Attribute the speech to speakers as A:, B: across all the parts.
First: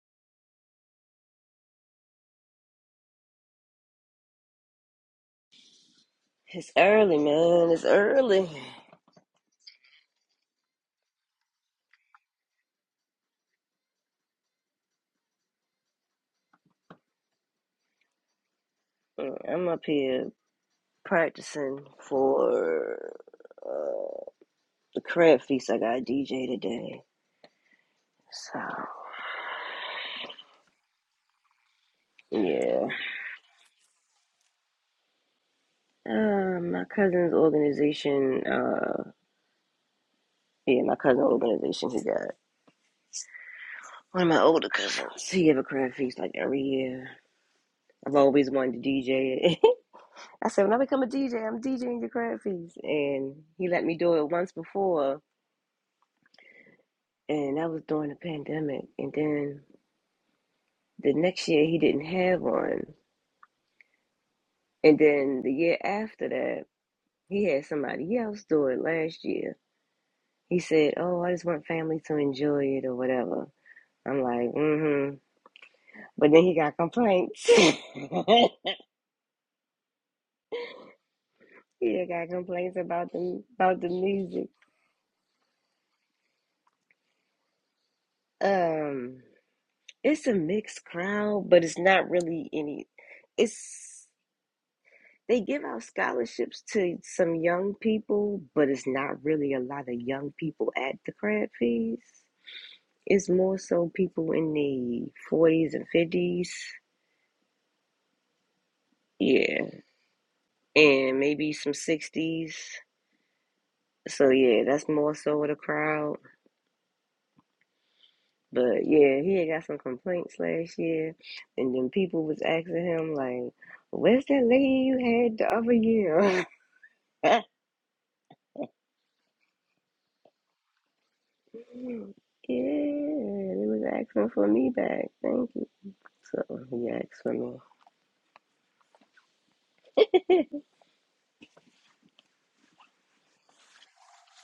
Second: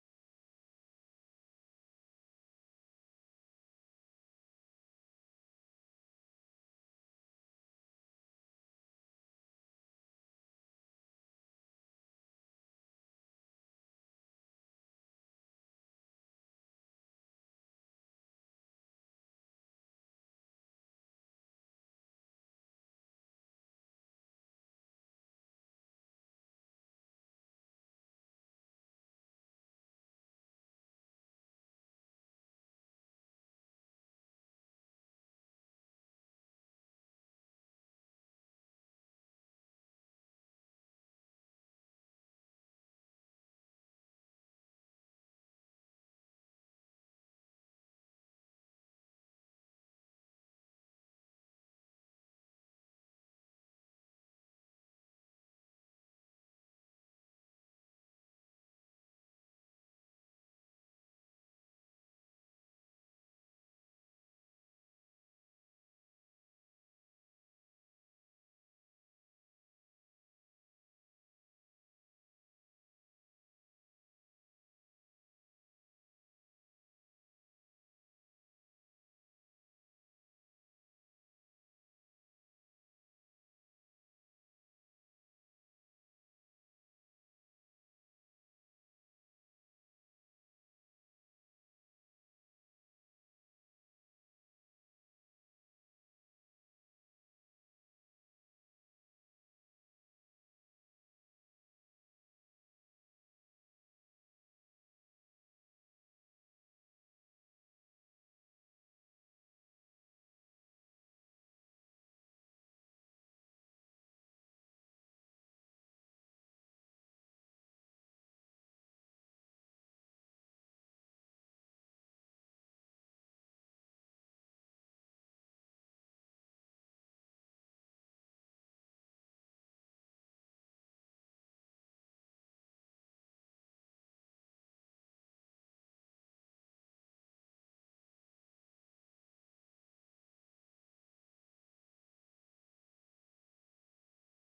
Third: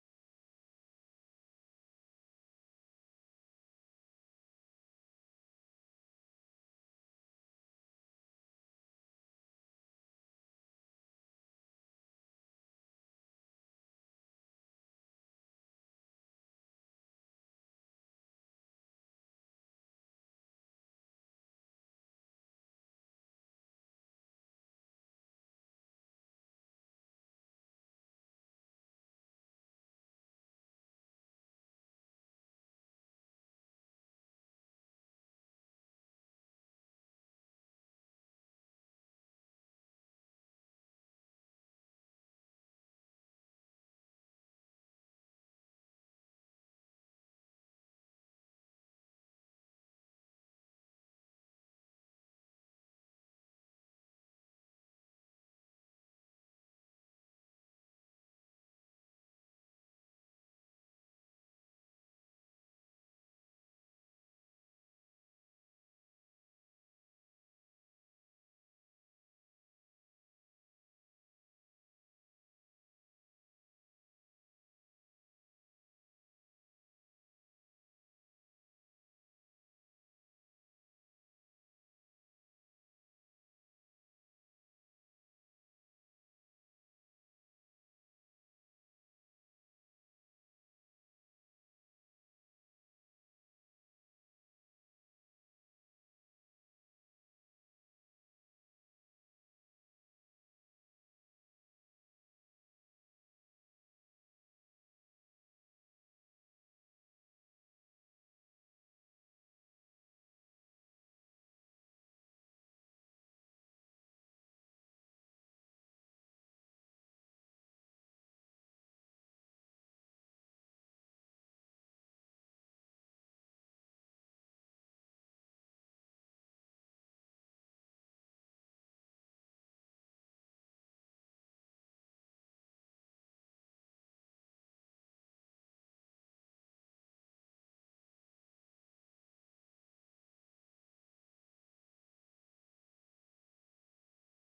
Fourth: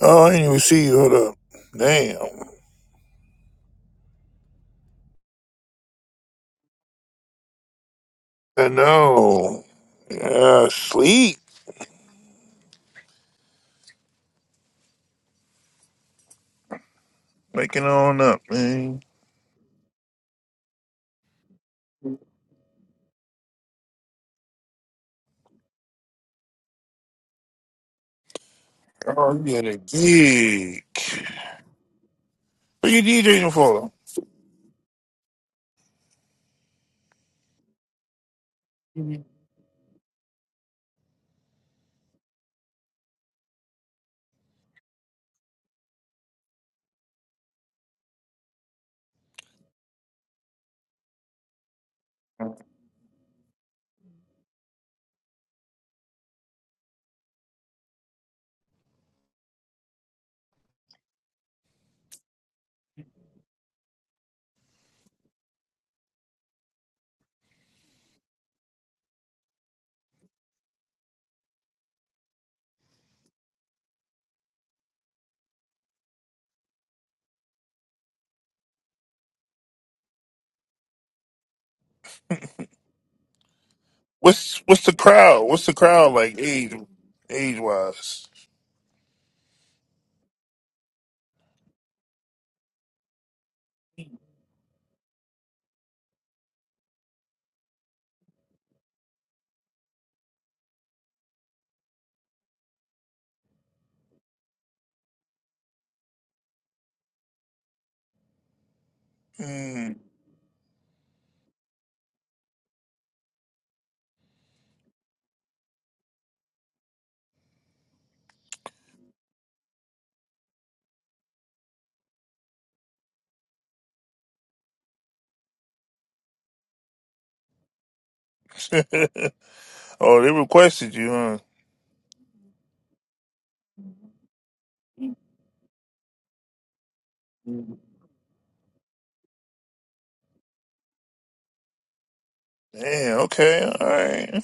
A: Oh, I didn't even see you. Hold up. Damn.
B: It's early, man. It's early.
A: I know. Yeah, sleep. making on up, man.
B: Yeah, I'm up here practicing for uh, the crab feast I got DJ today. So
A: Oh, you had a gig.
B: yeah,
A: What you DJing for?
B: uh, my cousin's organization. Uh, yeah, my cousin's organization. He got one of my older cousins. He have a crab feast like every year. I've always wanted to DJ it. I said when I become a DJ, I'm DJing your crab feast, and he let me do it once before. and that was during the pandemic. And then the next year he didn't have one. And then the year after that, he had somebody else do it last year. He said, Oh, I just want family to enjoy it or whatever. I'm like, mm-hmm. But then he got complaints. he got complaints about the about the music.
A: What's what's the crowd? What's the crowd like age age wise?
B: Um, it's a mixed crowd, but it's not really any. It's They give out scholarships to some young people, but it's not really a lot of young people at the crab feast. It's more so people in the 40s and 50s. Yeah.
A: Mm.
B: And maybe some 60s. So, yeah, that's more so of the crowd. But yeah, he had got some complaints last year. And then people was asking him, like, where's that lady you had the other year?
A: oh, they requested you, huh?
B: Yeah, they was asking for me back. Thank So he asked for me.
A: Damn, okay, all right.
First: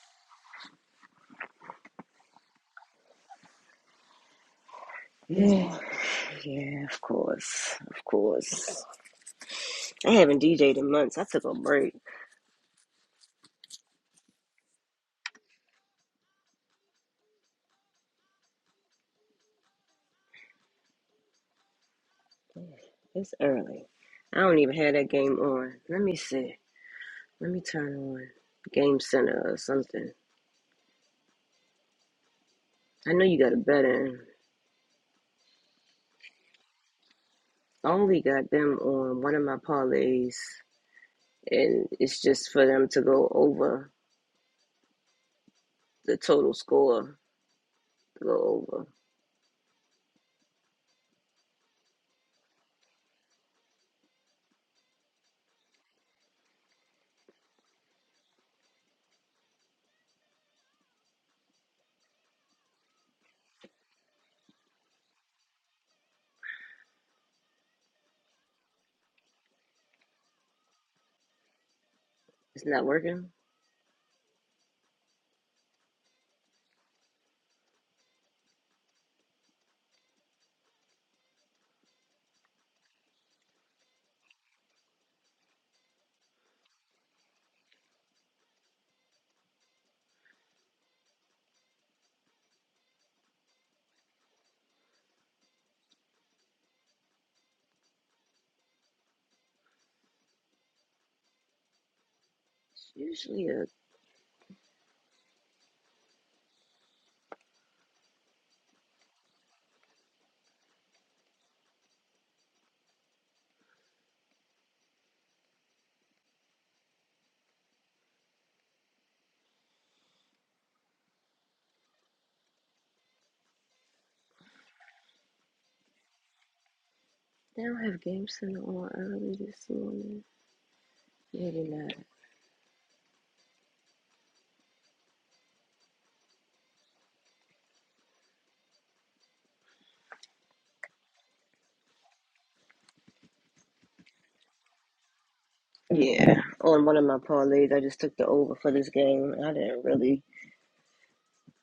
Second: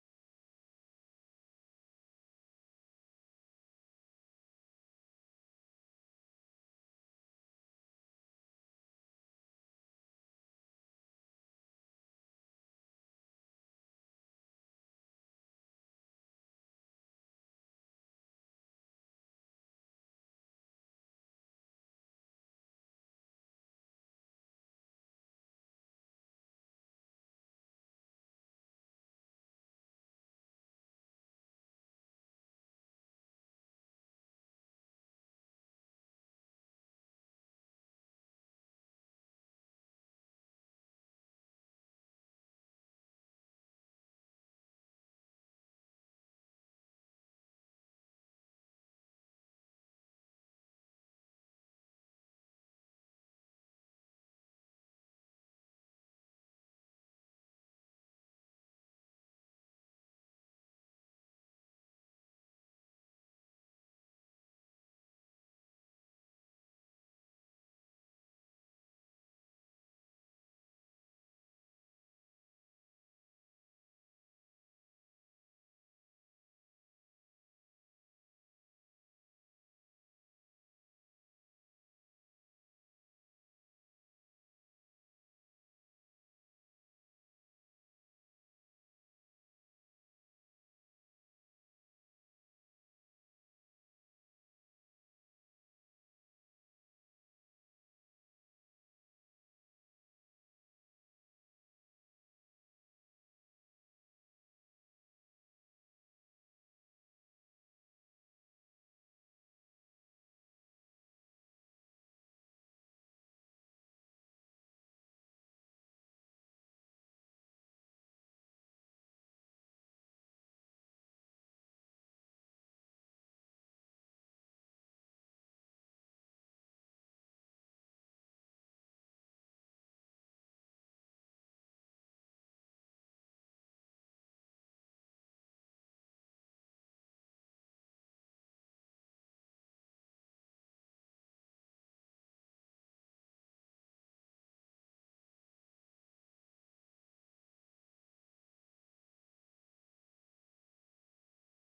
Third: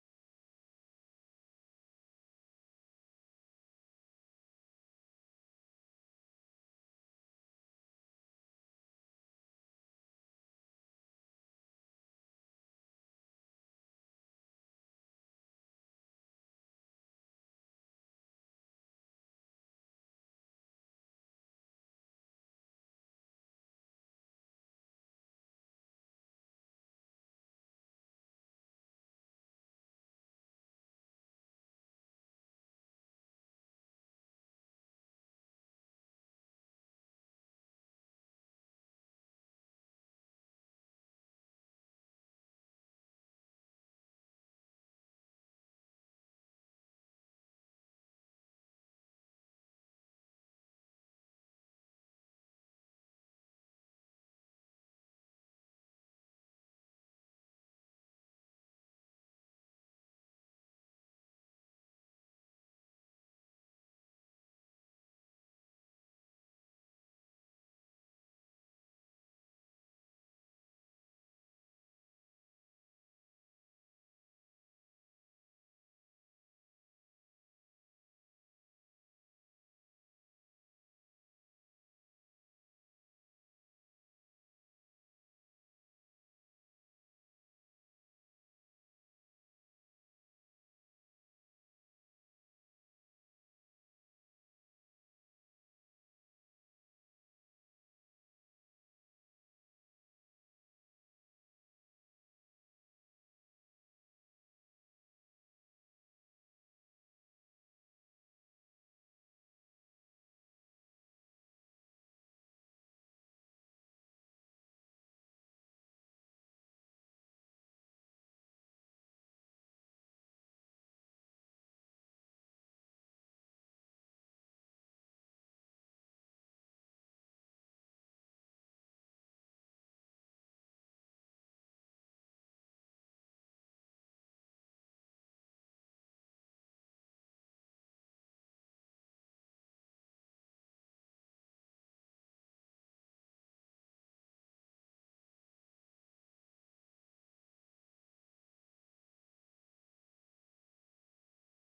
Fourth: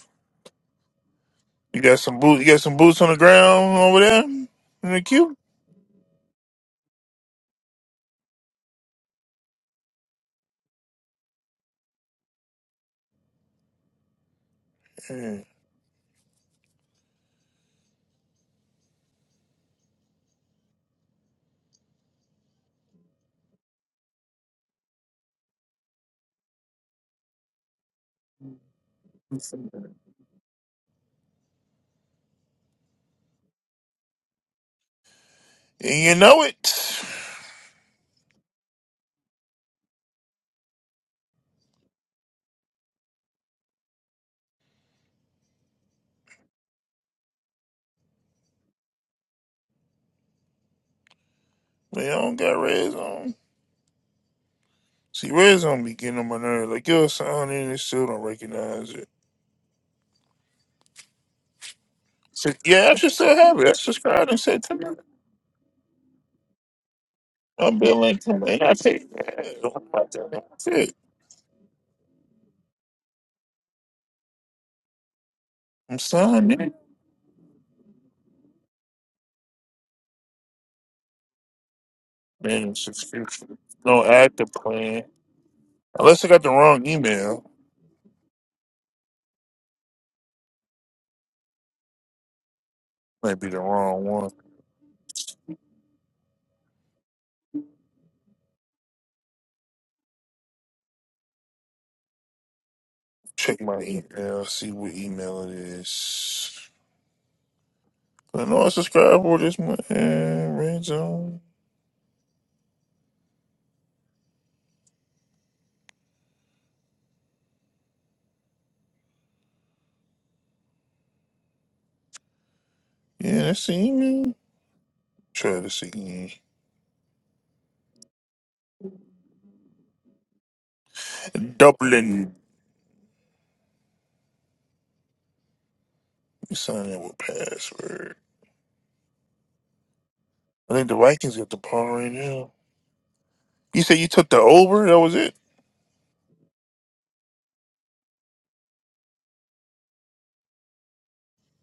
A: You got some boots you got some boots on the ground over there in the queue?
B: Yeah, yeah, of course, of course. I haven't DJed in months. I took a break.
A: Yeah.
B: It's early. I don't even have that game on. Let me see. Let me turn on Game Center or
A: And
B: something. I know you got a bet in.
A: you know it.
B: I only got them on one of my parlays, and it's just for them to go over the total score. To go over.
A: They don't got red zone. See, red zone be getting on my nerves. Like, yo, son, and they still don't recognize it. So, yeah, I should still have it. I subscribed and said to me, I'm Bill Lincoln. And I take that. That's it.
B: It's not working.
A: I'm signing in. Man, subscription. No active plan. Unless I got the wrong email. Might be the wrong one.
B: It's usually
A: Check
B: a.
A: my email, see what email it is. I know I subscribed for this month. Uh, red zone. Yeah, that's the email. Try this again.
B: They don't have Game Center on early this morning. 89.
A: Dublin. You sign in with password. I think the Vikings got the ball right now. You said you took the over. That was it.
B: Yeah, on one of my parlays, I just took the over for this game. I didn't really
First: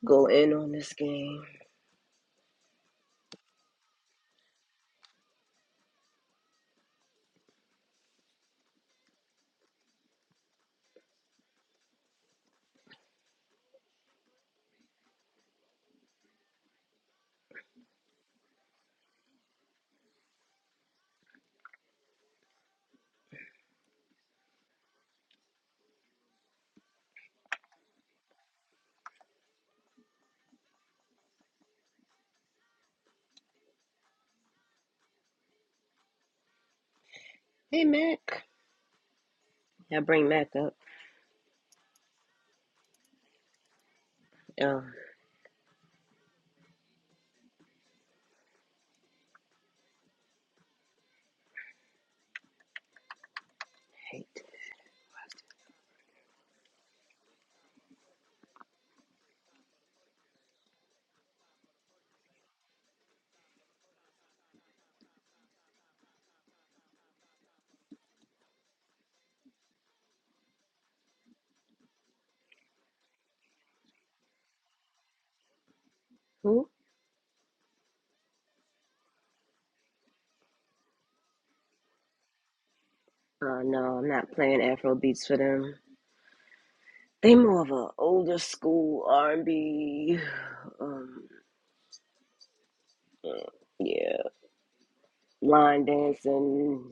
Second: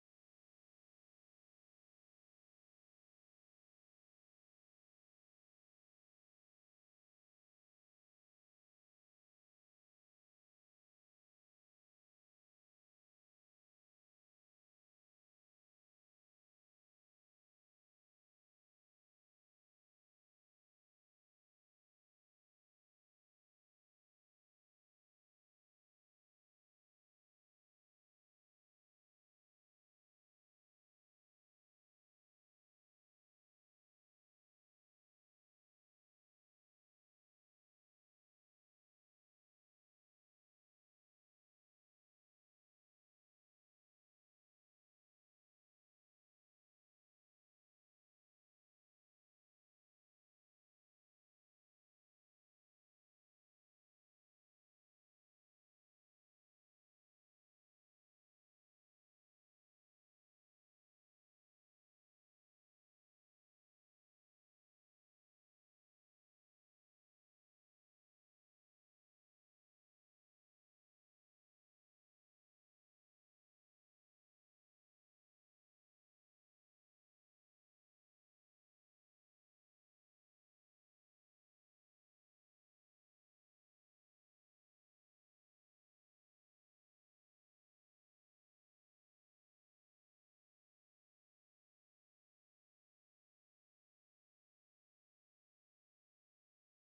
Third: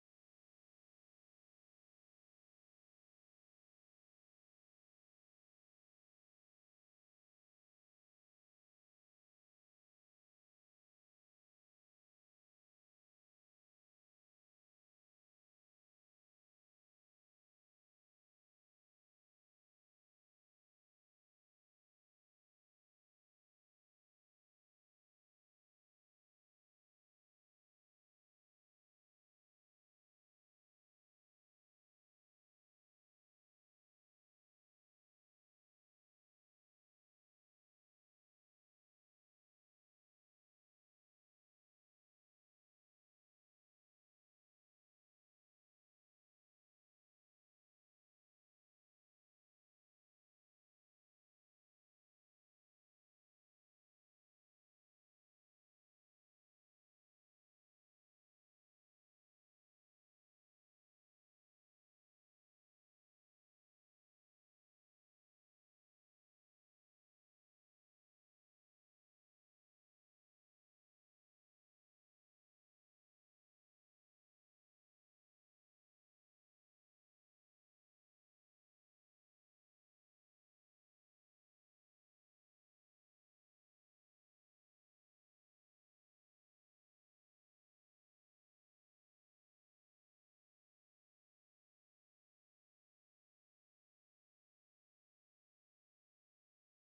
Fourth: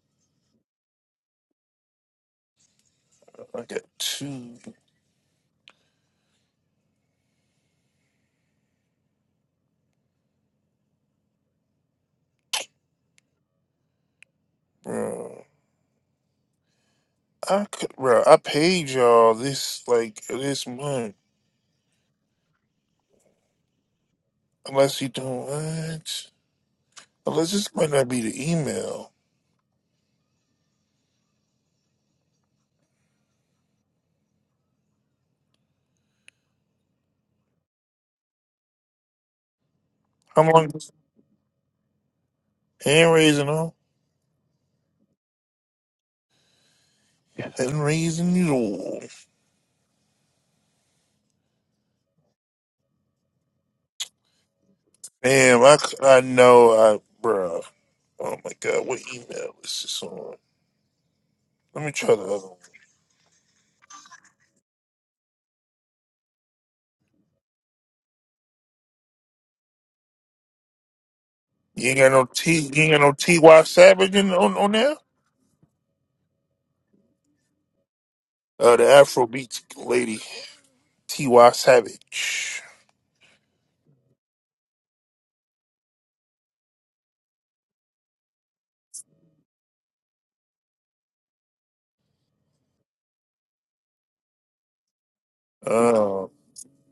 B: go in on this game.
A: I got two, bro. I could, bro. I paid y'all this like this month. Unless you don't what? Unless this might not be the email.
B: Hey, Mac. Yeah, I bring
A: How
B: Mac
A: long?
B: up.
A: Hand raising all.
B: Oh,
A: Hand raising you.
B: hate.
A: Damn. I c- I know. I bro. Oh my god. What email is this on? Let me try the other one. You ain't got no T. You ain't got no T. Y. Savage in, on on there.
B: Who?
A: Uh, the Afro lady, T. Y. Savage.
B: Oh, no, I'm not playing Afro beats for them. They more of a older school R&B, um, yeah, line
A: Uh,
B: dancing,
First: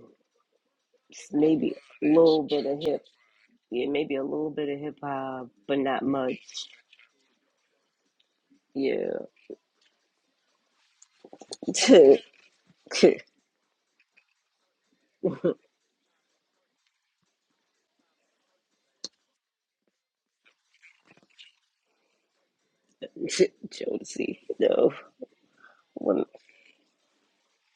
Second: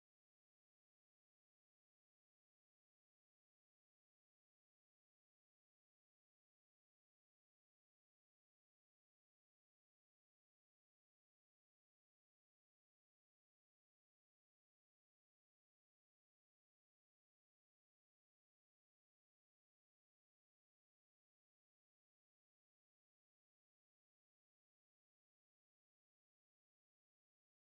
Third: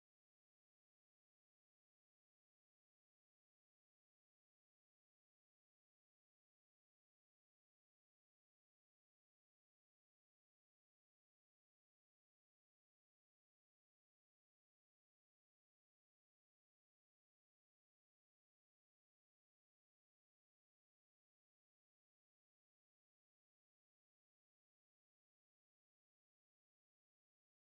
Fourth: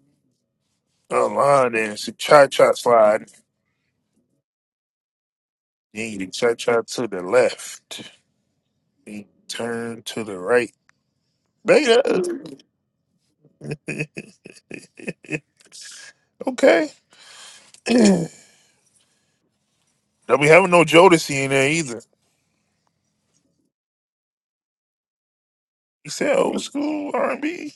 A: a line
B: maybe a
A: dance, a
B: little
A: cha
B: bit
A: cha
B: of hip,
A: slide.
B: yeah, maybe a little bit of hip hop, but not
A: You need to
B: much.
A: cha cha to the left.
B: Yeah.
A: You turn to the right. Beta. okay. Don't be having no Jodeci in there either.
B: Jodeci, no,
A: You
B: one
A: said old school R and B.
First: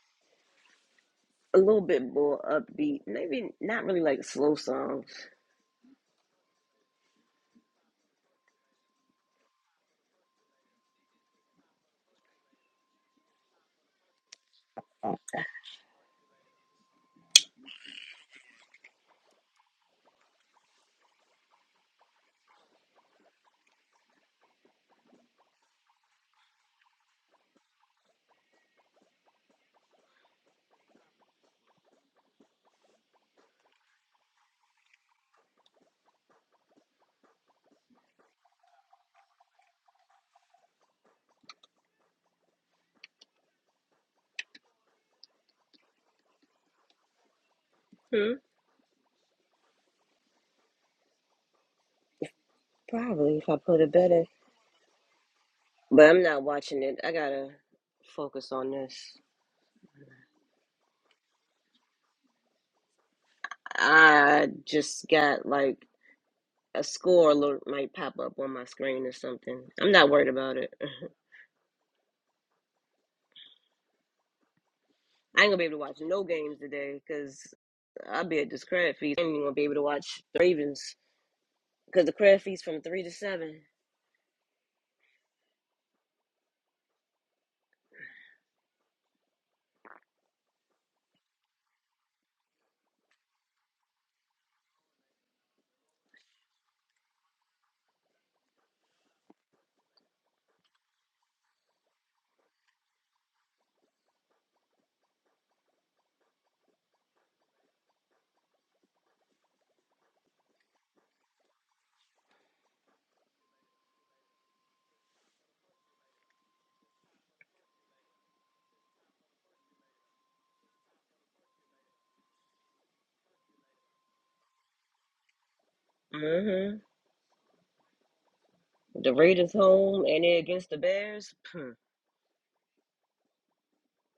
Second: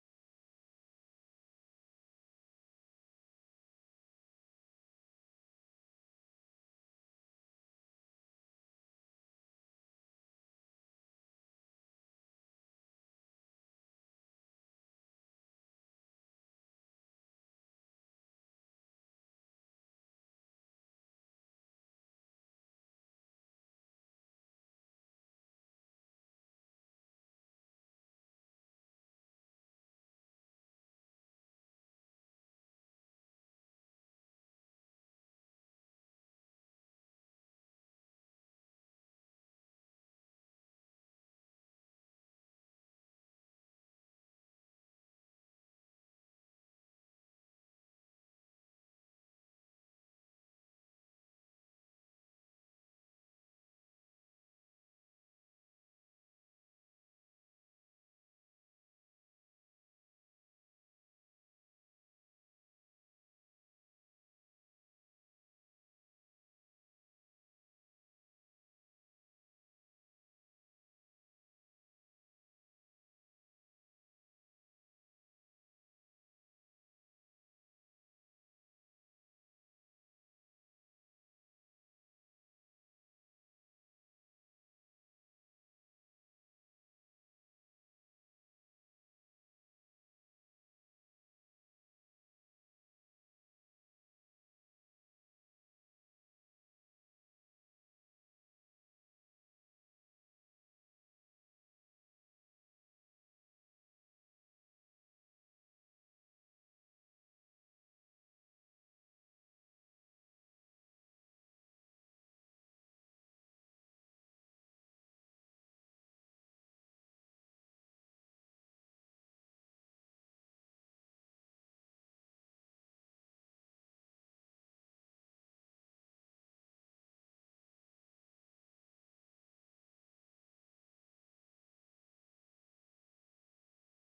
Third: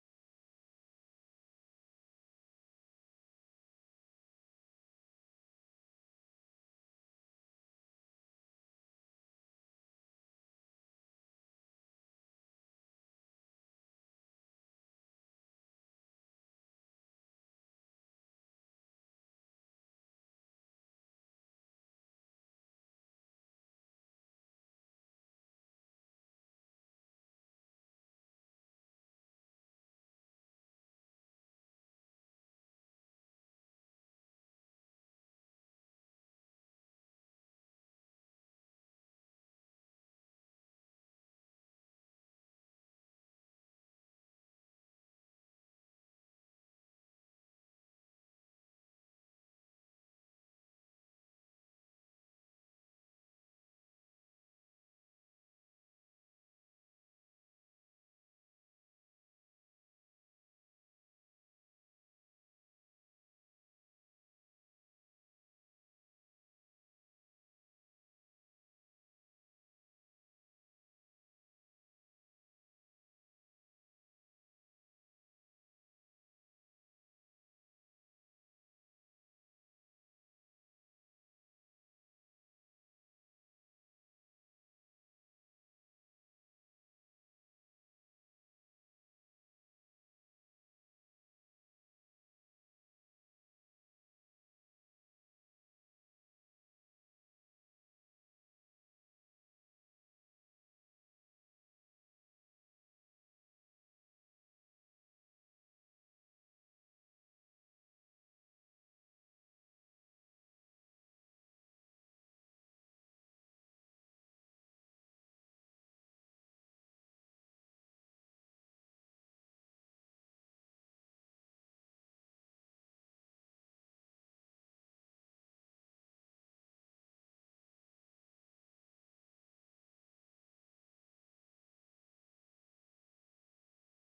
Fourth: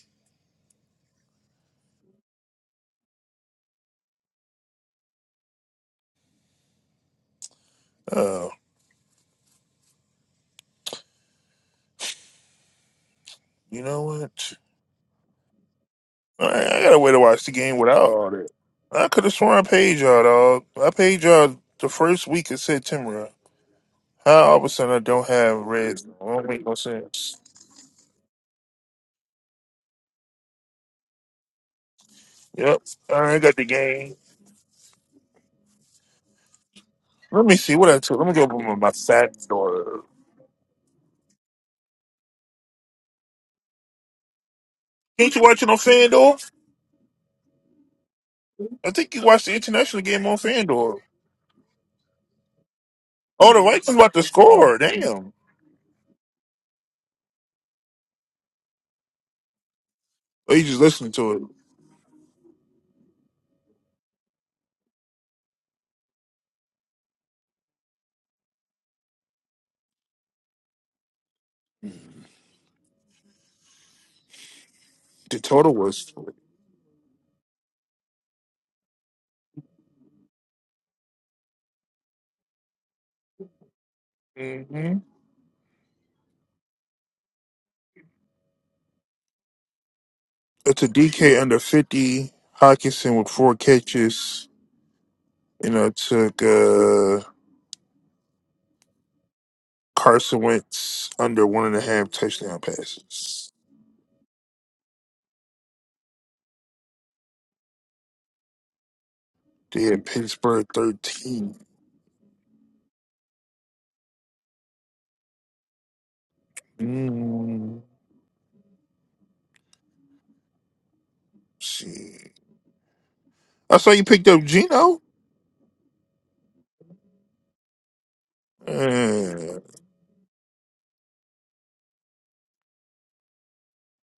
B: a little bit more upbeat, maybe not really like slow songs.
A: Oh, you know what?
B: Hmm.
A: I, I got a way to watch the game without all that. I could have sworn I paid y'all, dog. I paid y'all the first week of September. How all of a sudden I don't have Reds? It don't make no sense. Yep. All right, I got the game. Let me see what I took. Let me go over my, my stats door. Ain't you watching on FanDuel? I think you watched the international game on FanDuel.
B: Probably if
A: Oh,
B: I
A: the
B: put
A: Vikings
B: it
A: about to
B: better,
A: score. Damn.
B: but I'm not watching it. I gotta focus on this.
A: Oh, you just listening to it.
B: I just got like a score alert might pop up on my screen or something. I'm not worried about it. I
A: The
B: ain't gonna be
A: total
B: able to watch
A: was.
B: no games today because I'll be at this crab feast. I ain't even gonna be able to watch the Ravens because the crab feast from three to seven.
A: mm hmm It's a DK under 50. Hawkinson with four catches. You know, took uh, Carson Wentz under one and a half touchdown passes. They had Pittsburgh 13. Mm, see. I saw you picked up Geno.
B: hmm The Raiders
A: Uh,
B: home and they're against the Bears. Hmm,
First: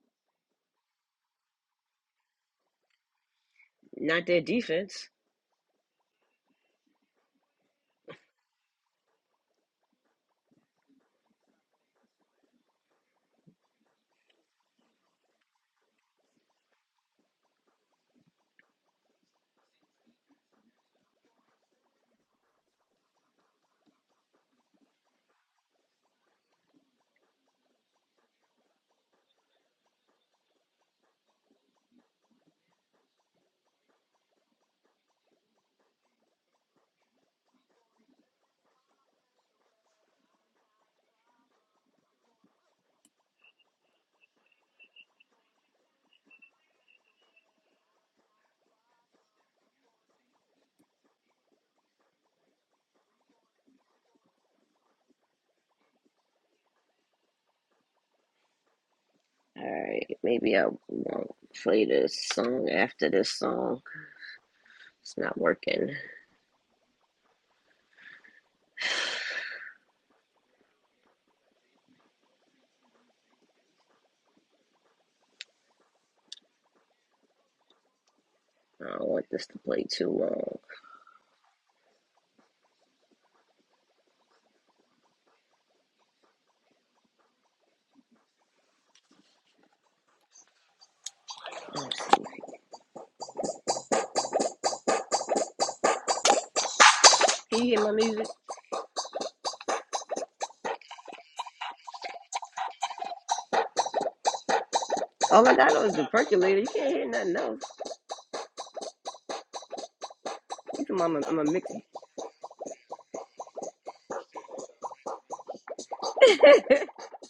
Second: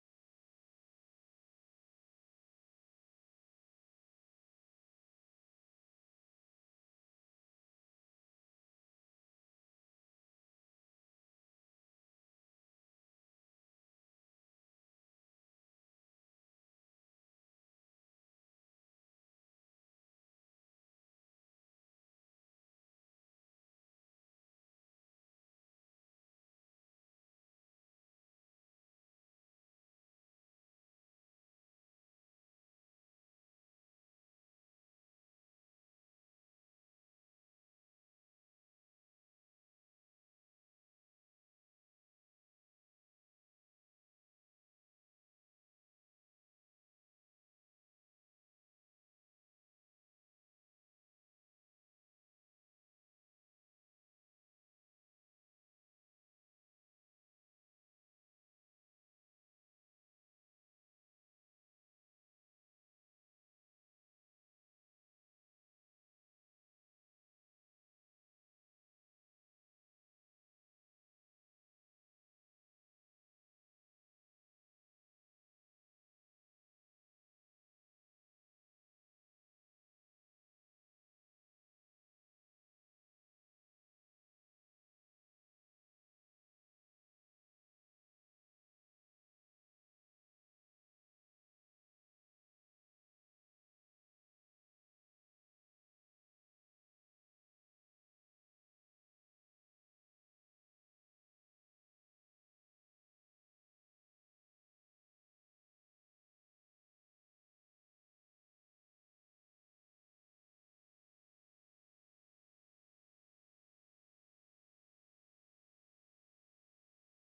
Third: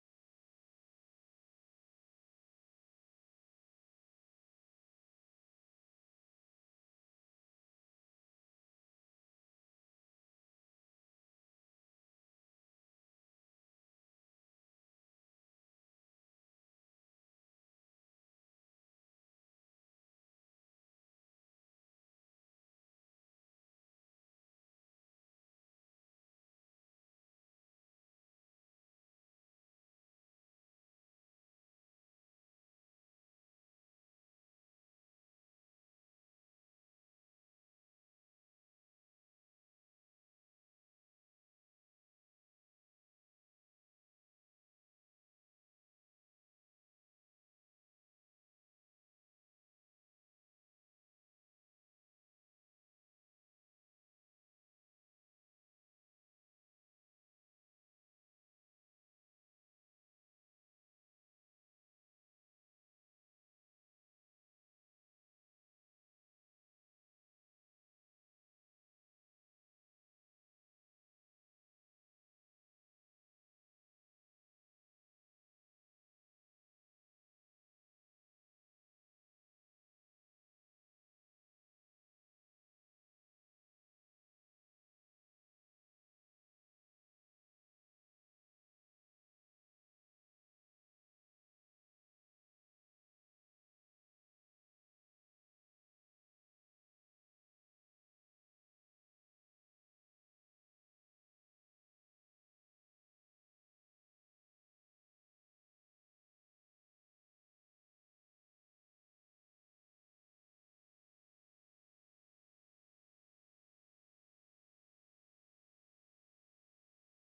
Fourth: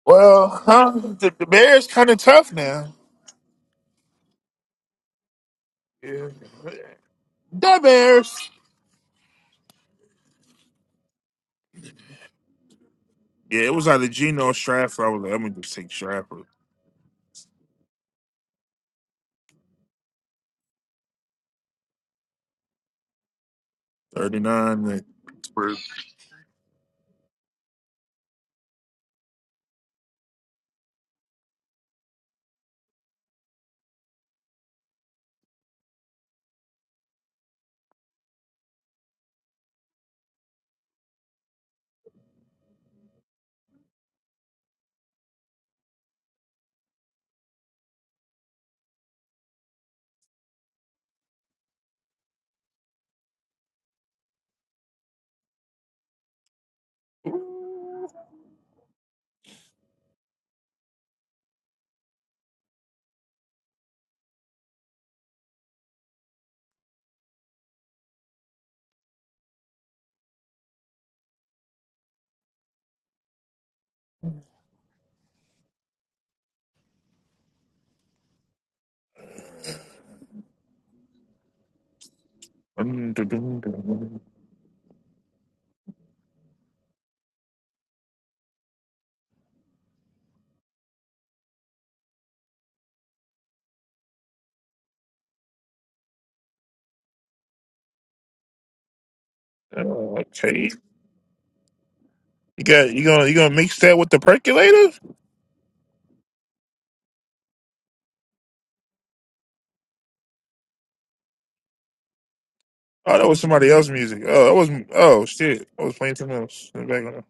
A: well, huh? The, the Bears kind of tough now.
B: Not their defense.
A: Yeah. The Bears. Yeah, it was either Gino or Stratford. I was like, I'm going to just take Stratford. 39. like, Pittsburgh. Ooh.
B: Alright, maybe I won't play this song after this song. It's not working. I don't want this to play too long.
A: Dun, dun, dun, dun.
B: Let's see. Can you hear my music?
A: Okay. You got you gonna you gonna mix that with the percolator?
B: All I got on is the percolator. You can't hear nothing else. What your mama- I'm a mixer.
A: Oh, that was somebody else's music. Oh, that was oh shit. I was playing something else in the background.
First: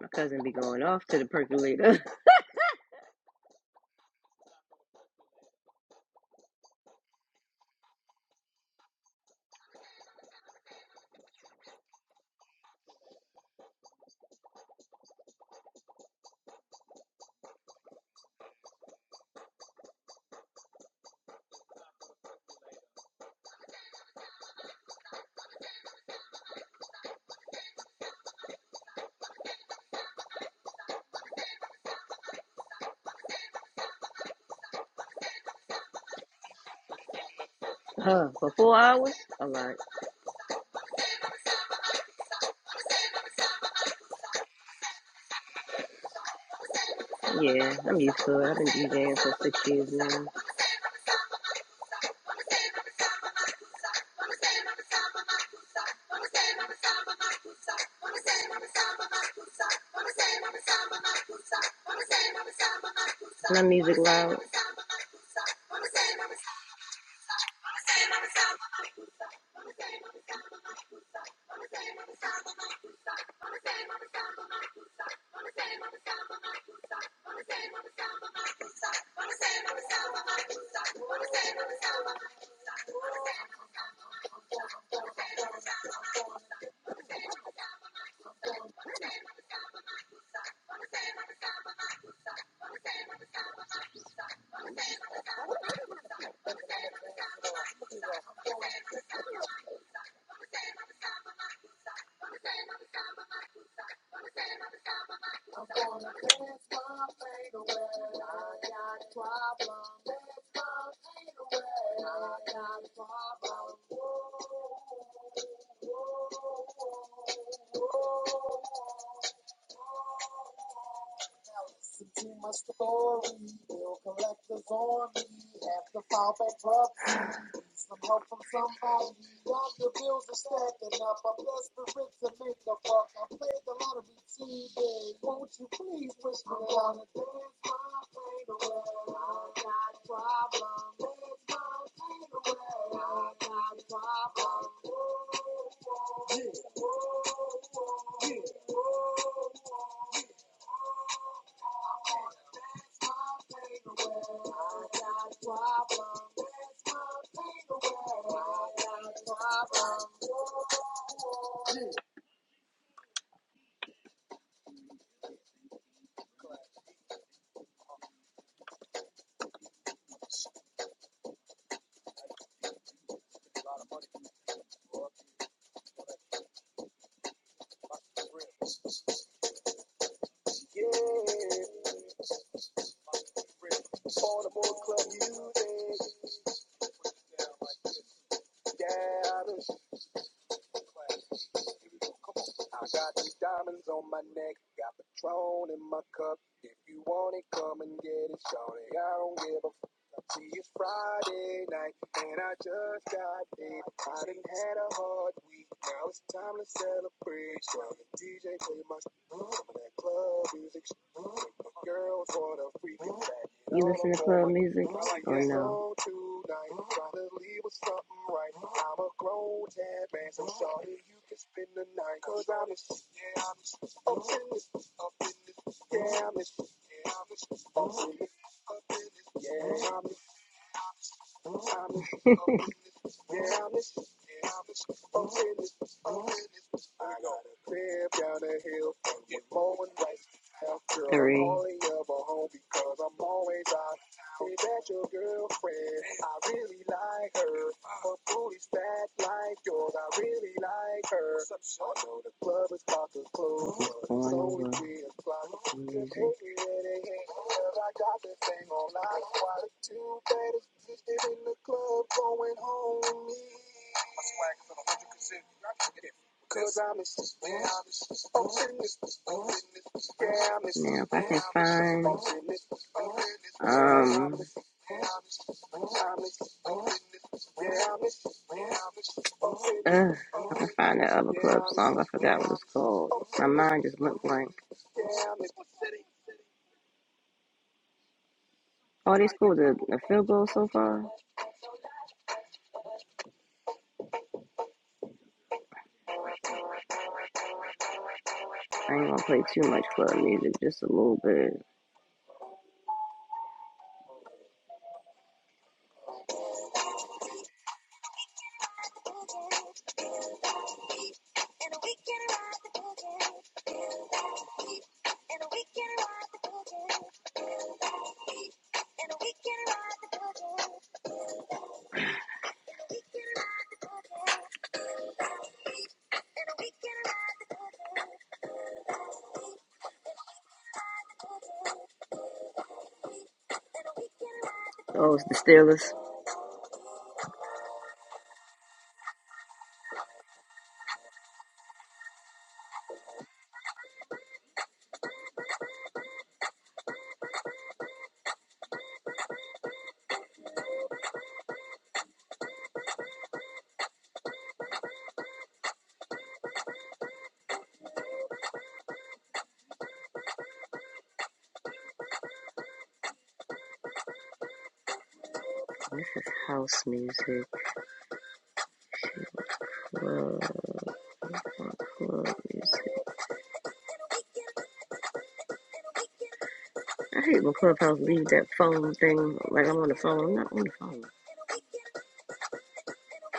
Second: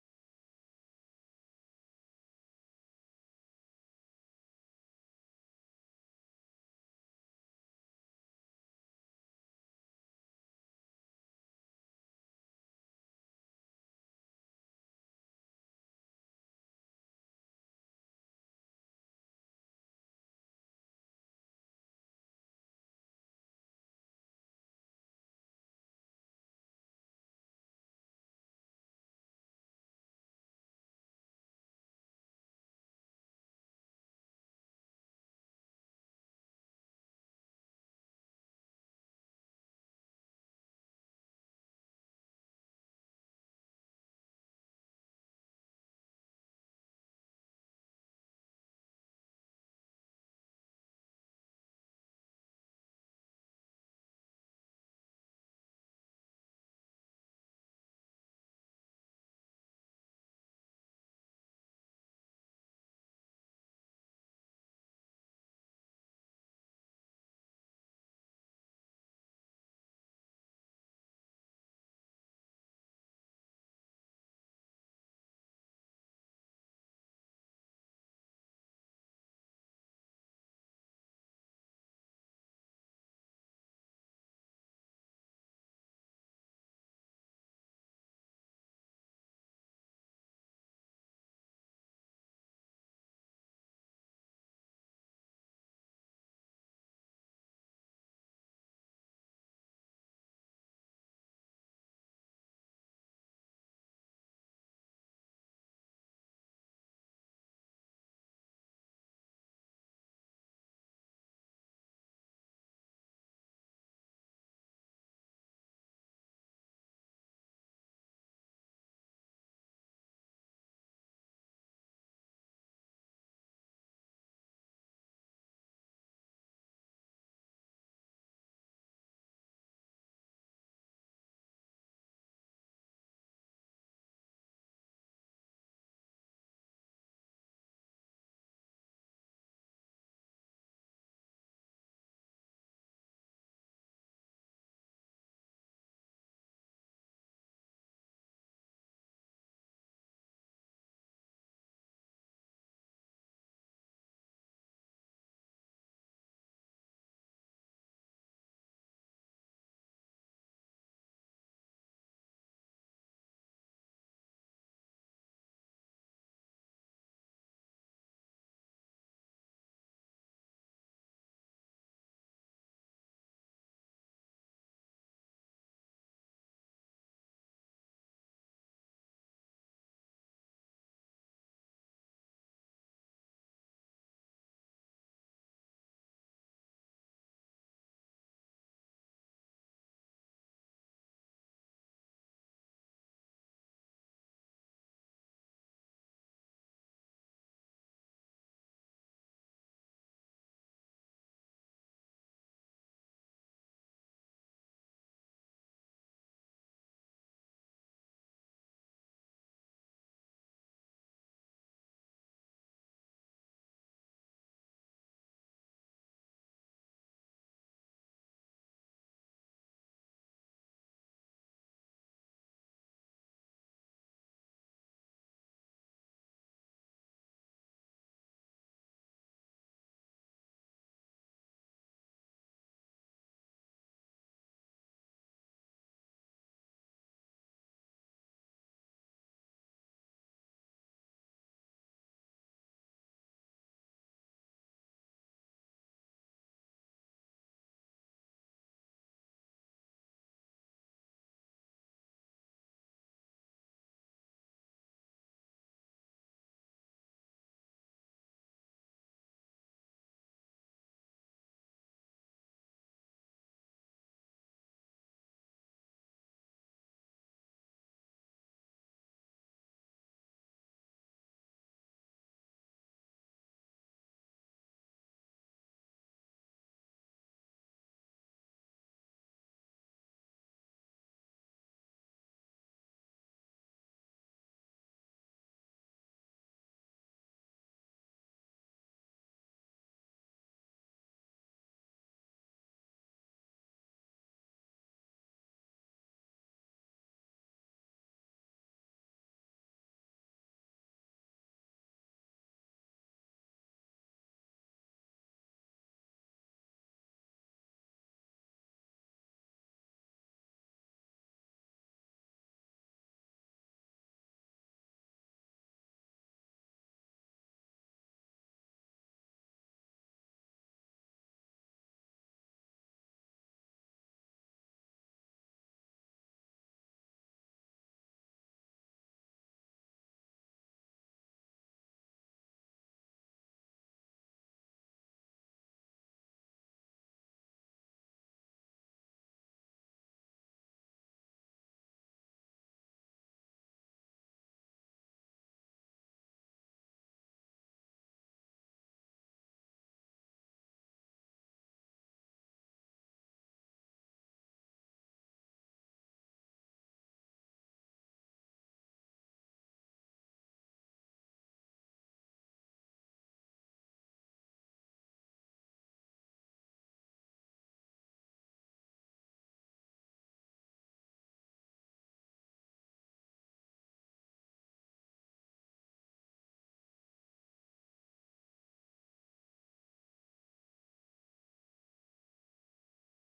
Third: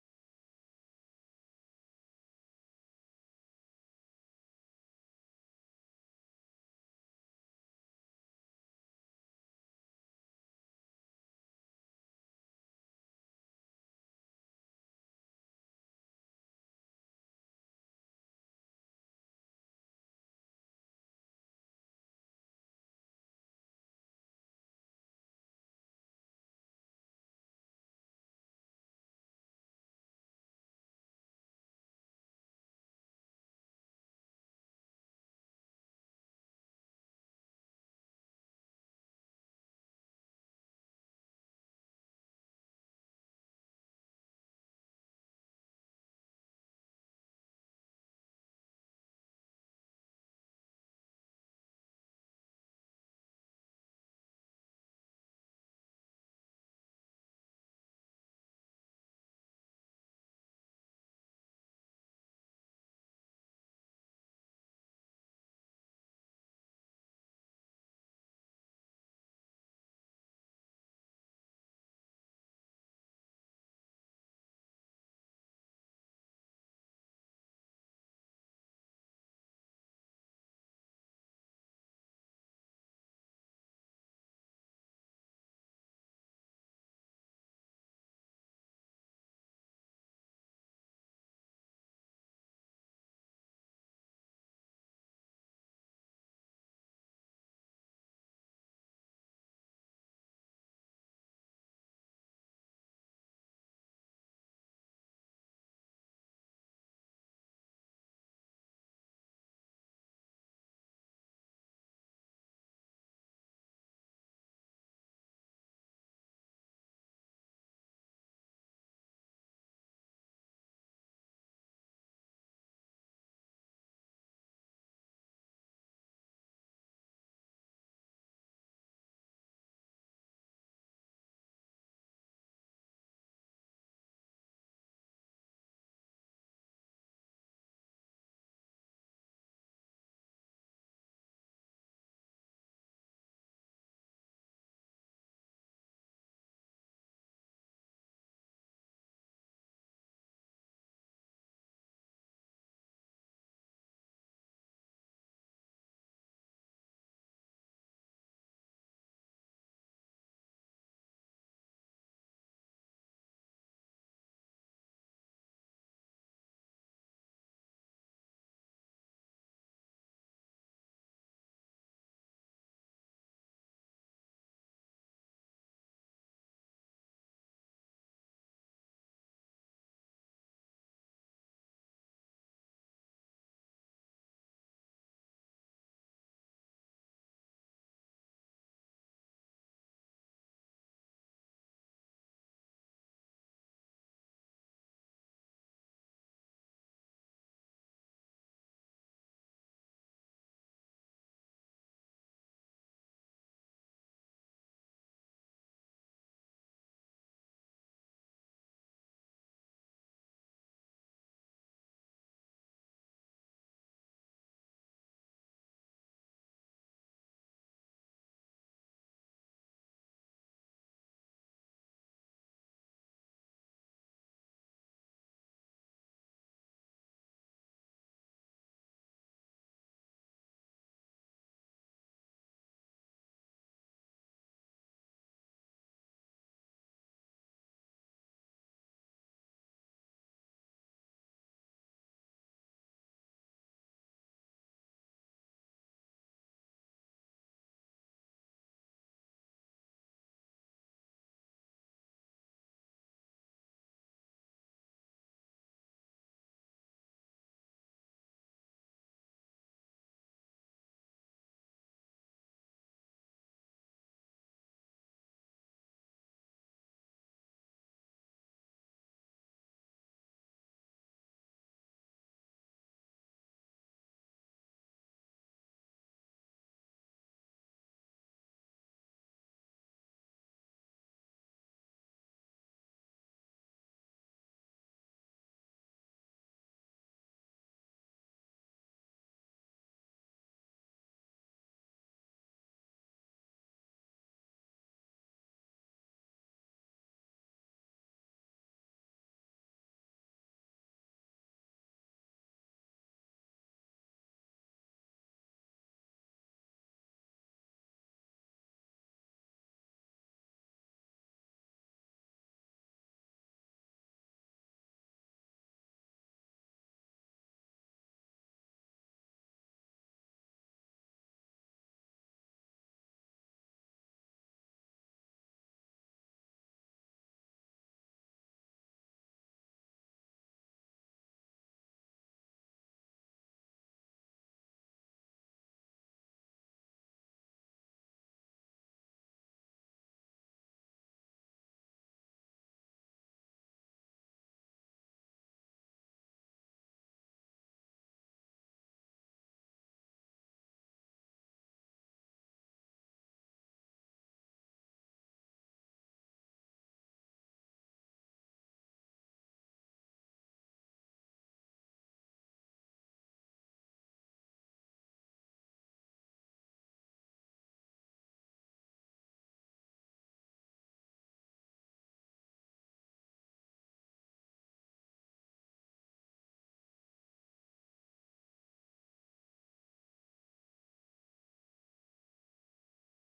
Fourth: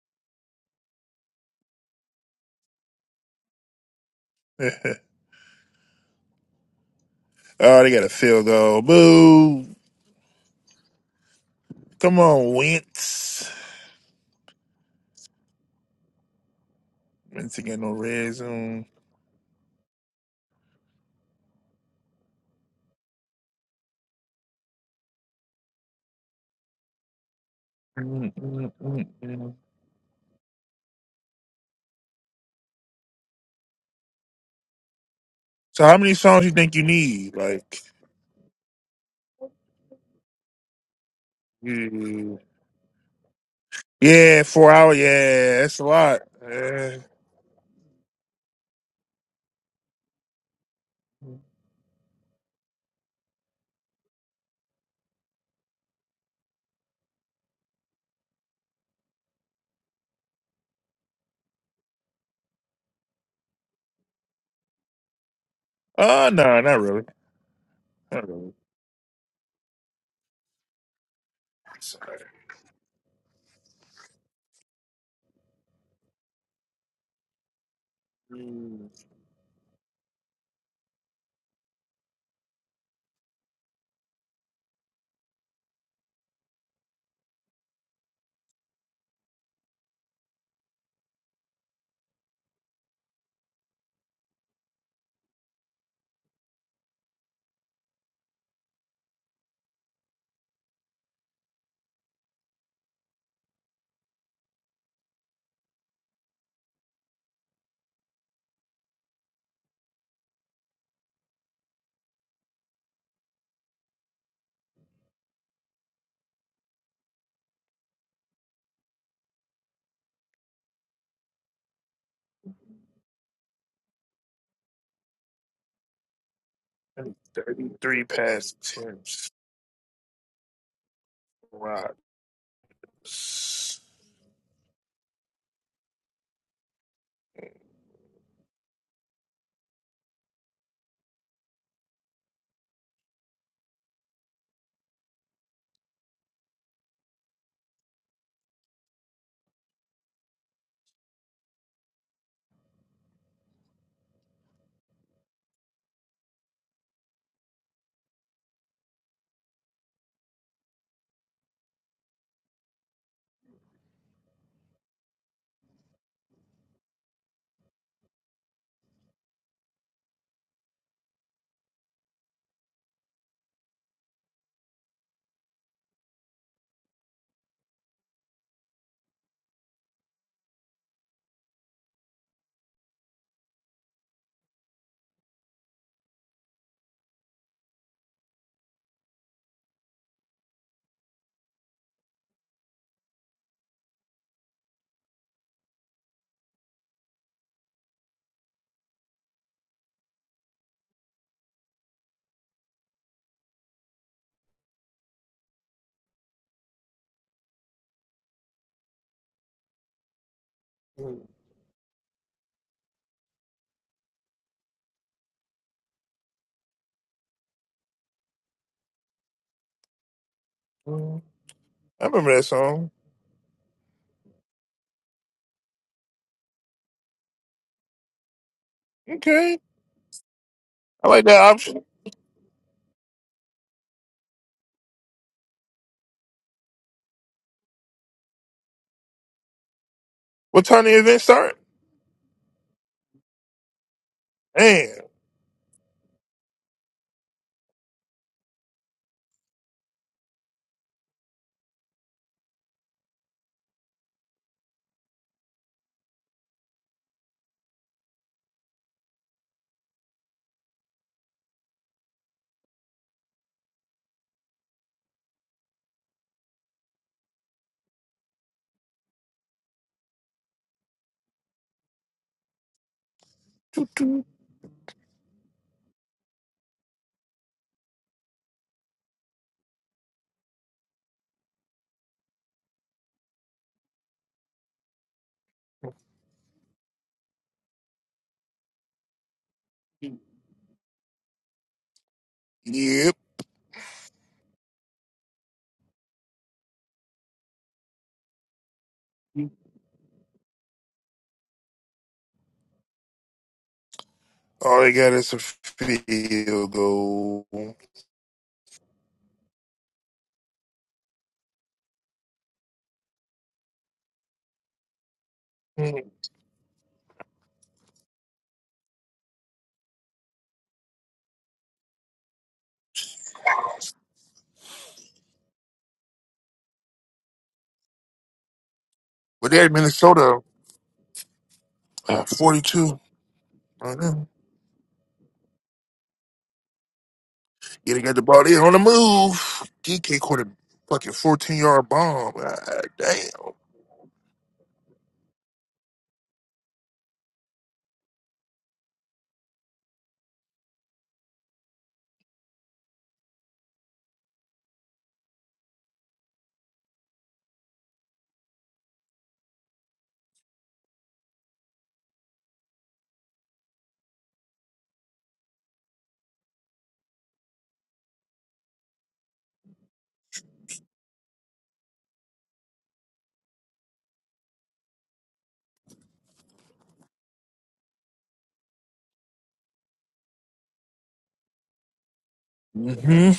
B: my cousin be going off to the percolator.
A: oh, they got a field goal. Boo! Come on, Wentz. Wentz again no red zone. Mm, mm, mm, mm. So, how many songs you think you need? Like,
B: Huh, for four hours? A lot.
A: you- yeah, four hour. Yeah, that's a lot. Uh,
B: Yeah, I'm used to it. I've been DJing for six years now. Some music,
A: uh no, not really. Not really. Sorry. Mm, Thirty-three pass attempts. Wow. I
B: music.
A: remember that song. Okay. I like that option. What time the event start? Damn.
B: Yeah. Uh, find out. goals. My mind just went blank. Oh, they scored a, a field goal so far.
A: Yep.
B: I ain't gonna play too much club music, just a little bit.
A: All they got is a field goal. But they're in Minnesota, uh, 42. I know.
B: Oh, it's the Steelers.
A: Yeah, they got the ball there on the move. DK caught a fucking 14 yard bomb. Ah,
B: This is house music, club, club music. I hate when Clubhouse leave that phone thing. Like I'm on the phone. I'm not on the phone.
A: damn. hmm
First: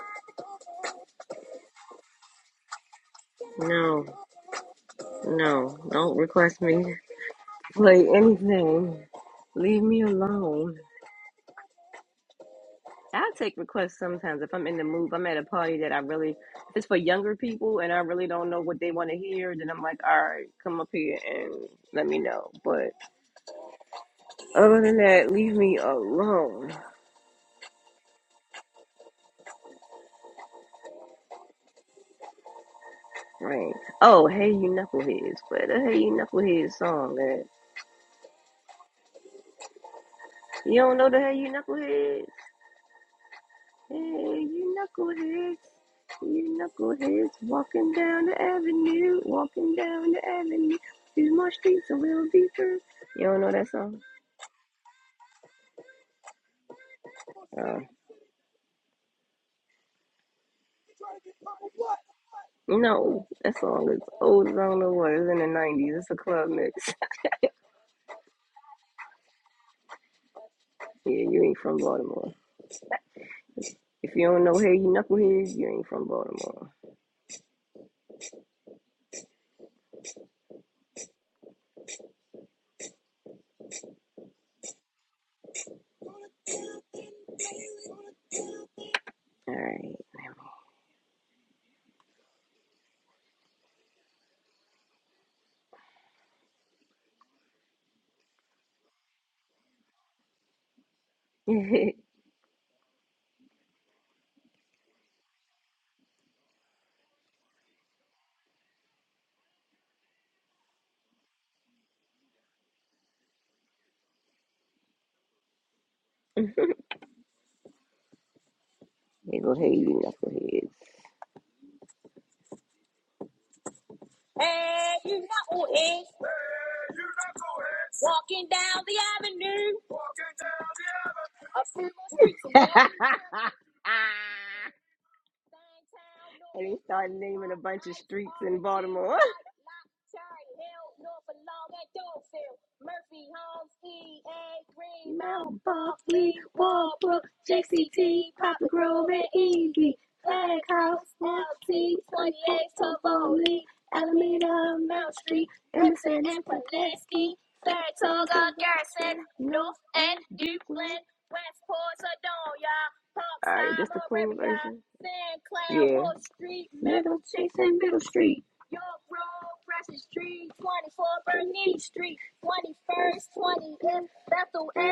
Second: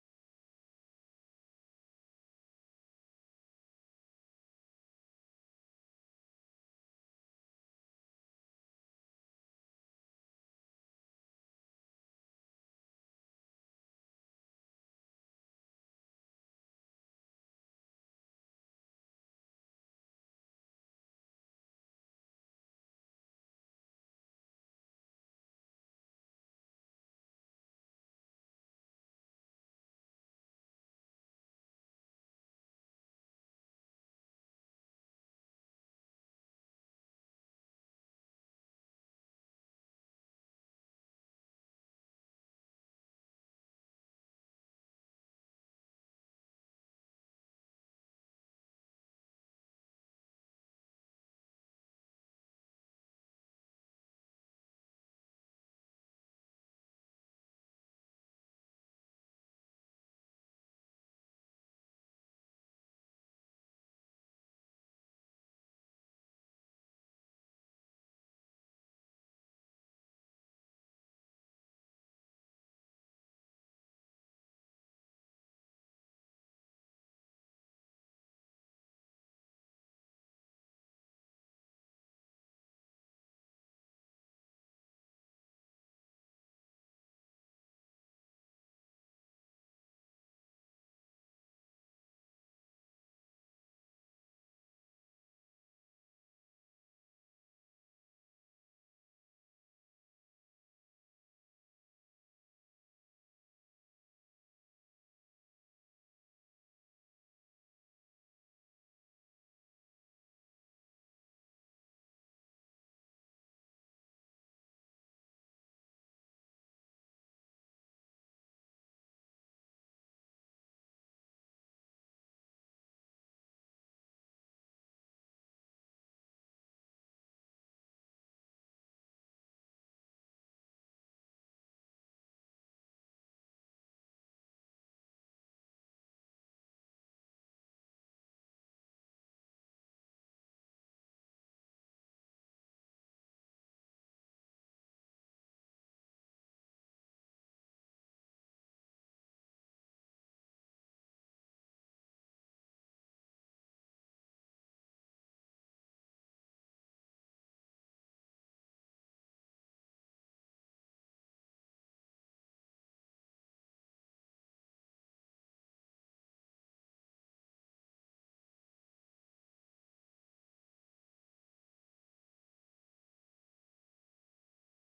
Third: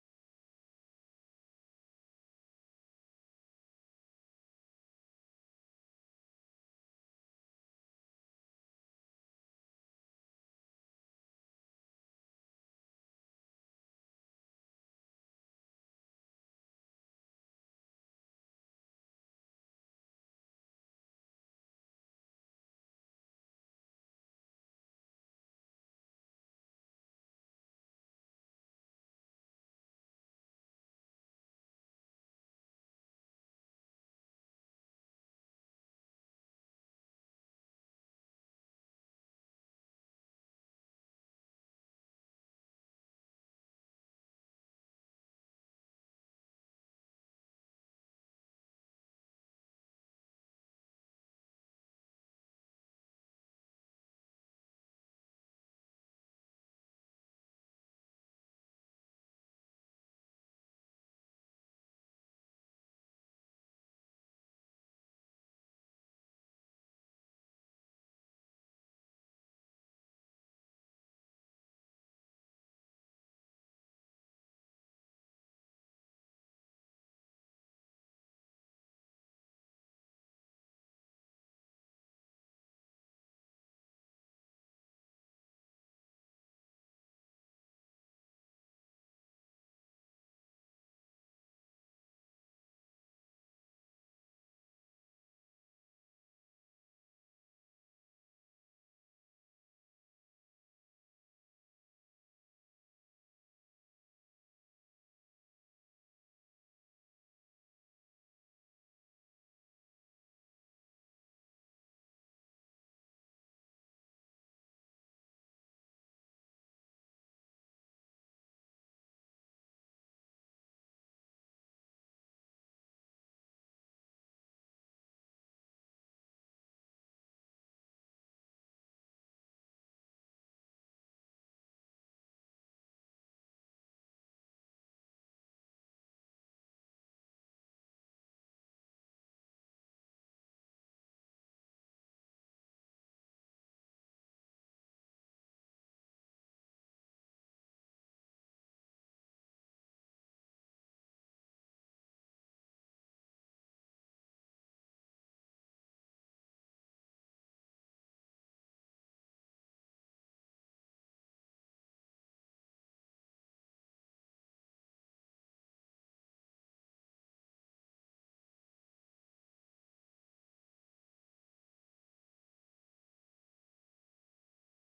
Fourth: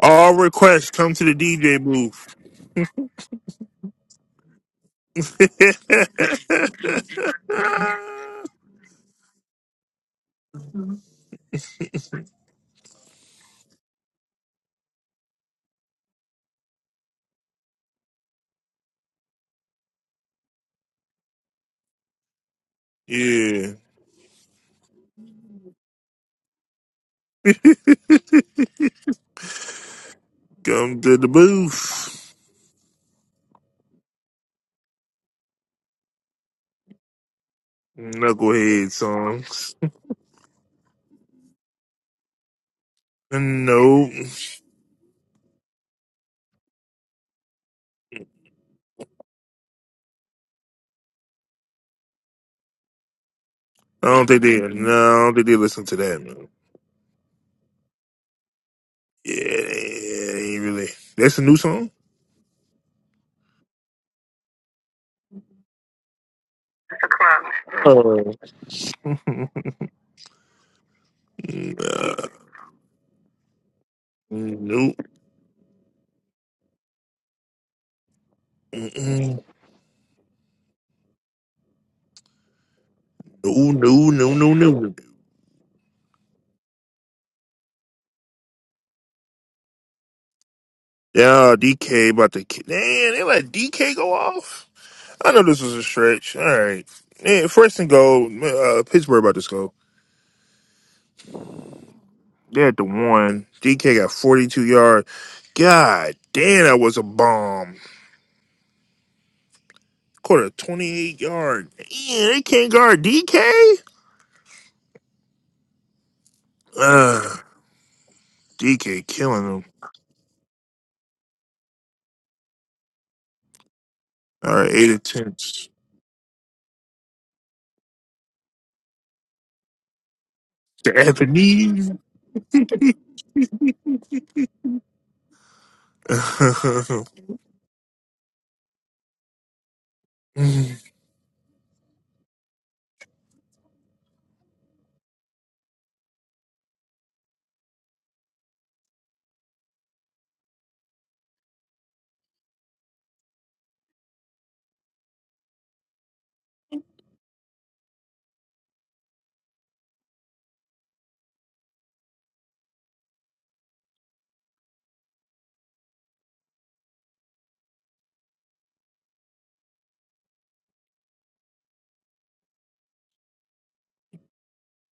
A: All requests come to the DJ booth.
B: No, no, don't request me to play anything. Leave me alone. I take requests sometimes if I'm in the mood. if I'm at a party that I really, if it's for younger people and I really don't know what they want to hear, then I'm like, all right, come up here and let me know. But
A: Yeah,
B: other than that, leave me alone.
A: come to the booth.
B: Right. Oh, hey, you knuckleheads. Play the Hey You Knuckleheads song, man.
A: Knucklehead songs.
B: You don't know the Hey You Knuckleheads? Hey,
A: No,
B: you knuckleheads. You knuckleheads walking down the avenue, walking down the avenue. These my streets a little deeper. You don't know that song?
A: I don't think they. No, I don't think they listen to that. No.
B: Uh,
A: Yeah, they ain't really. That's a new song.
B: No, that song is old as I don't know what. It's in the nineties. It's a club mix.
A: Oh. nah,
B: yeah, you ain't from Baltimore. If you don't know Hey
A: nope.
B: You Knuckleheads, you ain't from Baltimore.
A: Mm-mm. No, no, no, no, no.
B: All right.
A: Yeah, DK about to. ki- Damn, they let DK go off. I know this was a stretch. All right. Yeah, first and goal. Uh, Pittsburgh about to score. They had the one. DK got 42 yards. God damn, that was a bomb. Caught a 28 yard. Yeah, they can't guard DK. Ugh, DK
B: they
A: killing
B: go
A: them.
B: Hey You Knuckleheads.
A: All right, eight attempts. The Japanese.
B: You Start naming a bunch. Buckley, Walbrook, JCT, Papa Grove, and Easy, Flag House, LT, Tivoli, Alameda, Mount Street, Emerson, and Pulaski. Middle and Middle Street.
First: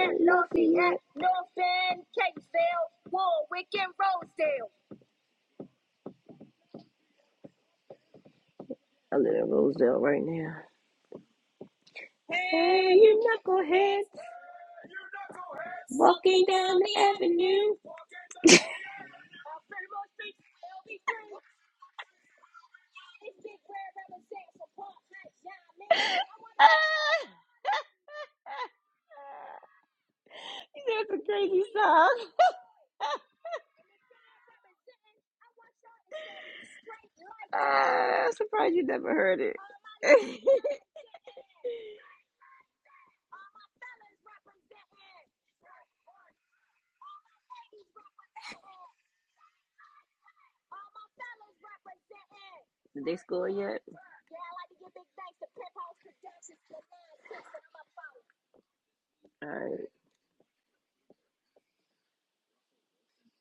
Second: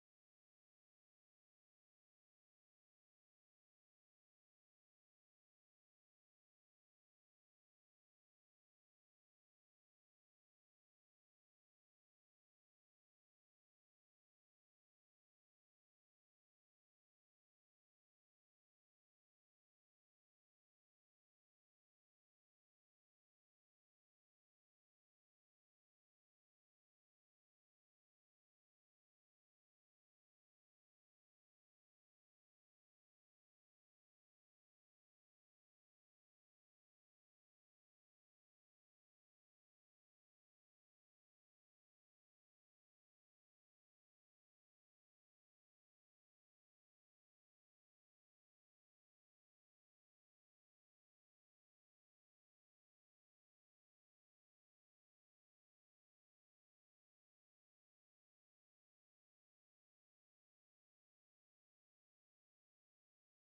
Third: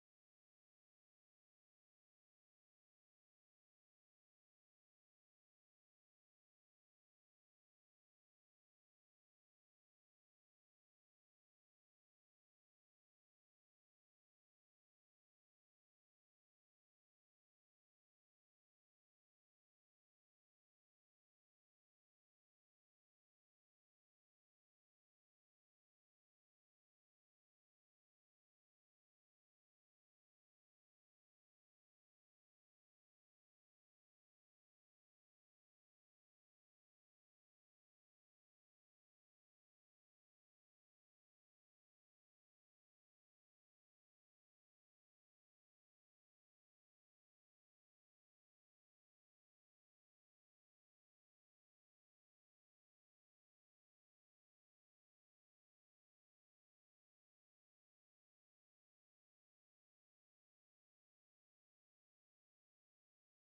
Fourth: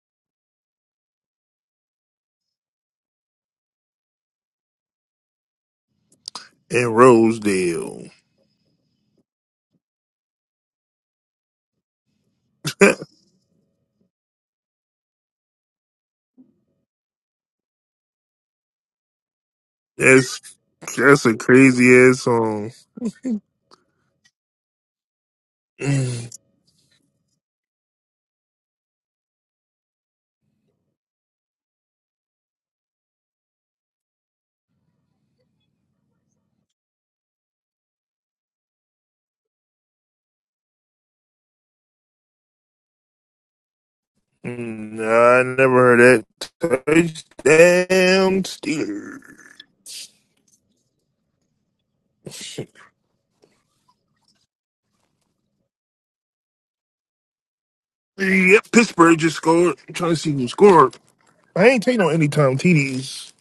B: Lafayette.
A: and Rosedale.
B: I live in Rosedale right now.
A: That's that's a crazy ass song. Mm,
B: That's a crazy song. I'm surprised you never heard it. Did
A: mm, nah, I never heard that. Touchdown Steelers.
B: they score yet?
A: Yep, Pittsburgh just
B: All
A: scored.
B: right.
A: I'm trying to see who scored. I ain't taking no anytime TDs.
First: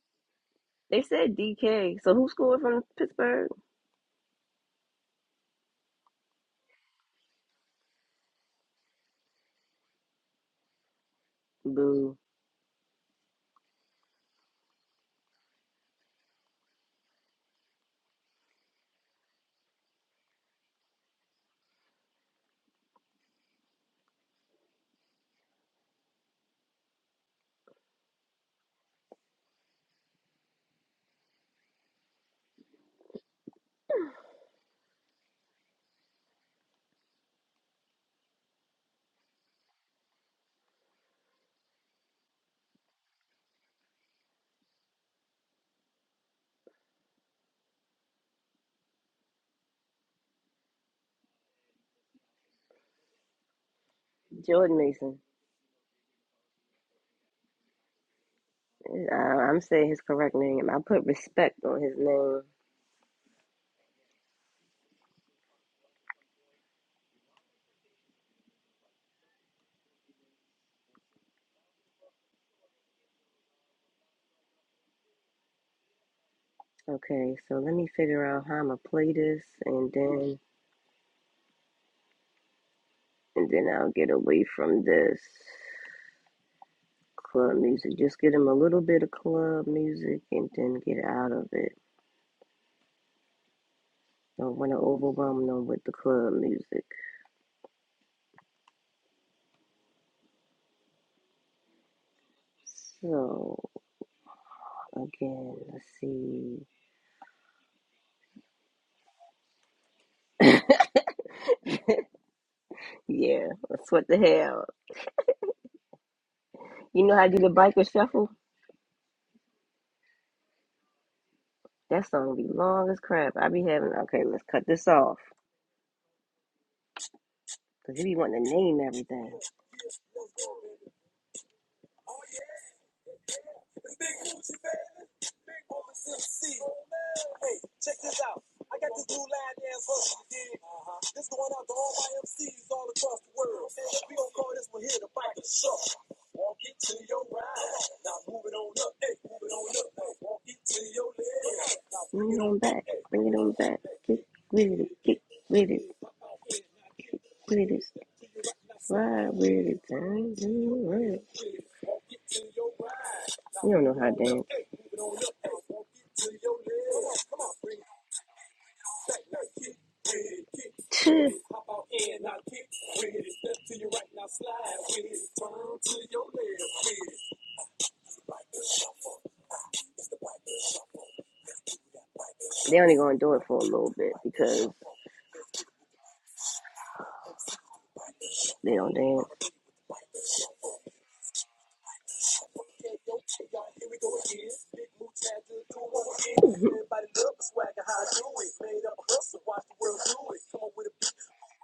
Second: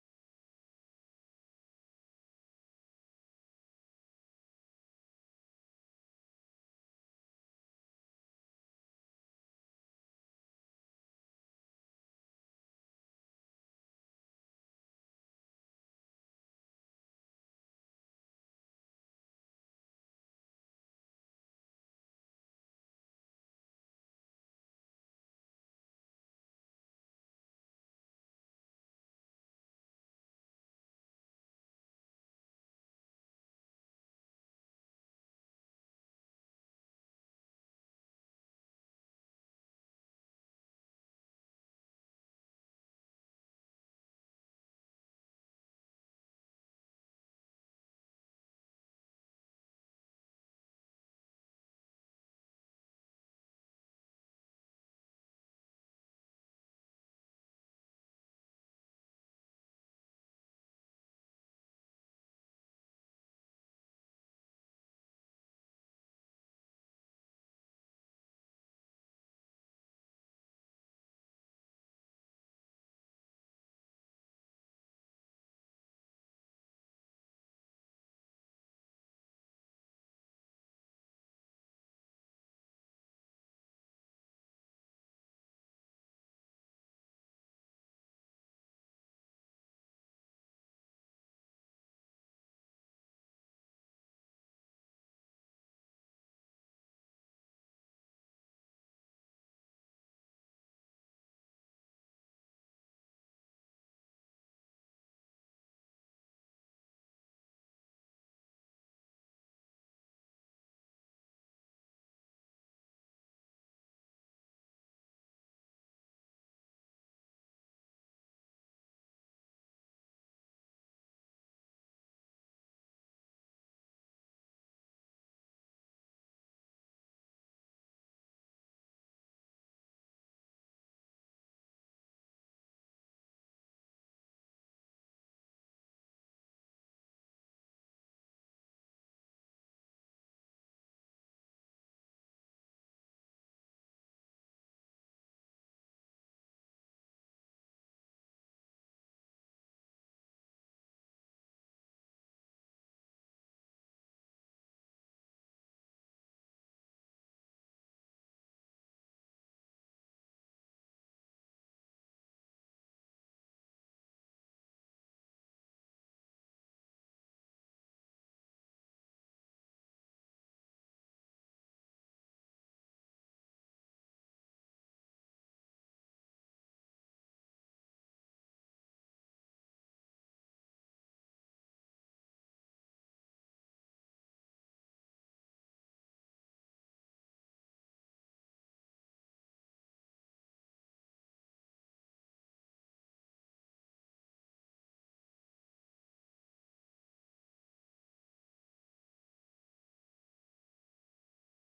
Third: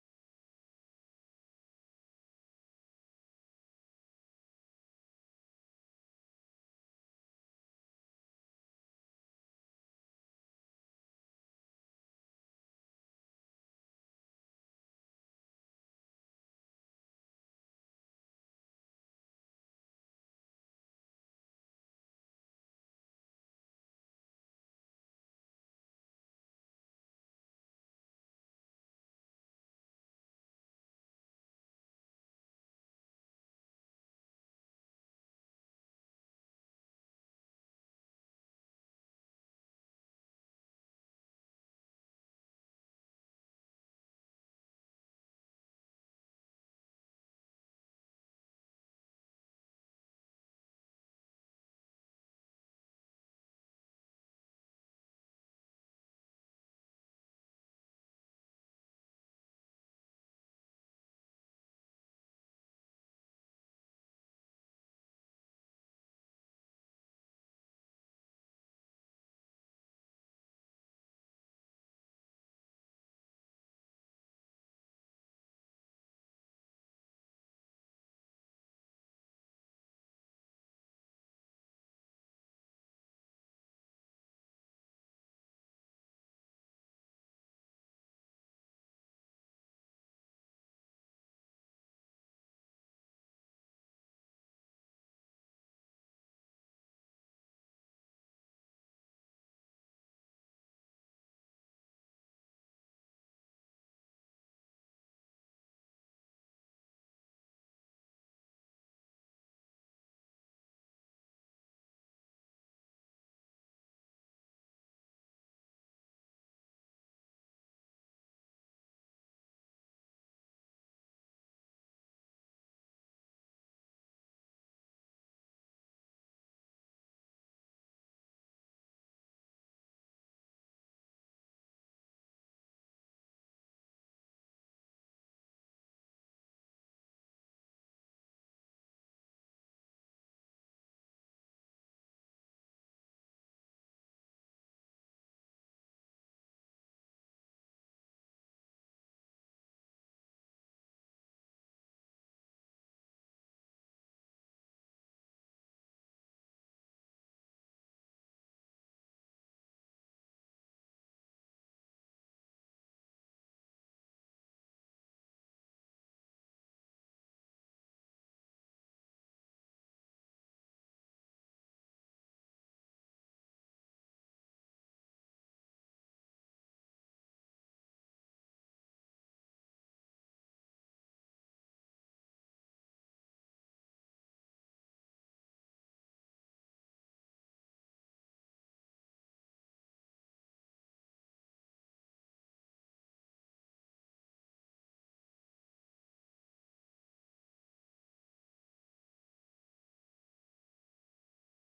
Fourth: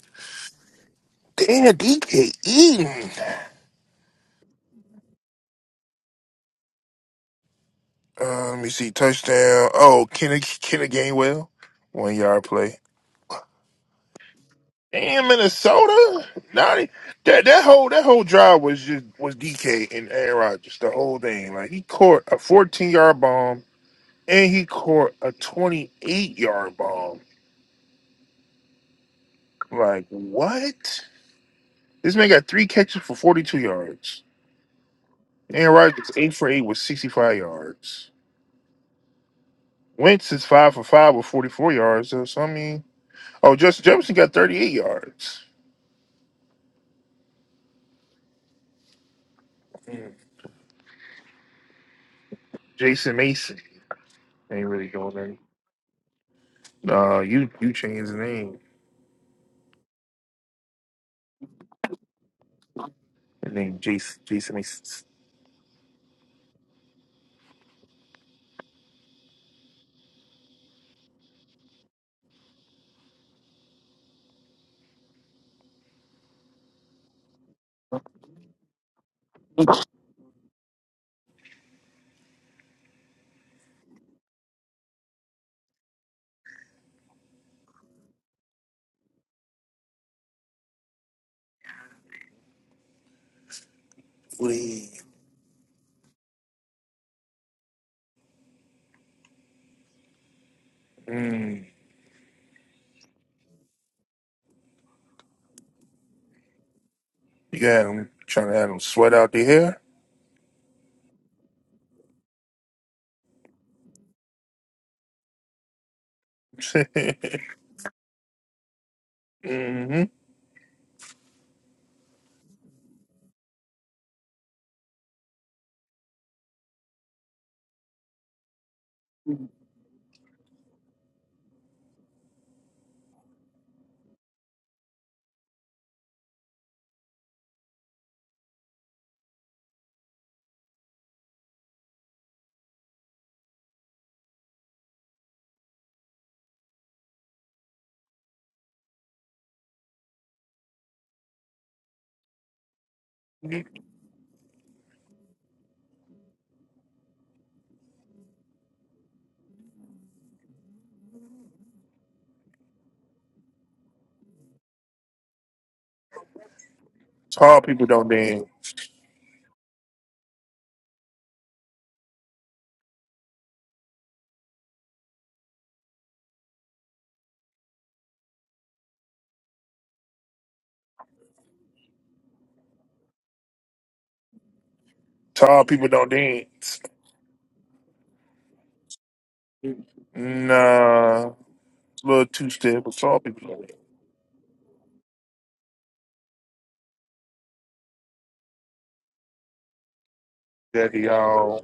B: They said
A: Damn,
B: DK. So who
A: DK
B: scored from
A: Eaton.
B: Pittsburgh?
A: Uh, let me see. Touchdown. Oh, Kenny, Kenny Gainwell. One
B: Boo.
A: yard play. Damn, Minnesota. Not, e, that that whole that whole drive was just was DK and Aaron Rodgers. The whole thing. Like he caught a 14 yard bomb and he caught a 28 yard bomb. Like what? This man got three catches for 42 yards. Aaron Rodgers eight for eight with sixty five yards. Wentz is five for five with forty four yards. So, so, I mean, oh, Justin Jefferson got thirty eight yards. Jason Mason ain't
B: Jordan
A: really
B: Mason.
A: going in. Uh, you you changed his name.
B: Uh, I'm saying his correct name. I put respect on his name.
A: His name Jason Jason Mason.
B: Okay, so let me figure out how I'm gonna play this, and then and then I'll get away from this. club music. Just get them a little bit of club music and then get out of it. Don't want to
A: Wait.
B: overwhelm them with the club music.
A: Mm.
B: So, again, let's see.
A: You got him trying to have him sweat out the hair.
B: Yeah, that's what the hell. You know how I do the biker shuffle?
A: hmm
B: That song be long as crap. I be having, okay, let's cut this off. Because you be wanting to name everything. Bring it on back. Bring it on back. Get with it. Get with it. With it. Ride with it. You don't know how to
A: Tall people don't dance.
B: dance. They only gonna do it for a little bit because
A: Tall people don't dance.
B: they don't dance,
A: Nah, little two step but tall people don't dance. Daddy, y'all.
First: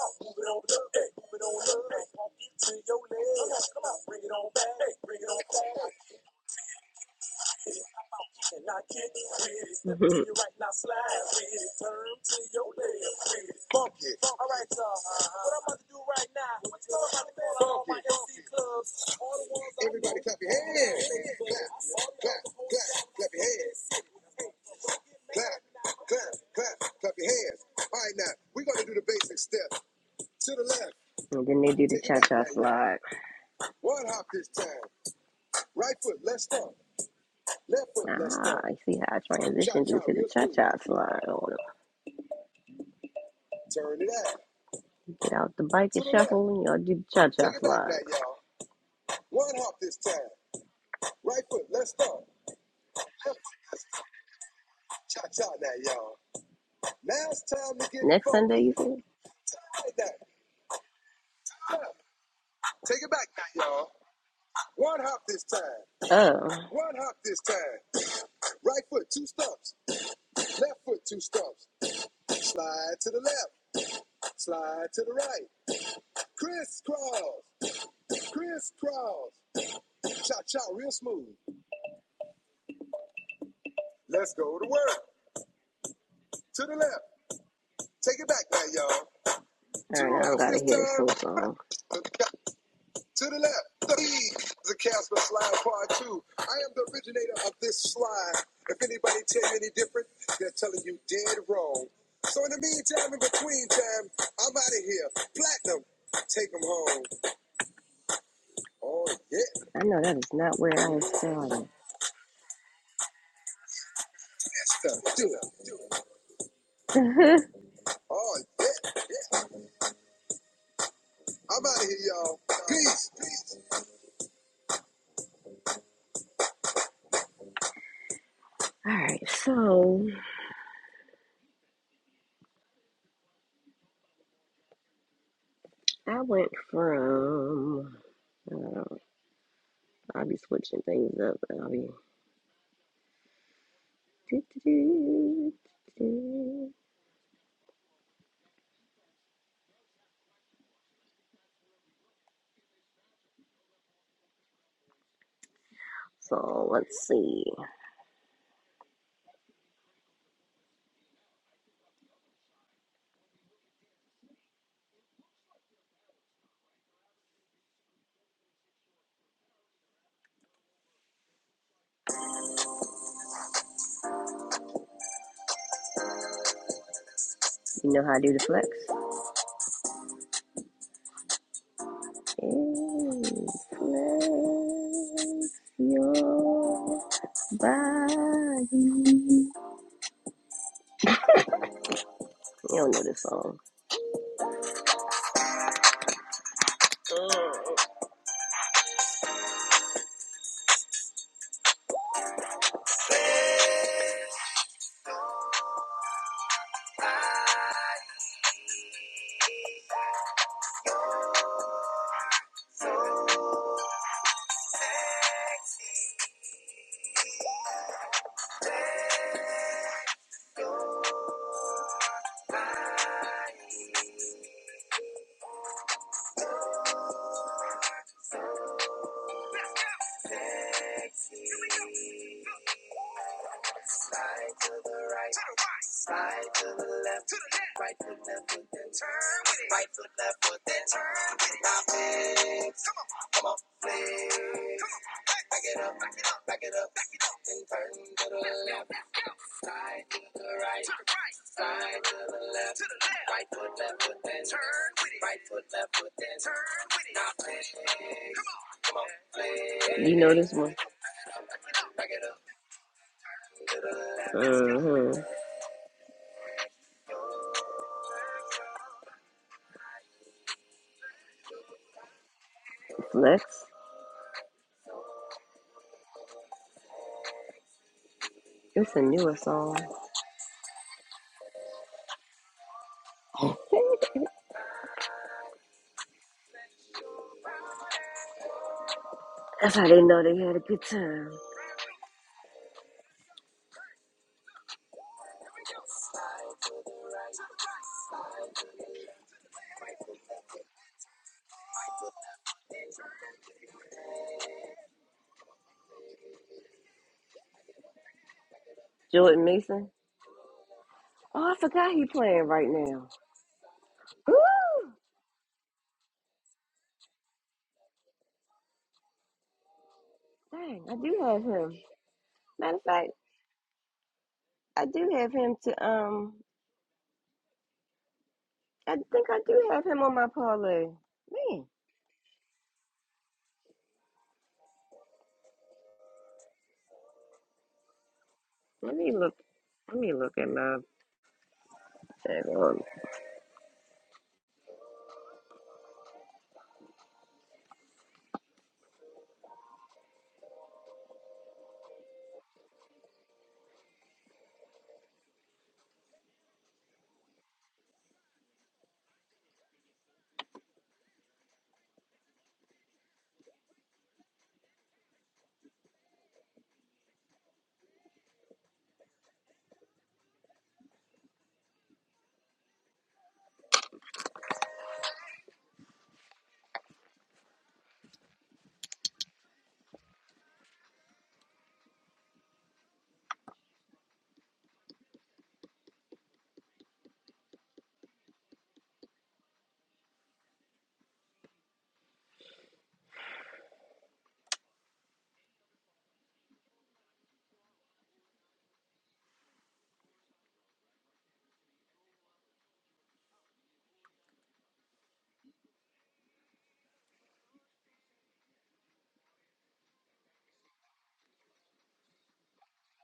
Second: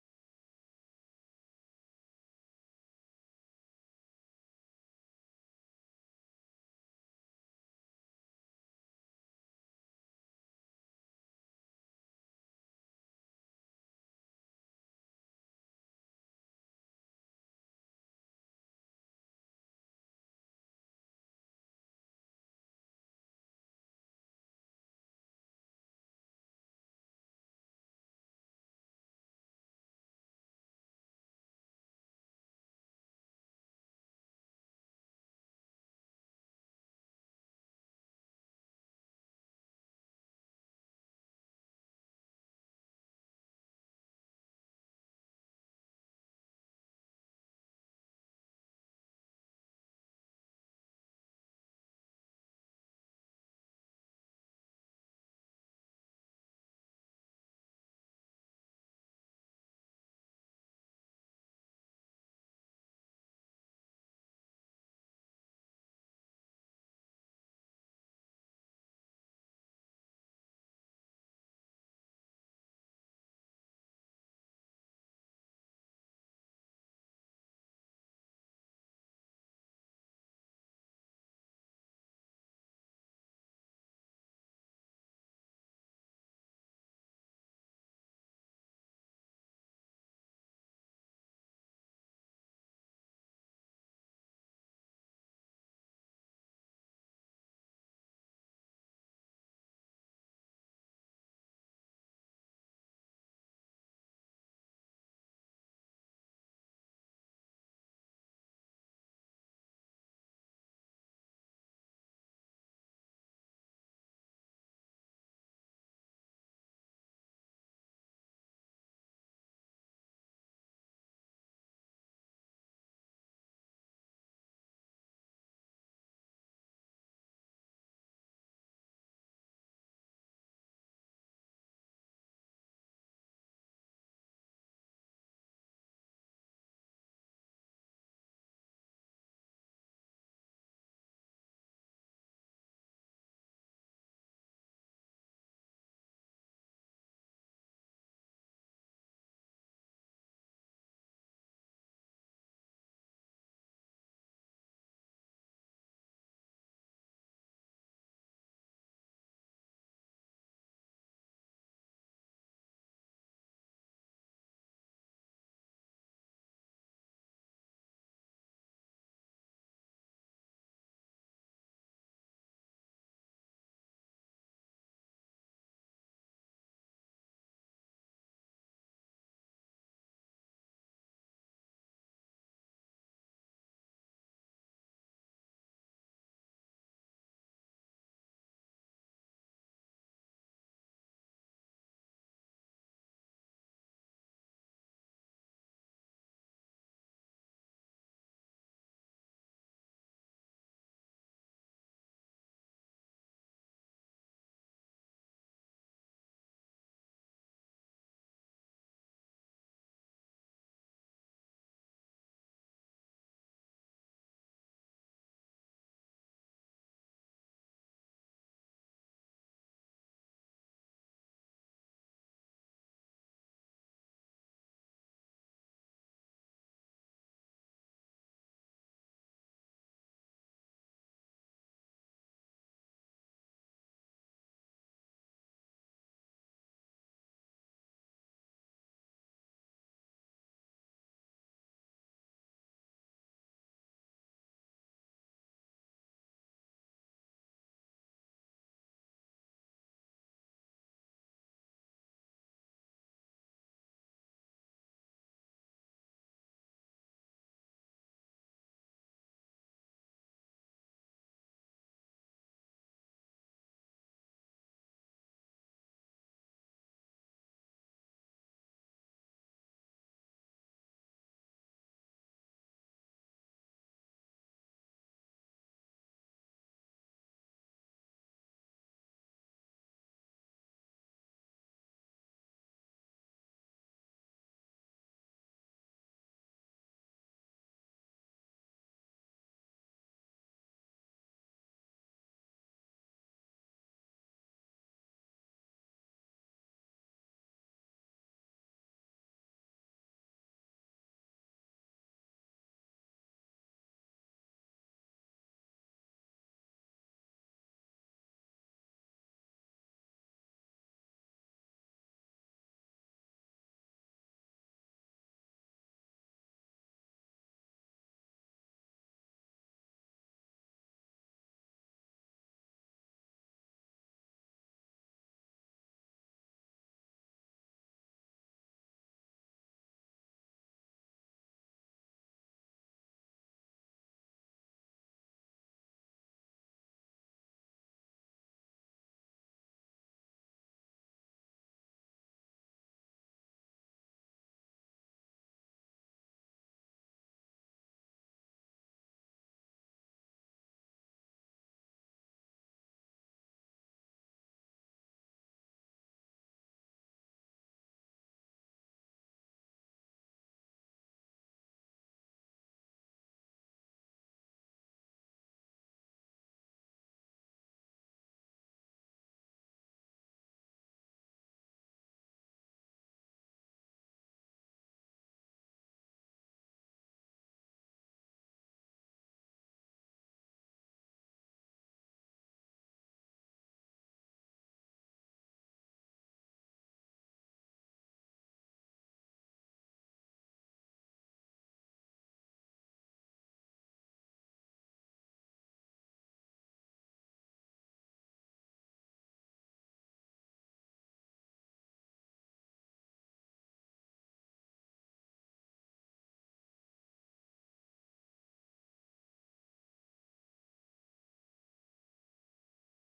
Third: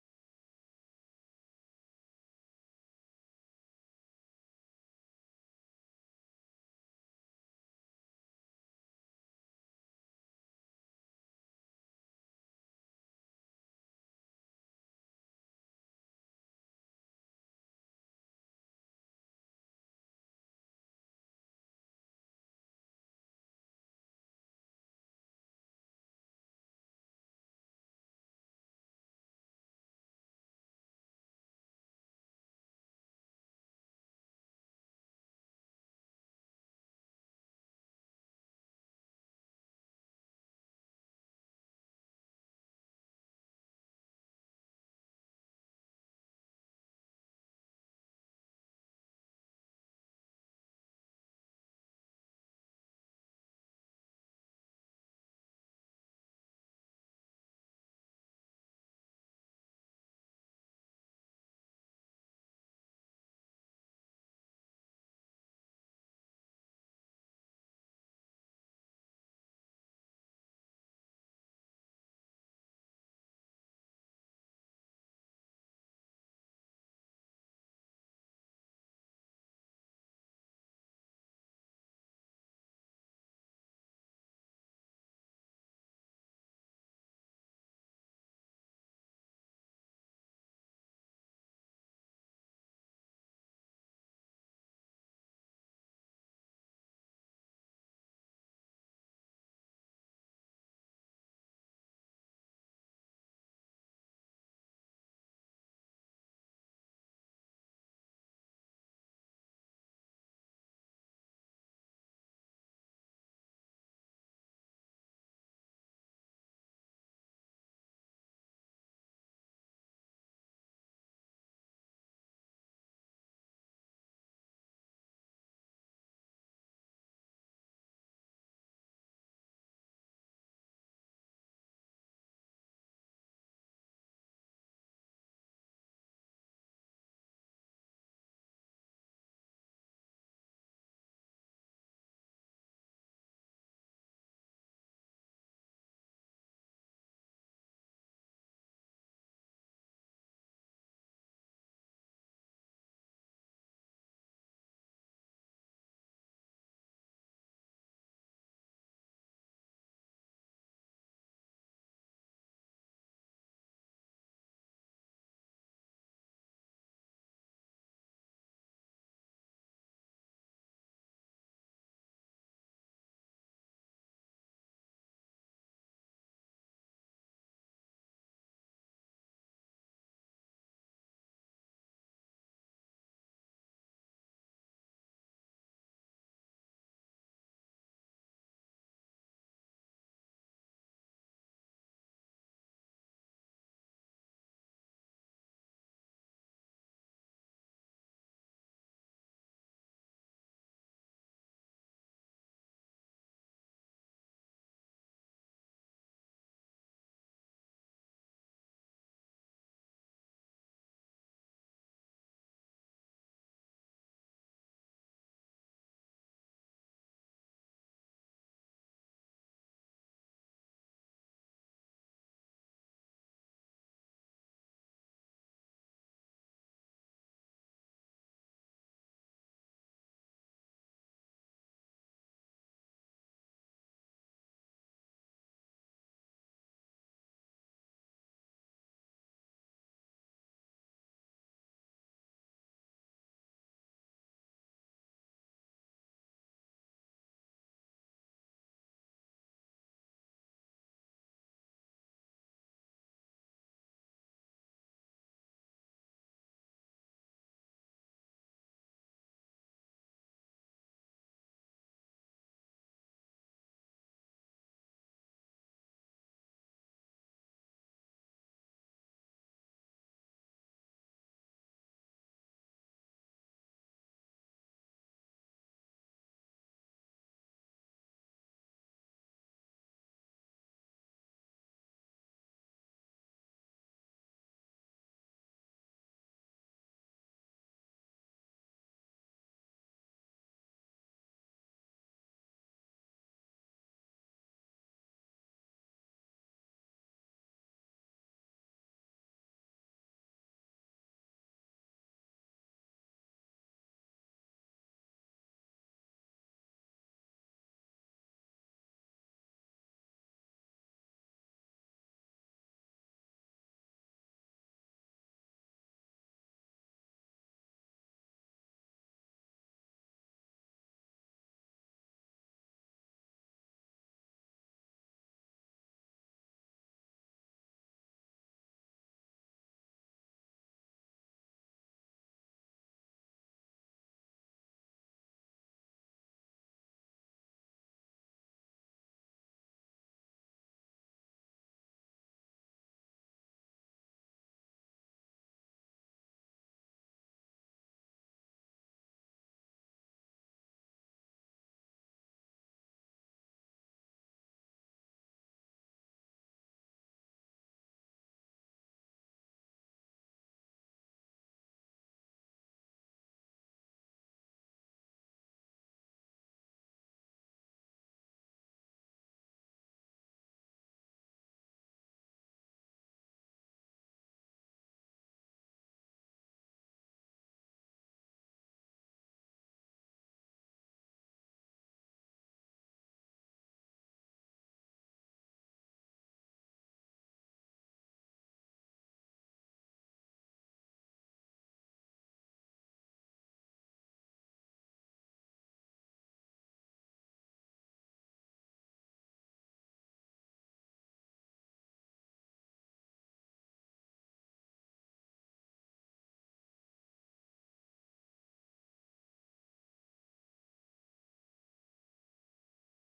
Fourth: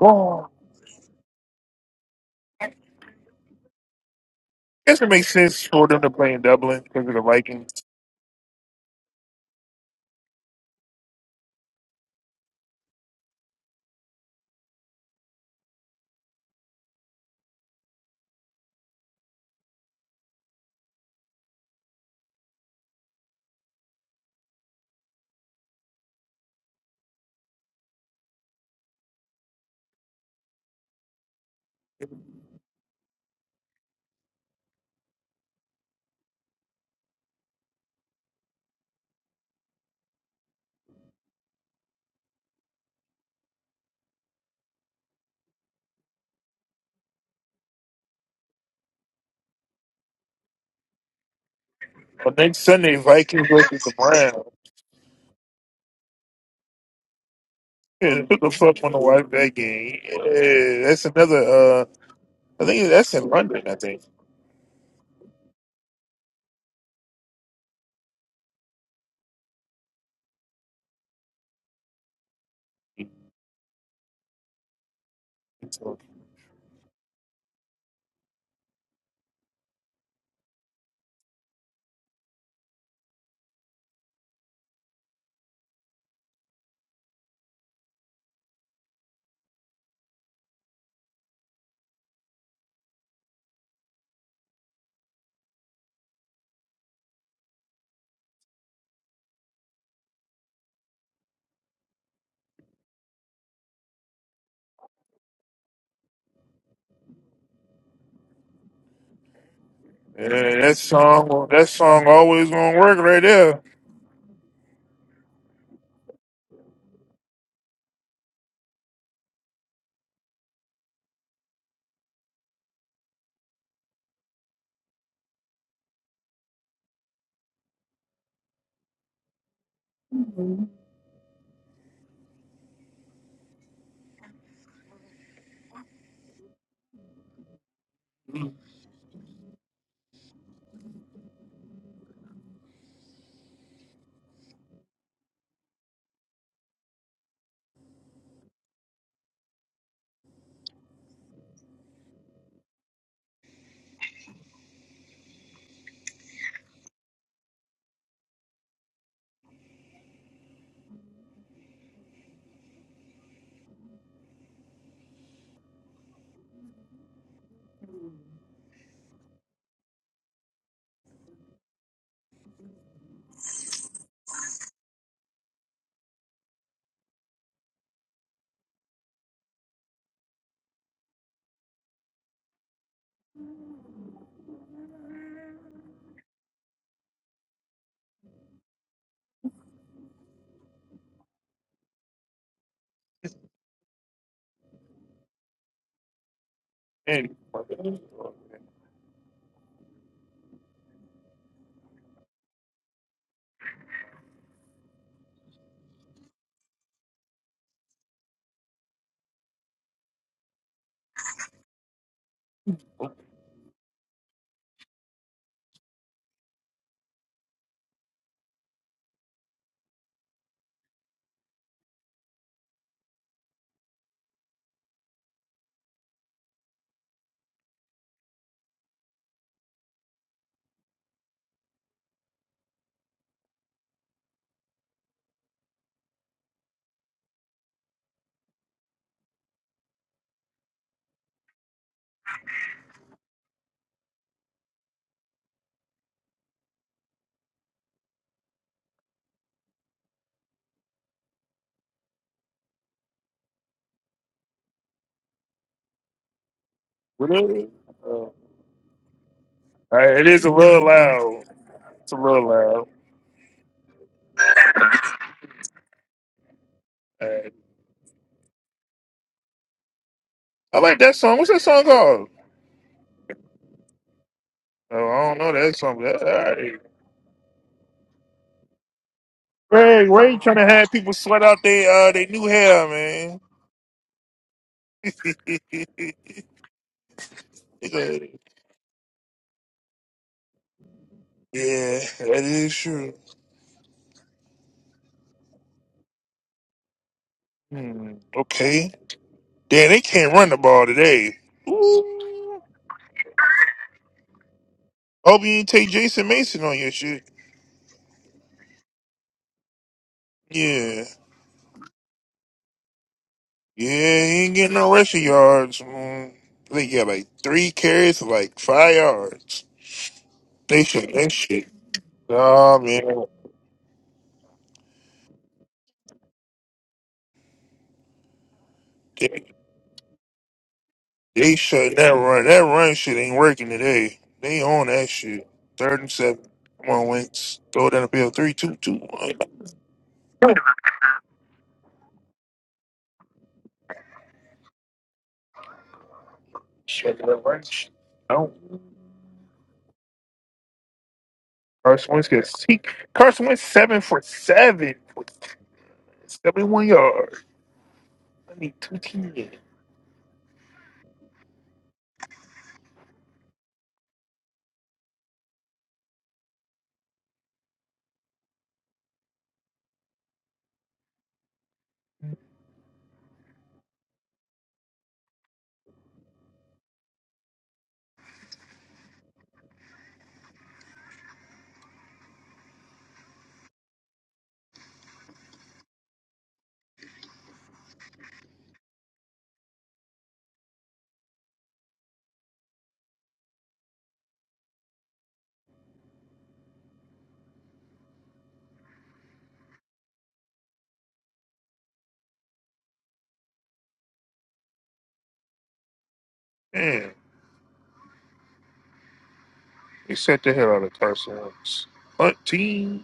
A: Oh. I guess it makes sense for them to play in Dublin because of the Vikings.
B: and then they do. slide. I see how I train I slide on them. Get out the bike, and y'all do the cha cha.
A: But next Sunday, Vikings versus the Browns. Yeah, who the
B: You
A: fuck want to
B: see?
A: watch that game? Yeah, that's another. Uh, I think that's in London. I think.
B: Oh,
A: Yeah,
B: that's a I know that is not
A: that
B: where I was
A: song. That
B: starting.
A: song always gonna work right there.
B: All right, so I went from. Uh, I'll be switching things up. and I'll be. Do, do, do, do. So let's see. You know how I do the flex? Inflate your body. You don't know this song.
A: And- Really? Uh, all right,
B: You
A: it
B: know
A: is a
B: this one?
A: little loud. It's a little loud. All
B: Mm-hmm.
A: right. I like that song. What's that song called?
B: Flex.
A: Oh, I don't know that song. But that's all right.
B: It's a newer song.
A: Ray, Ray trying to have people sweat out their uh their new hair, man. yeah,
B: That's how they know they had a good time.
A: that is true. Hmm, okay. Damn, they can't run the ball today. Ooh. Hope you didn't take Jason Mason on your shit.
B: Jordan Mason.
A: Yeah.
B: Oh, I forgot he playing right now.
A: Yeah, he ain't getting
B: Woo!
A: no rushing yards. Mm. I think he got like three carries for like five yards. They
B: Dang, I
A: should
B: do
A: that
B: have
A: shit.
B: him. Matter
A: Oh
B: of fact,
A: man.
B: I do have him to um. I think I do have him on my parlay.
A: They
B: Man,
A: shut that run. That run shit ain't working today. They on that shit. Third and seven. Come on, Wentz. Throw it down the field. Three, two,
B: let
A: two,
B: me look.
A: one.
B: Let me look at my.
A: Shit, that run shit. No. Carson Wentz gets he, Carson Wentz seven for seven for seventy one yards. I need two teams. Man, they set the hell out of Carson Wentz. Hunting.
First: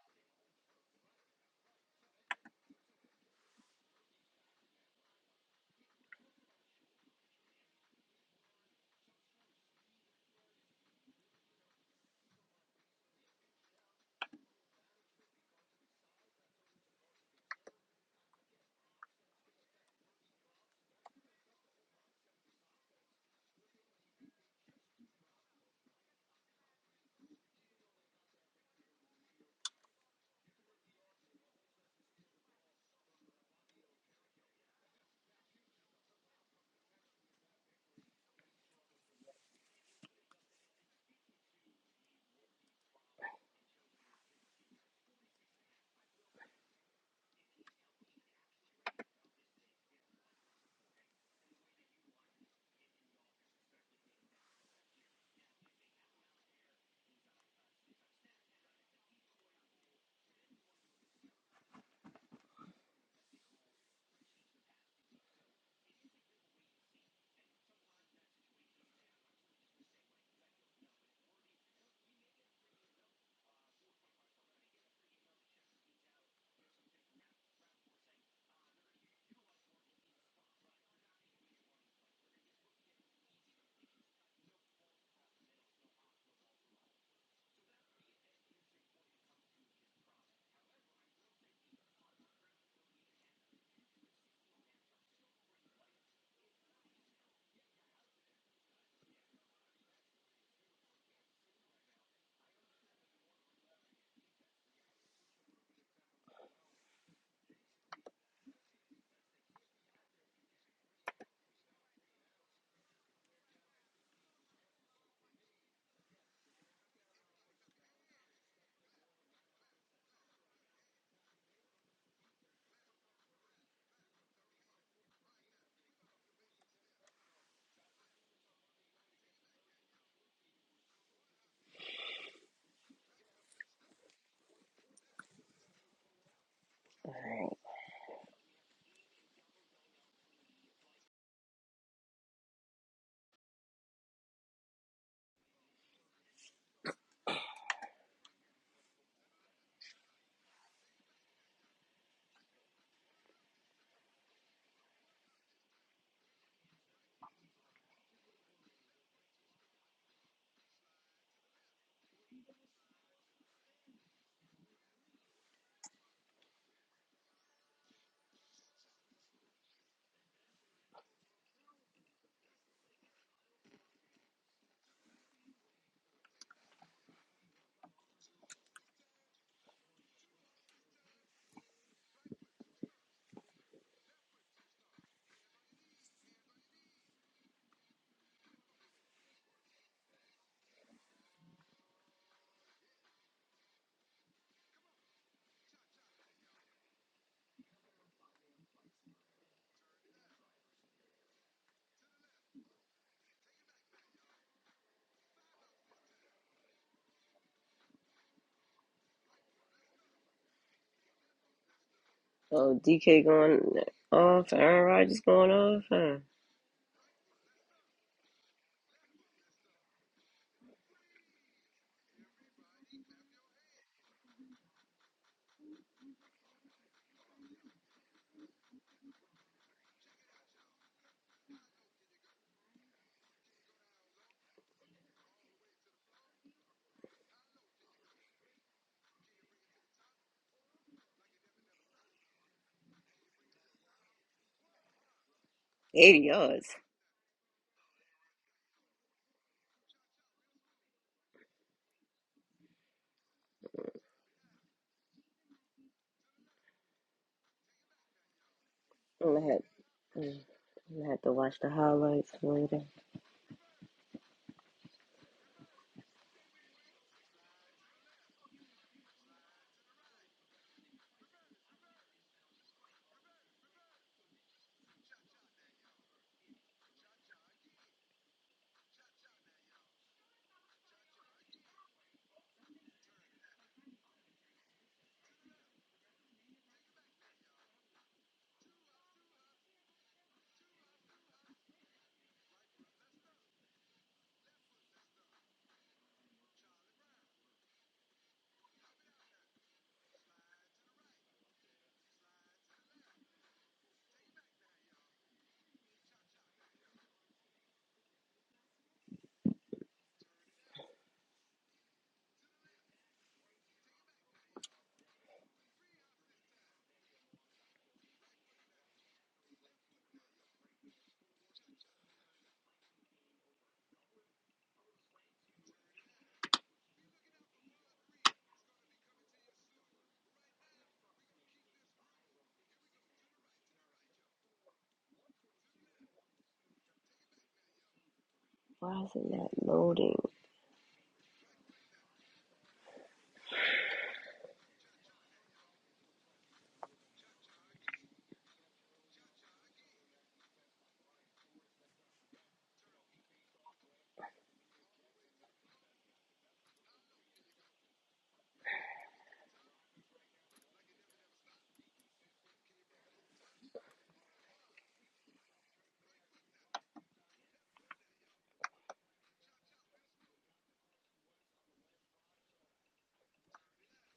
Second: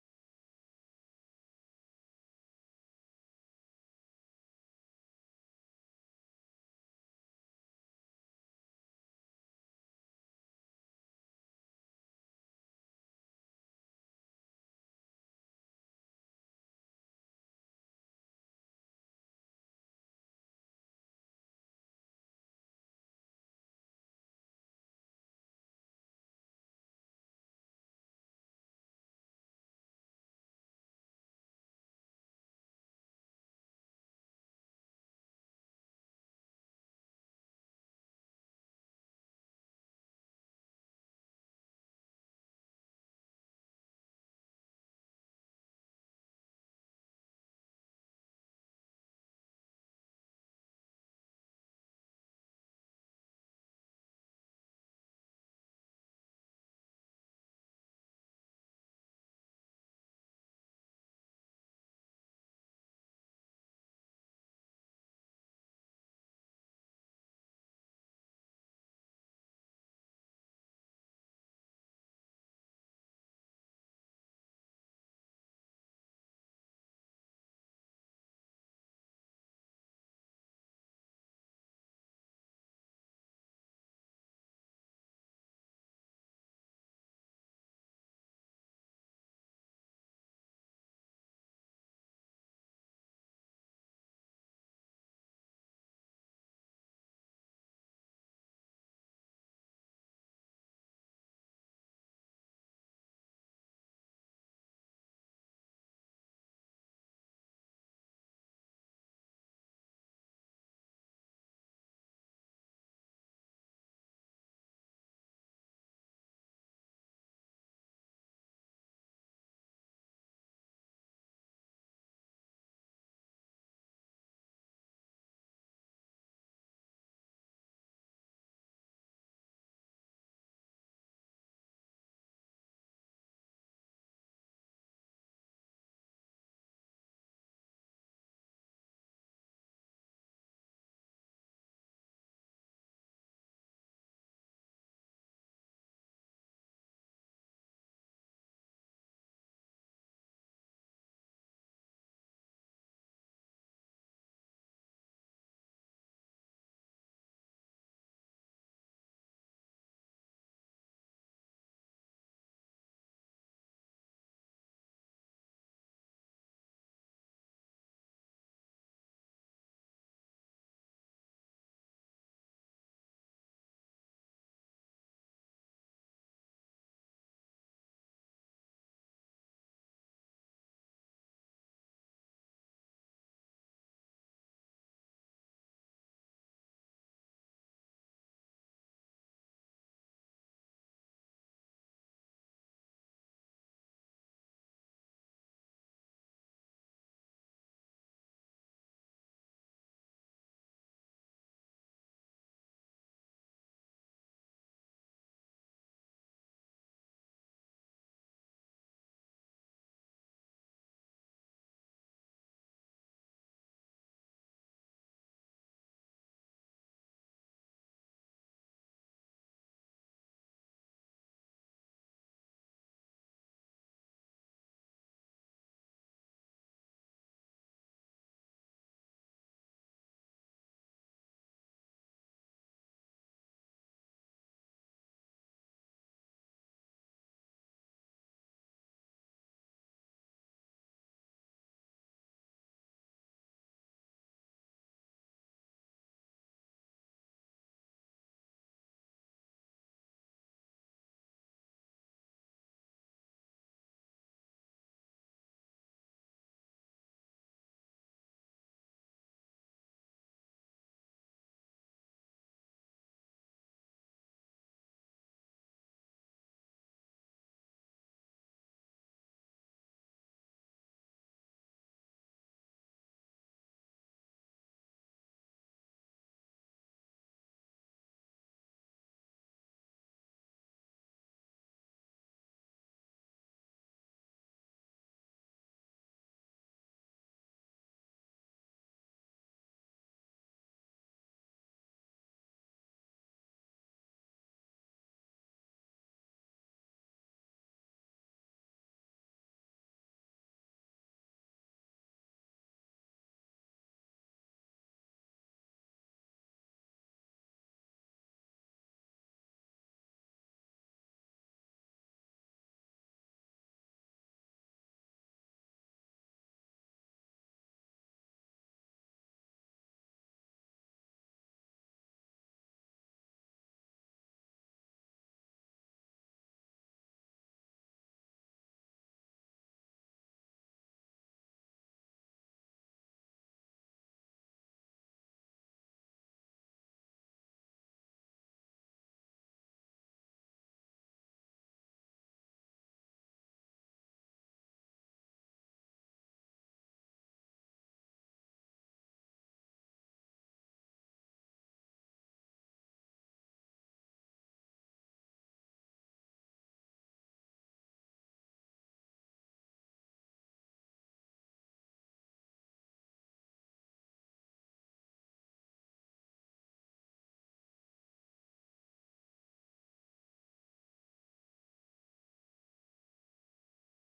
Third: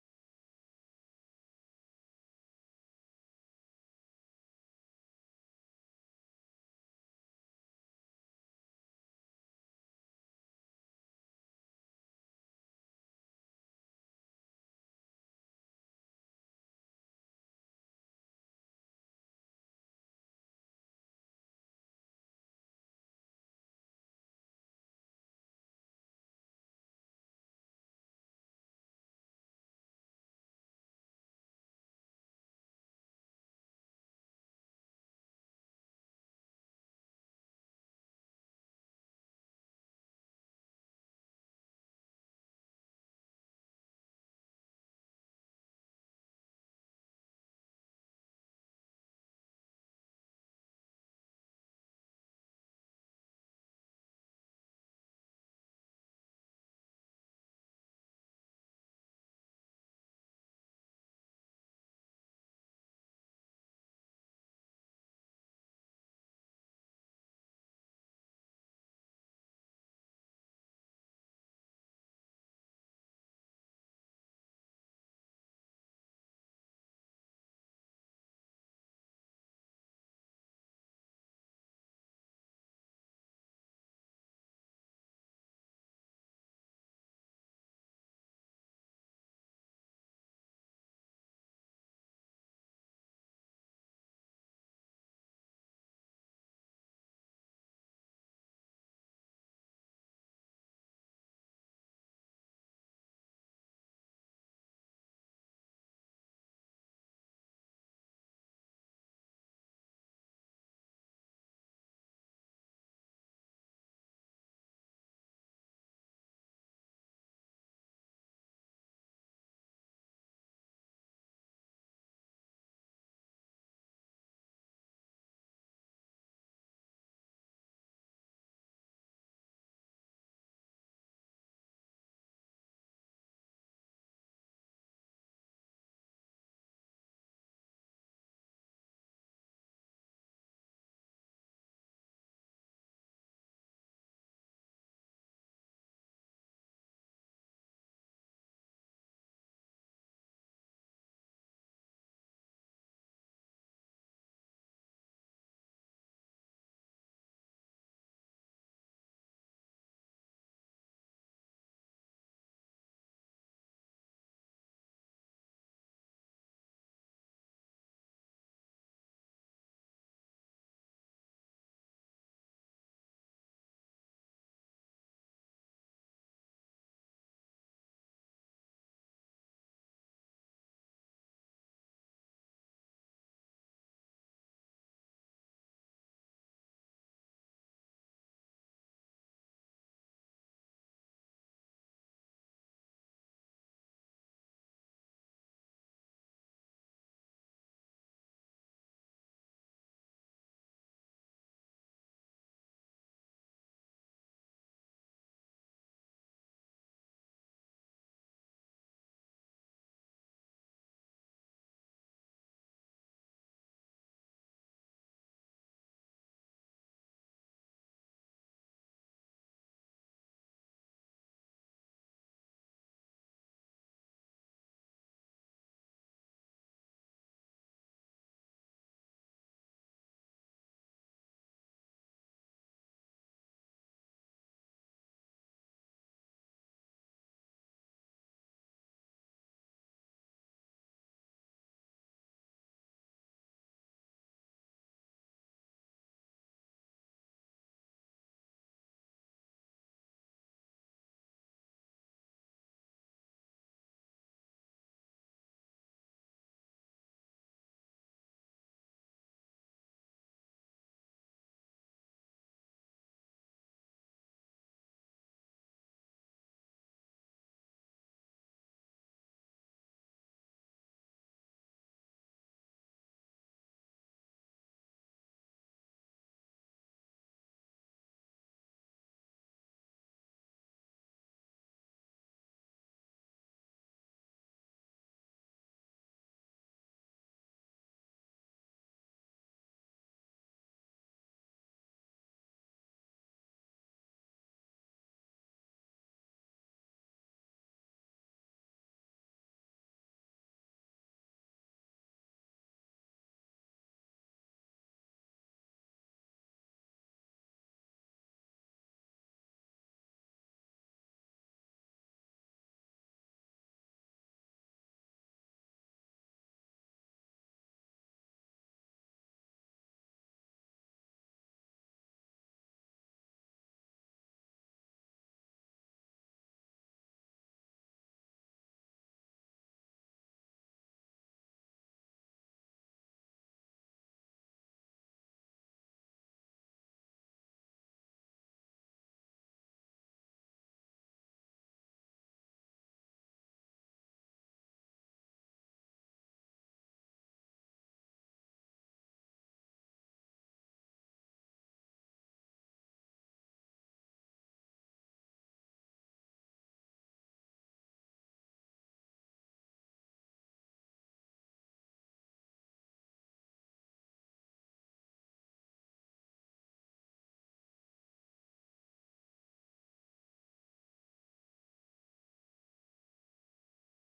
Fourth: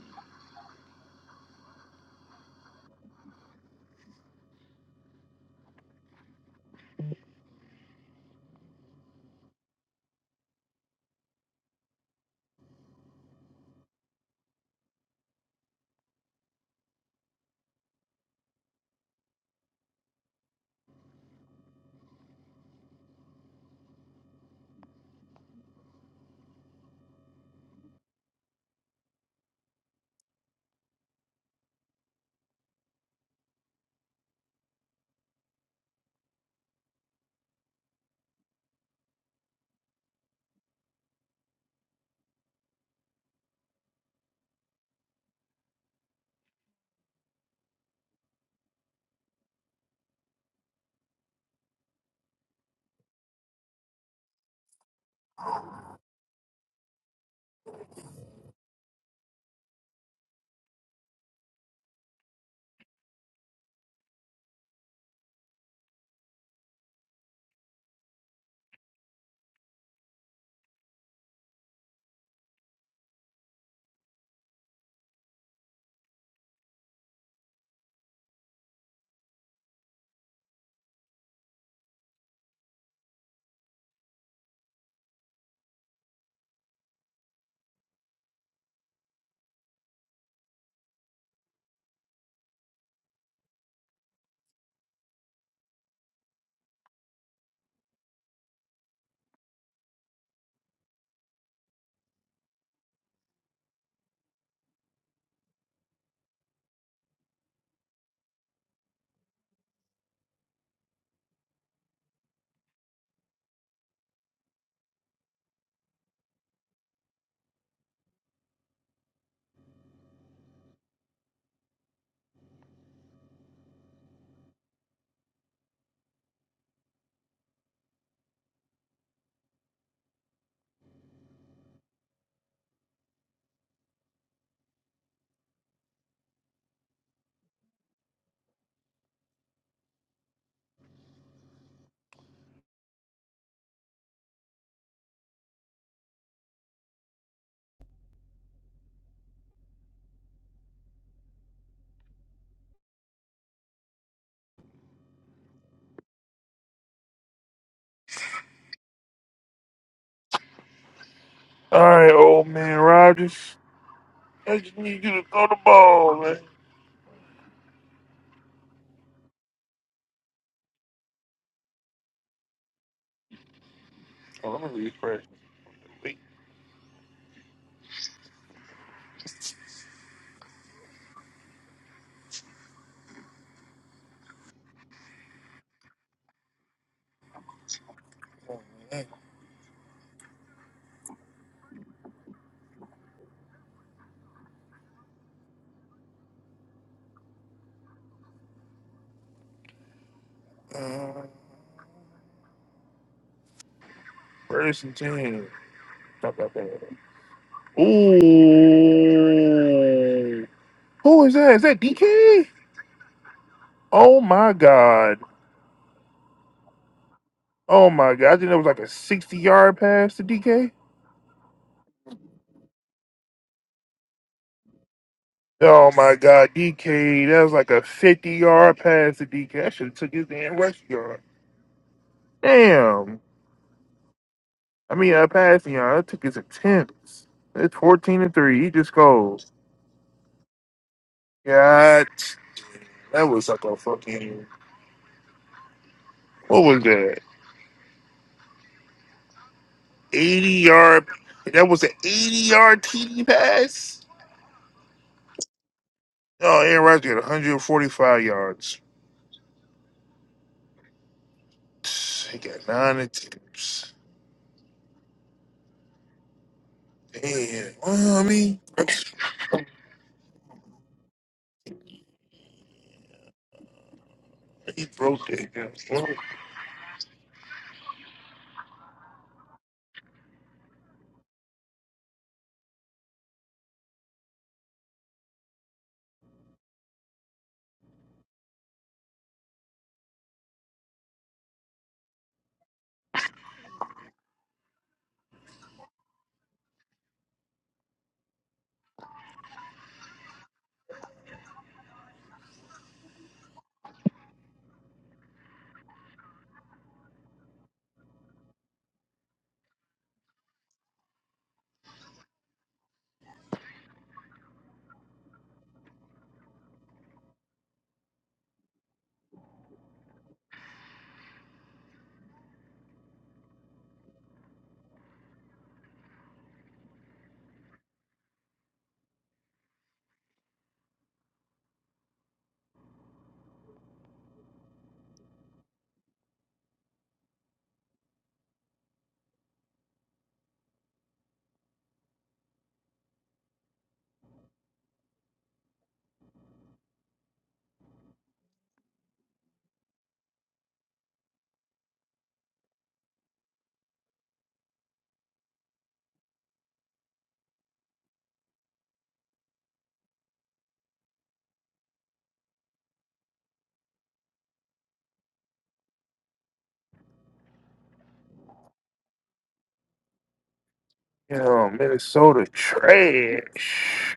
A: All right, old man Rogers. I just need you to throw the ball, man. Oh, let me refresh. Wait. Uh, first and ten. Ooh, who is that? Is that DK?
B: Oh, DK going
A: Oh my
B: off. Aaron
A: god.
B: Rodgers going off. Huh?
A: Oh my god. I think that was like a 60 yard pass to DK. Oh my god, DK. That was like a 50 yard pass to DK. That should have took his damn rush yard. Damn. I mean, a pass yard. That took his attempts. It's 14 and 3. He just goes. God. That was like a fucking.
B: 80
A: What
B: yards.
A: was that? 80 yard. That was an 80 yard TD pass? Oh, Aaron Rodgers got 145 yards.
B: I'm gonna, have, mm, I'm gonna have to watch the highlights
A: He got
B: later.
A: nine attempts. Damn. Well, I mean, he broke that. down.
B: Why is it not loading?
A: Yo, Minnesota trash.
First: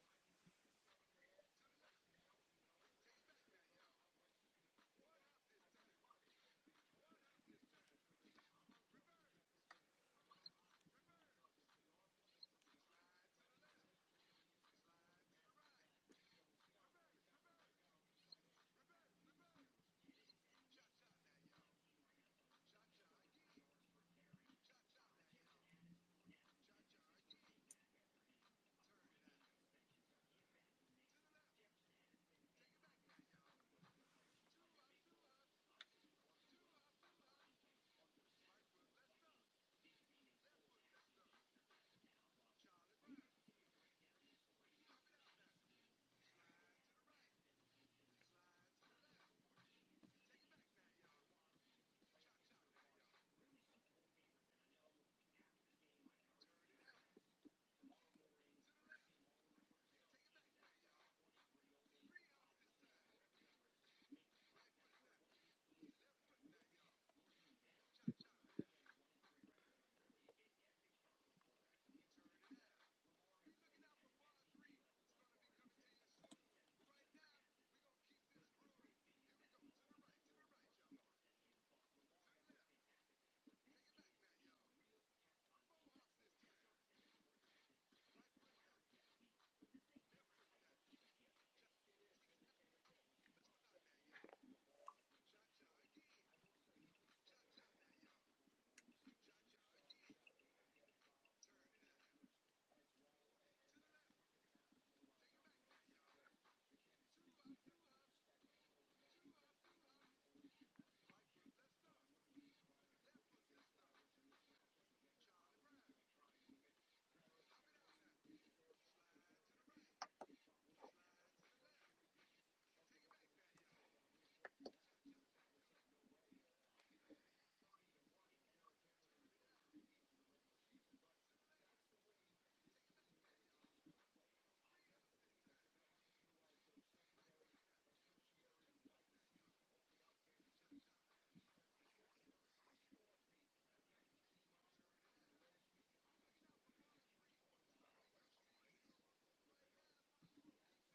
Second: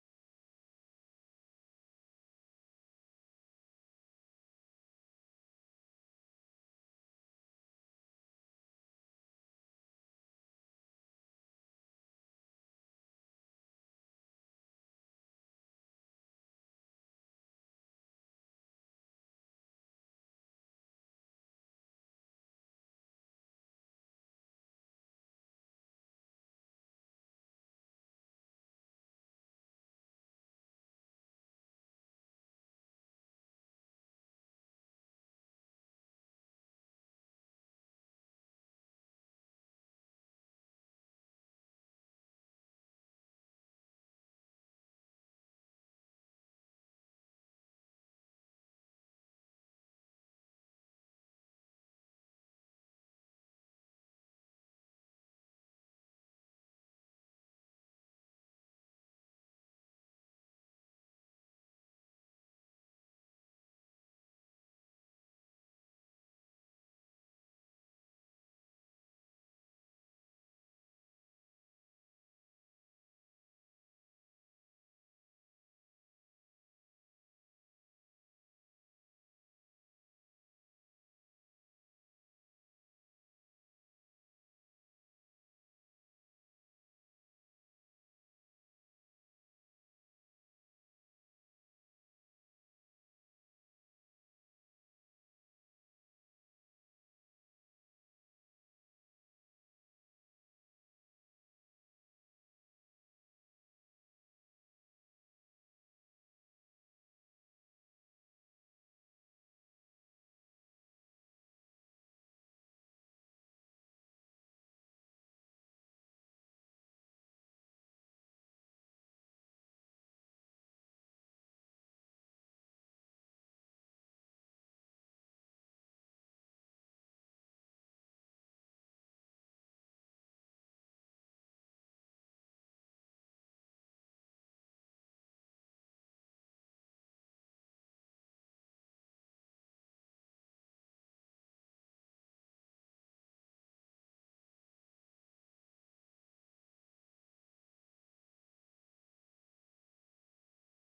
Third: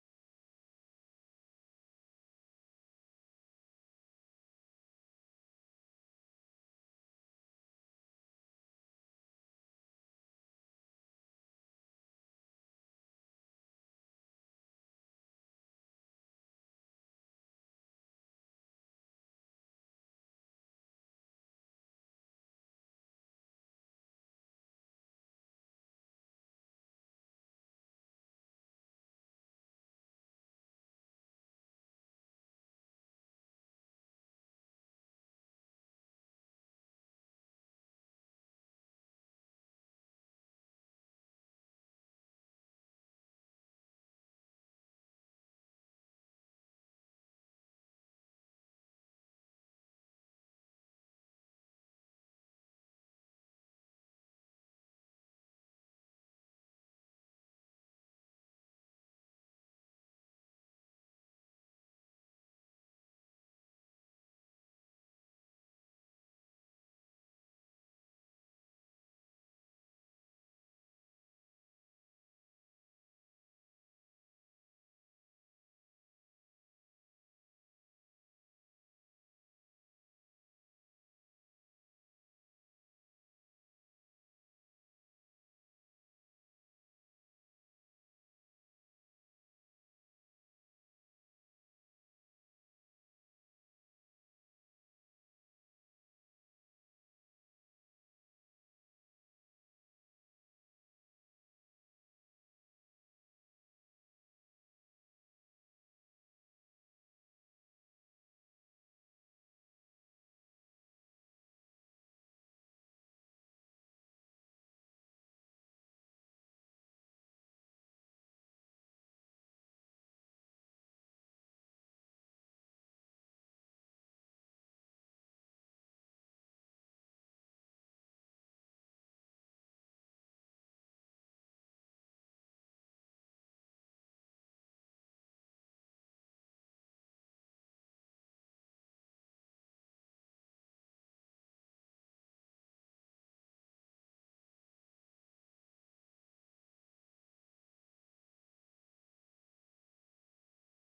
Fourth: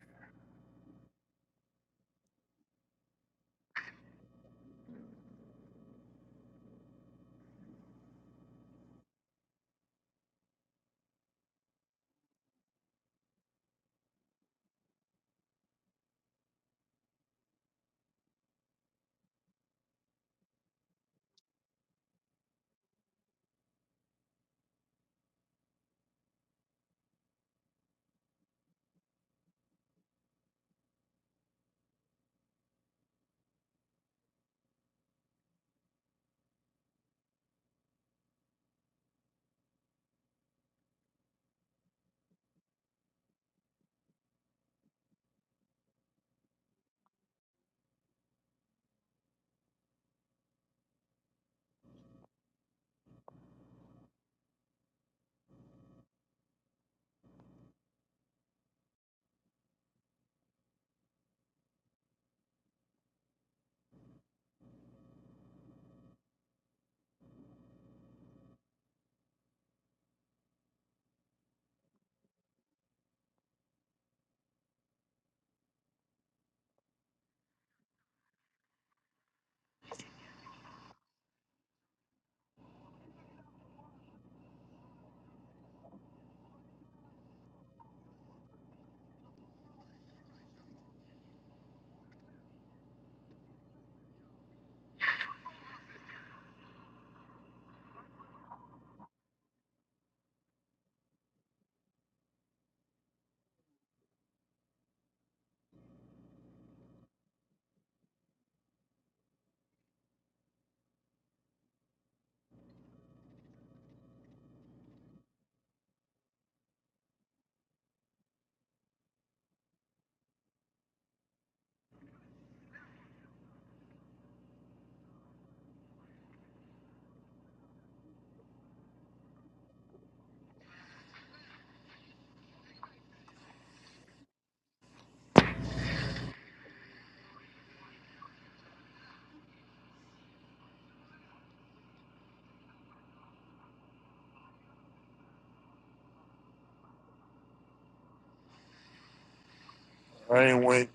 A: I ain't went.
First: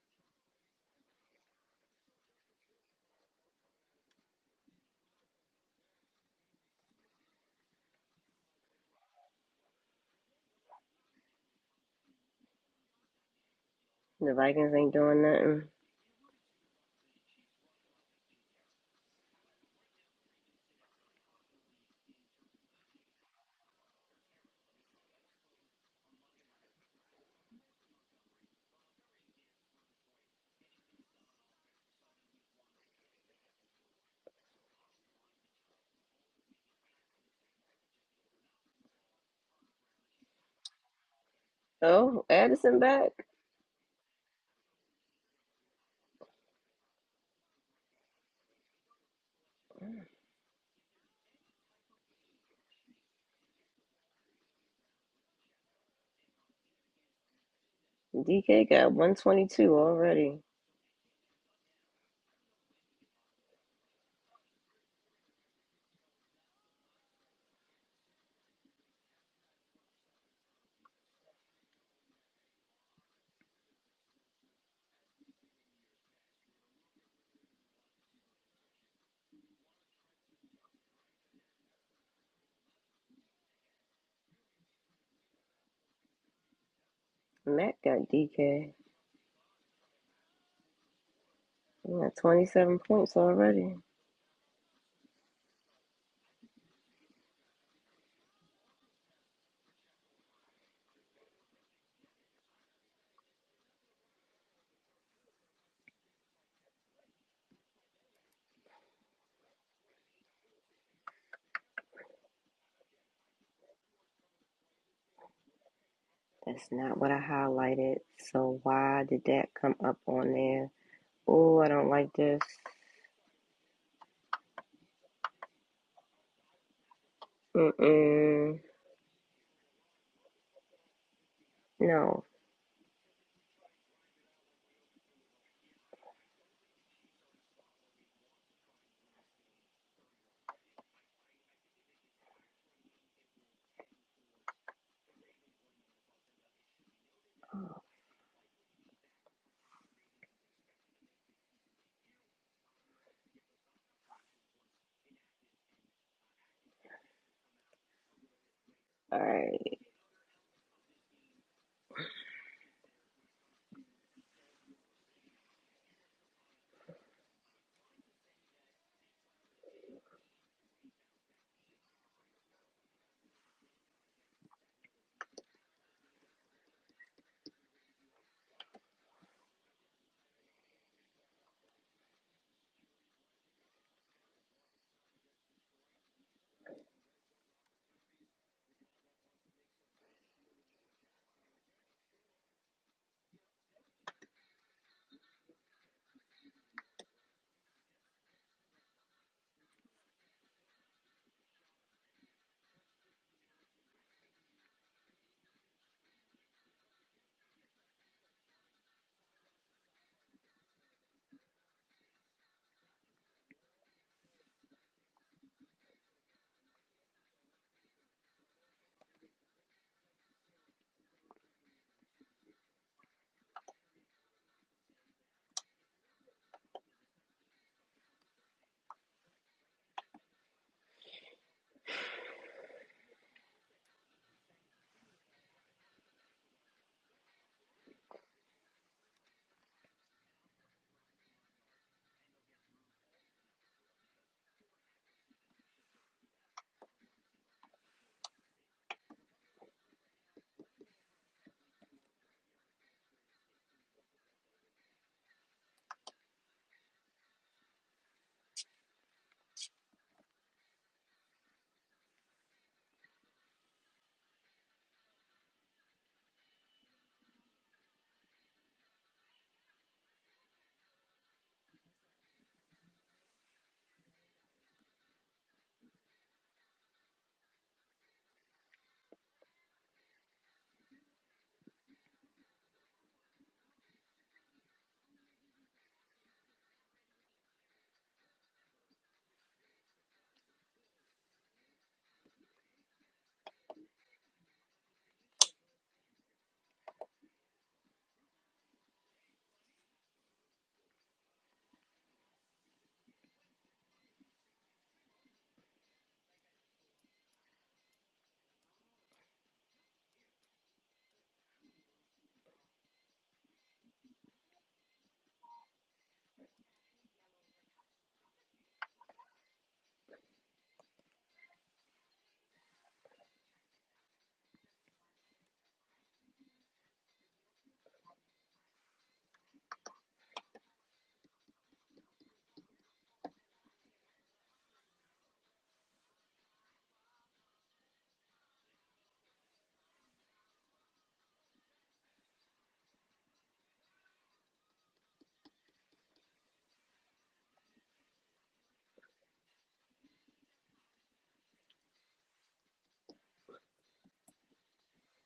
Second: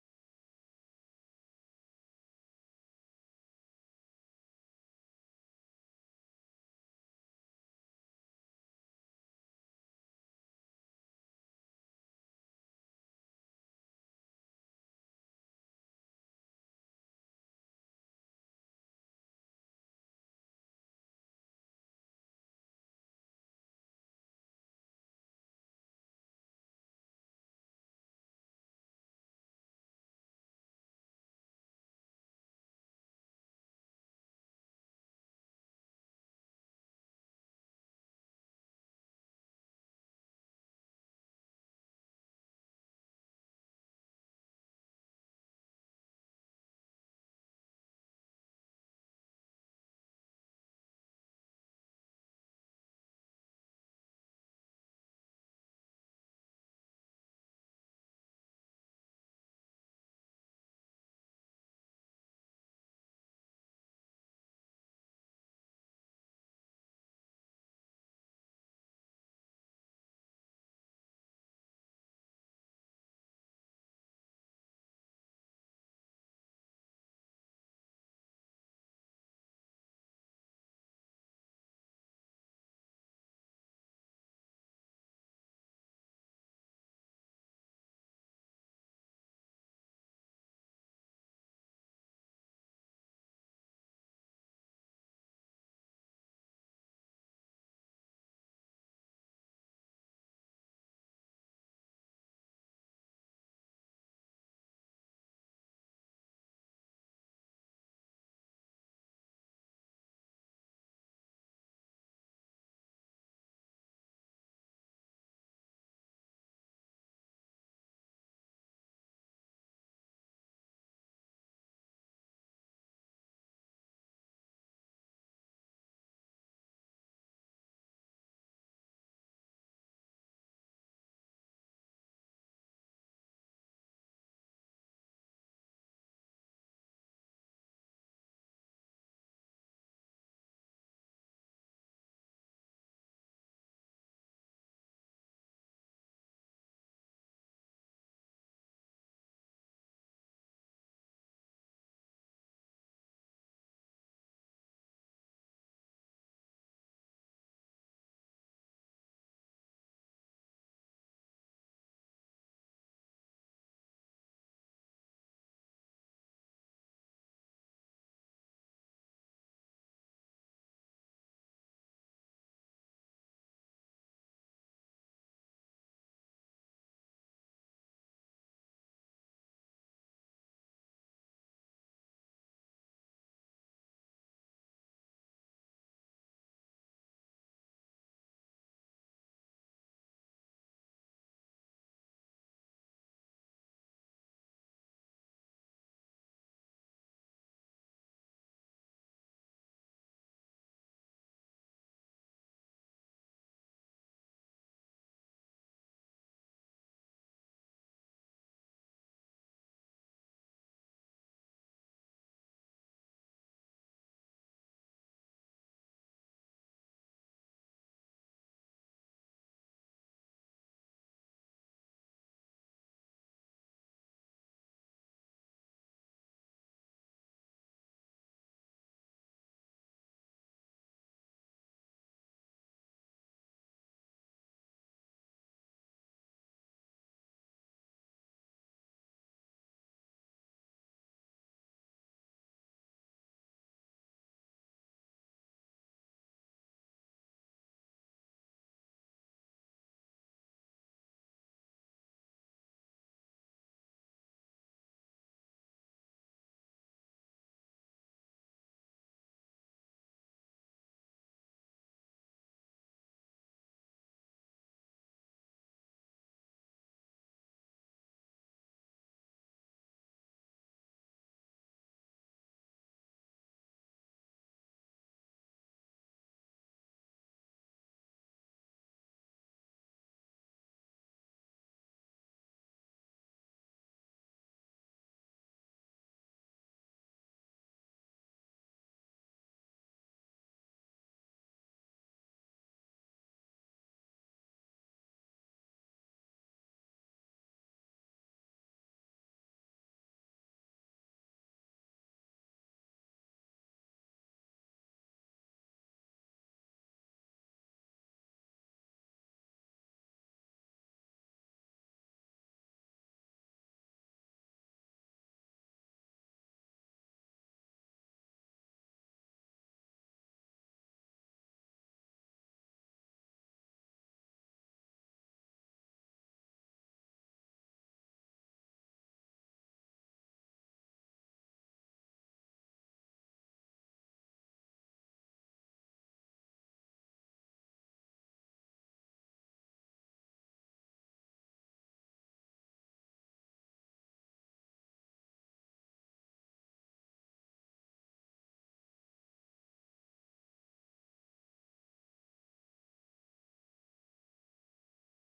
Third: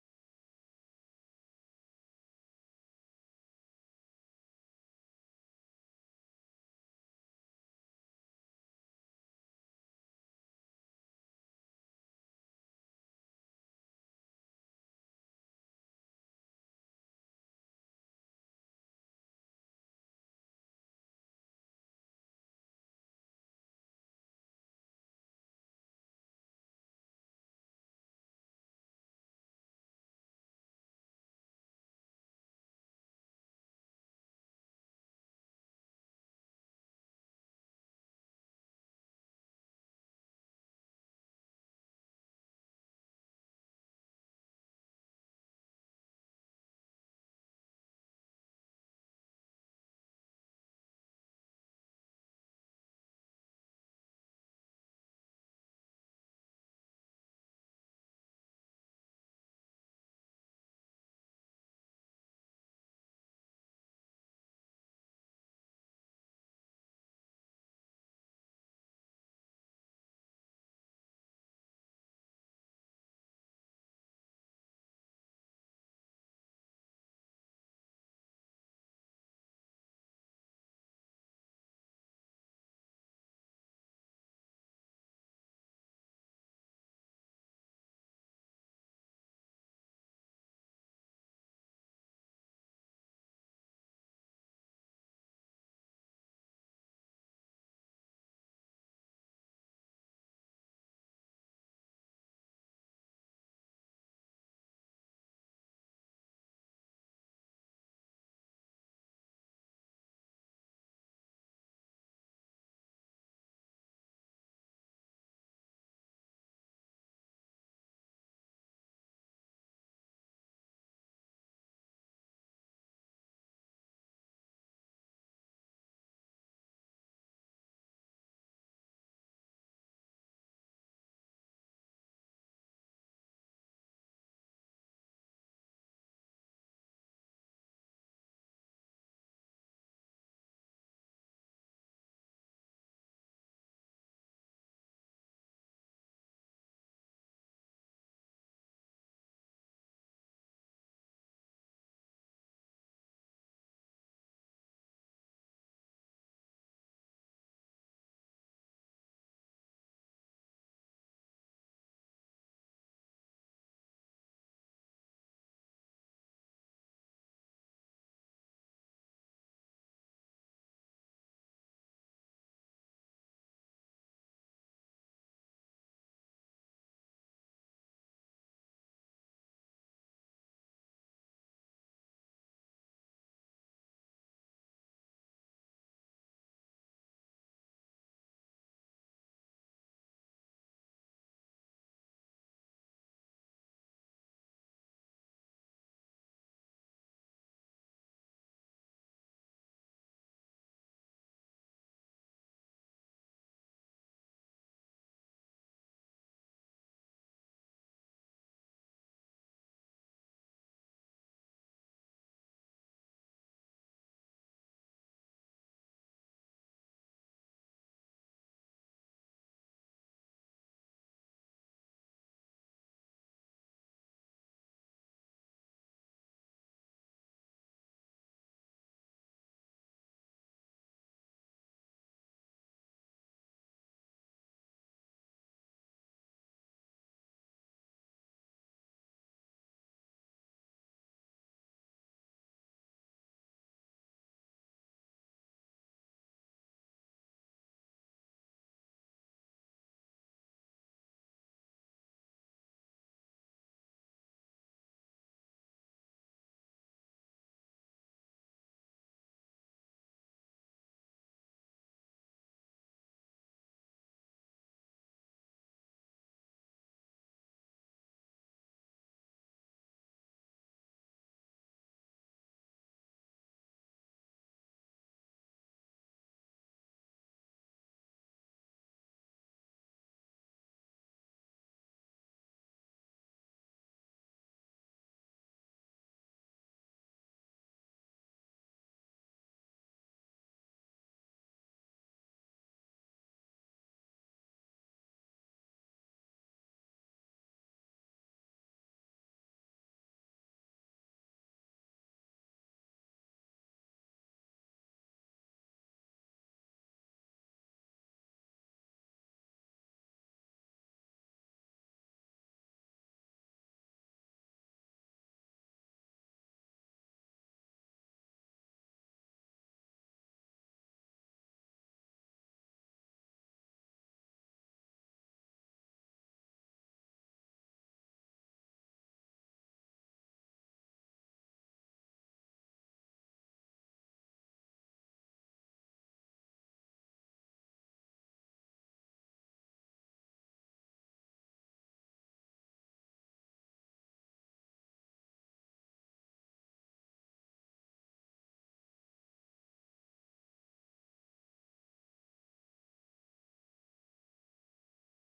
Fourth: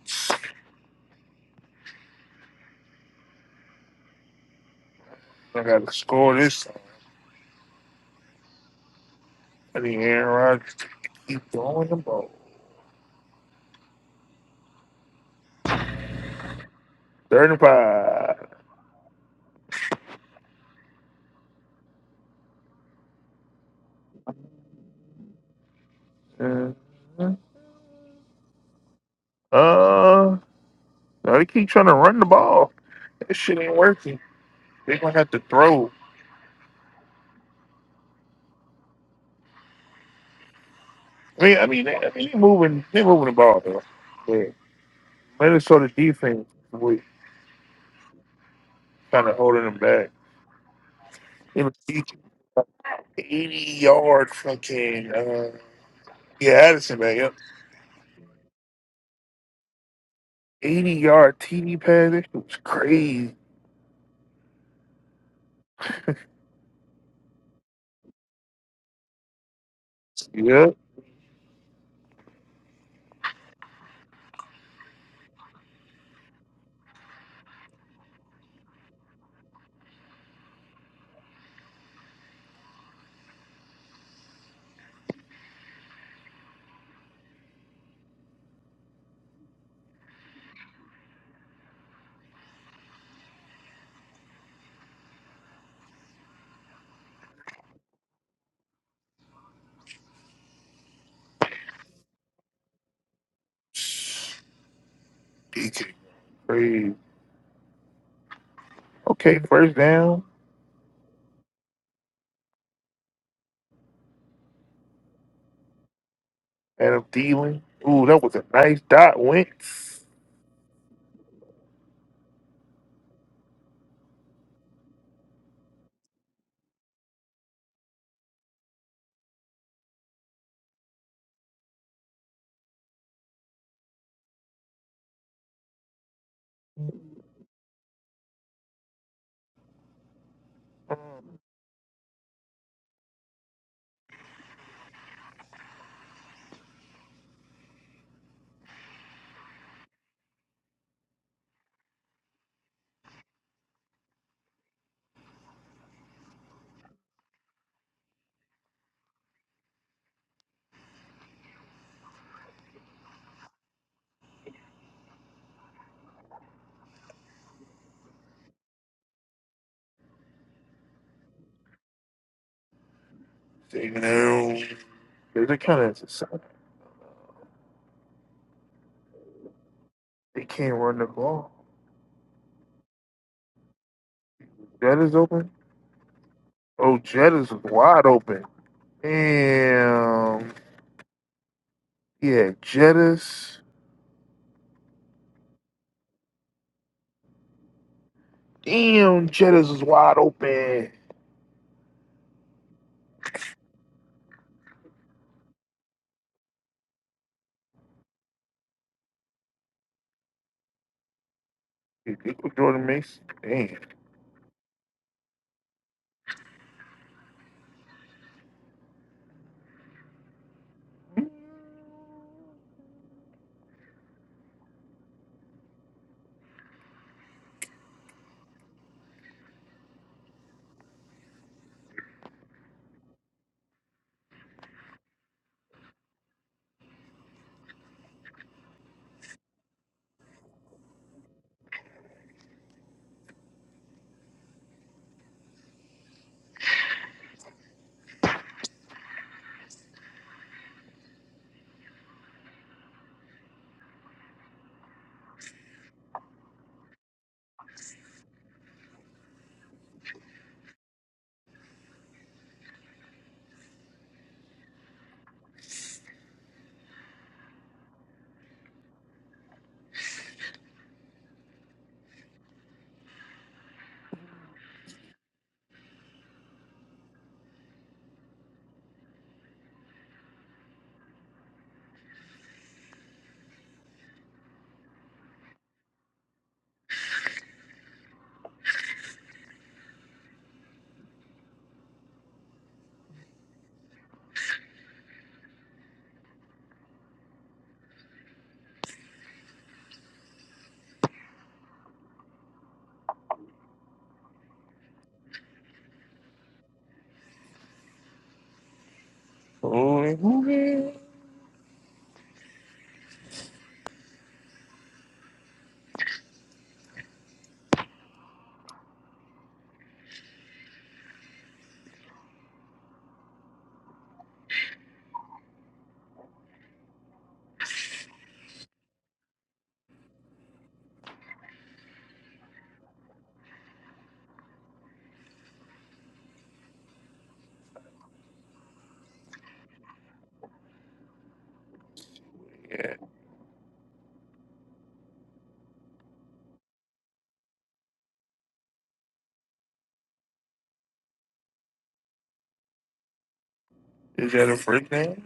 A: I got to score this time. I need Aaron Rodgers to keep throwing the ball.
B: The Vikings ain't doing nothing.
A: 35. Mhm. Uh, no, they keep trying to run the ball. That shit ain't working. They gonna have to throw. I mean, I mean, they, I
B: Oh,
A: mean, they
B: Addison
A: moving, they
B: back.
A: moving the ball though. Yeah. Minnesota defense was kind of holding them back. It was 80 yard fucking, uh, yeah, Addison, man. Yep.
B: DK got 122 already.
A: 80 yard TD pass. That shit was crazy. Yep.
B: Matt got DK. He got 27 points already.
A: DK, crazy. Okay, first down.
B: That's not
A: Adam
B: what I
A: Thielen.
B: highlighted.
A: Ooh, that was a
B: So
A: nice
B: why
A: dot.
B: did that come up
A: Wentz.
B: on there? Oh, I don't like this. Mm-mm. No.
A: Mm,
B: All right.
A: Taking out. They're kind of, they can't run the ball. Jet is open. Oh, Jet is wide open. Damn. Yeah, Jettis. Damn, Jettis is wide open. You know Jordan Mason. Damn. Oh, and who man? Yeah. Is that a freak name?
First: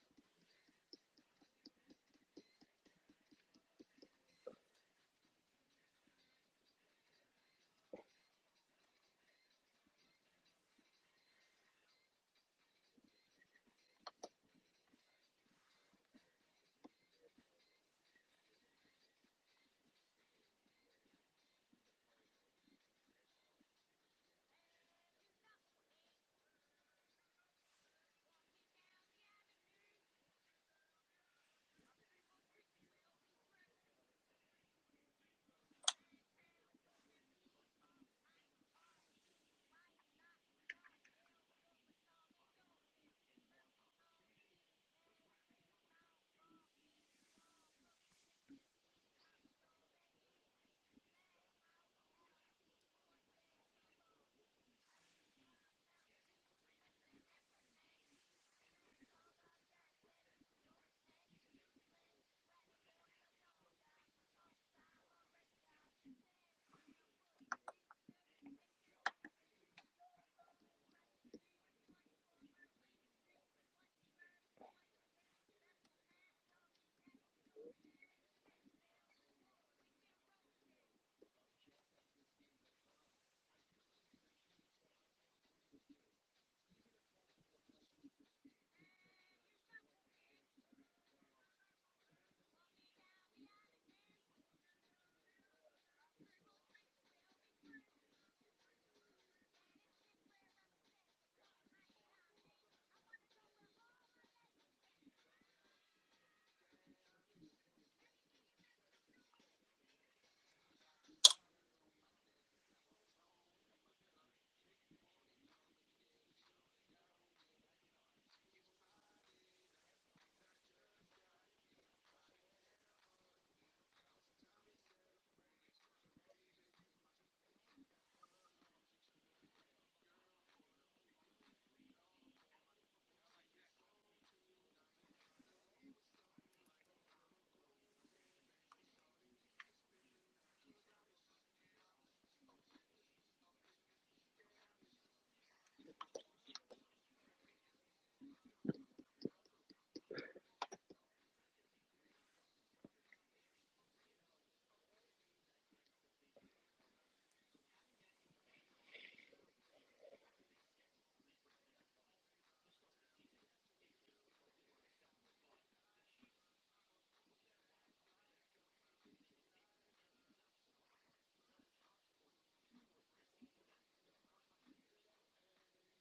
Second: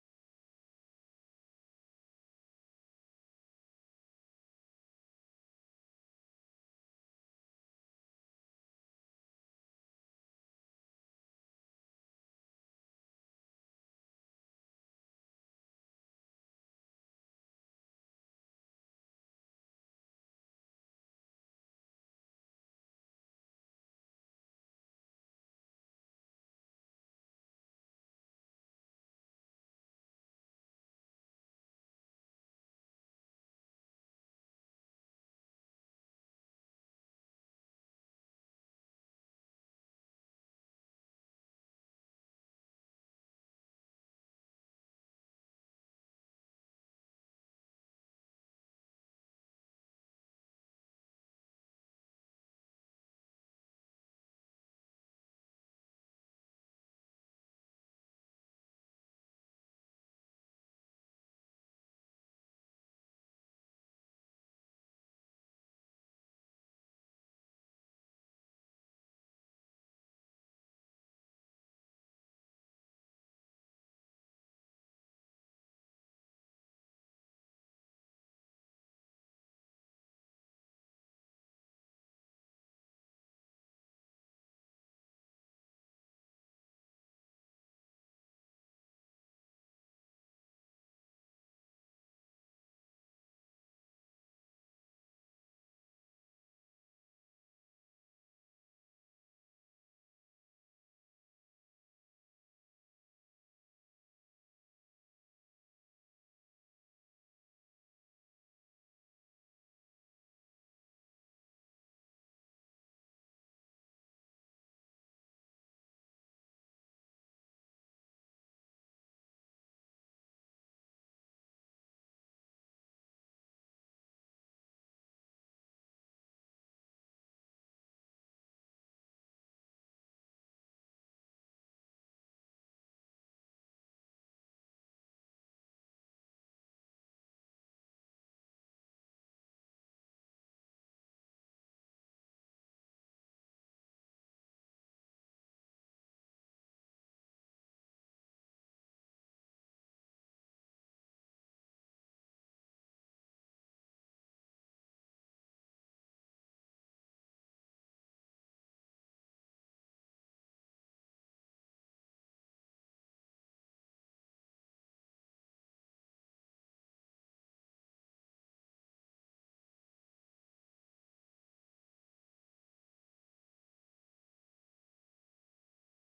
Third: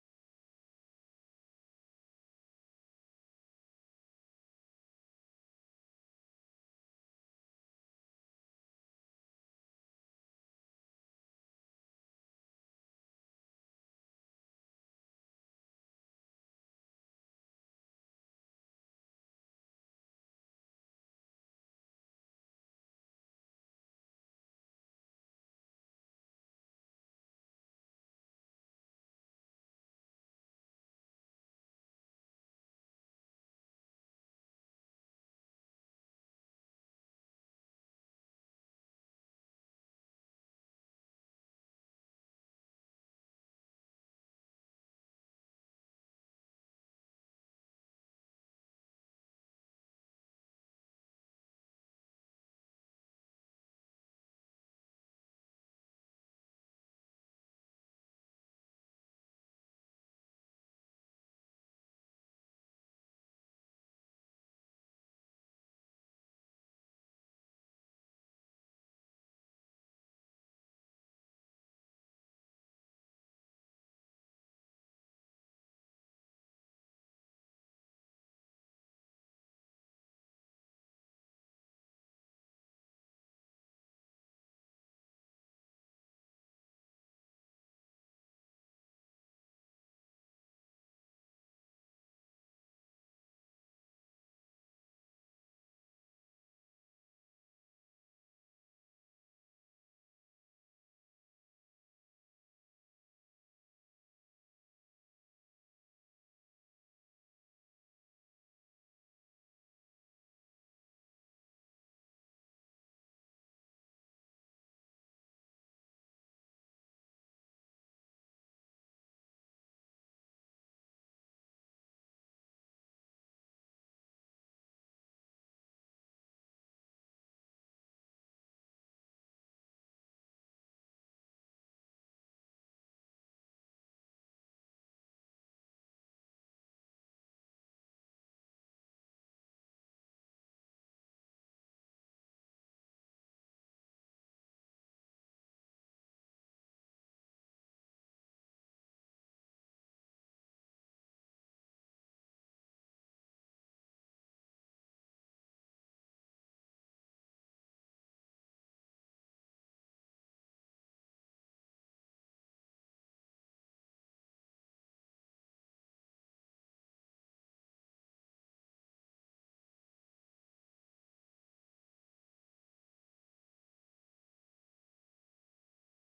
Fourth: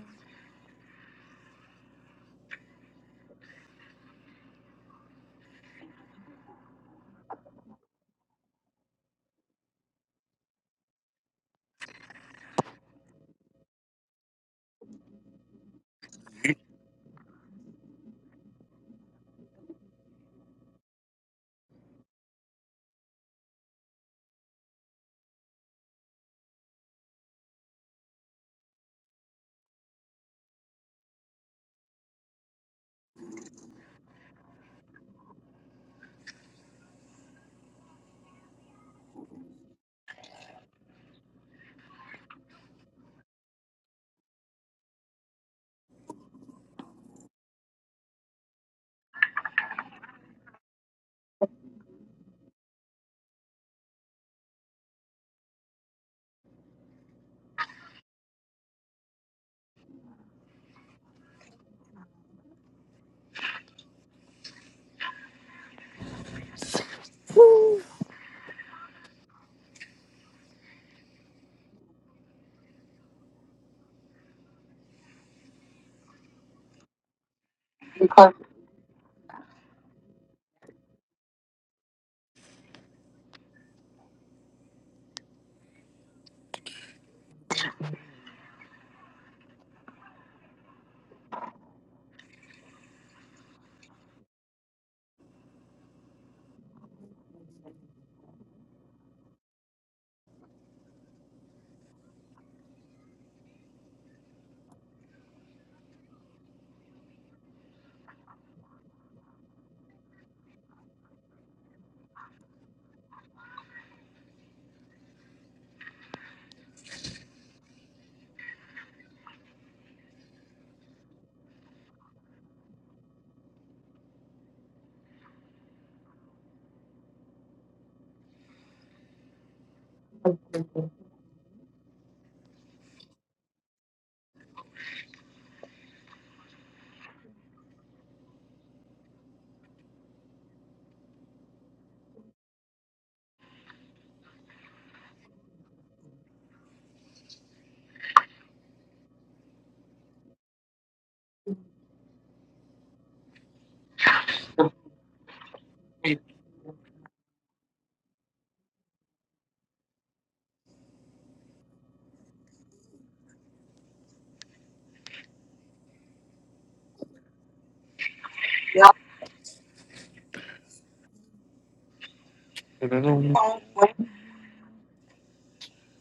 A: I don't know.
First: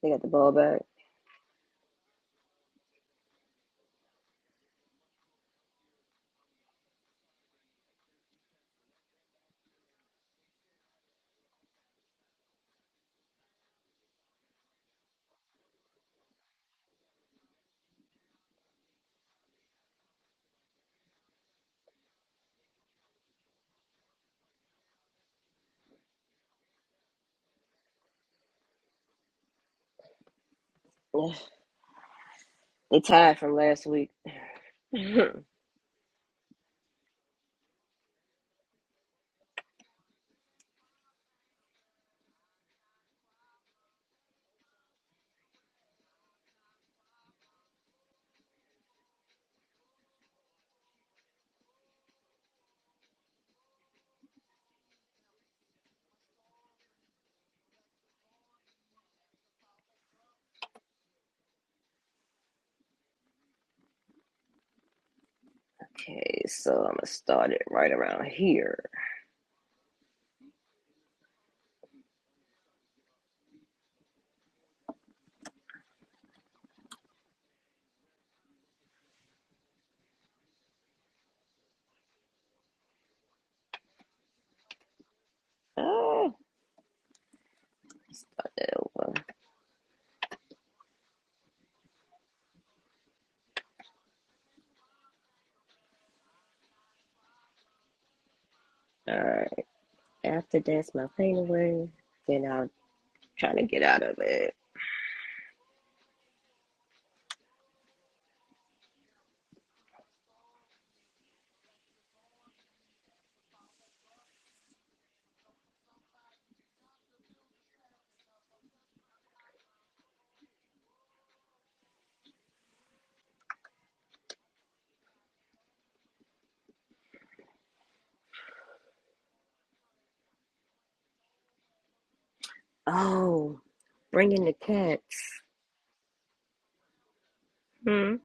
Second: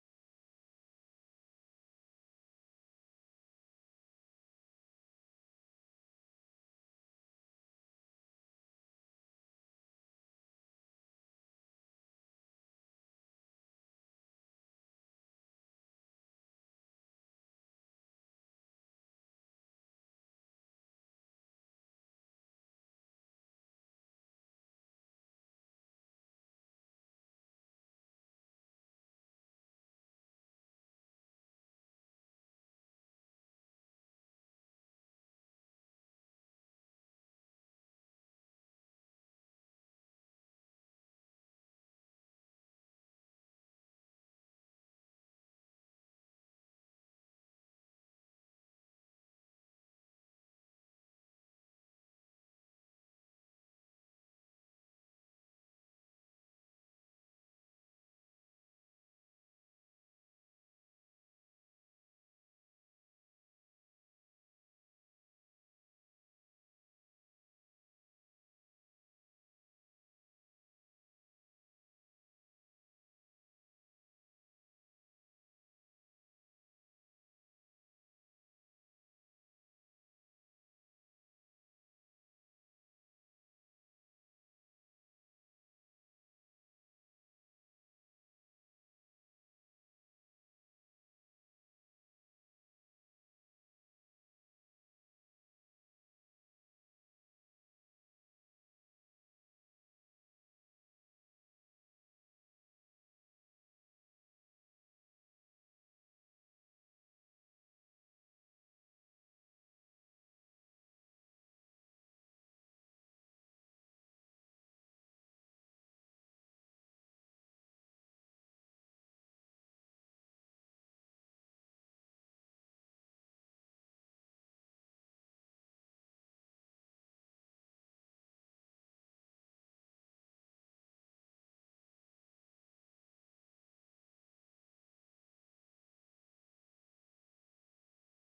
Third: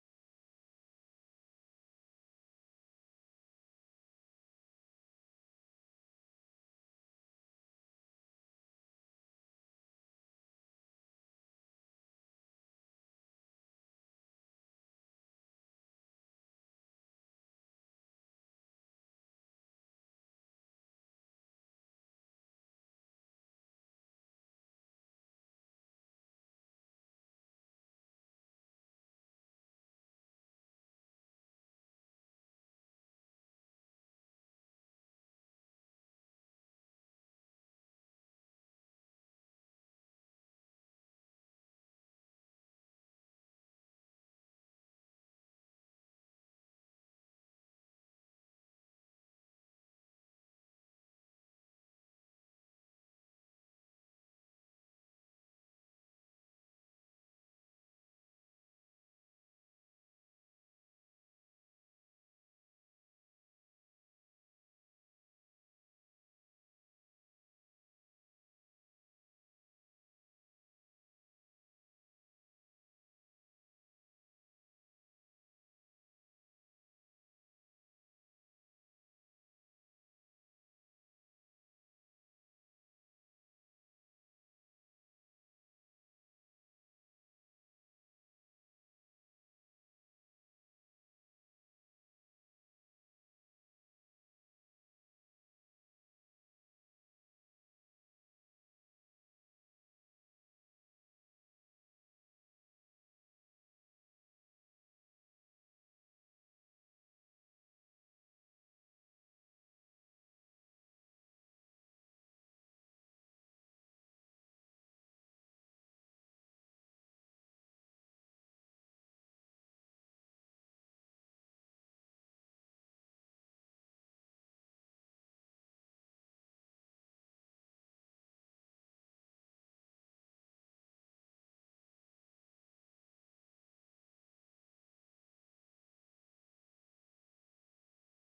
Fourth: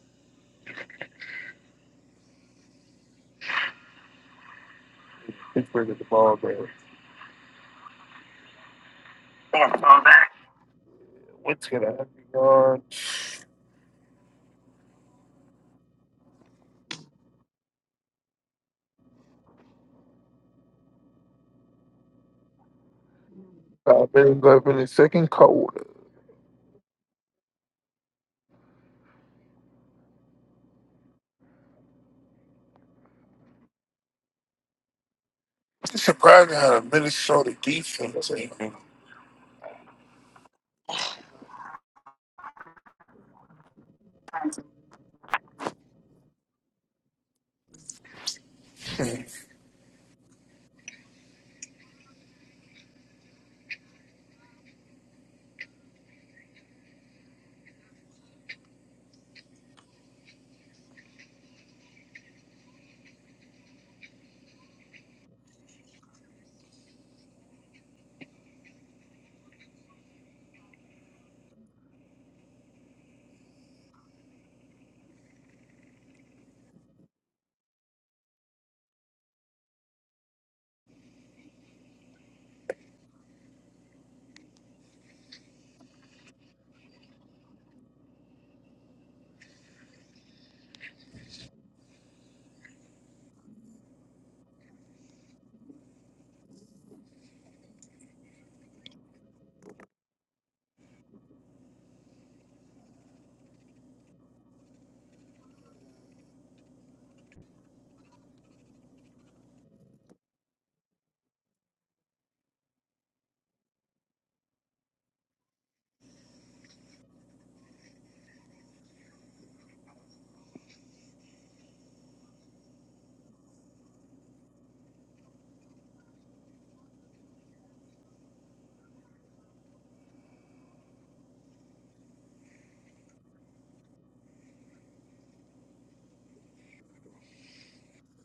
B: They got the ball back.
A: Pittsburgh at the ball game. What's gonna happen on five minutes left in the second quarter?
B: They tied from last week. okay,
A: It's surprising how the Minnesota defense. ain't-
B: so I'm gonna start it right around here. Oh, start that over. Alright, after that's my favorite word. Then I'll try to get out of it. Oh, bringing the cats. Hmm.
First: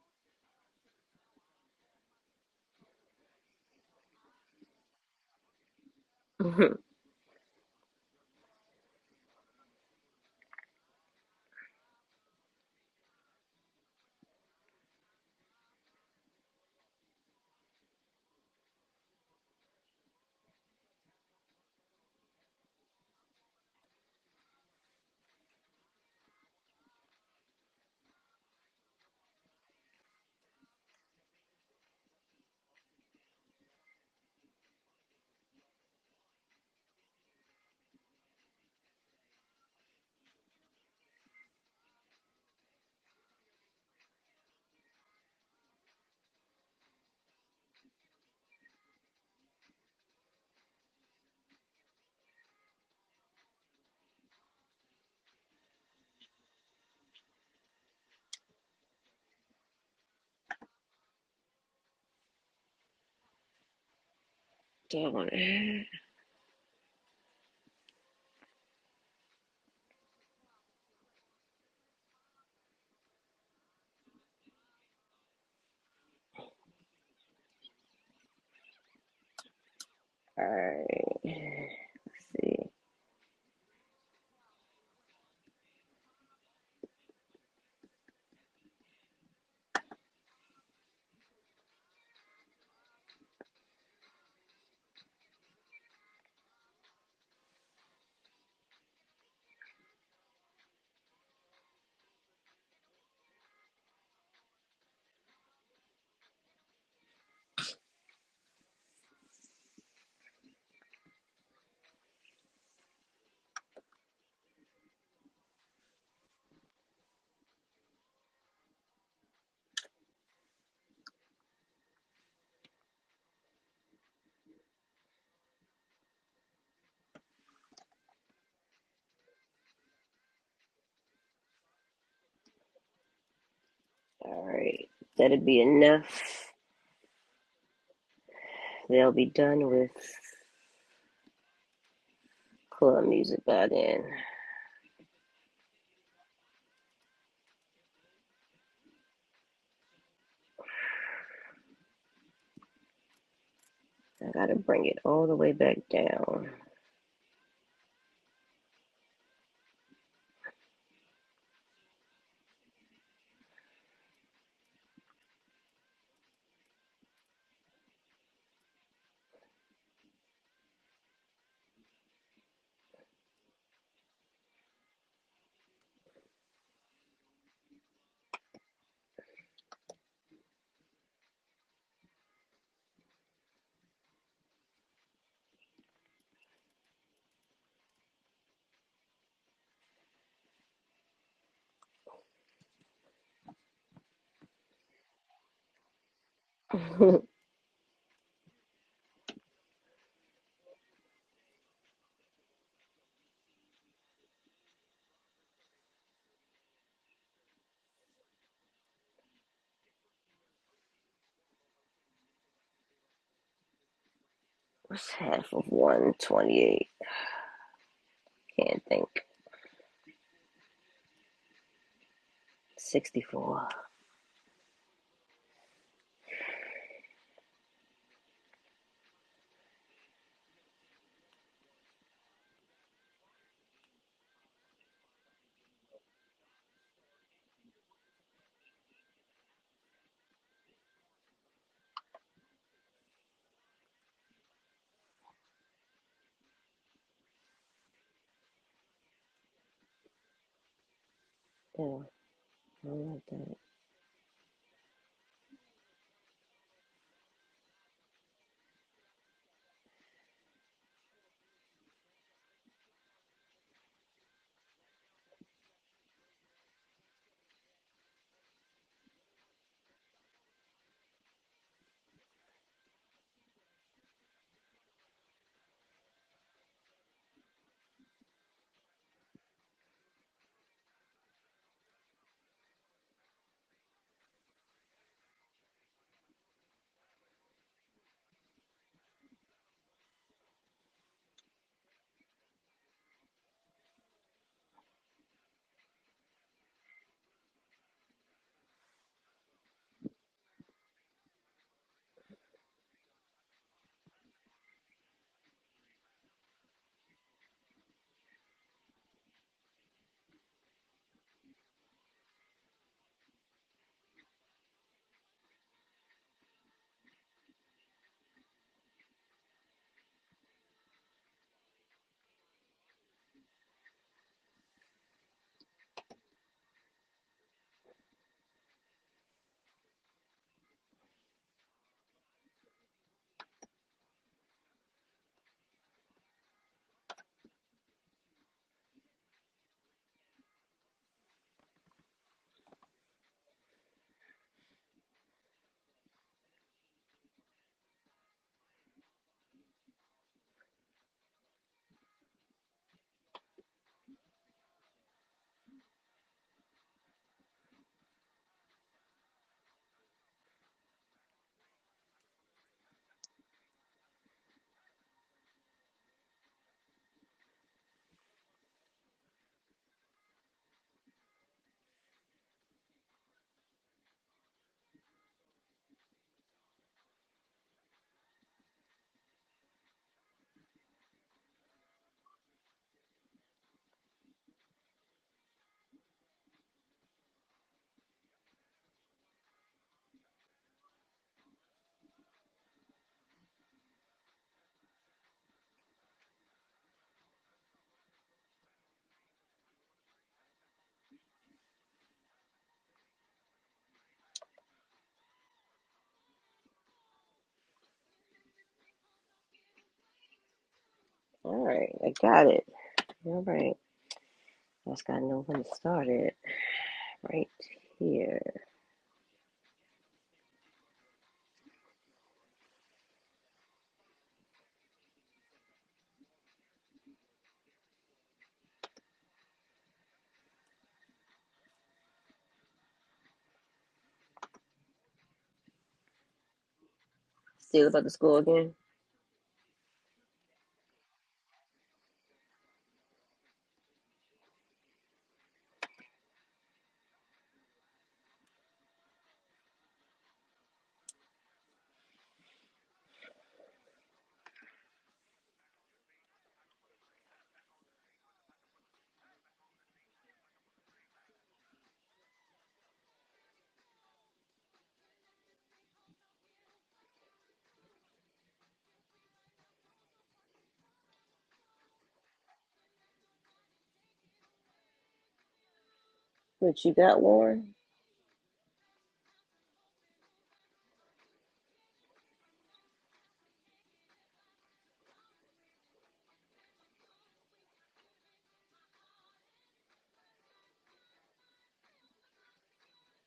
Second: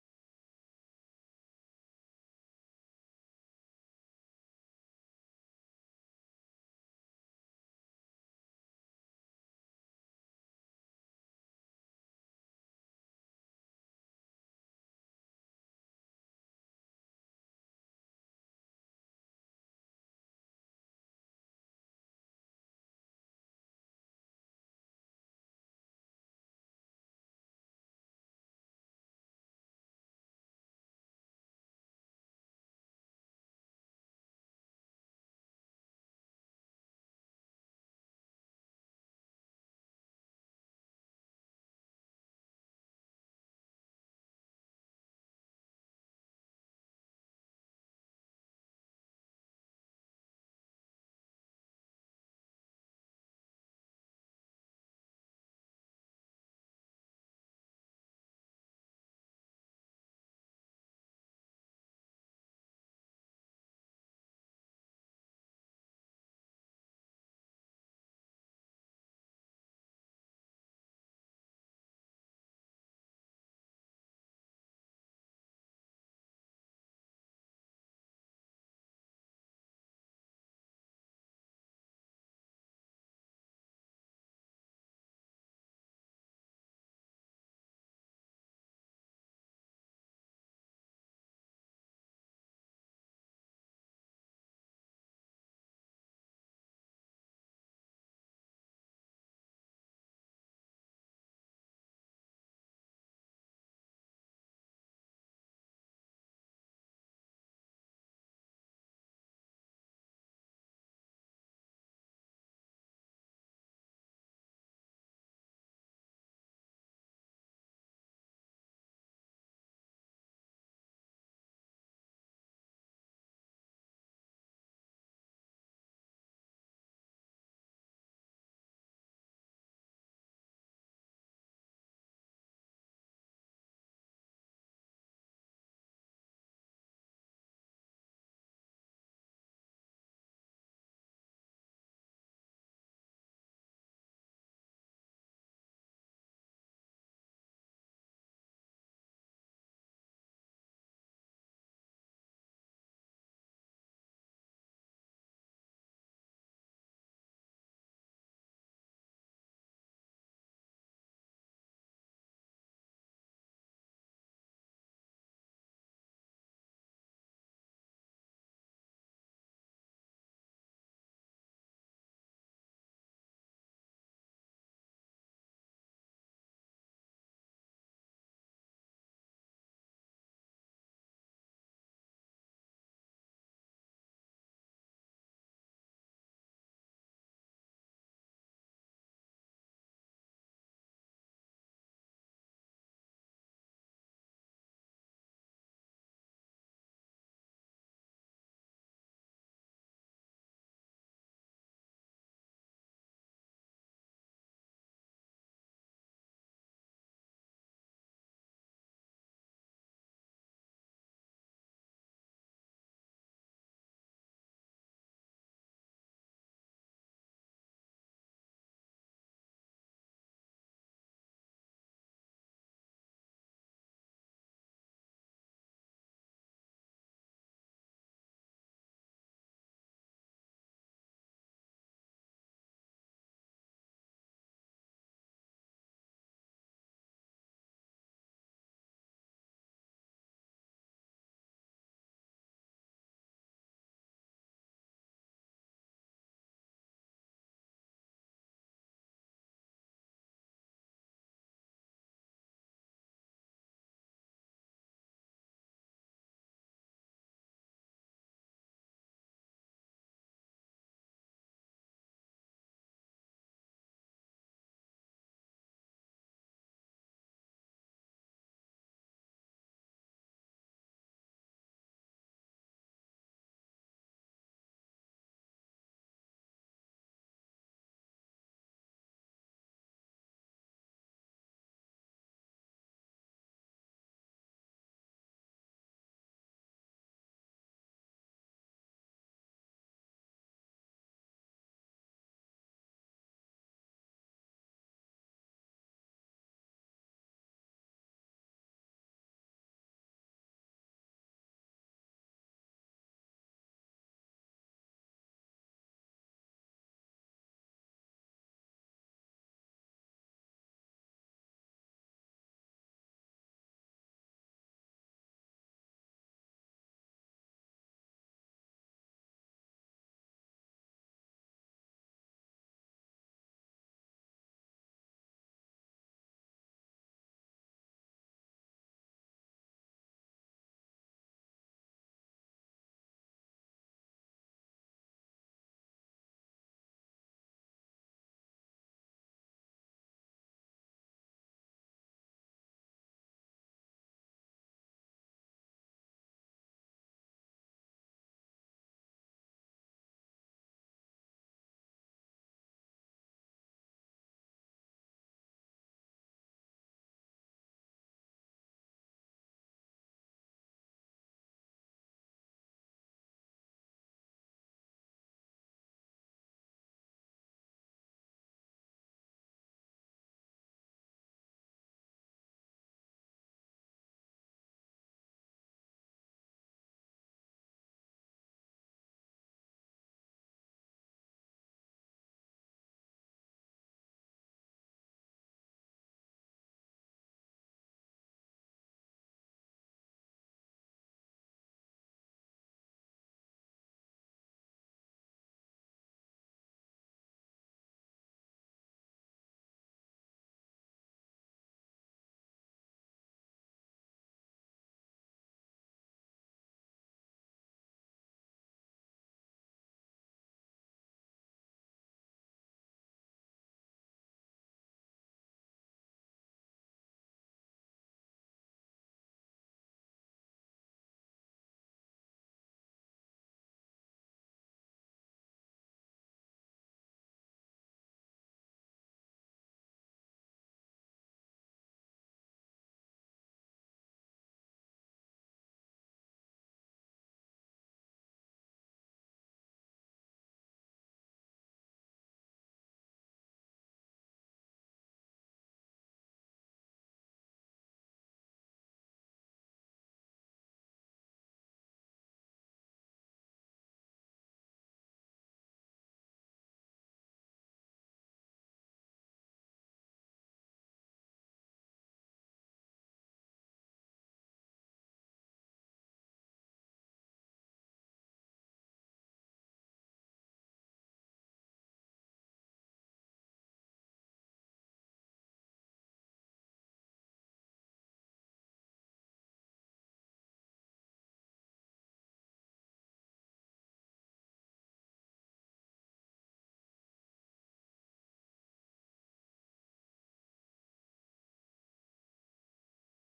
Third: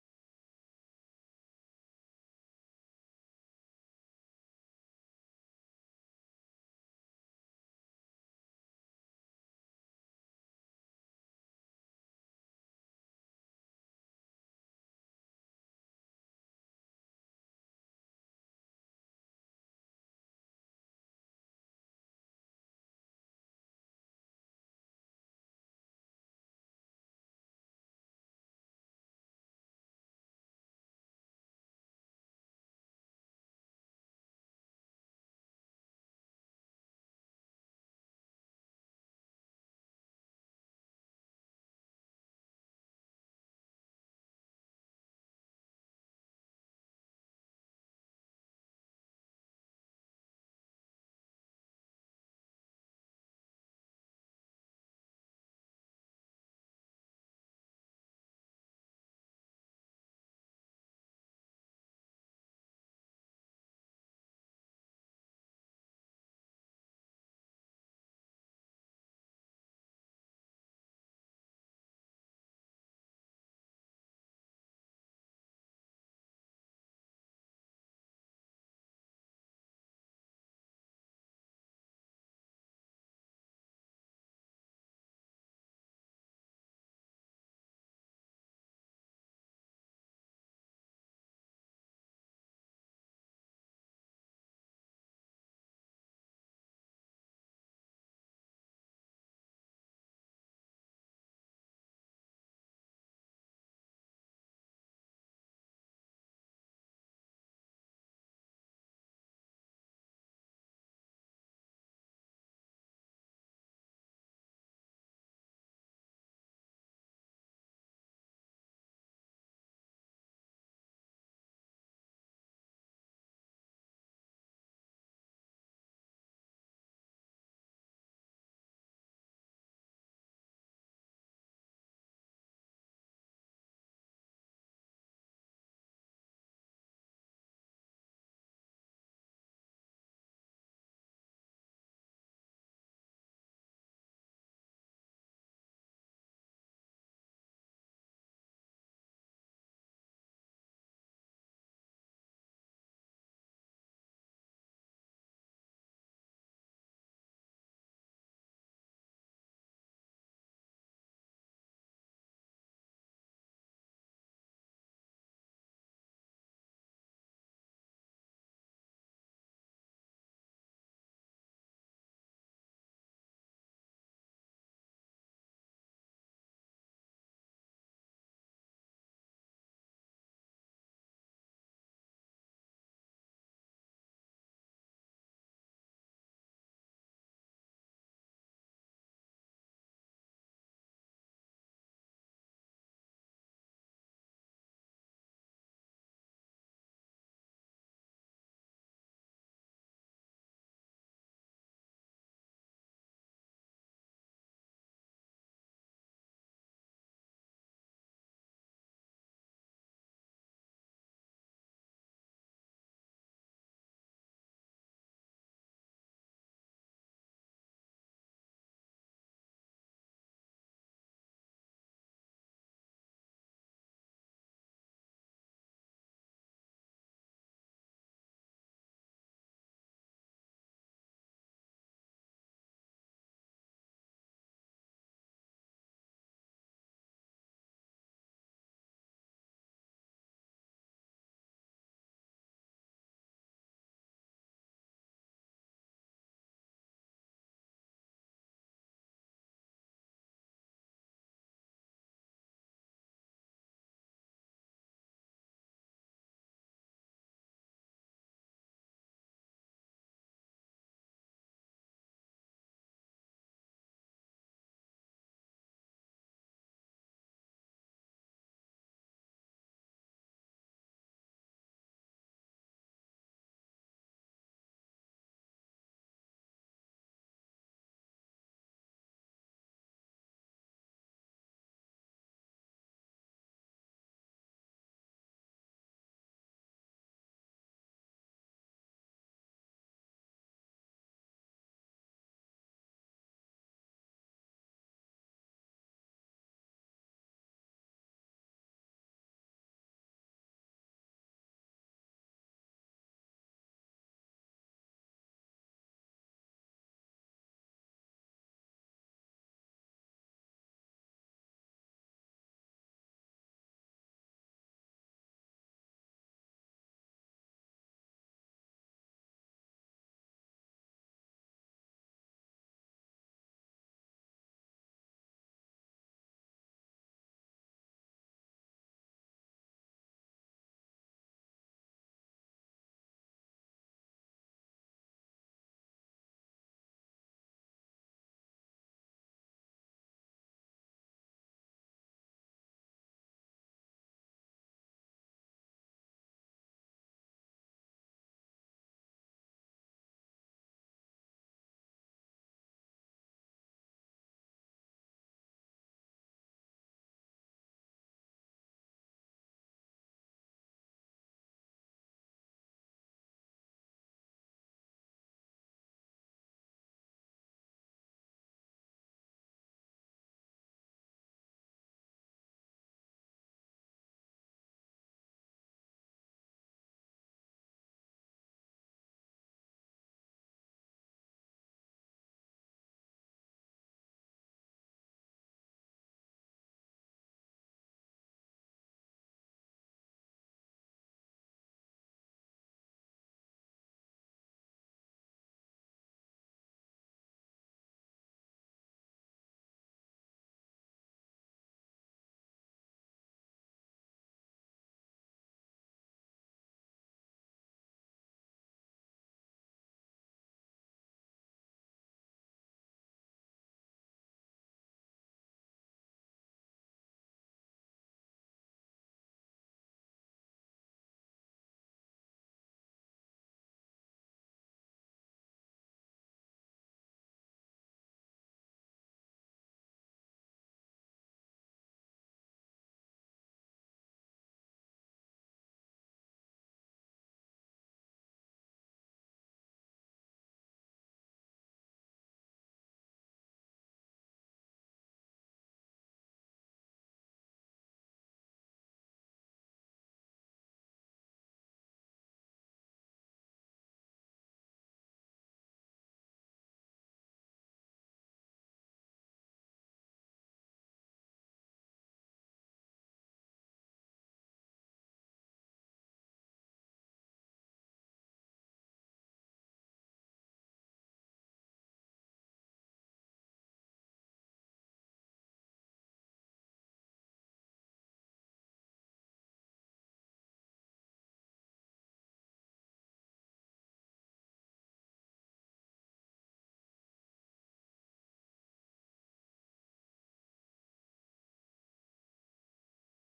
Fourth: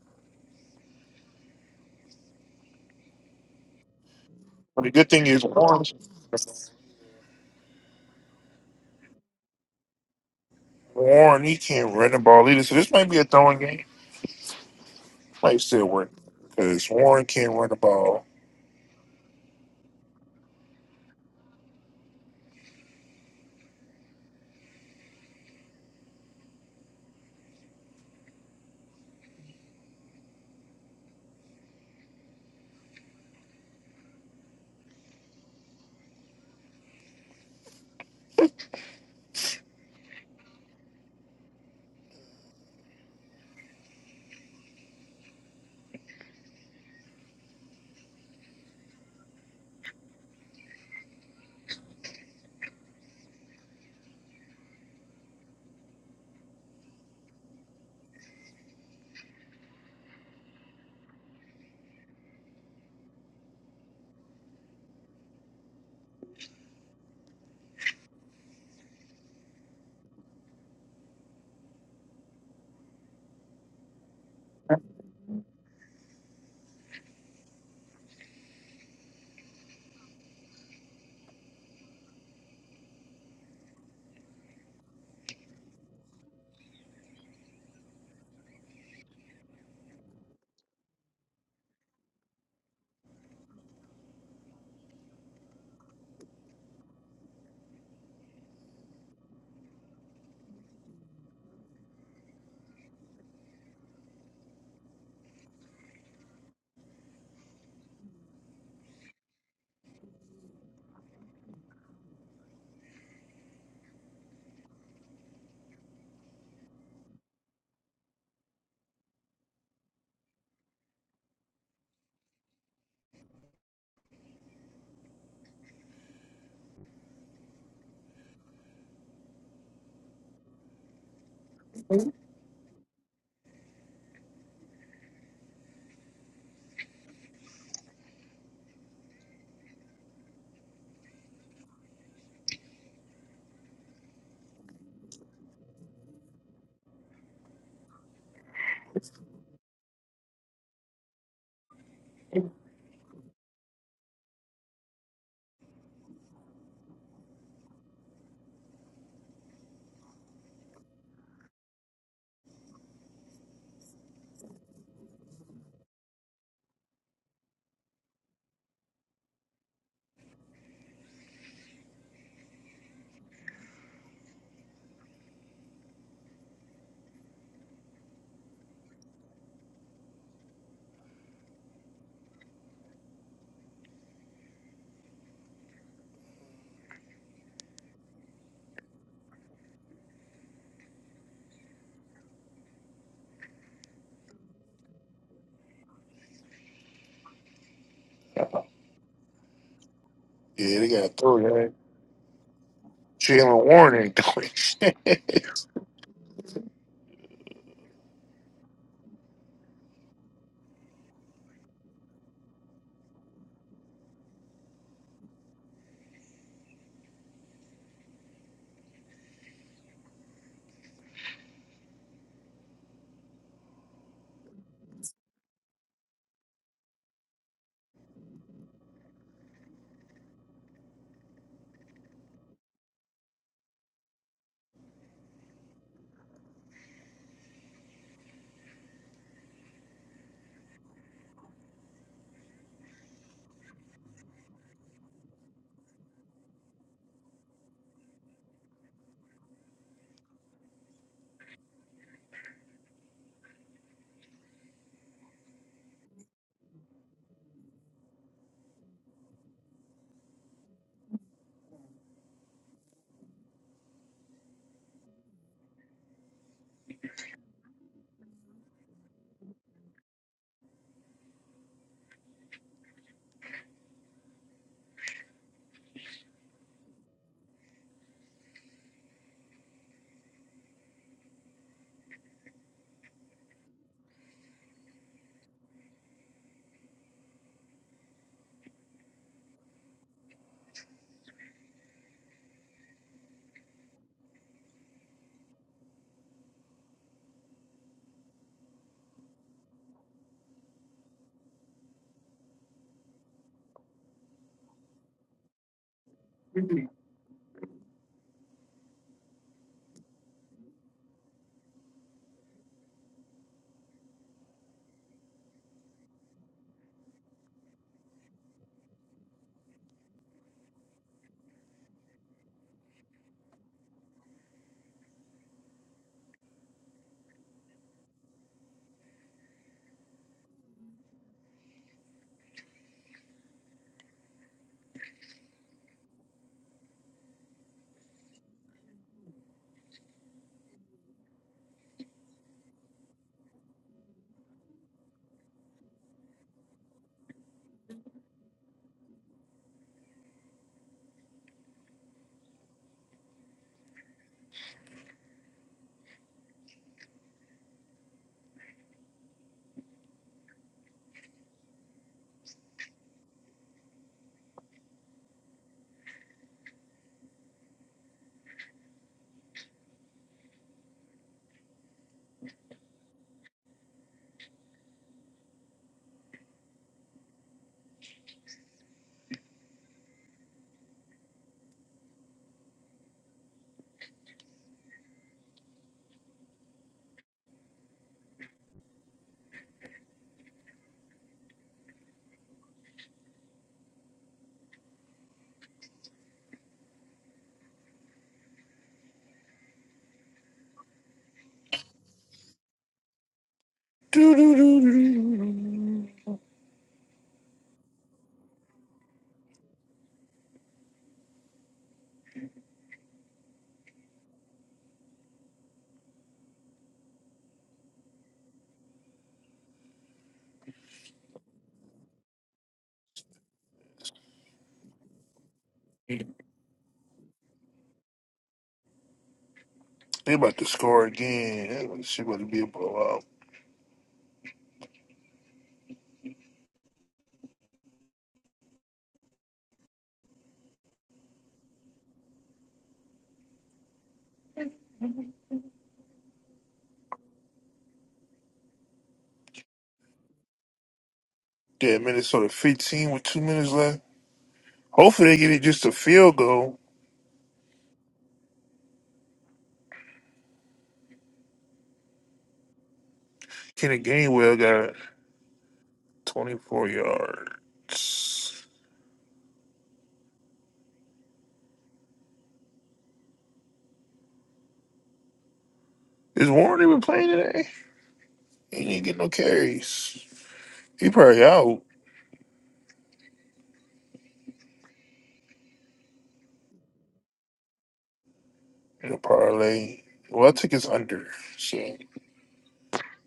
A: But the good thing is Warren, Warren he can't run the ball either. So this might be a throwing game. Might still work because Warren can't run the ball.
B: Don't. Alright. Let's see.
A: Yeah,
B: Alright. That'll be enough. They'll be done with club music by then. I gotta bring it all the way back down.
A: they got three. Right? Jalen Warren ain't doing shit.
B: What's half of 128? Can't think. 64. Yeah, I don't like that.
A: Do, do, do, do,
B: All right, I got it. All right, I just gotta know when to start it. Right here.
A: do. They about to score again. That shit about to be a blowout.
B: Still about the school again?
A: Yeah, Minnesota 15 with two minutes left. Hopefully they get it just a field goal. Kenny Gainwell got 24 yards. Is
B: What
A: Warren
B: you
A: even
B: got,
A: playing today?
B: Warren?
A: He didn't get no carries. He probably out. in a parlay. Well, I took his under, so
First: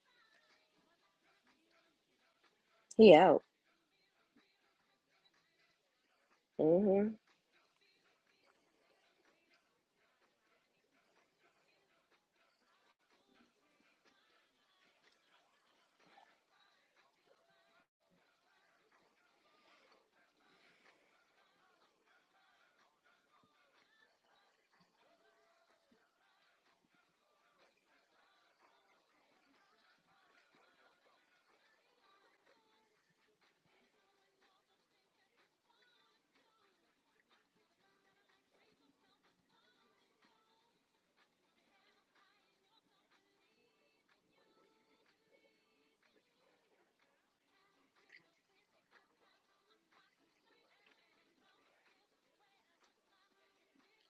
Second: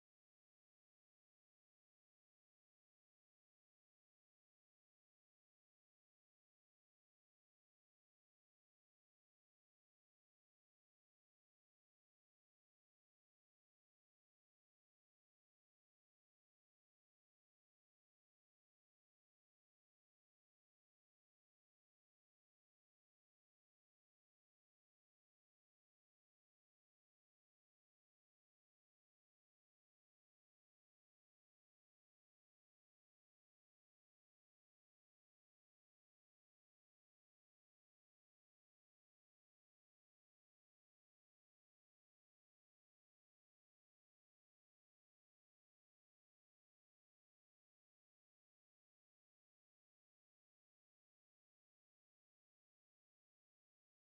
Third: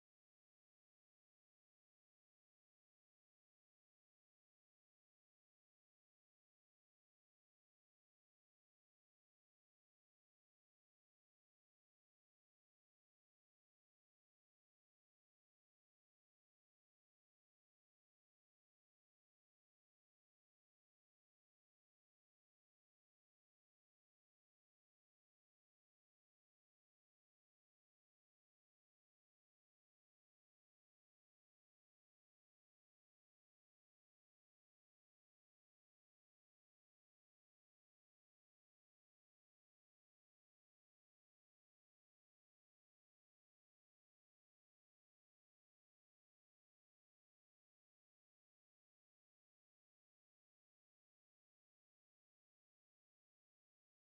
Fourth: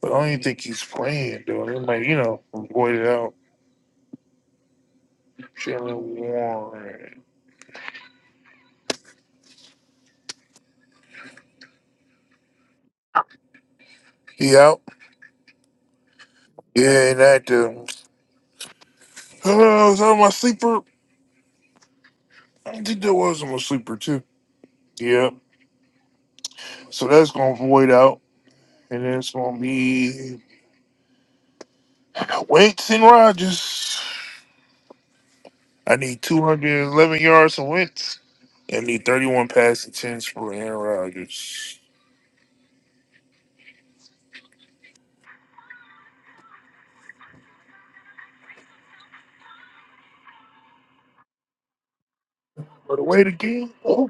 A: but I don't even think he's playing though. They might, you know, void it
B: He
A: out.
B: out.
A: Jalen
B: Mm-hmm.
A: Warren. He out? Yeah, and that um Oh, was that my sleeper? I think that was my sleeper too. Yeah. So that's gonna void out. And then it's gonna be Wentz and Rogers. I need two hundred and eleven yards from Wentz. I need thirty one passing attempts for Aaron Rodgers. By the way, the game. oh,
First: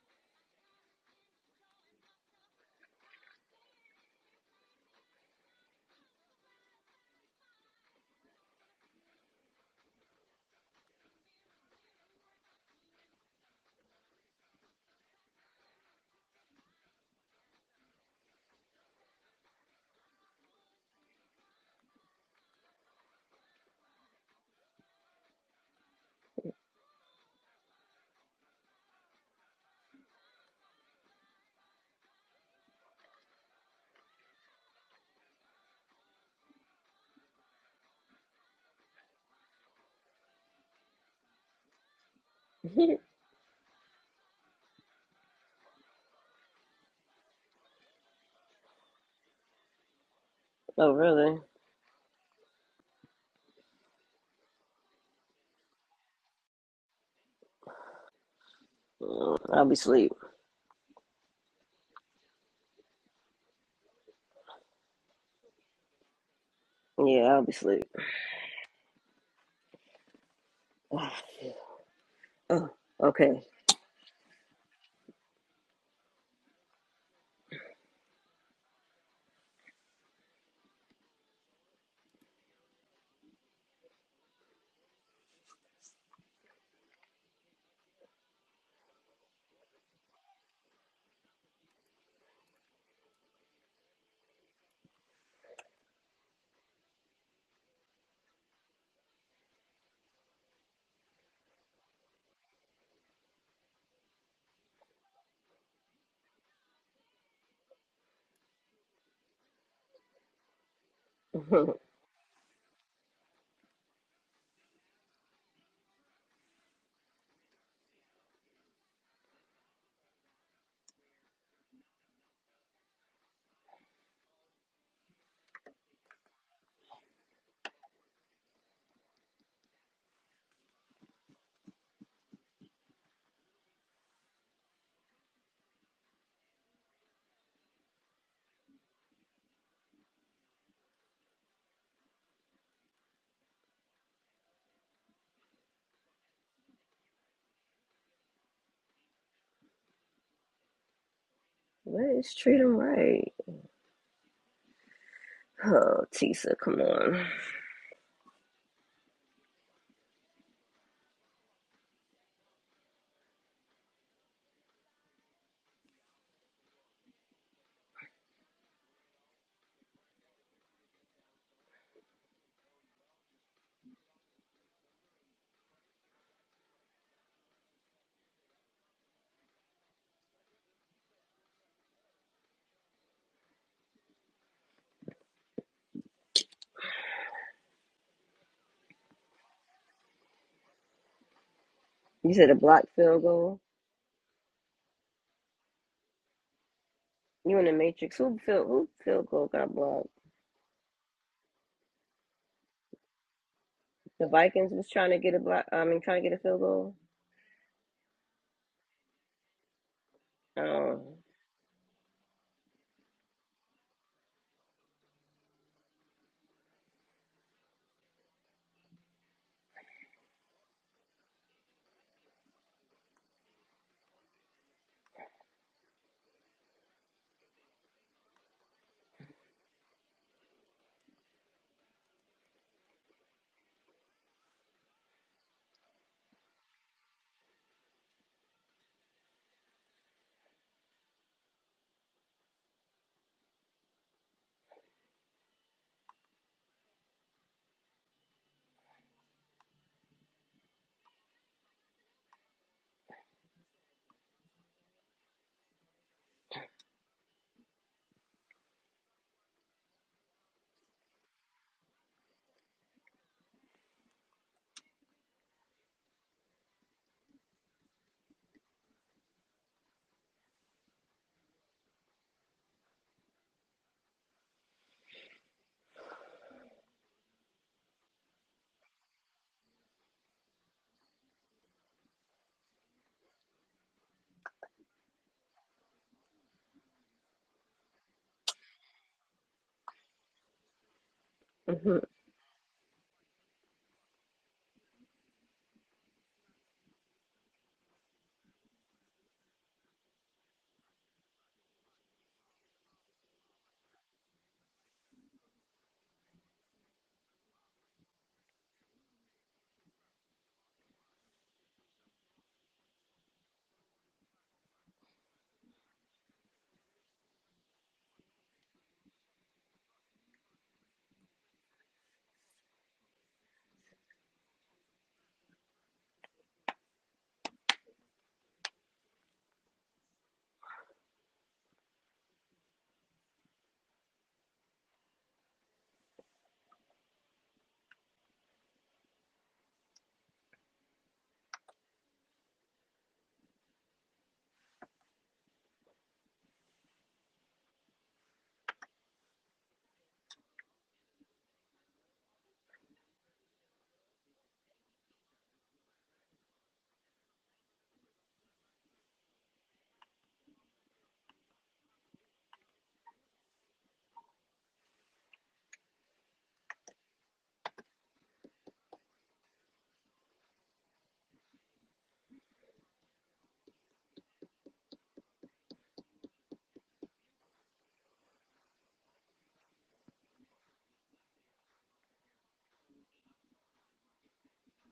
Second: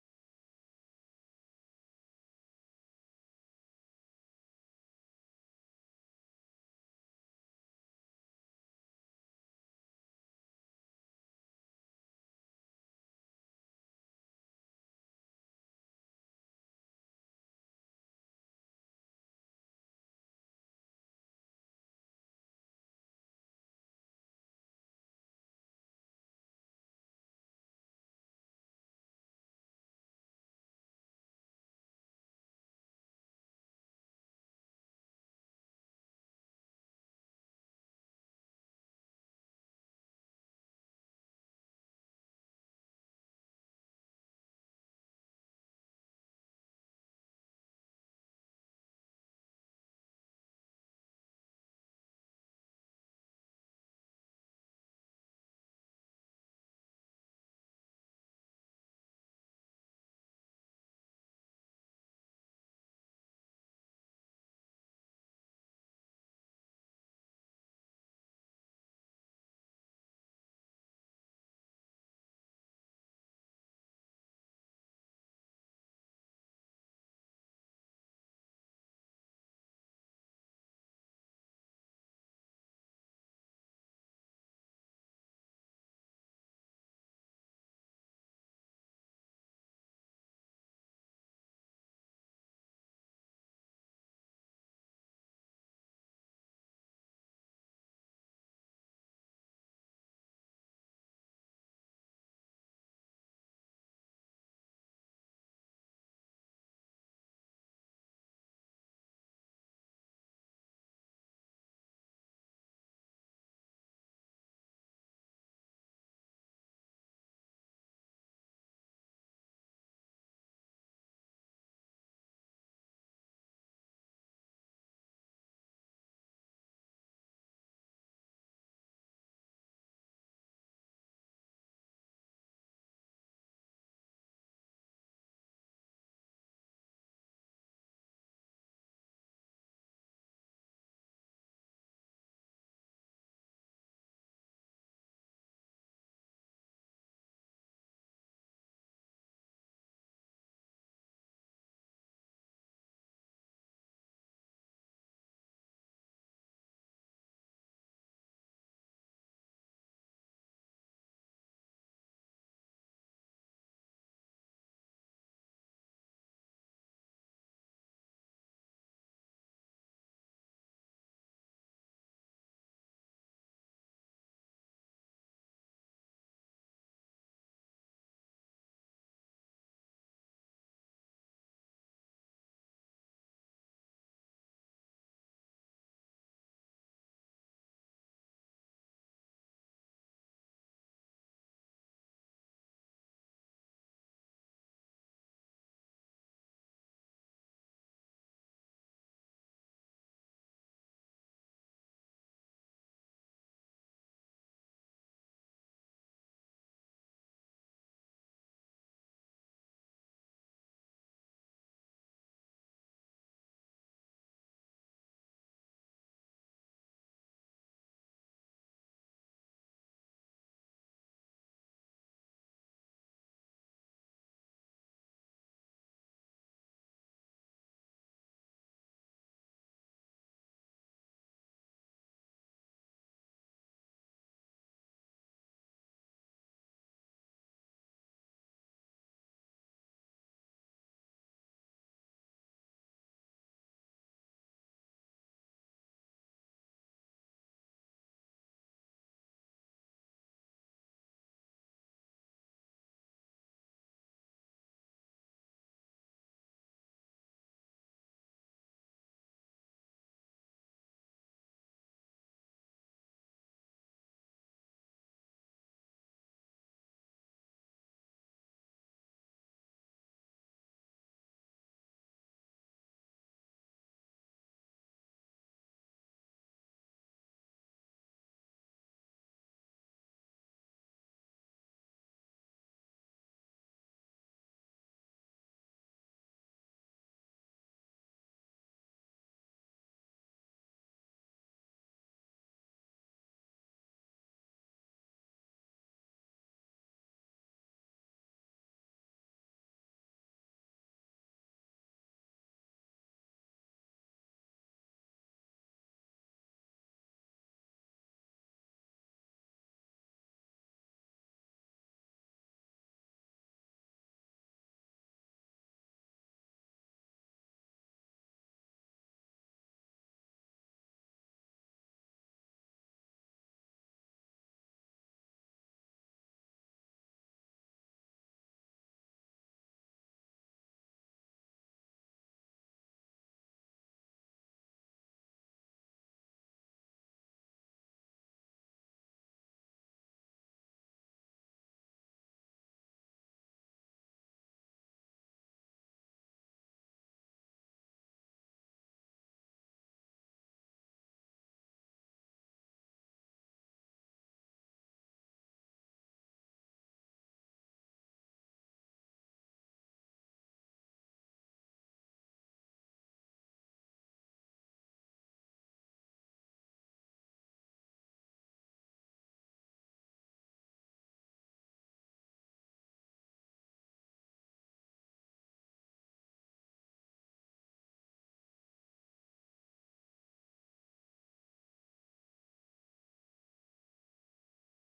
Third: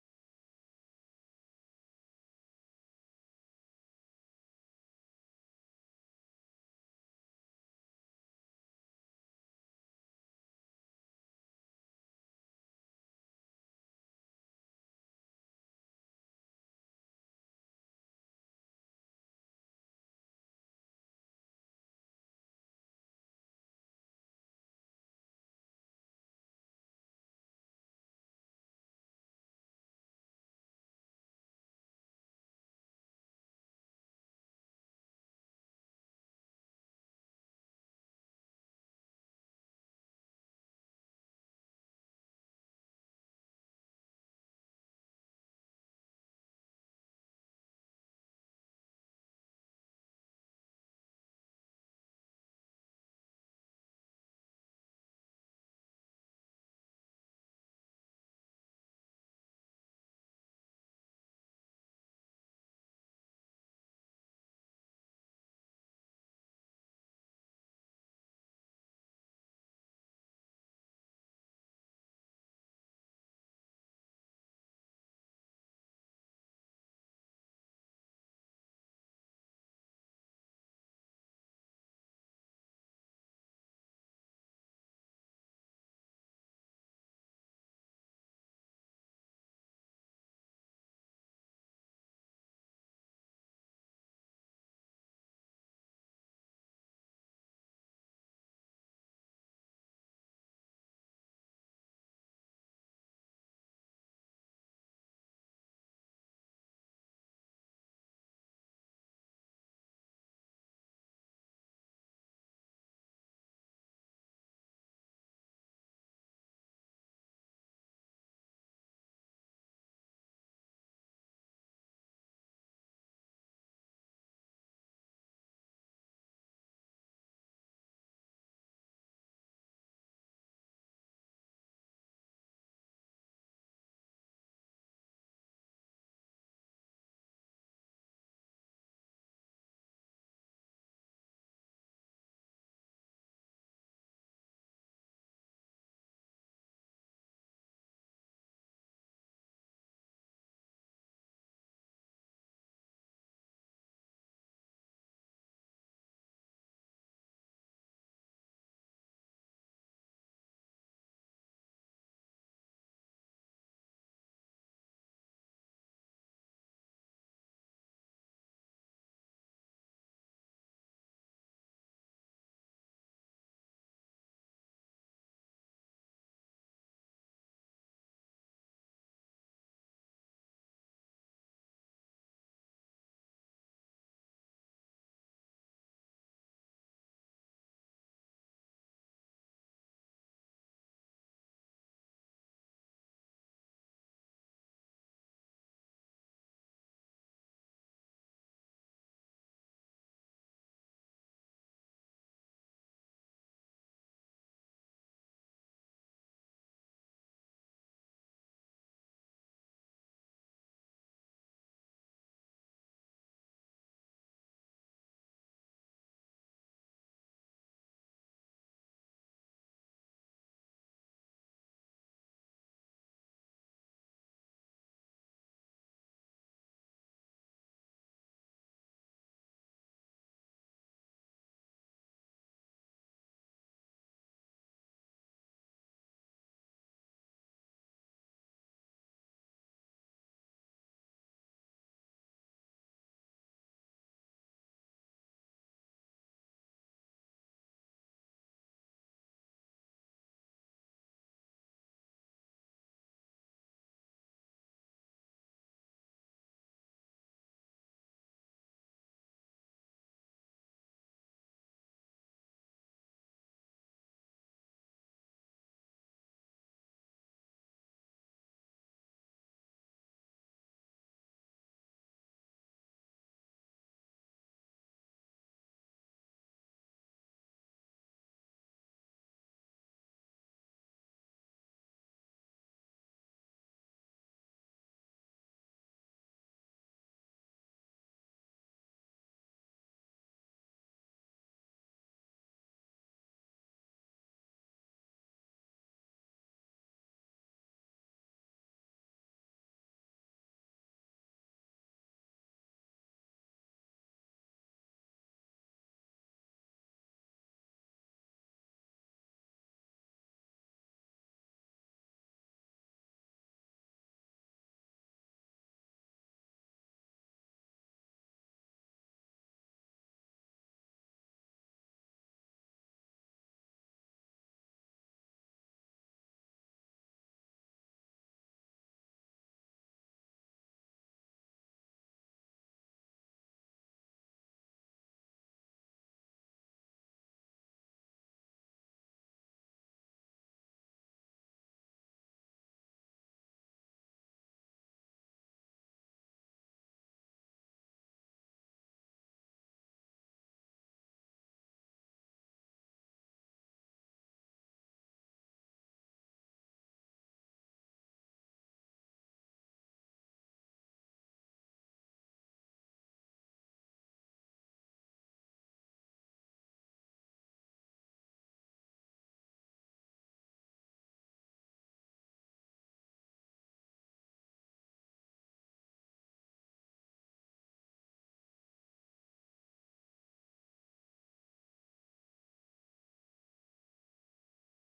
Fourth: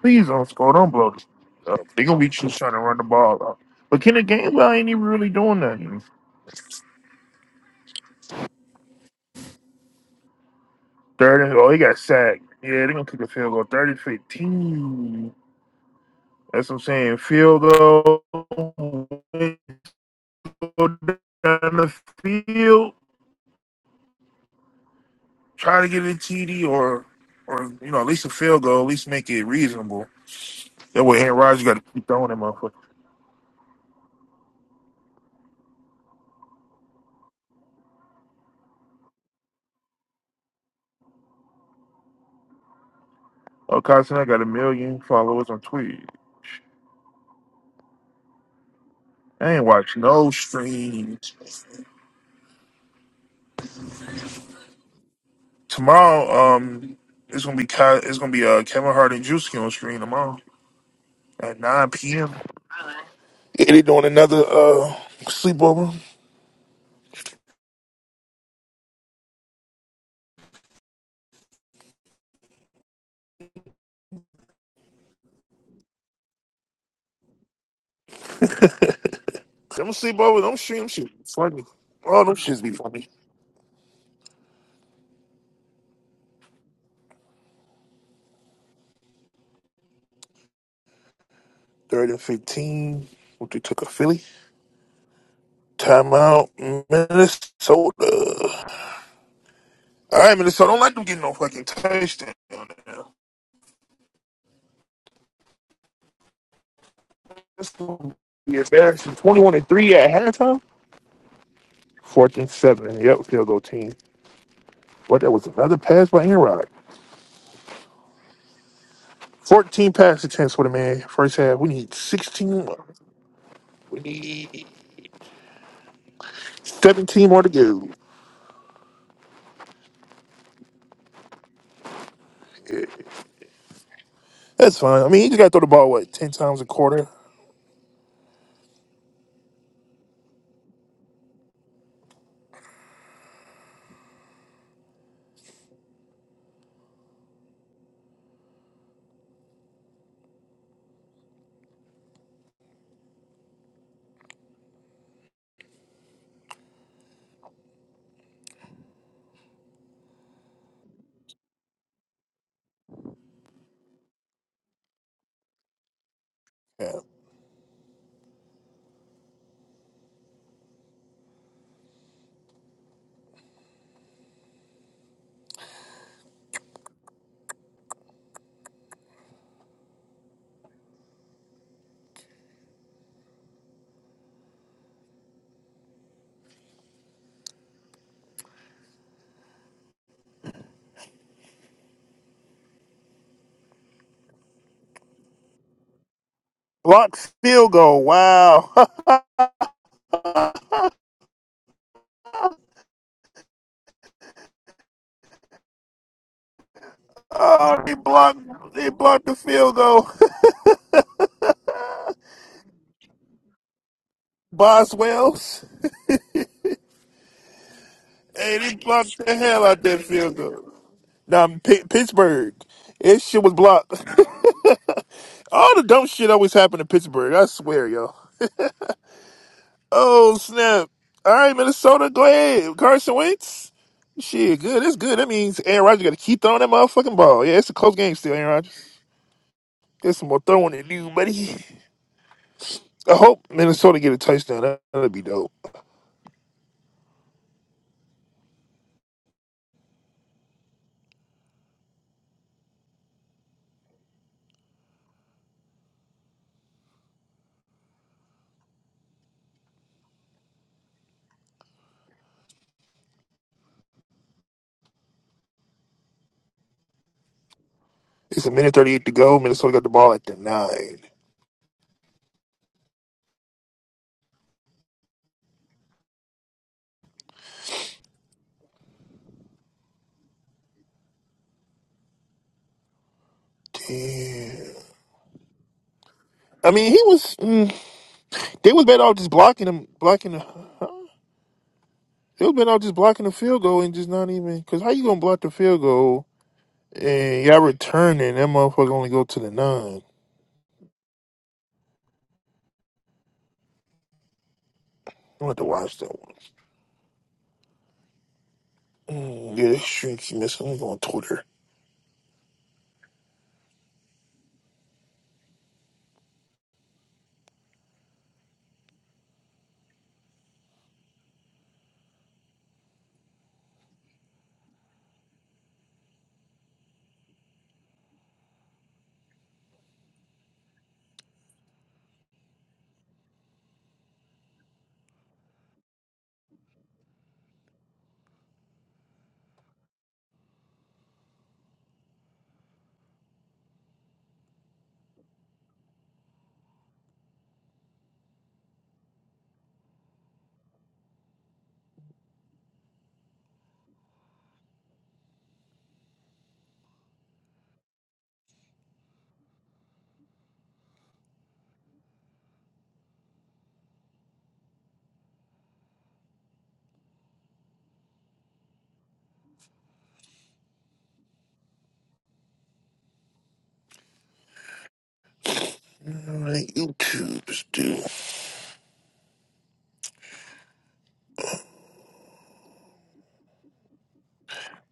A: Please don't score. Don't blow this up. They gonna be just trying to run the ball up. But can Kenneth Gainwell ain't even really doing nothing. Third and oh, he got sacked. Yeah, they're gonna kick a field goal. Thirty fifteen. That's what I'm saying. Field goal go down the field. Try to get a TD or or you know, at least a field goal, at least make it reasonable. That way Aaron Rodgers gotta keep throwing that motherfucker. Oh, Carson, I got a million followers on Twitch. I ain't watch no
B: oh,
A: streams.
B: really?
A: Tomorrow, um, it's gonna be Ky- it's gonna be uh Kevin Hart and
B: Mm,
A: Juicy
B: I'll
A: on
B: be
A: screen
B: asleep.
A: tomorrow at nine p.m. Yeah, they doing another uh sleepover.
B: Yeah, I'll be asleep. Oh, okay.
A: Them sleepover, them shit, them shit be funny. All them shits be funny. Third and fifteen. What they took a Philly timeout, Minnesota. All right, Minnesota. Don't let them get no fucking touchdown. now. That's gonna be embarrassing. Twenty-one and three at halftime. Fourth and seven. Yep, field goal team. What? That was another pass by Enrod. 14 passing attempts for the man. First half, we need 16 more. We need 17 more to go. That's fine. I mean, he just got to throw the ball, what, 10 times a quarter?
B: Let's treat him right. Oh, Tisa, come on.
A: Yeah.
B: You said a blocked field goal.
A: Blocked
B: You in
A: field
B: the
A: goal.
B: matrix? Who field?
A: Wow.
B: Who field goal got blocked? The Vikings was trying to get a block. I mean, trying to get a field goal.
A: oh, they blocked, they blocked the field goal.
B: Oh,
A: Boswells. Hey, they blocked the hell out that field goal. Now, P- Pittsburgh. This shit was blocked. All the dumb shit always happened in Pittsburgh. I swear, yo. Oh snap! All right, Minnesota, go ahead. Carson Wentz. Shit, good. It's good. That means Aaron Rodgers got to keep throwing that motherfucking ball. Yeah, it's a close game still, Aaron Rodgers. There's some more throwing to do, buddy. I hope Minnesota get a touchdown. That- That'd be dope. It's a minute thirty-eight to go. Minnesota got the ball at the nine. Damn. I mean, he was. Mm, they was better off just blocking him, blocking. The, huh? They was better off just blocking the field goal and just not even. Cause how you gonna block the field goal and y'all returning? That motherfucker only go to the nine. I'm about to watch that one. Mm, yeah, that shrinks miss. I'm going on Twitter. Alright, YouTube's do.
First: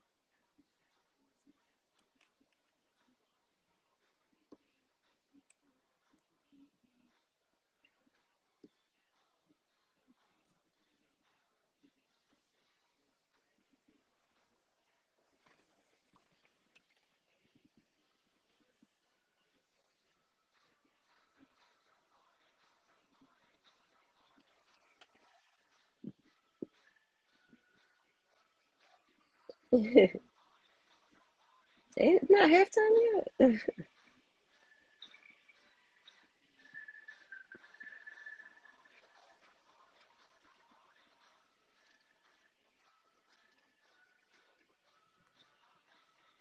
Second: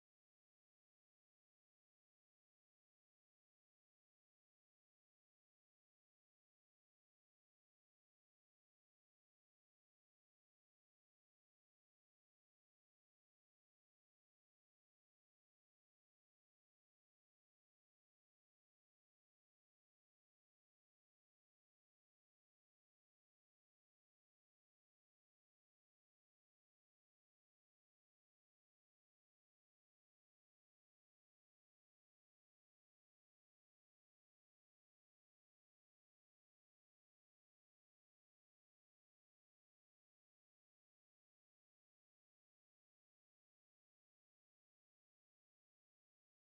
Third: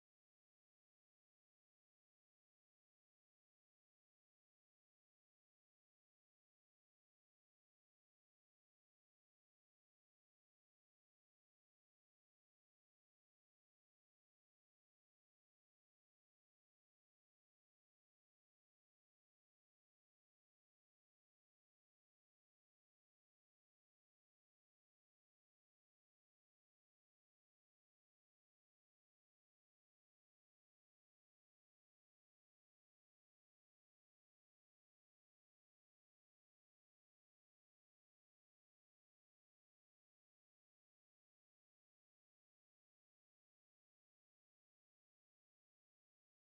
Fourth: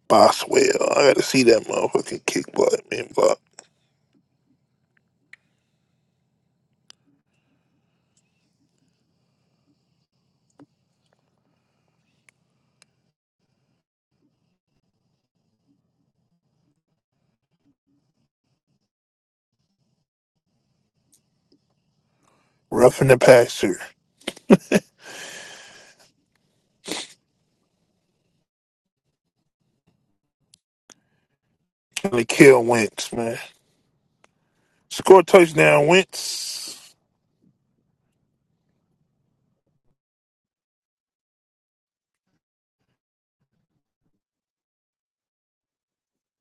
A: Boswell. I gotta see that motherfucking kick butt, man. But roughing the passer.
B: it's
A: Trying to
B: not
A: kill Wentz,
B: halftime yet.
A: man. Score a touchdown, Wentz.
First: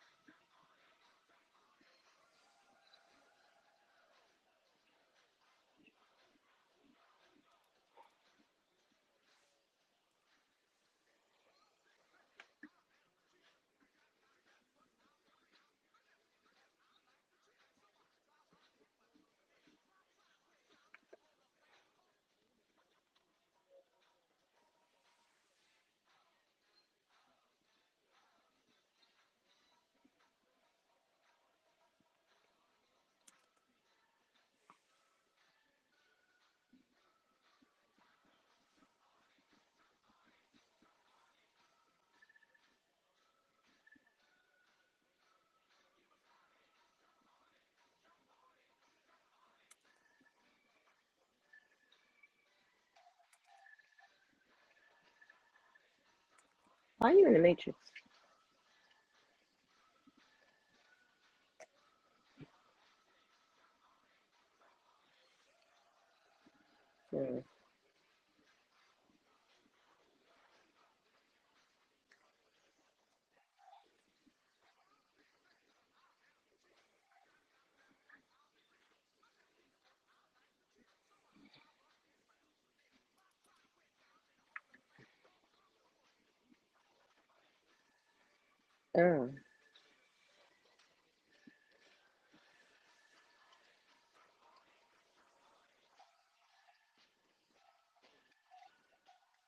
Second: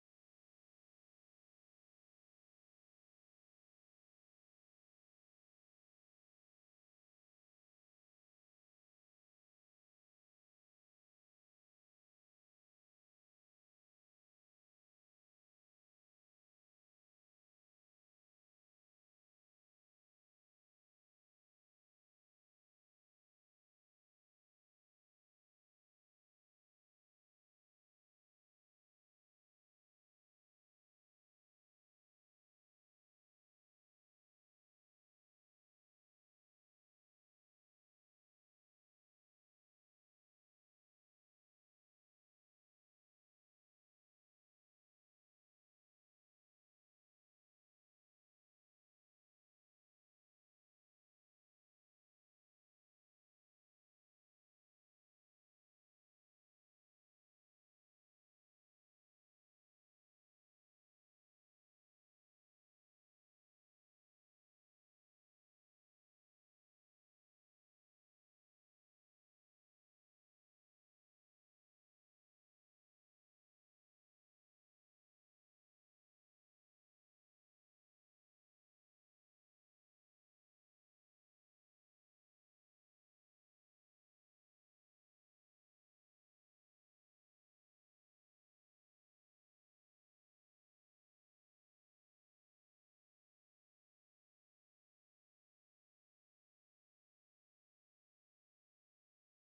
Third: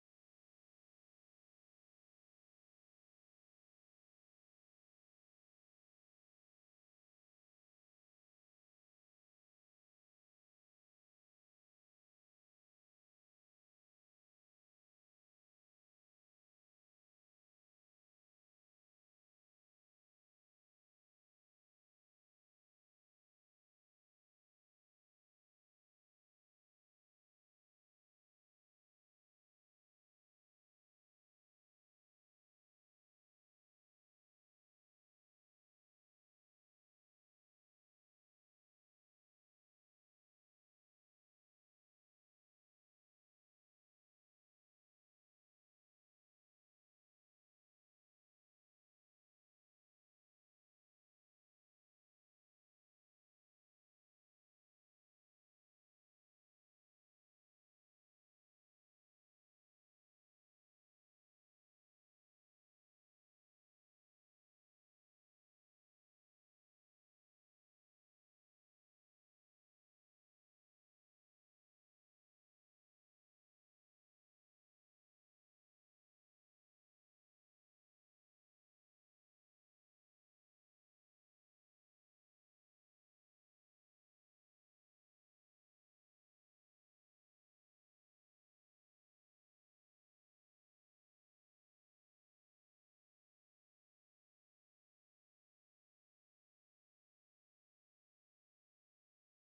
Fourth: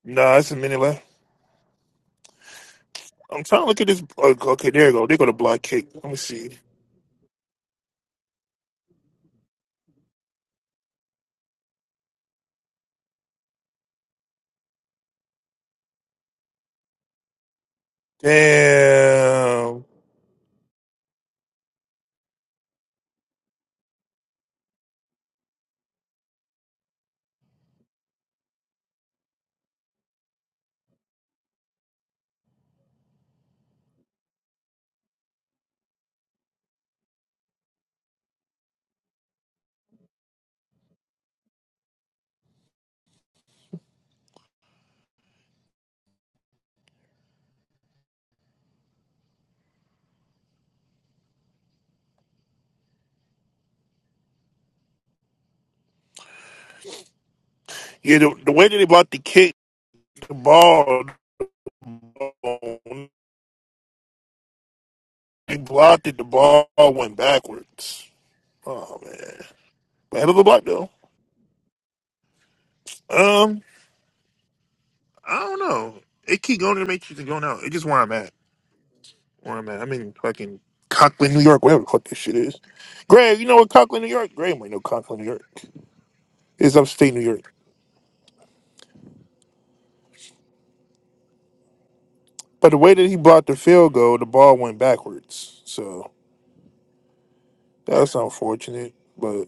A: Nah, it's a minute left. I'm trying to look at this. oh, Okay, there you go. They go to block kick. Let me see. Damn.
B: Why are you in the matrix?
A: Yeah, the, the way that they blocked the kick, the ball, they blocked it. The ball went
B: Yeah.
A: backwards. Oh man. Head of the block though. Um, I don't know. It keep going to the matrix and going out. It's just where I'm at. Where I'm at. I'm in fucking Conklin, New York, whatever the fuck this shit is. Greg, you know what Conklin, New York? Greg might know Conklin, New York. It's upstate New York.
B: Oh,
A: But the way that he blocked the field goal, the ball went backwards. So that's unfortunate. But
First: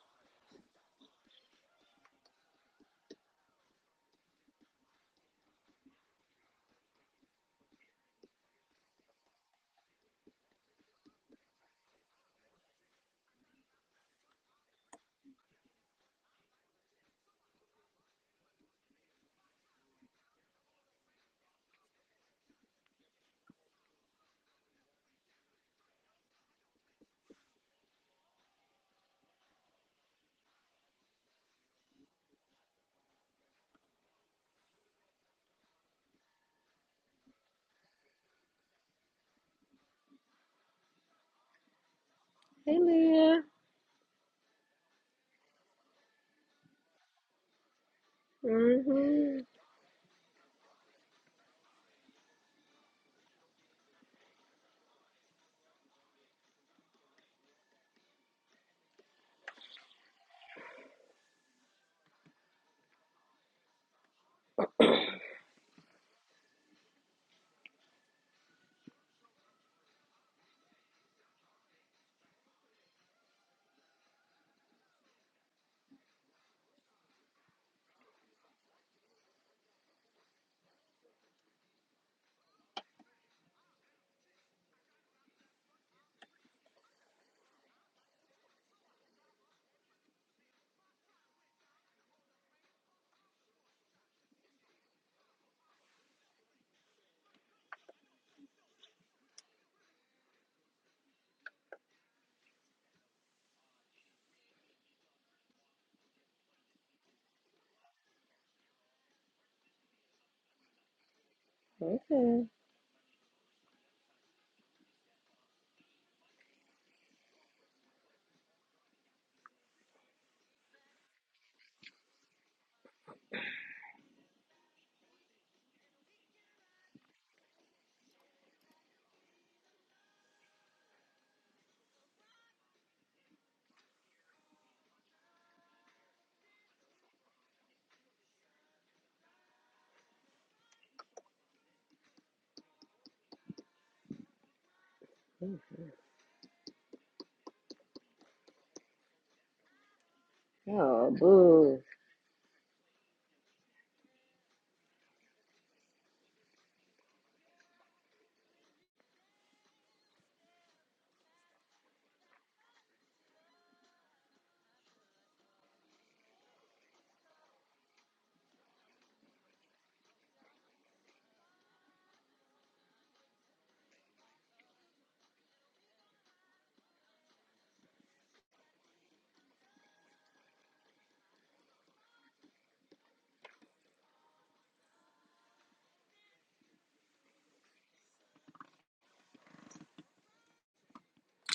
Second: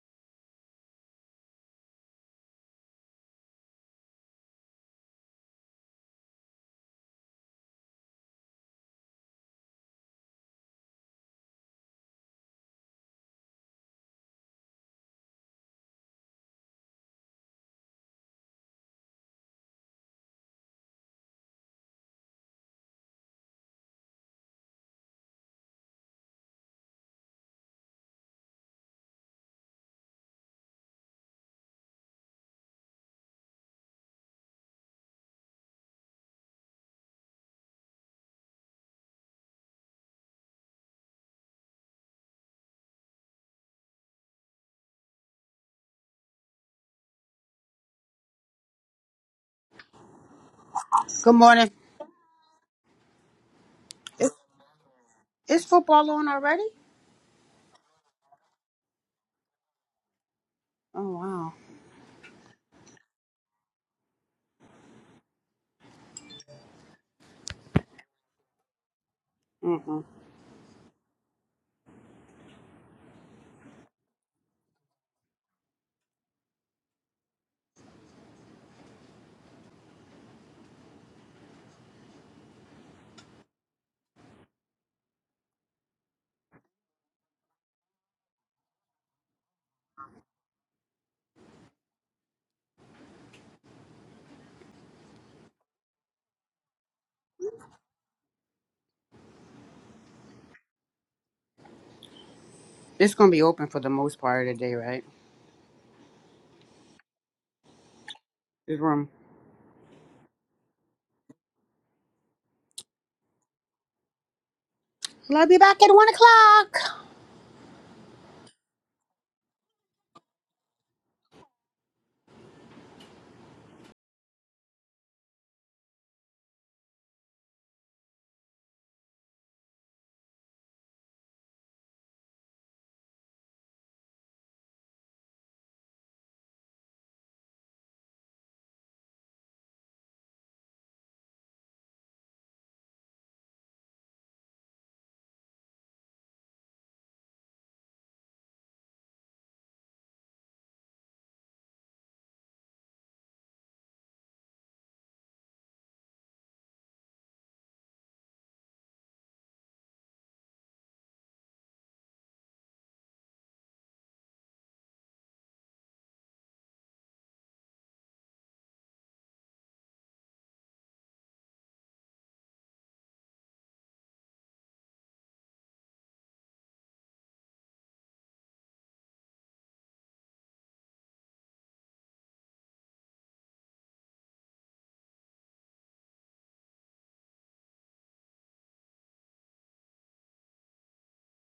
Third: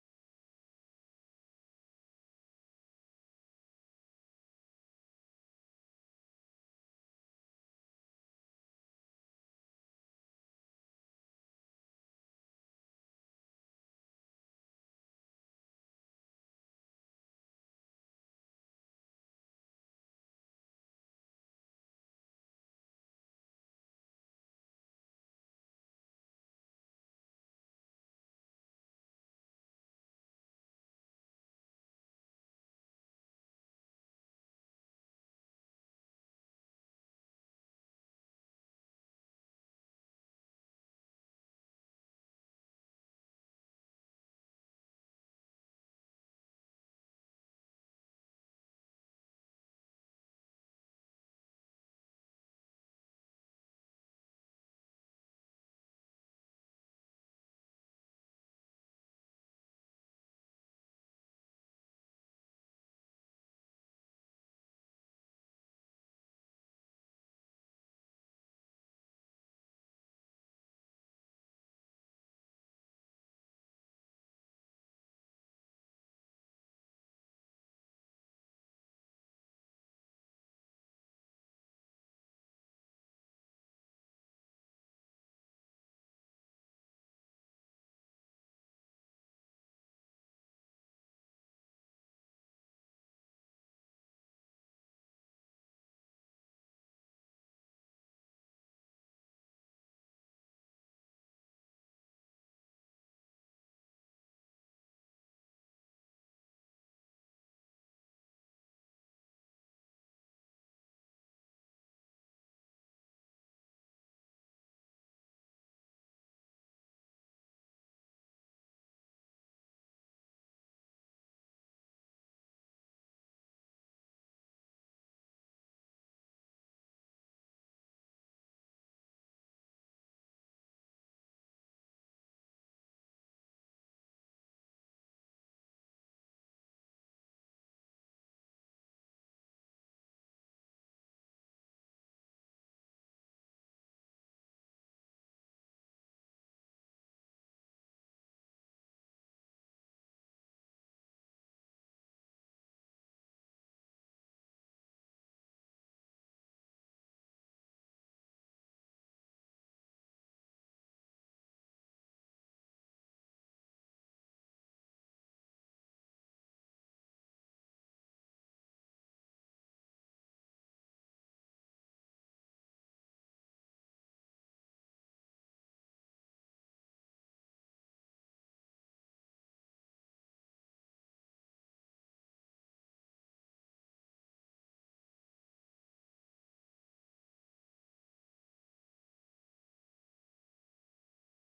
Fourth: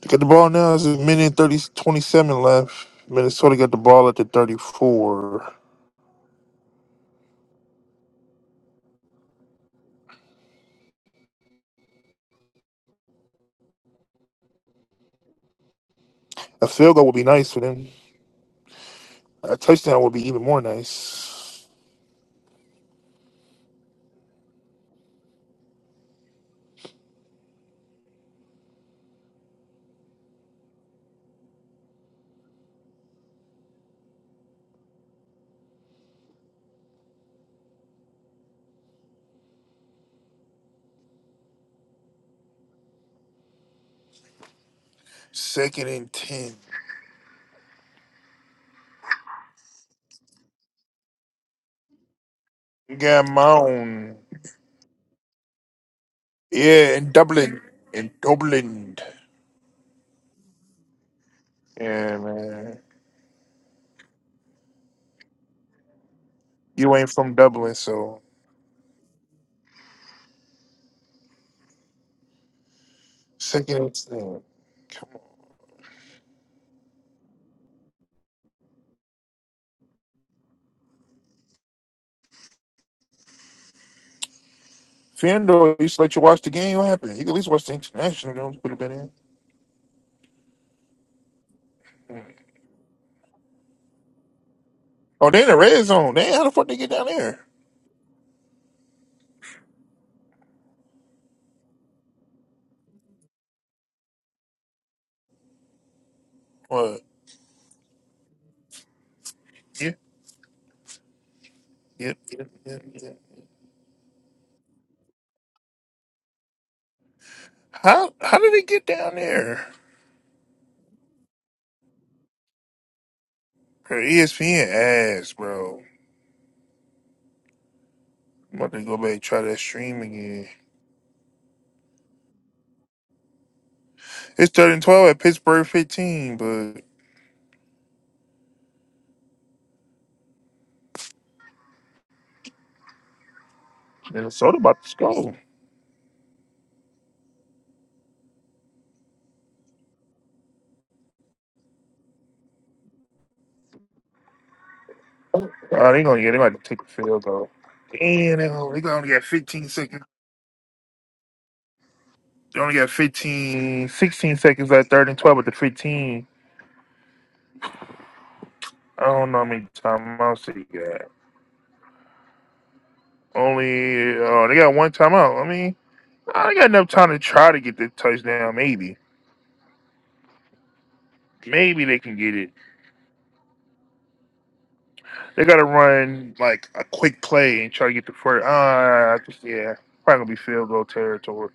A: they got the ball now. It's a minute and 30, twenty-seven left. Minnesota got the ball at the 34. A field goal would be nice for them. A touchdown would be even more nice. Second and 10.
B: mm-hmm.
C: Good morning.
A: Yeah, man.
C: Is, is football on already?
A: Yeah, in Dublin. In Dublin.
C: Oh wow.
A: Yeah, man. You ain't from Dublin, so
C: Mm-mm.
A: second. instinct. Come on. Fendo used to let you watch the game. What happened? You could at least watch the international games. Could have been in. Oh, they in the red zone. They how the fuck they get down there?
C: It's gonna be open for the most part of the day, right?
A: What?
C: This room.
A: Yeah, yeah, yeah,
B: okay.
A: yeah, yeah.
C: Well, I'll be back at one o'clock.
A: How how did they get down there? Her ESPN ass, bro. I'm about to go back and try that stream again. It's third and twelve at Pittsburgh fifteen, but Minnesota about to score.
B: Oh, boo.
A: Oh, they gonna get they might take the field goal. Damn, they gonna, they gonna get 15 seconds. They only got 15, 16 seconds at third and 12 with the 15. I don't know how many timeouts they got. Only, oh, they got one timeout. I mean, I they got enough time to try to get the touchdown, maybe. Maybe they can get it. They gotta run like a quick play and try to get the first. Ah, I just, yeah, probably gonna be field goal territory.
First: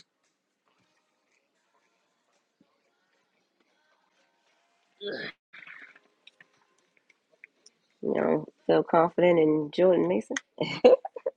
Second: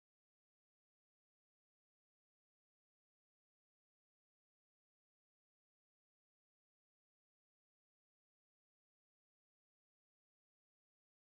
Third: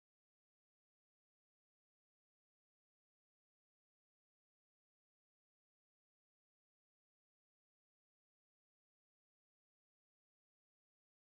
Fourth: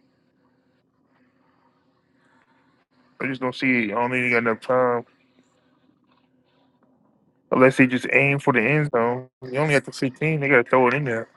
A: I just don't see it. I don't think they got enough time. Unless he just
B: You
A: aim
B: know,
A: for the
B: feel
A: end zone.
B: confident
A: You
B: in
A: only have to
B: Jordan Mason?
A: 15. They got to throw it in there.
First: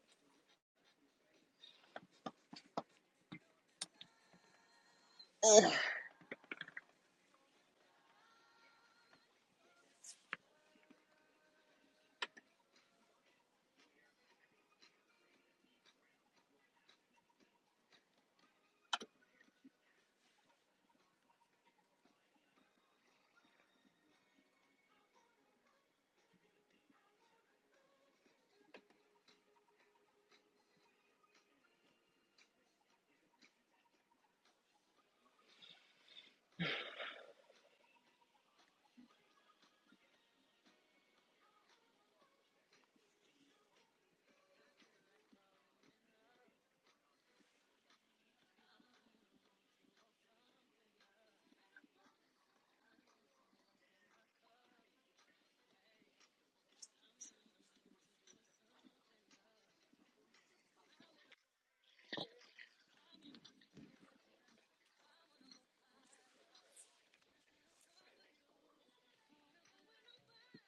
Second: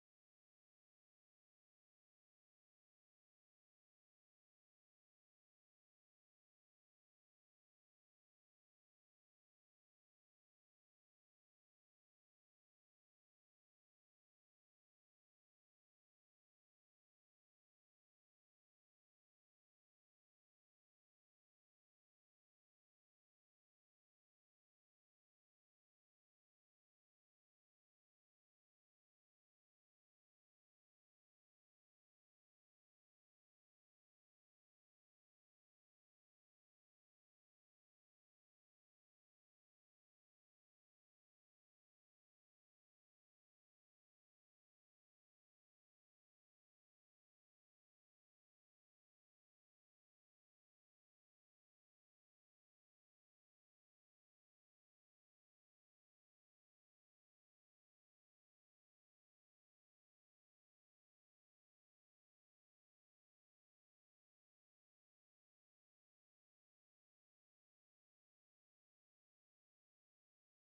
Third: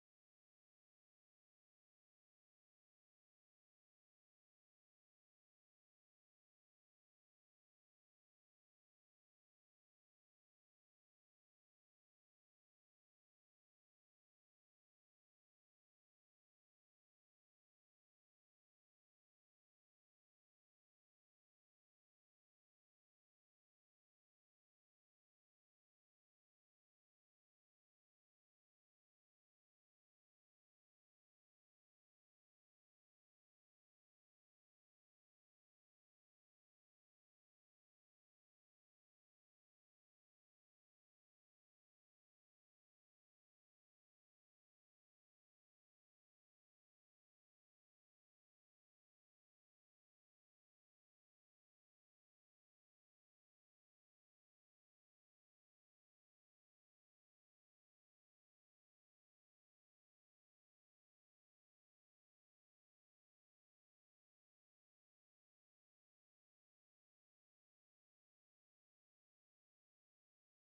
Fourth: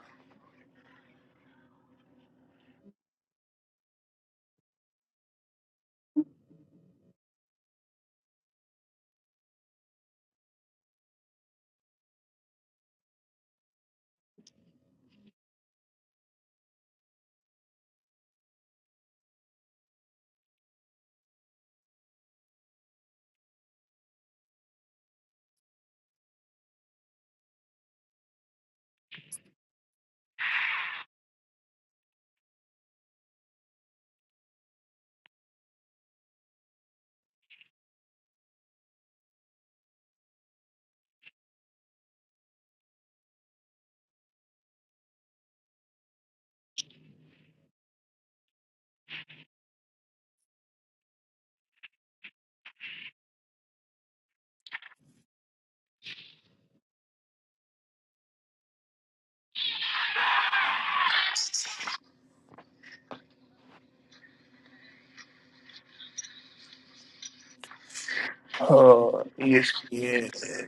A: Uh, ESPN.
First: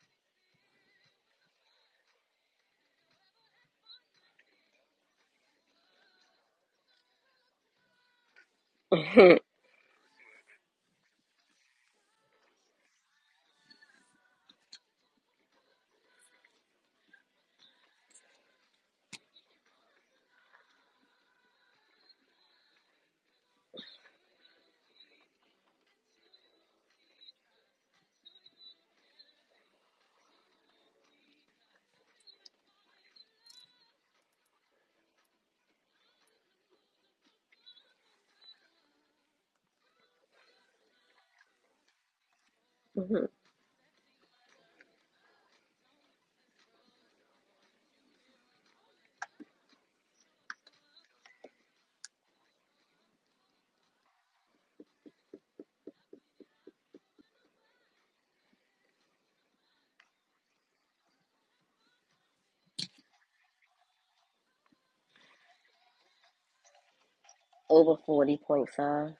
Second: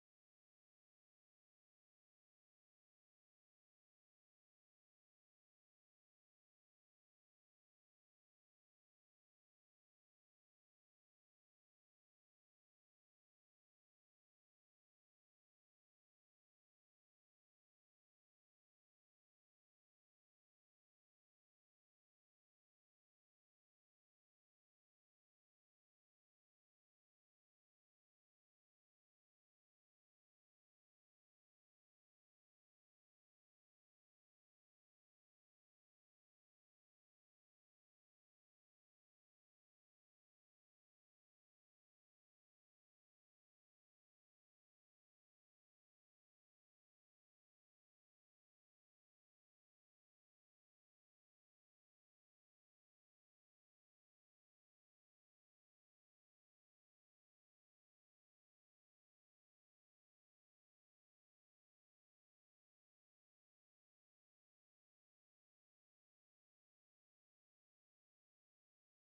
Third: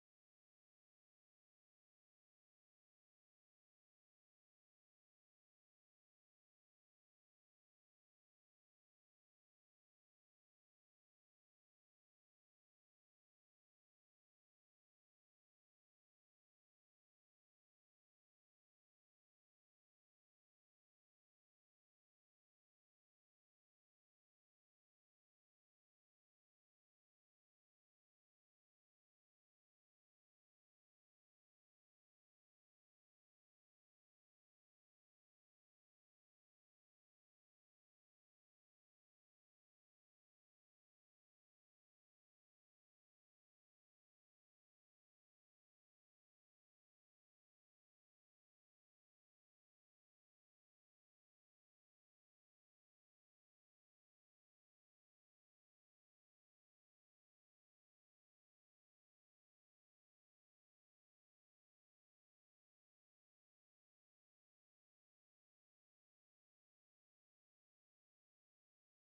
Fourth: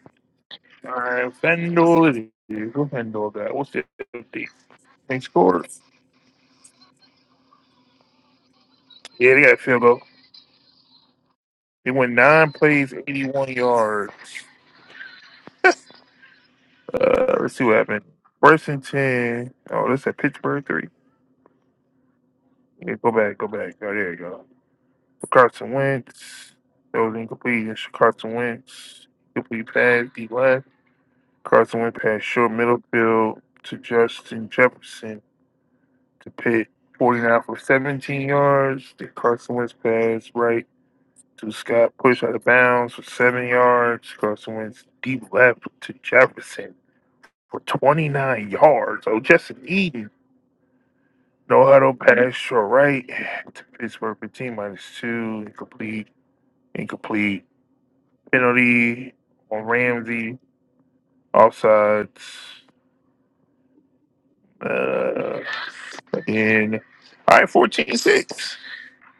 A: All right, FanDuel it is. Who FanDuel got? What's the 50. They scored. Yeah, they got a field goal. They went nine plays, 81 yards. Uh, let's see what happened. First and 10. Oh, this at Pittsburgh 3. Yeah, go back, go back. Oh, there you go. Carson Wentz. That was incomplete. It's Carson Wentz. Complete pass, D Carson went past short middle field to Justin Jefferson to Pitt, 49 for 17 yards. Then Carson Wentz pass right to Scott, push out of bounds for seven yards. Carson Wentz deep left to Jefferson for 29 yards. Oh, Justin Eden. No huddle pass short right to Pittsburgh 15 minus two. Incomplete. Incomplete. Penalty on Ramsey. Offsides. Uh, And all right,
B: Over
A: 14 6.
B: 40.5.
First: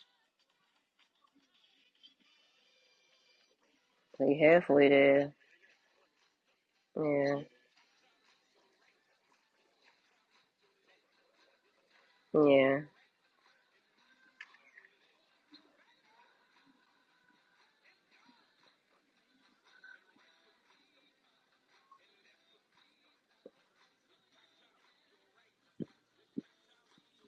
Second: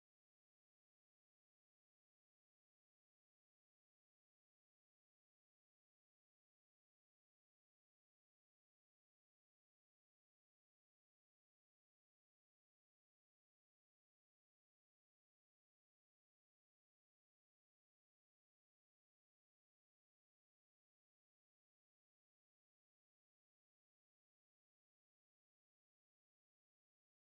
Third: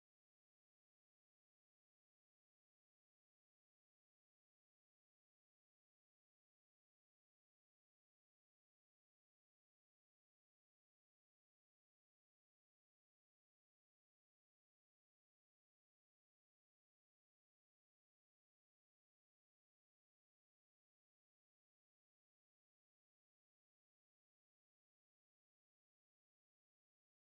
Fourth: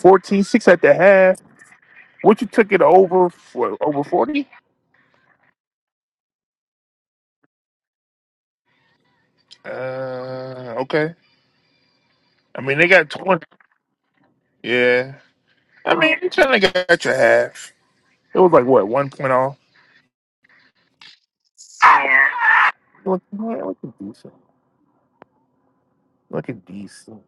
A: fourteen six at the half. What you took it over for over
B: So
A: 40?
B: you halfway there. Yeah.
A: Uh okay. I mean
B: Yeah.
A: they got 20. Yeah. I mean you trying to get your half. It was like what, one point off? Yeah. Look, looking decent. Looking decent.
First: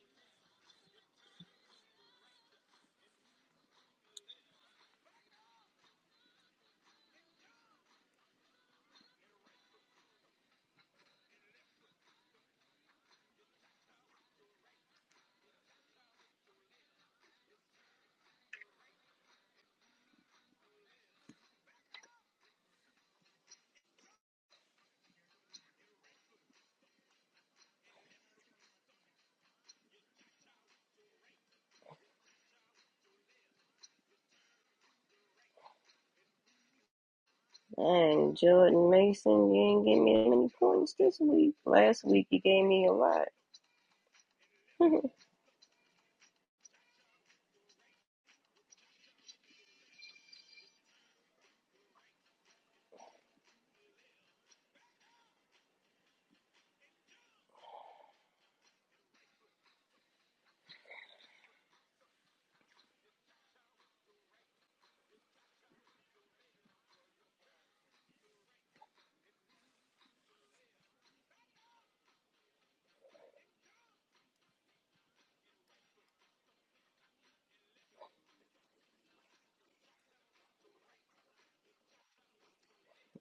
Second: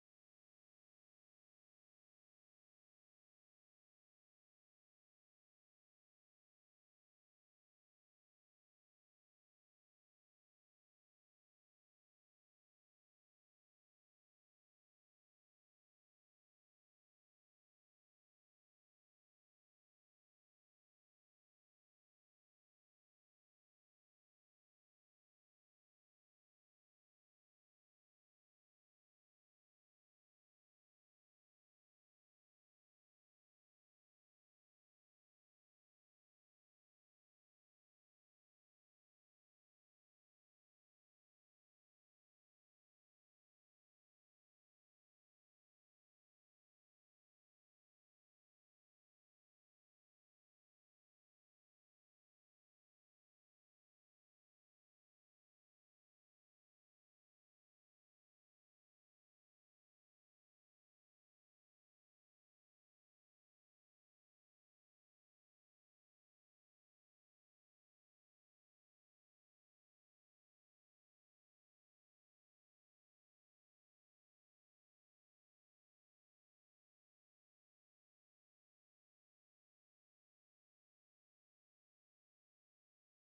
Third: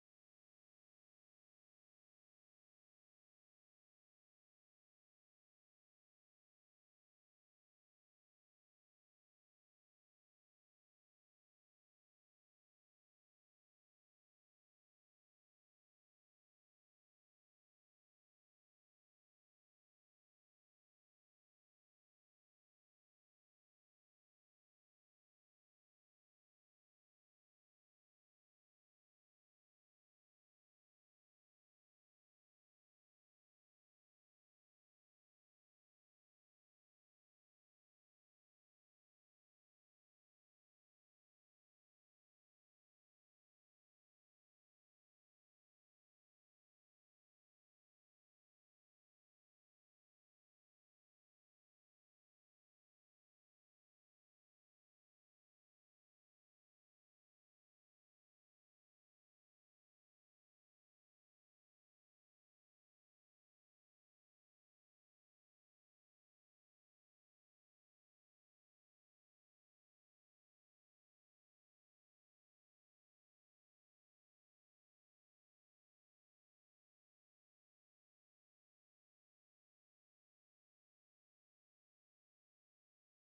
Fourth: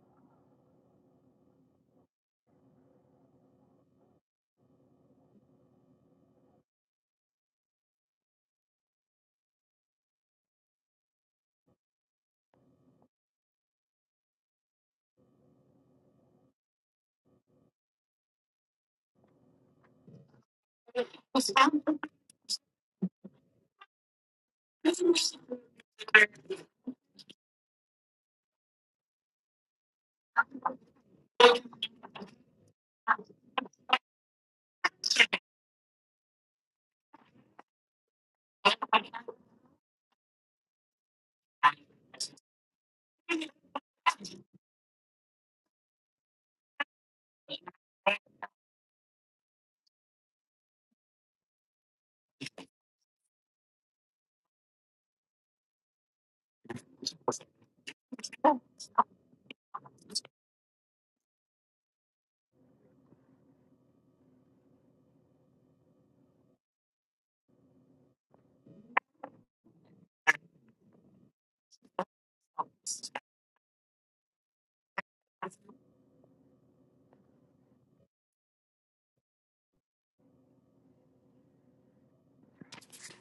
B: Dang, Jordan Mason, you ain't give me that many points this week. Last week you gave me a lot.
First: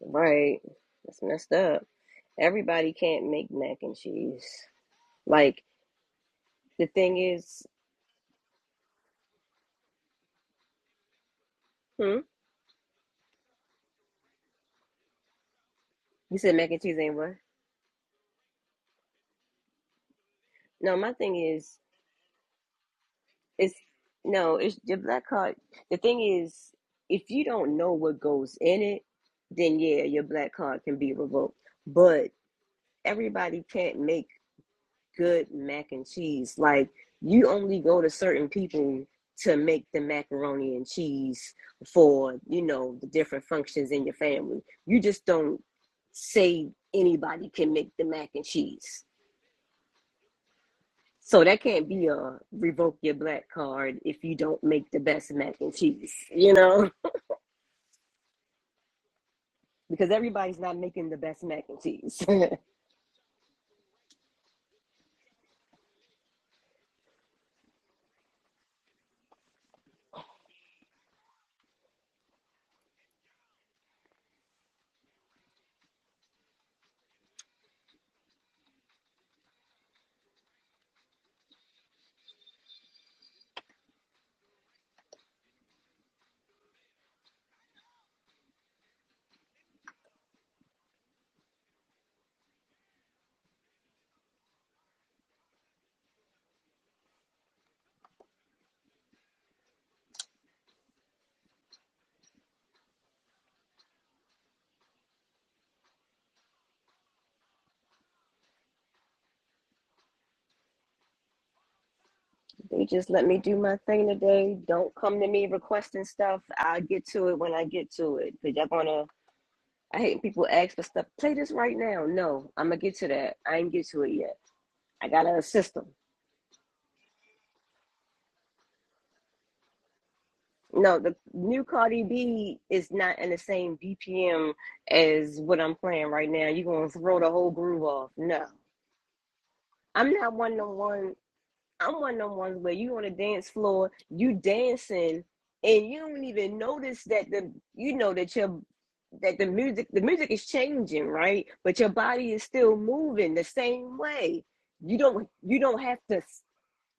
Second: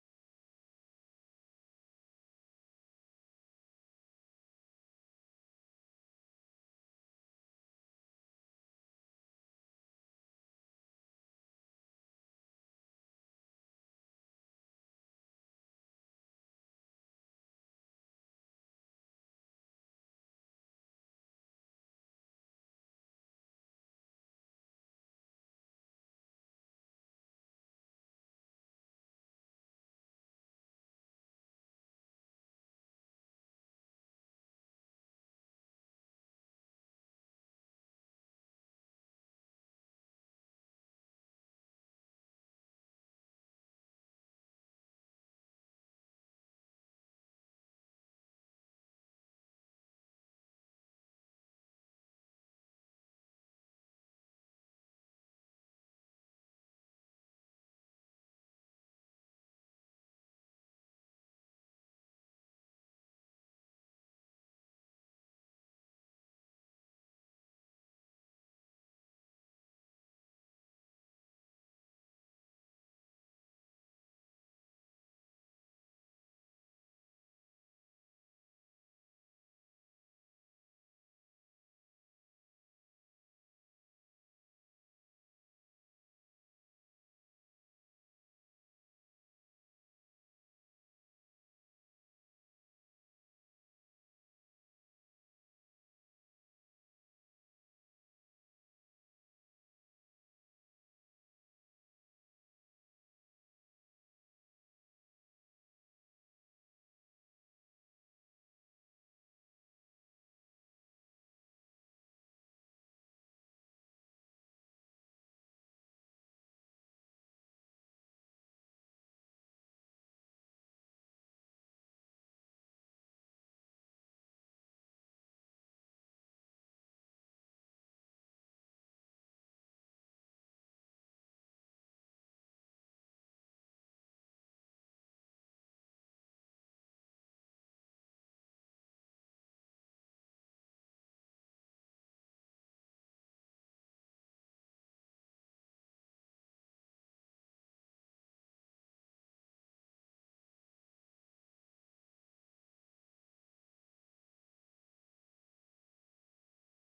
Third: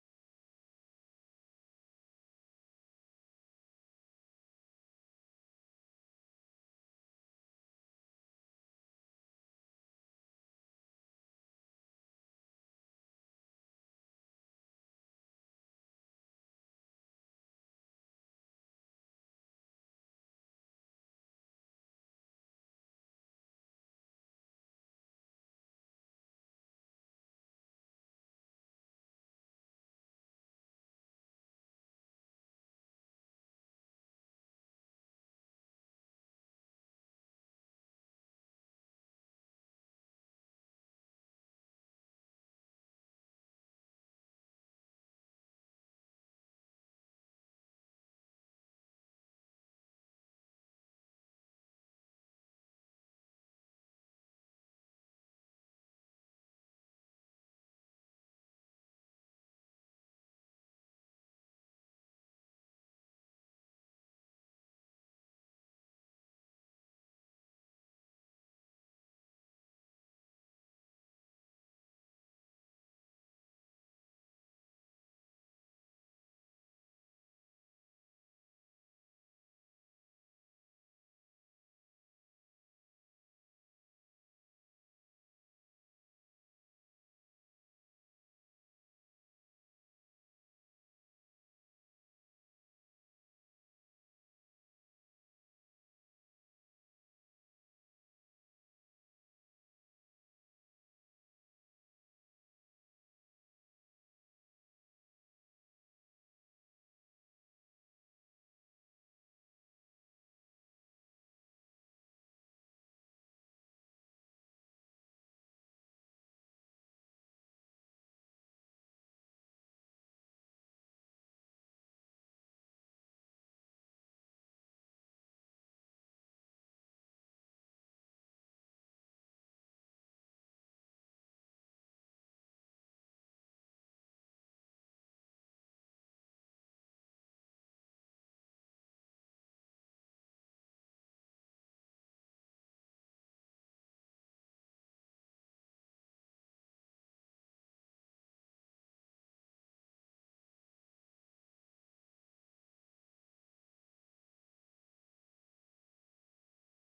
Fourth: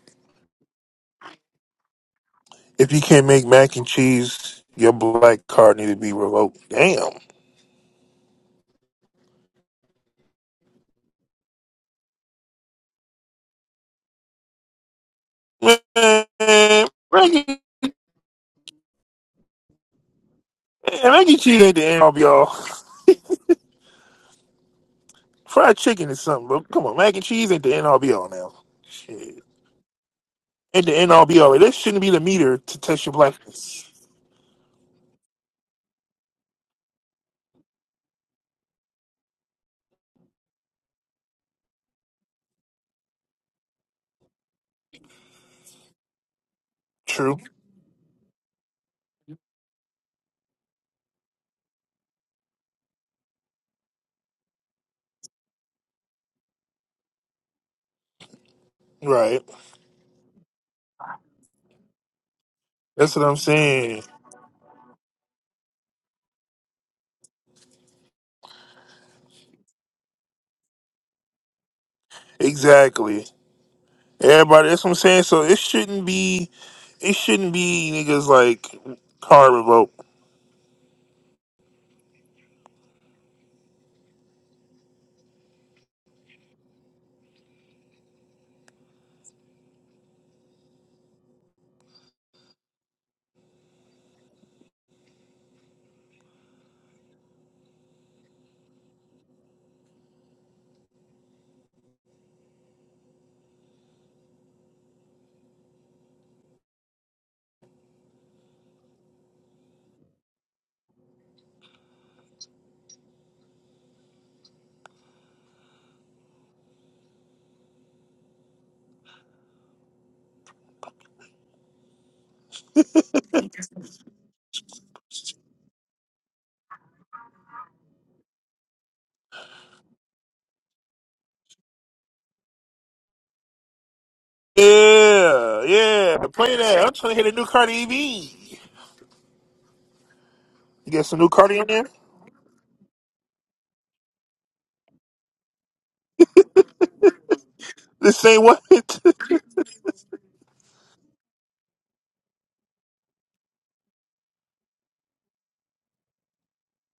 B: Right. That's messed up.
A: If
B: Everybody
A: you can't
B: can't
A: make
B: make
A: mac
B: mac
A: and
B: and cheese.
A: cheese, your black
B: Like
A: card need to be revoked.
B: the
A: Damn.
B: thing is hmm?
A: Man, mac
B: You said mac and cheese ain't what?
A: and
B: No, my
A: mac
B: thing
A: and cheese ain't
B: is
A: the end of y'all.
B: it's no, it's the black card
A: Fried
B: the
A: chicken is
B: thing
A: something, bro.
B: is
A: Come on, mac and
B: if you
A: cheese ain't the
B: don't
A: end
B: know
A: all be
B: what
A: all now.
B: goes in it,
A: Shit.
B: then yeah, your black card
A: Ain't the
B: can
A: end
B: be
A: all be all.
B: revoked.
A: That shouldn't be the
B: But
A: meter to test your
B: everybody
A: blackness.
B: can't make good mac and cheese. Like you only go to certain people to make the macaroni and cheese for, you know, the different functions in your family. You just don't say
A: True.
B: anybody can make the mac and cheese. So that can't be a revoke your black card if you don't make the best mac and cheese, you know?
A: Right.
B: Because everybody's not making the best mac and cheese.
A: That's what I'm saying. Exactly. Everybody, that's what I'm saying. So it shouldn't be, it shouldn't be niggas like car revolt.
B: They just let me do my thing today. Don't come to me requesting stuff. I'll get to it when I get to it. Cause y'all gonna I hate people ask for stuff. Play this right now. No, I'm gonna get to that. I ain't get to it yet. I got a system. No, the new Cardi B is not in the same BPM as what
A: Yeah,
B: I'm playing
A: yeah.
B: right now.
A: Play
B: You're
A: that.
B: gonna
A: I'm trying
B: throw
A: to
B: the
A: hit a new
B: whole groove
A: Cardi
B: off. No.
A: B.
B: I'm not one to
A: You got
B: one.
A: some new Cardi in there?
B: I'm one of them ones where you on a dance floor, you dancing, and you don't even notice that the you know
A: This
B: that
A: ain't
B: your
A: what?
B: that the music the music is changing, right? But your body is still moving the same way. You don't you don't have to.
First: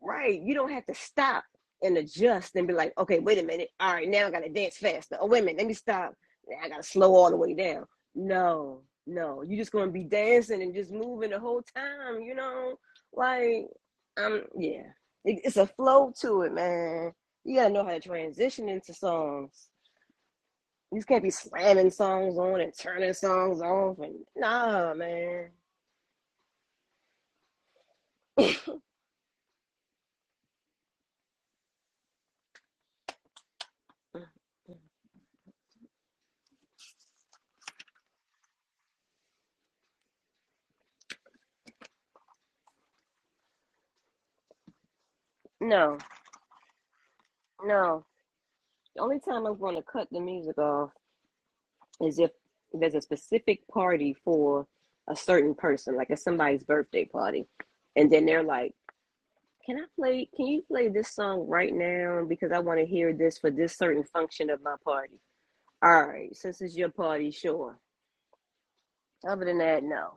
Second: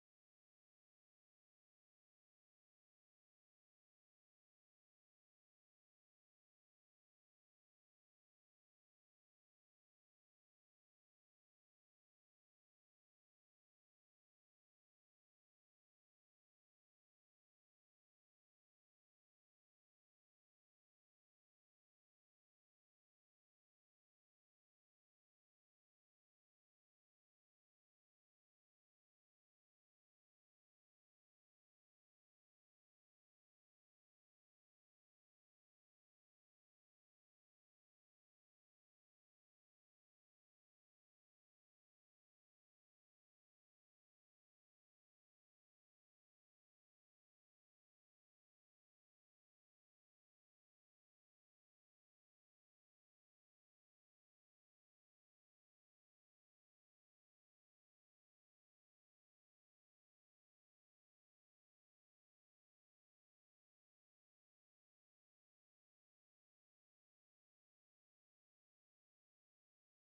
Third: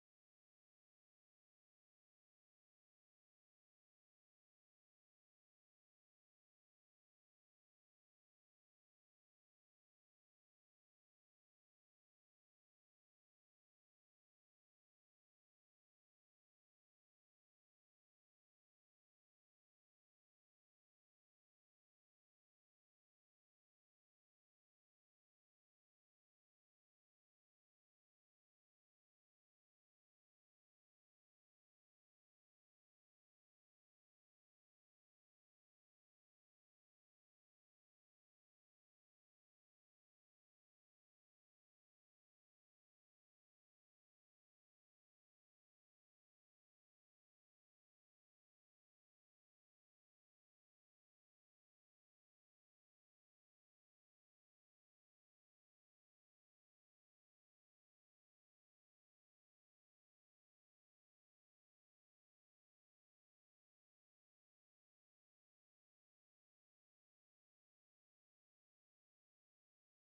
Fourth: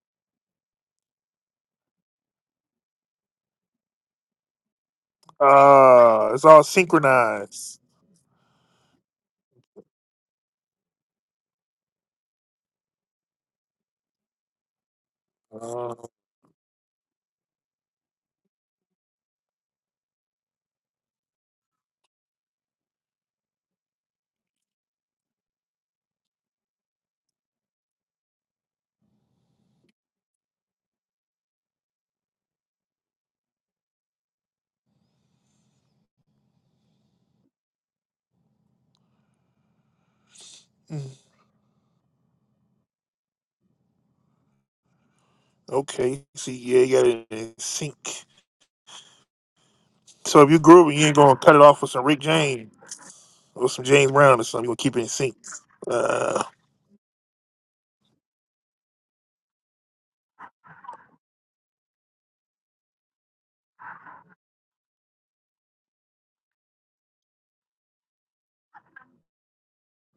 B: Right. You don't have to stop and adjust and be like, okay, wait a minute. All right, now I gotta dance faster. Oh, wait a minute, let me stop.
A: Ah, it's
B: Now
A: all
B: I gotta slow all the way
A: synchronized.
B: down. No, no. You're just gonna be dancing and just moving the whole time, you know? Like, um, yeah. It, it's a
A: Uh,
B: flow to it, man. You gotta know how to transition into songs. You just can't be slamming songs on and turning songs off and nah, man. Mm,
A: hmm.
B: No,
A: Okay. See, yeah, you got it in sync.
B: no. The only time I'm gonna cut the
A: So if
B: music
A: you
B: off
A: grooving, you ain't gonna cut it off with some Rick
B: is if
A: James
B: there's a
A: or
B: specific
A: some James
B: party
A: Brown or something.
B: for
A: You gonna keep it in
B: a
A: sync.
B: certain person, like it's
A: Uh,
B: somebody's birthday party, and then they're like, "Can I play? Can you play this song right now? Because I want to hear this for this certain function of my party." All right, since it's your party, sure. Other than that, no.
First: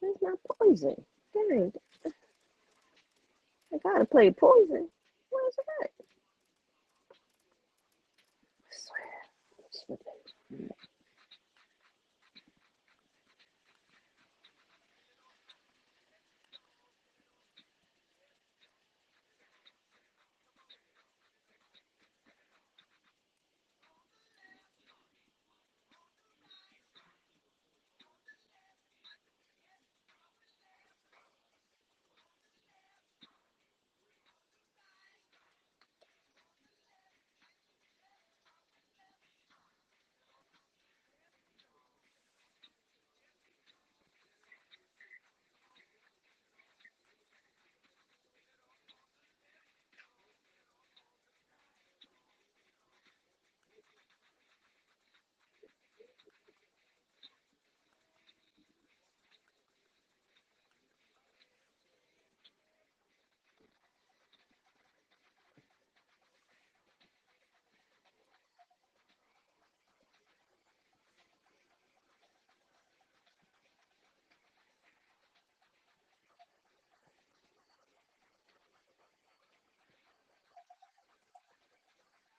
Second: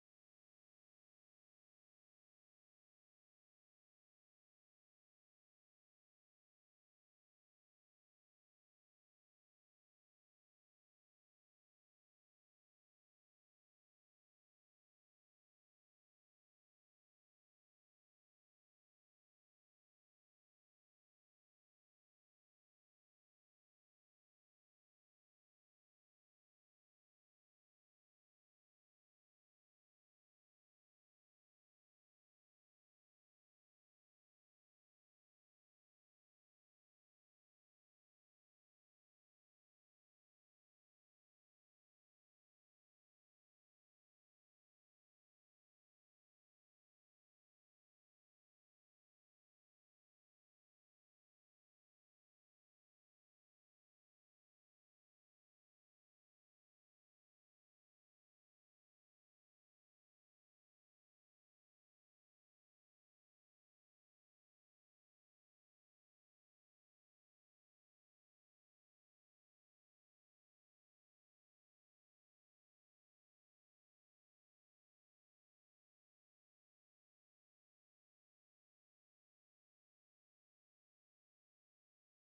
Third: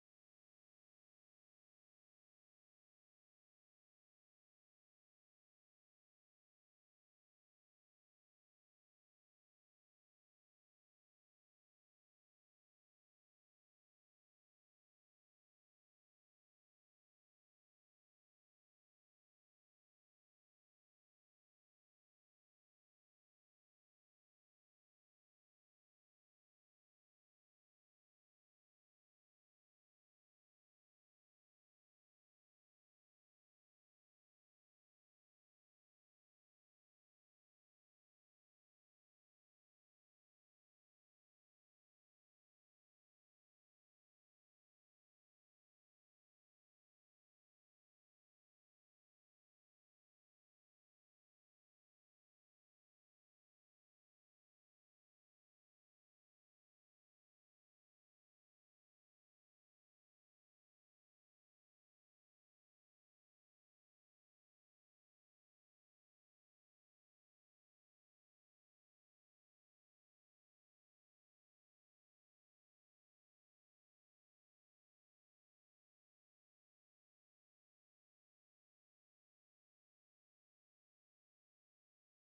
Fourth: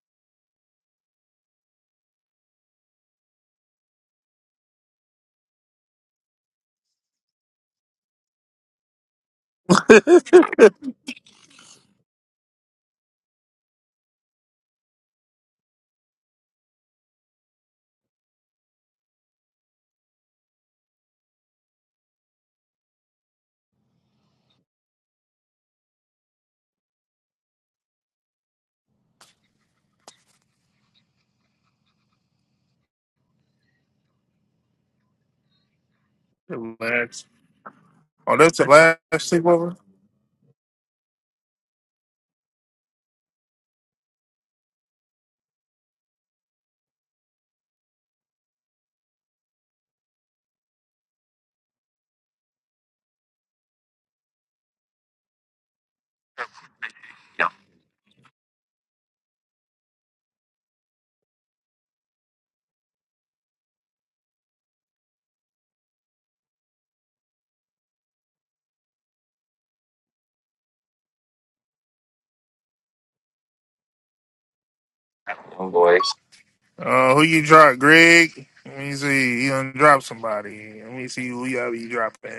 B: Where's my poison. Dang, I gotta play poison. Where's it at?
A: Relax. Oh, that's the last sleepover. Oh boy. Uh, who you drop, Greg? Let me see. You done drop somebody. Let me see who y'all be dropping.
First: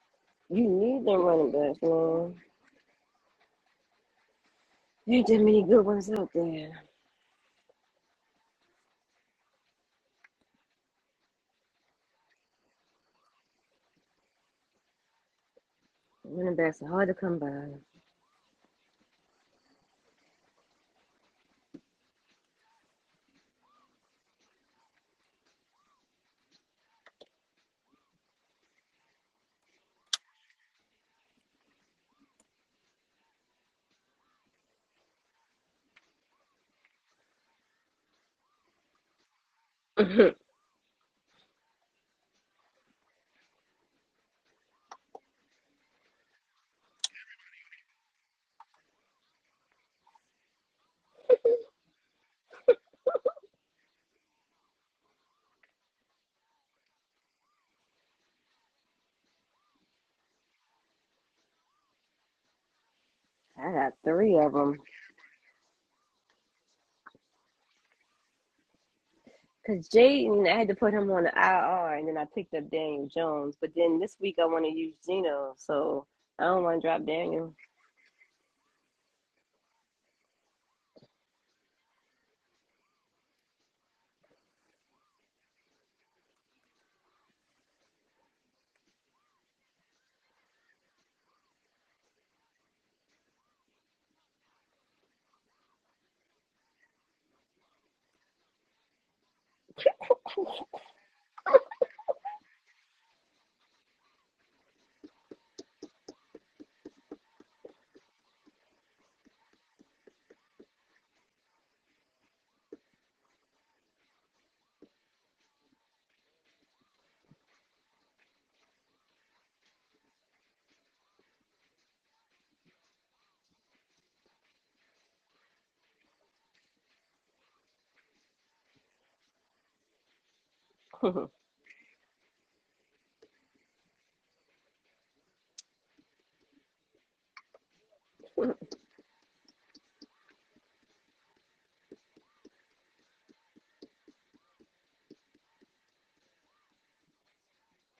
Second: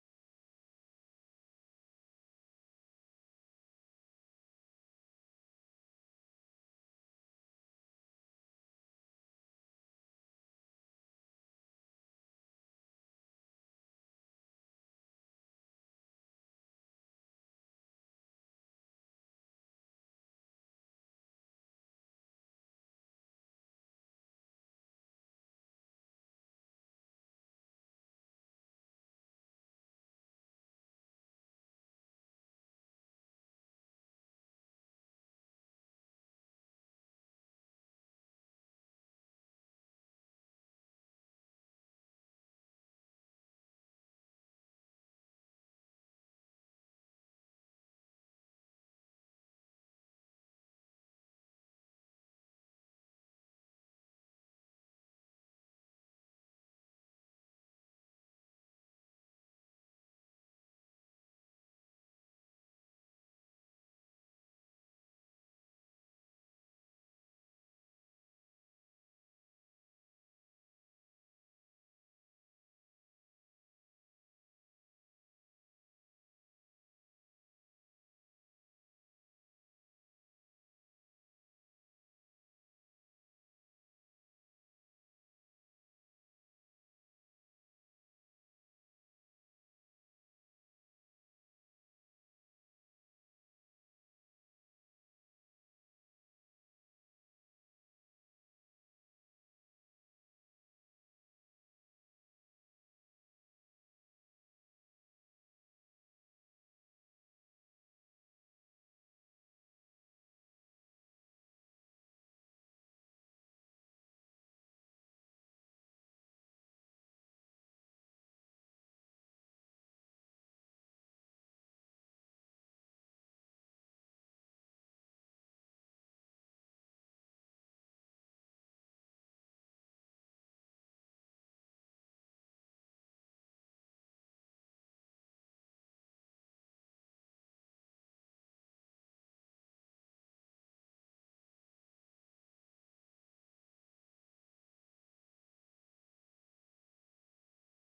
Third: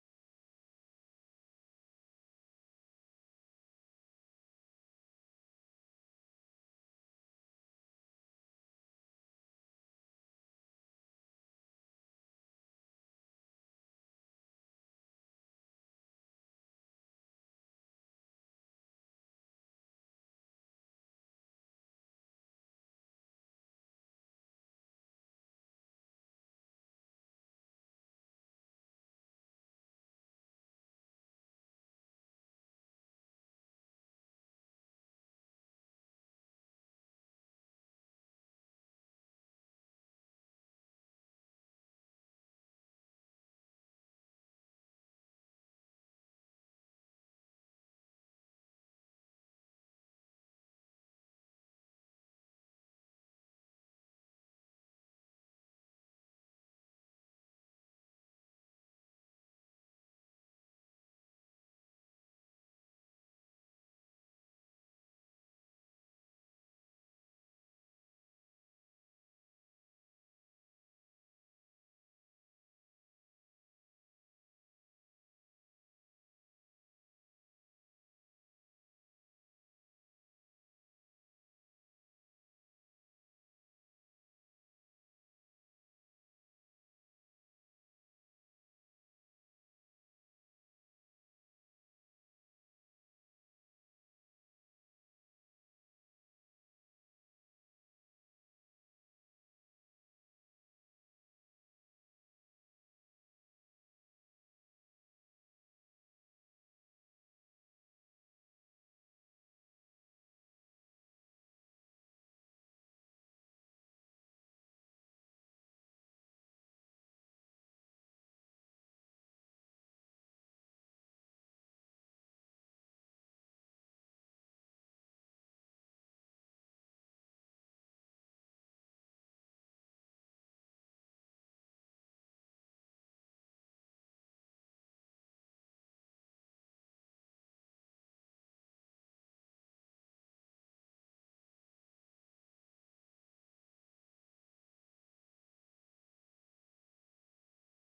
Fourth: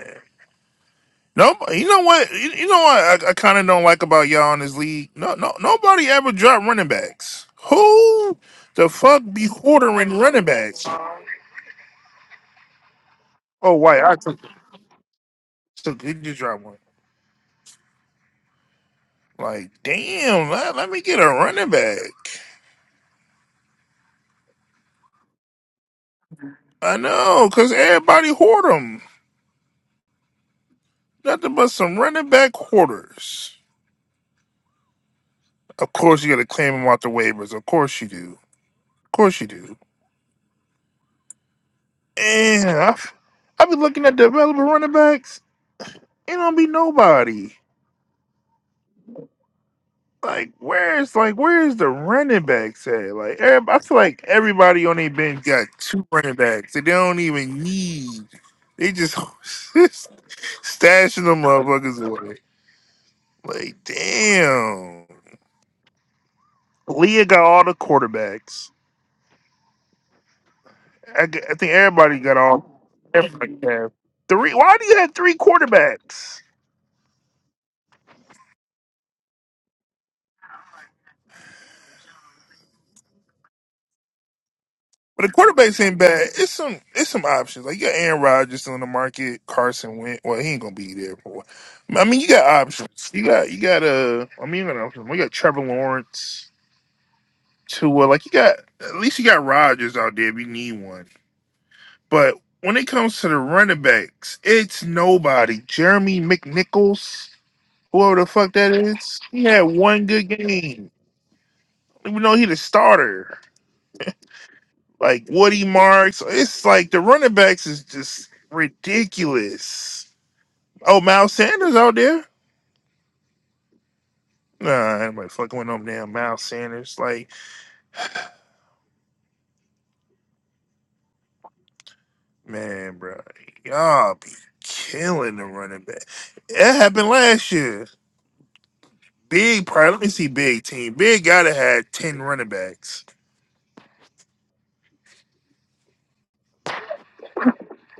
B: You need the running
A: No,
B: backs,
A: you know what? You,
B: man.
A: you know what? I, I kind of don't like about y'all in this league.
B: There ain't
A: No,
B: that
A: no,
B: many good
A: nobody
B: ones out
A: ever dropped
B: there.
A: running backs. Who the fuck be ordering running backs? Oh, wait, I took took good you
B: Running
A: drop one.
B: backs are hard to come by.
A: Like, damn, let, let me get a running back. I know, cause everybody hoard them. Nothing but some running back hoarders. Of course, you gotta claim them out the waivers. Of course you do. Of course you do. And I've I, f- I be looking at developer running backs. It don't be nobody. Like where's like where's the running backs at? Like every- I feel like everybody on their bench got two running backs. that They don't even need. They just stashing them motherfuckers away.
B: I
A: Like
B: got three of them.
A: damn, Leah got all the quarterbacks.
B: Because Jaden, I had to put him on
A: I,
B: the
A: g- I think
B: IR, and then
A: everybody
B: I
A: got
B: picked up
A: all.
B: Daniel
A: everybody
B: Jones. But
A: got-
B: then this week I
A: Three.
B: want to
A: Why do
B: use
A: you have three
B: Geno, so
A: quarterbacks?
B: I don't want to drop Daniel.
A: But the quarterbacks ain't bad. It's some it's some options. Like you got Aaron Rodgers still on the market. Carson went. Well, he ain't gonna be there for. a while. I mean, you got options. You got you got uh. I mean, you got options. We got Trevor Lawrence. Tua. Like you got at least you got Rodgers out there if you need one. But when it comes to the running backs, it's nobody. Jeremy McNichols, whoever the fuck that is, he had one good game. Even though he the starter. like Woody Marks. It's like the running backs is just ridiculous. Oh, Miles Sanders out there? Nah, anybody fucking with them damn Miles Sanders. Like, man, bro, y'all be killing the running back. That happened last year. Big, probably. Let me see. Big team. Big gotta had ten running backs.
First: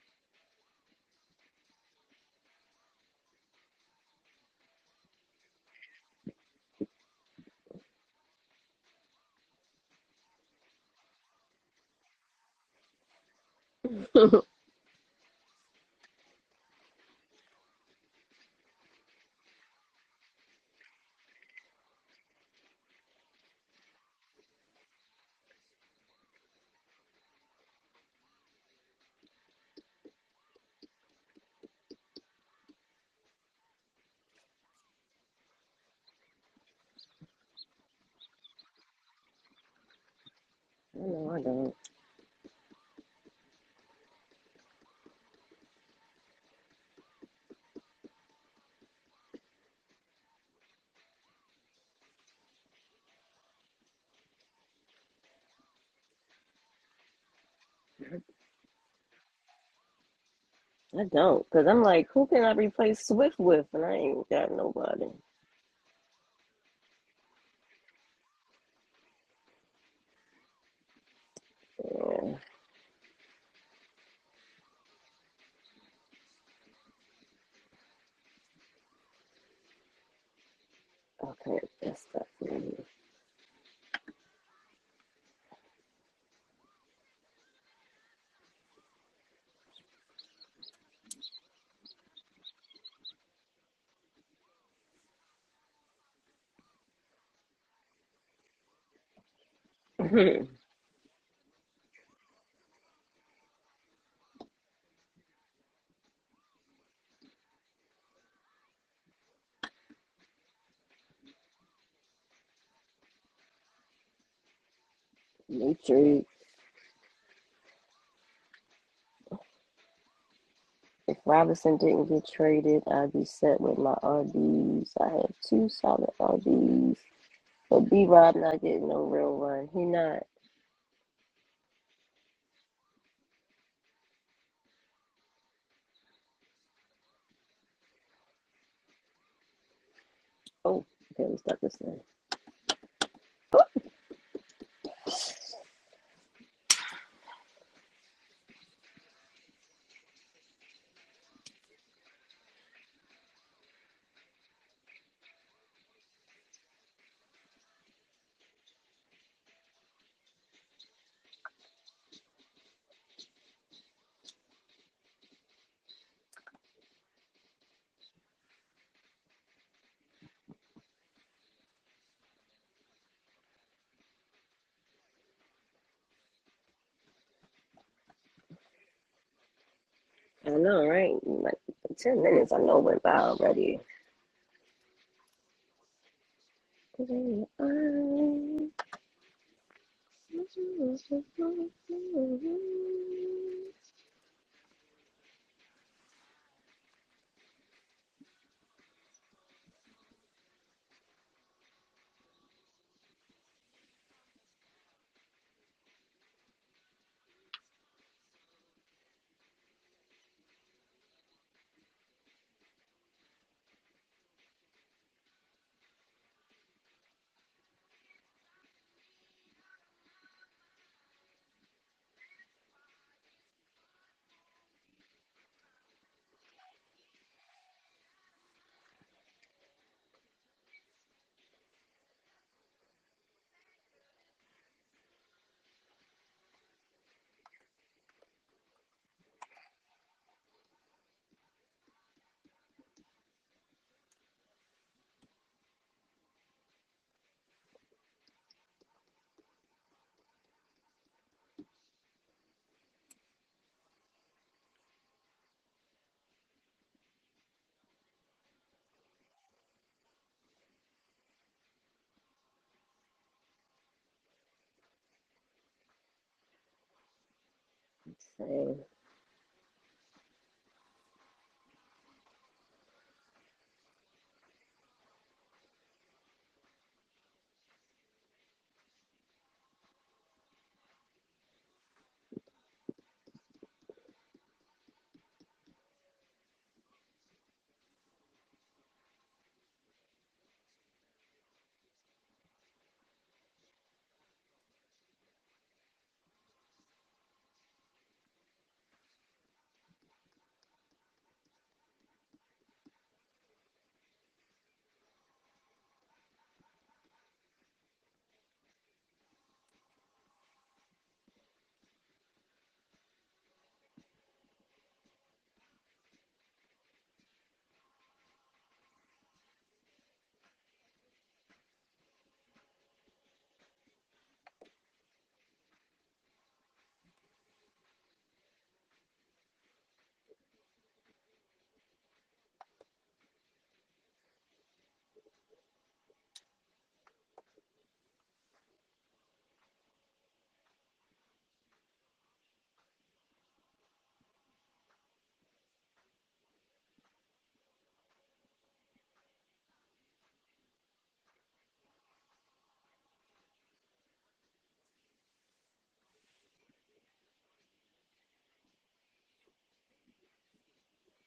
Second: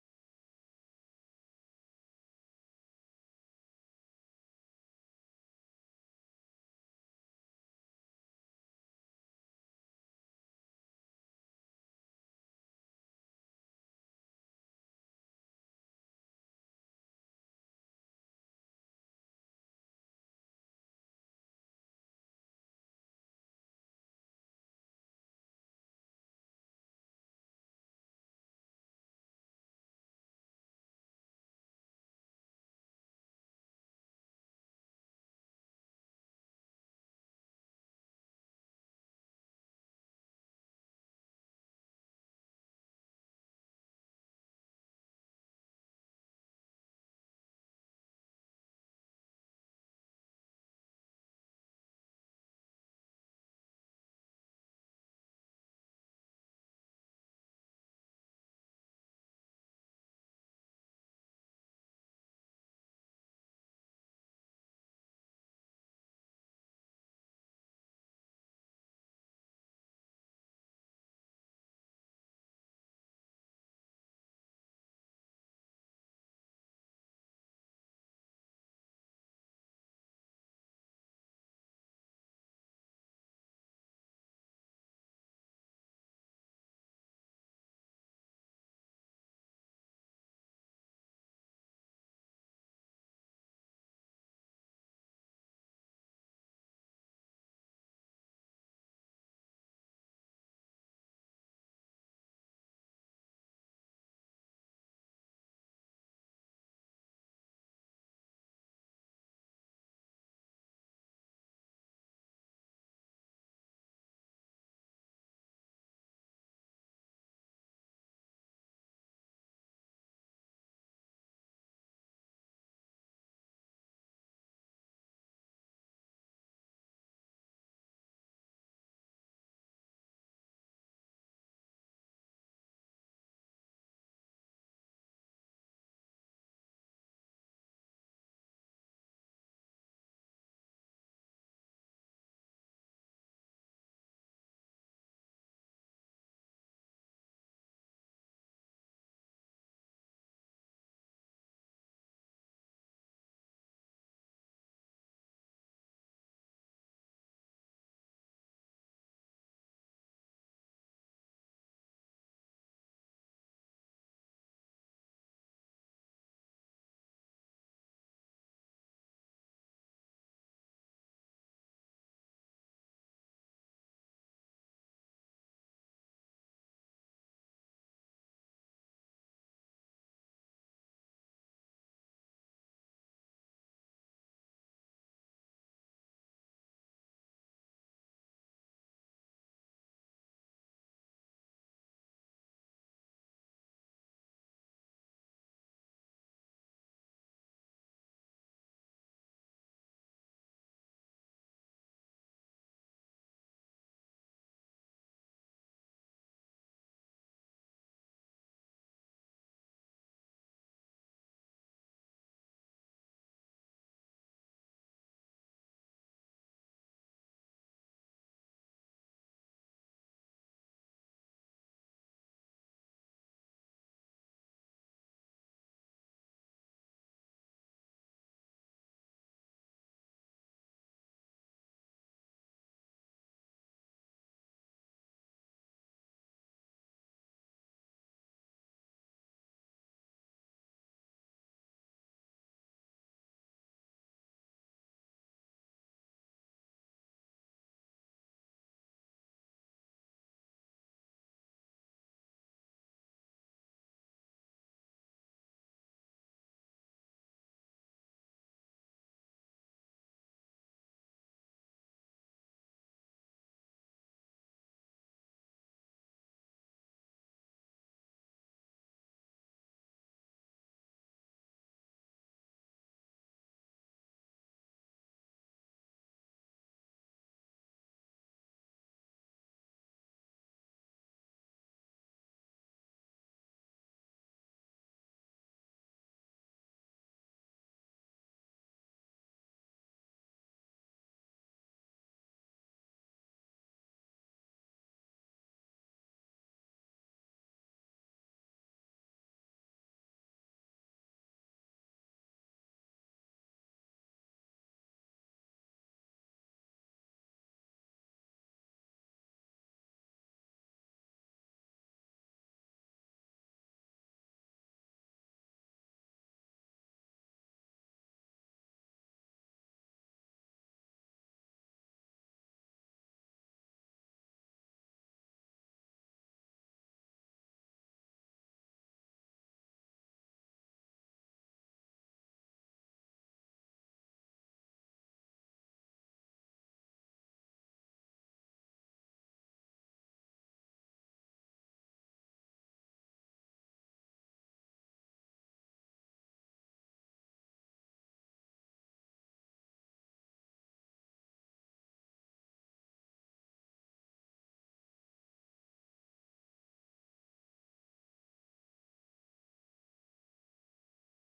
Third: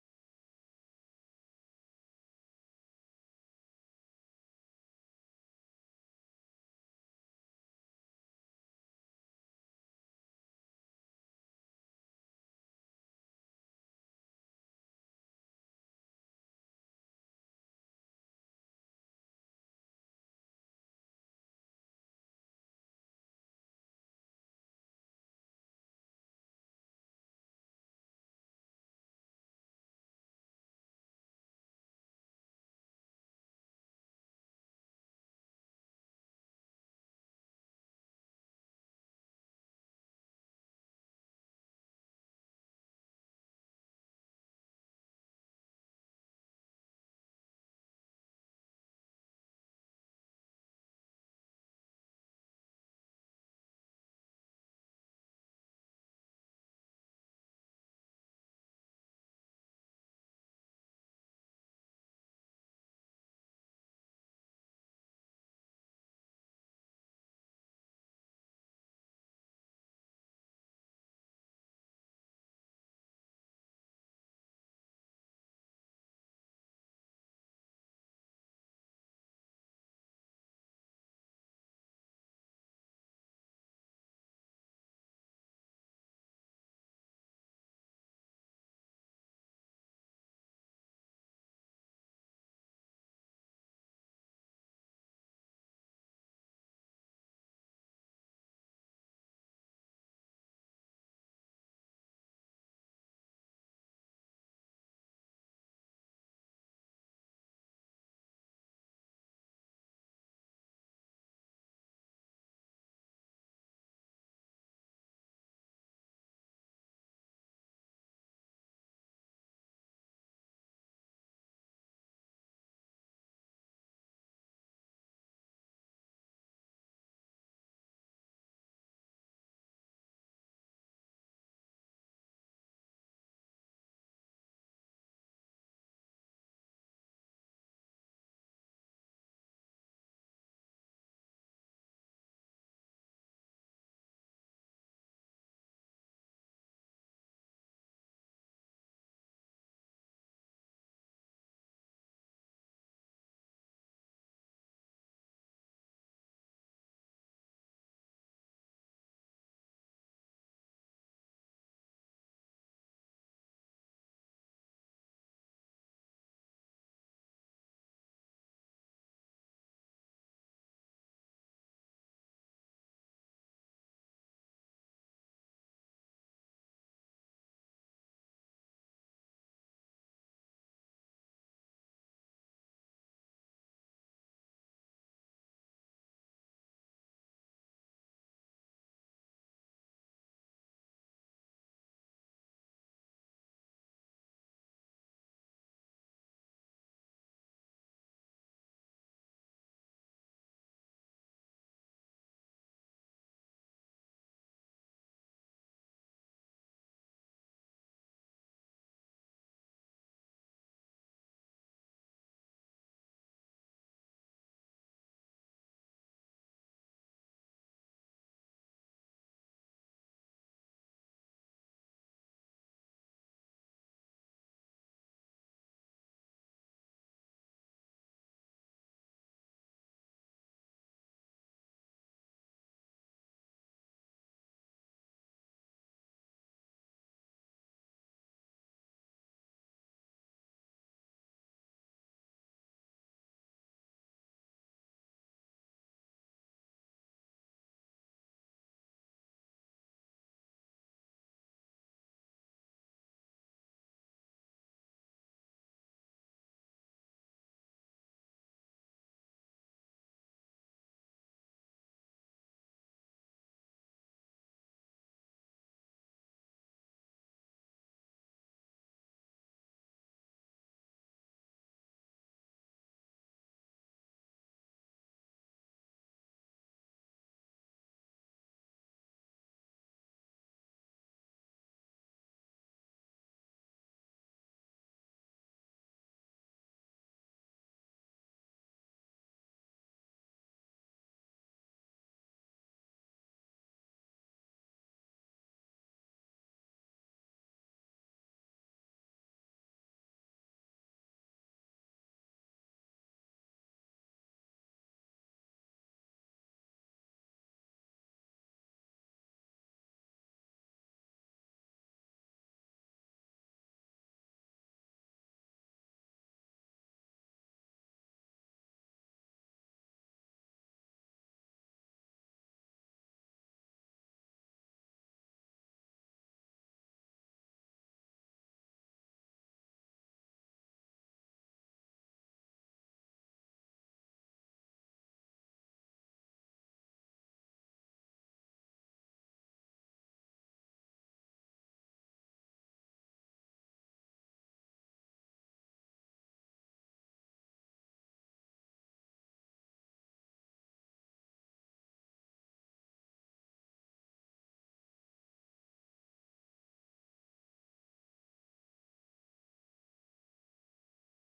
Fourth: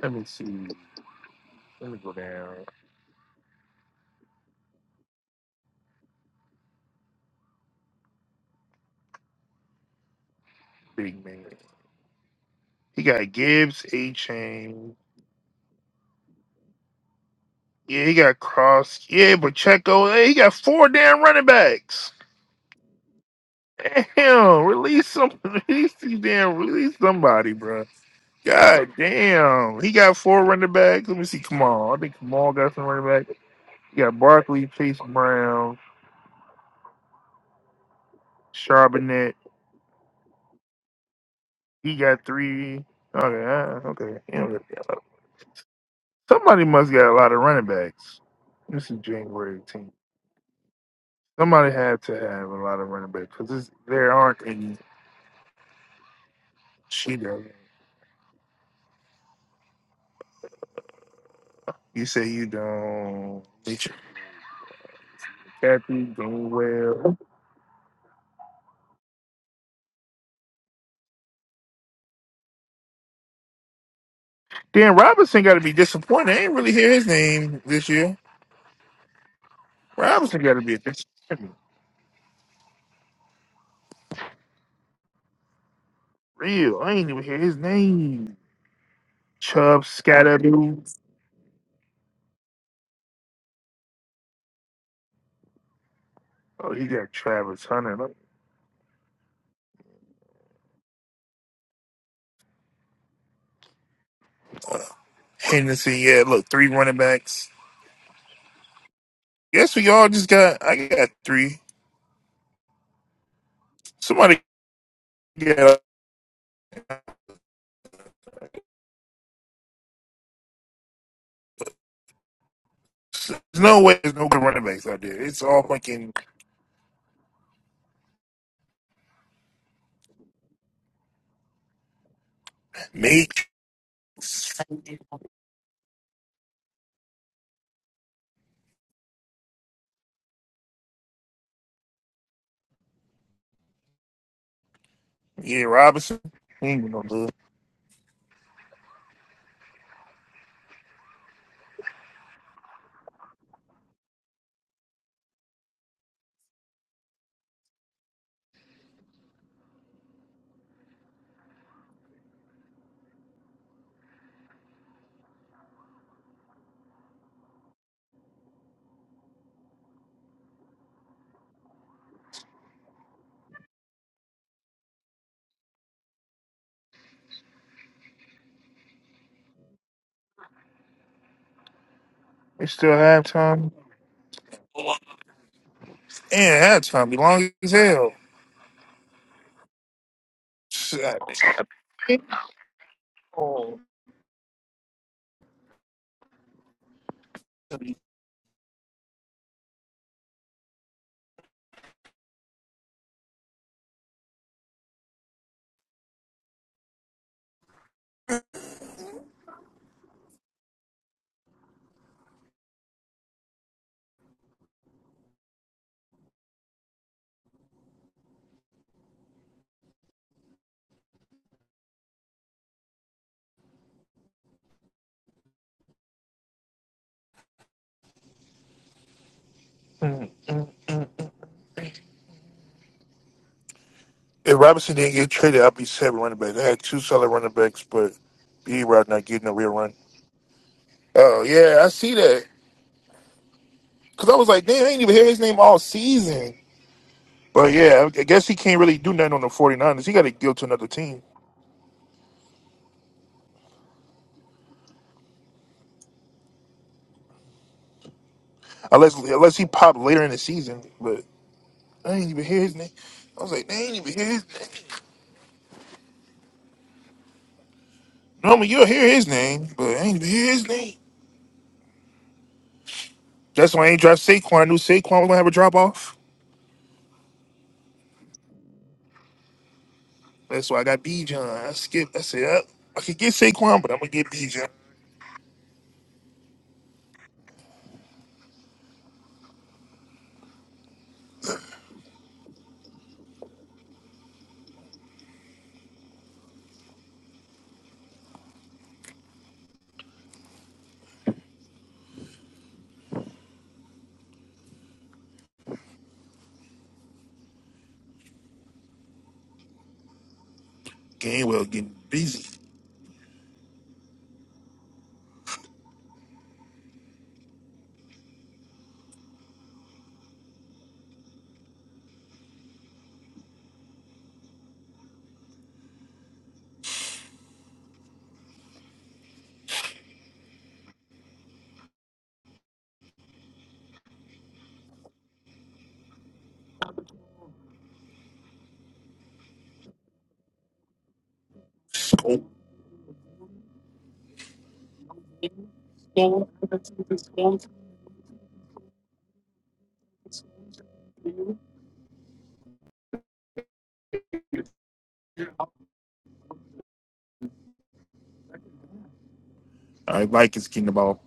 A: Let me see. Let me go down. Big man. He got Gibbs, A
B: no,
A: Chain. Yeah, he got Cross. Yeah, but Pacheco. Hey, he got four damn running backs. Damn, release some, release these damn, release somebody, bro. God damn, he got four running backs. Let me see, come on, I think Kamal got some running back. He got Barkley, Chase Brown, Charbonnet.
B: I don't.
A: He got three. Okay, uh, okay. He don't really got a lot. Somebody must got a lot of running backs. This is January 18th. Somebody had to have a lot of running backs because there aren't any. She does.
B: I don't, because I'm
A: You
B: like, who
A: say
B: can
A: you
B: I replace Swift
A: don't.
B: with? And I
A: Nature
B: ain't got nobody.
A: Kathy doing well.
B: Yeah.
A: Dan Robinson got to be disappointed. I ain't really hear his name this year. Robinson got to be a disappointment.
B: Okay, that's that.
A: Real. I ain't even hear his name. Chubb, Scatterboo. Oh, he got Travis Hunter. Look. Uh, Henderson, yeah, look, three running backs. Guess we all just got, I got three. Somebody get us.
B: Make trade. If Robinson didn't get traded, I'd be set
A: There's
B: with
A: no
B: my
A: way there's no good running backs
B: RBs.
A: out
B: I
A: there.
B: have
A: It's all
B: two solid
A: fucking
B: RBs. But B Rob not getting no real run. He not.
A: Matrix.
B: Oh, okay, we start this now.
A: Yeah, Robinson. He ain't gonna do it.
B: I know, right? Like ten minutes, I
A: They
B: know
A: still
B: went by
A: have time.
B: already.
A: And have time. Be long as hell.
B: you,
A: Shit. If Robinson didn't get traded, I'd be seven running backs. I had two solid running backs, but B Rod not getting a real run. Oh yeah, I see that. Cause I was like, damn, I ain't even hear his name all season. But yeah, I I guess he can't really do nothing on the 49ers. He got to go to another team unless unless he popped later in the season. But I ain't even hear his name. I was like, I ain't even hear his name. Normally you'll hear his name, but I ain't even hear his name. That's why I ain't draft Saquon. I knew Saquon was gonna have a drop off. That's why I got Bijan. I skipped. I said I, I could get Saquon, but I'm gonna get Bijan. John. Gainwell getting busy. Score. I like his getting the ball.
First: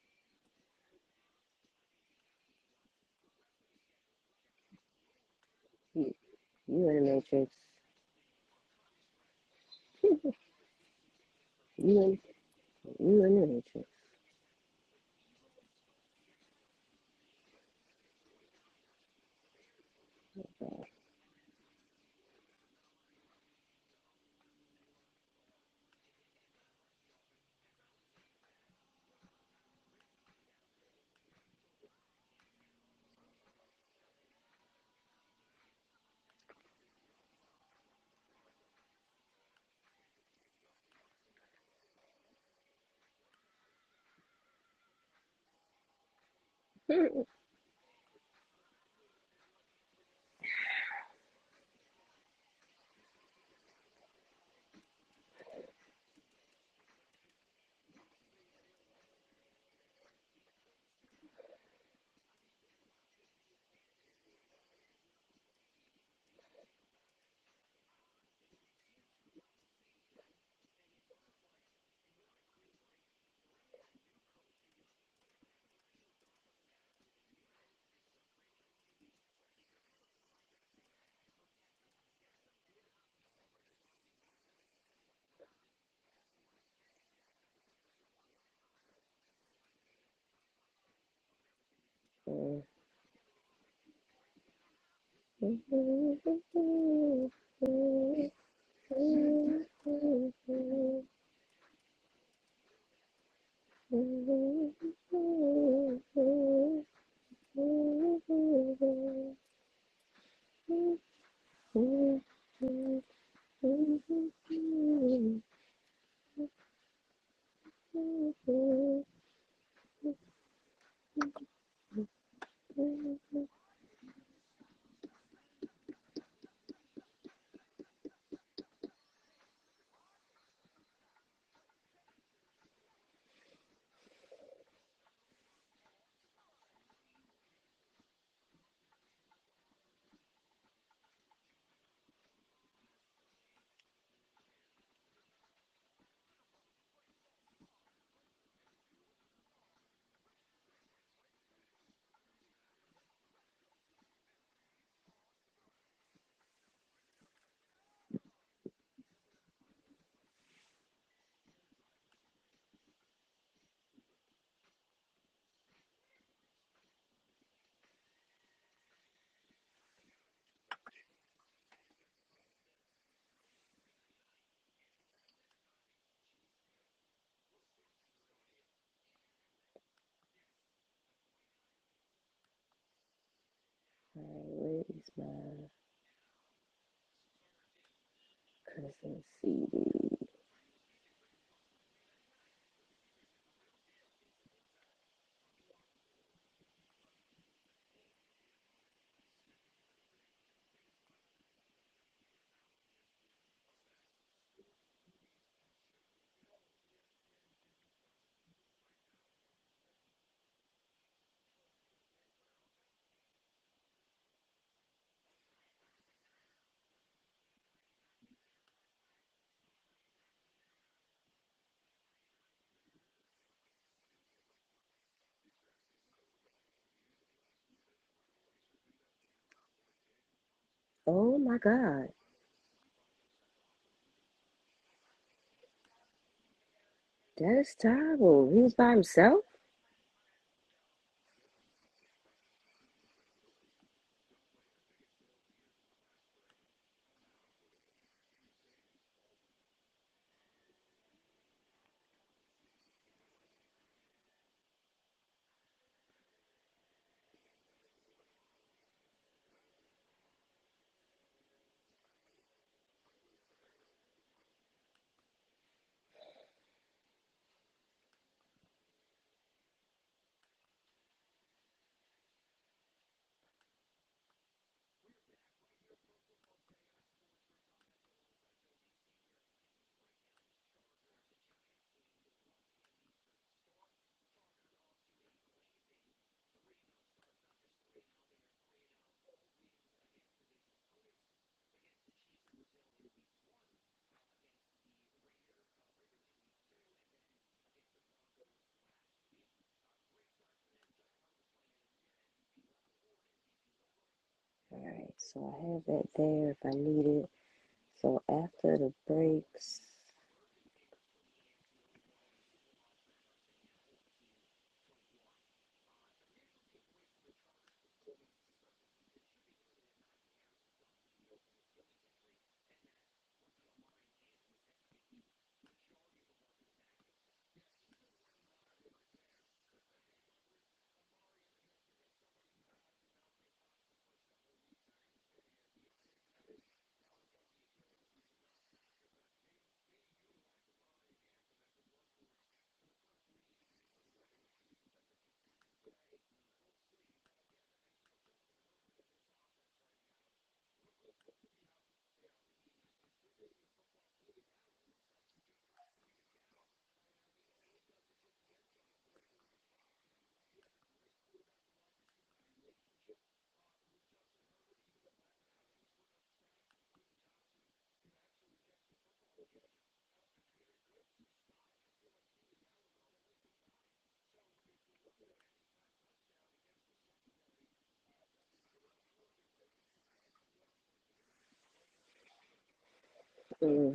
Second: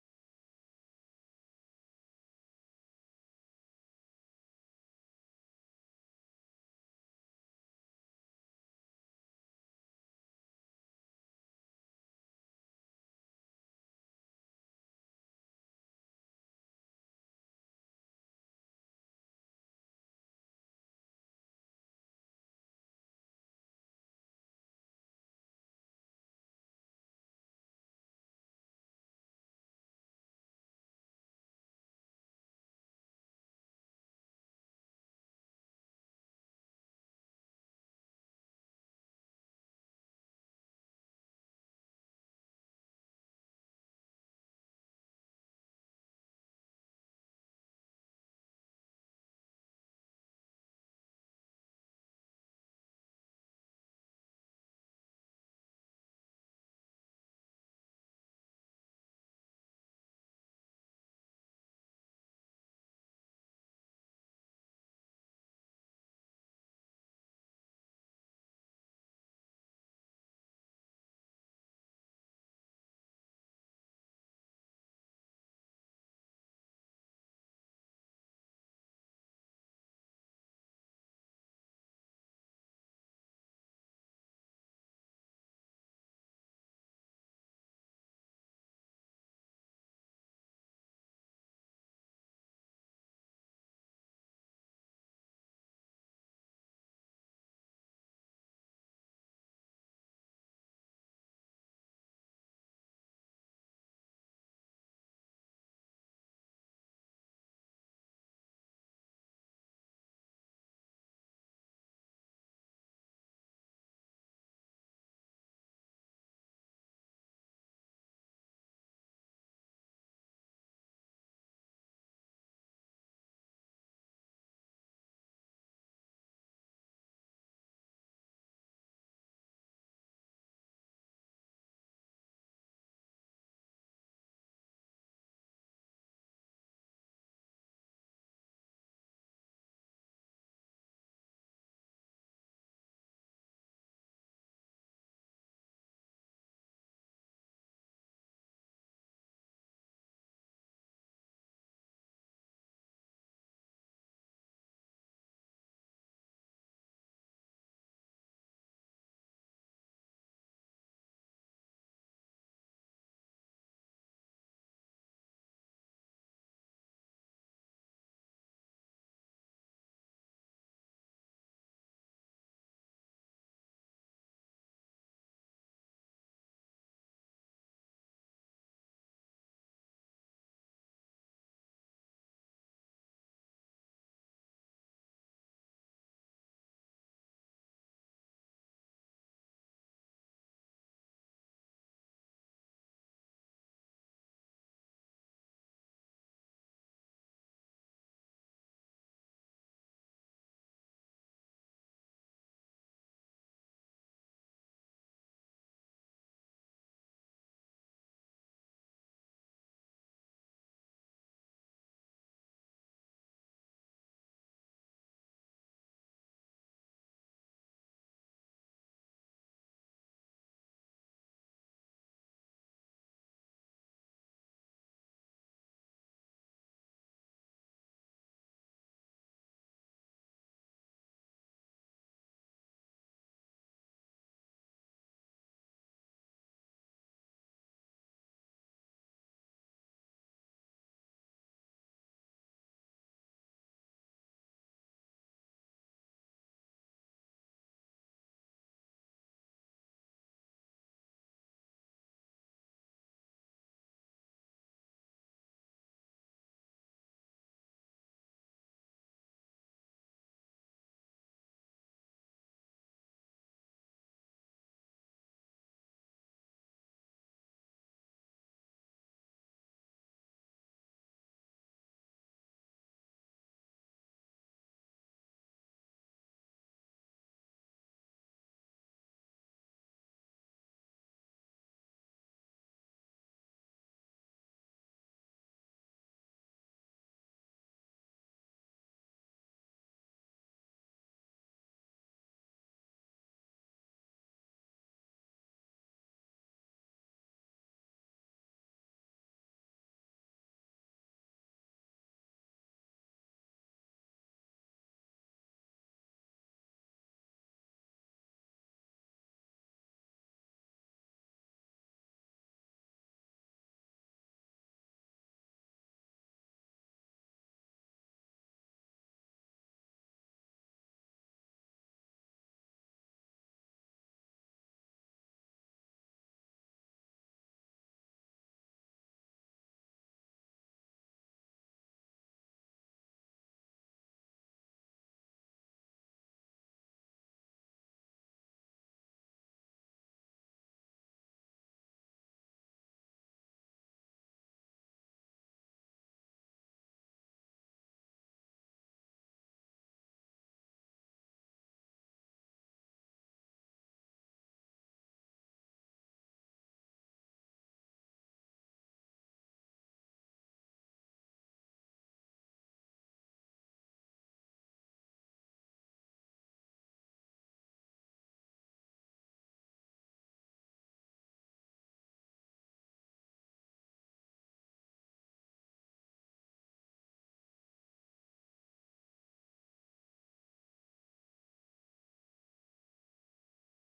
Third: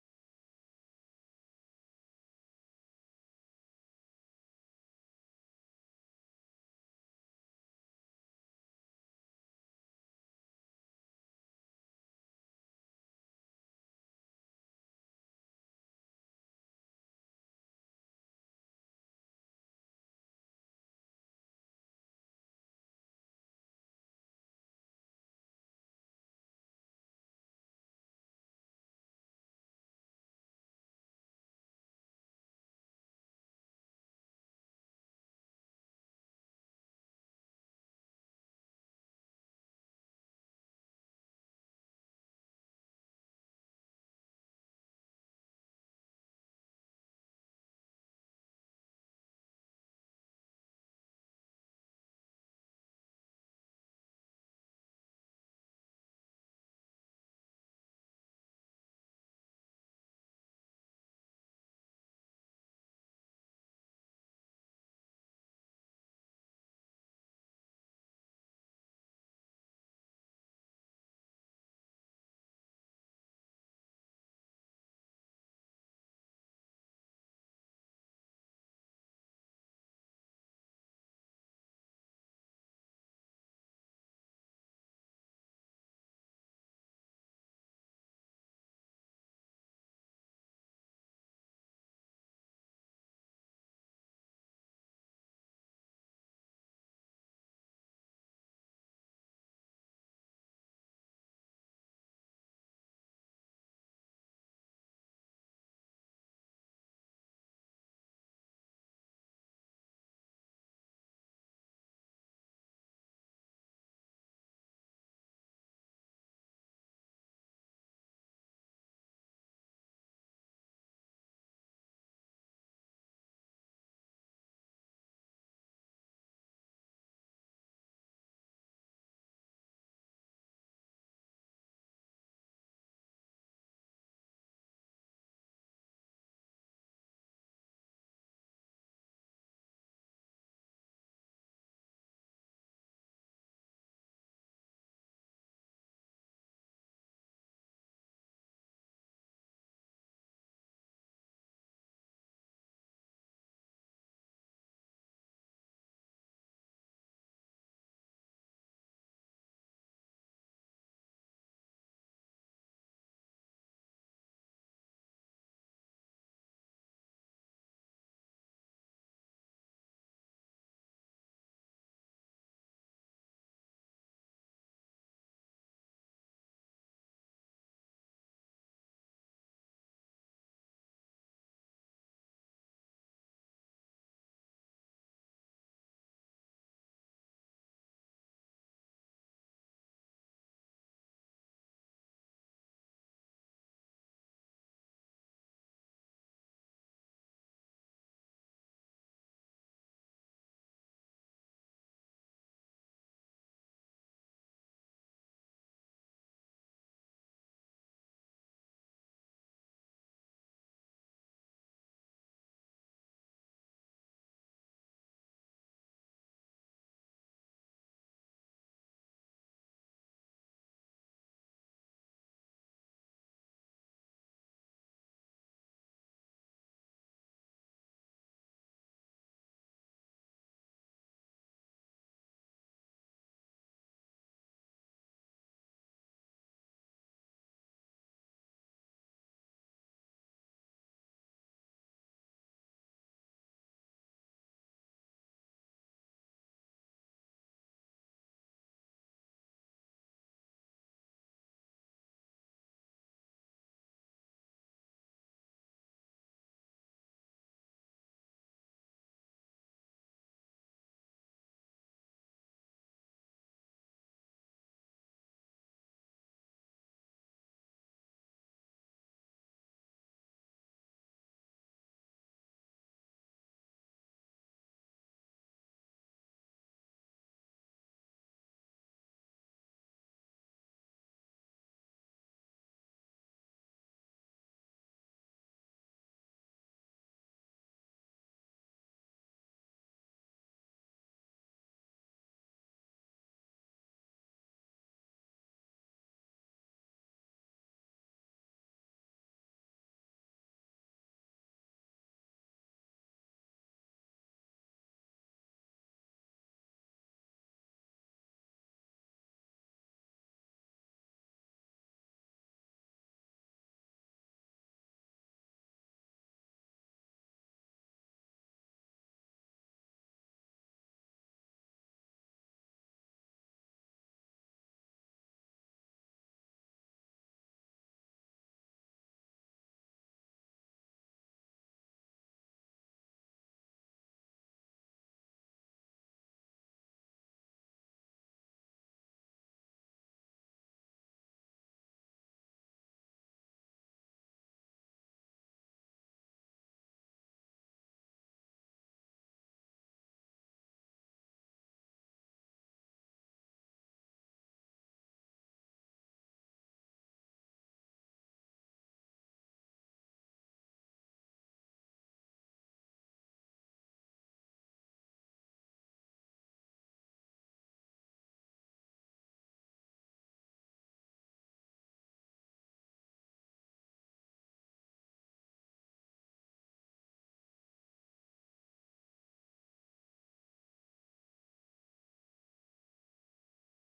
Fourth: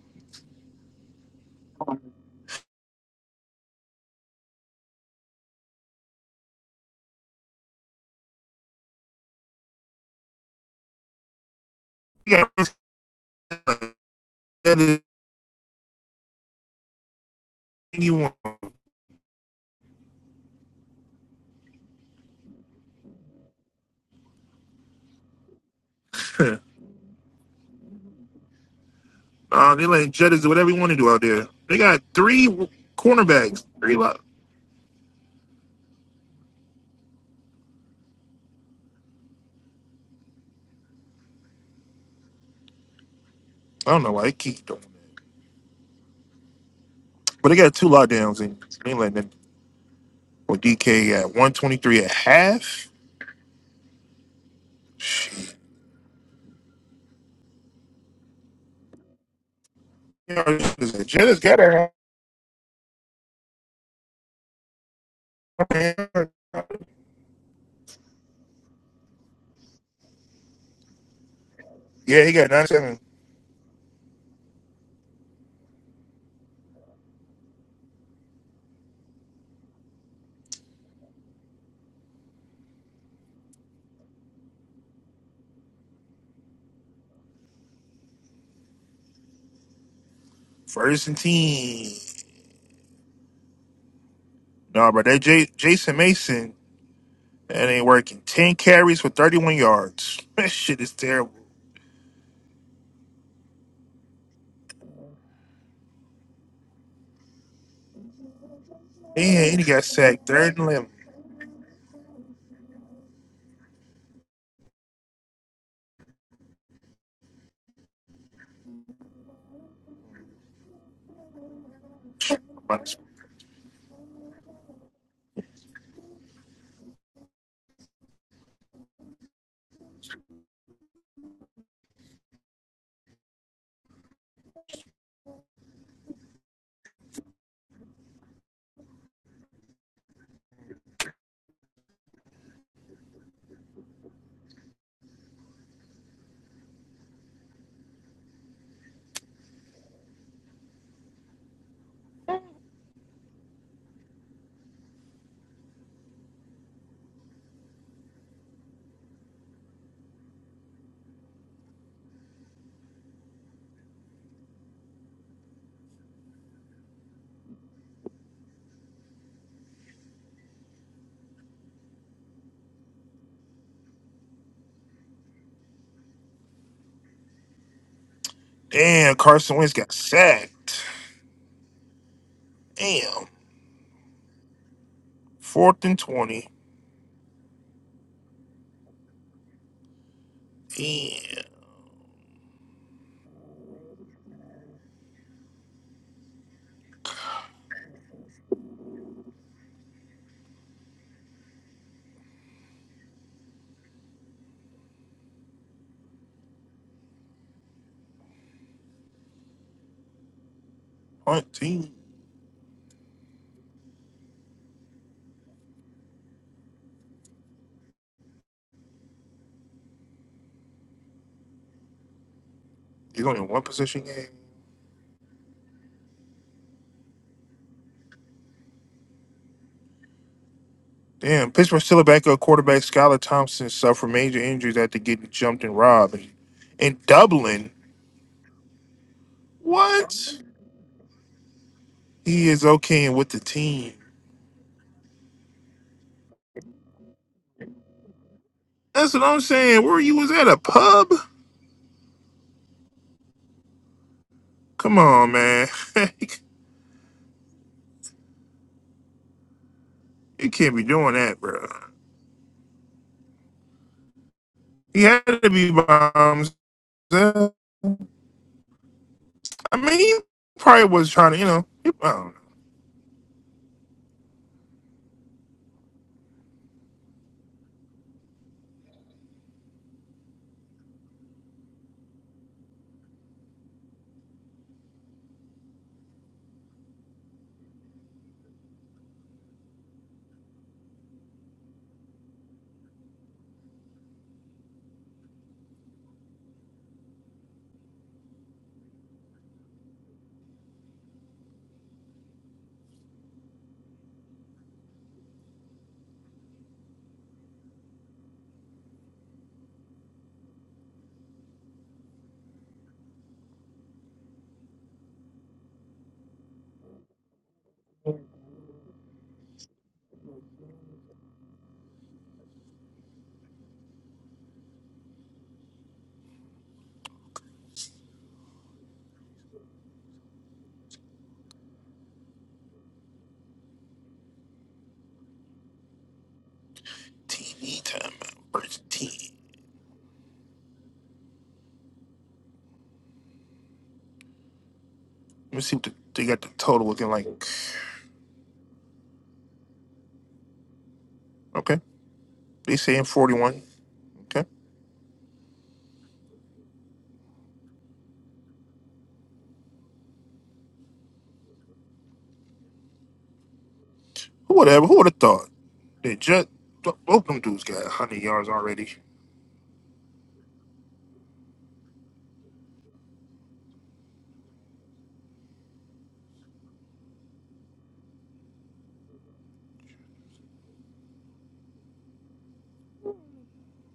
B: you in the matrix. You in,
A: Yeah,
B: you in the matrix.
A: that is what you want. Uh, they let Jettas do whatever you want to do out there. They got three cornerbacks. Three lock. I don't know why they keep doing that. But they got two lockdowns and they ain't letting them with DK at 123 at half. Shit. You know, Jettas got a half. Yeah, he got 97. First and ten. Nah, bro, that J- Jason Mason, that ain't working. Ten carries for thirty-one yards. That shit is terrible. Man, and he got sacked third and eleven. Damn, Carson Wentz got sacked. Damn,
B: right, where is my
A: fourth and twenty.
B: cousin CD?
A: Damn, hunting. He's only in one position game.
B: Oh
A: Damn,
B: my
A: Pittsburgh still a
B: God,
A: backup quarterback. Skylar Thompson suffered major injuries after getting jumped and robbed. And
B: that
A: Dublin,
B: is terrible. He was by himself.
A: what? He is okay and with the team. That's what I'm saying. Where you was at a pub? Come on, man. you can't be doing that, bro. He had to be by himself. I mean, he probably was trying to, you know, I don't know.
B: All right, so I have that there if I need it. So after the breaks,
A: TV time versus TV. Let me see what the, they got the total looking like. Okay, they saying 41. Okay, who would have? Who would have thought? They just both them dudes got 100 yards already.
B: mm,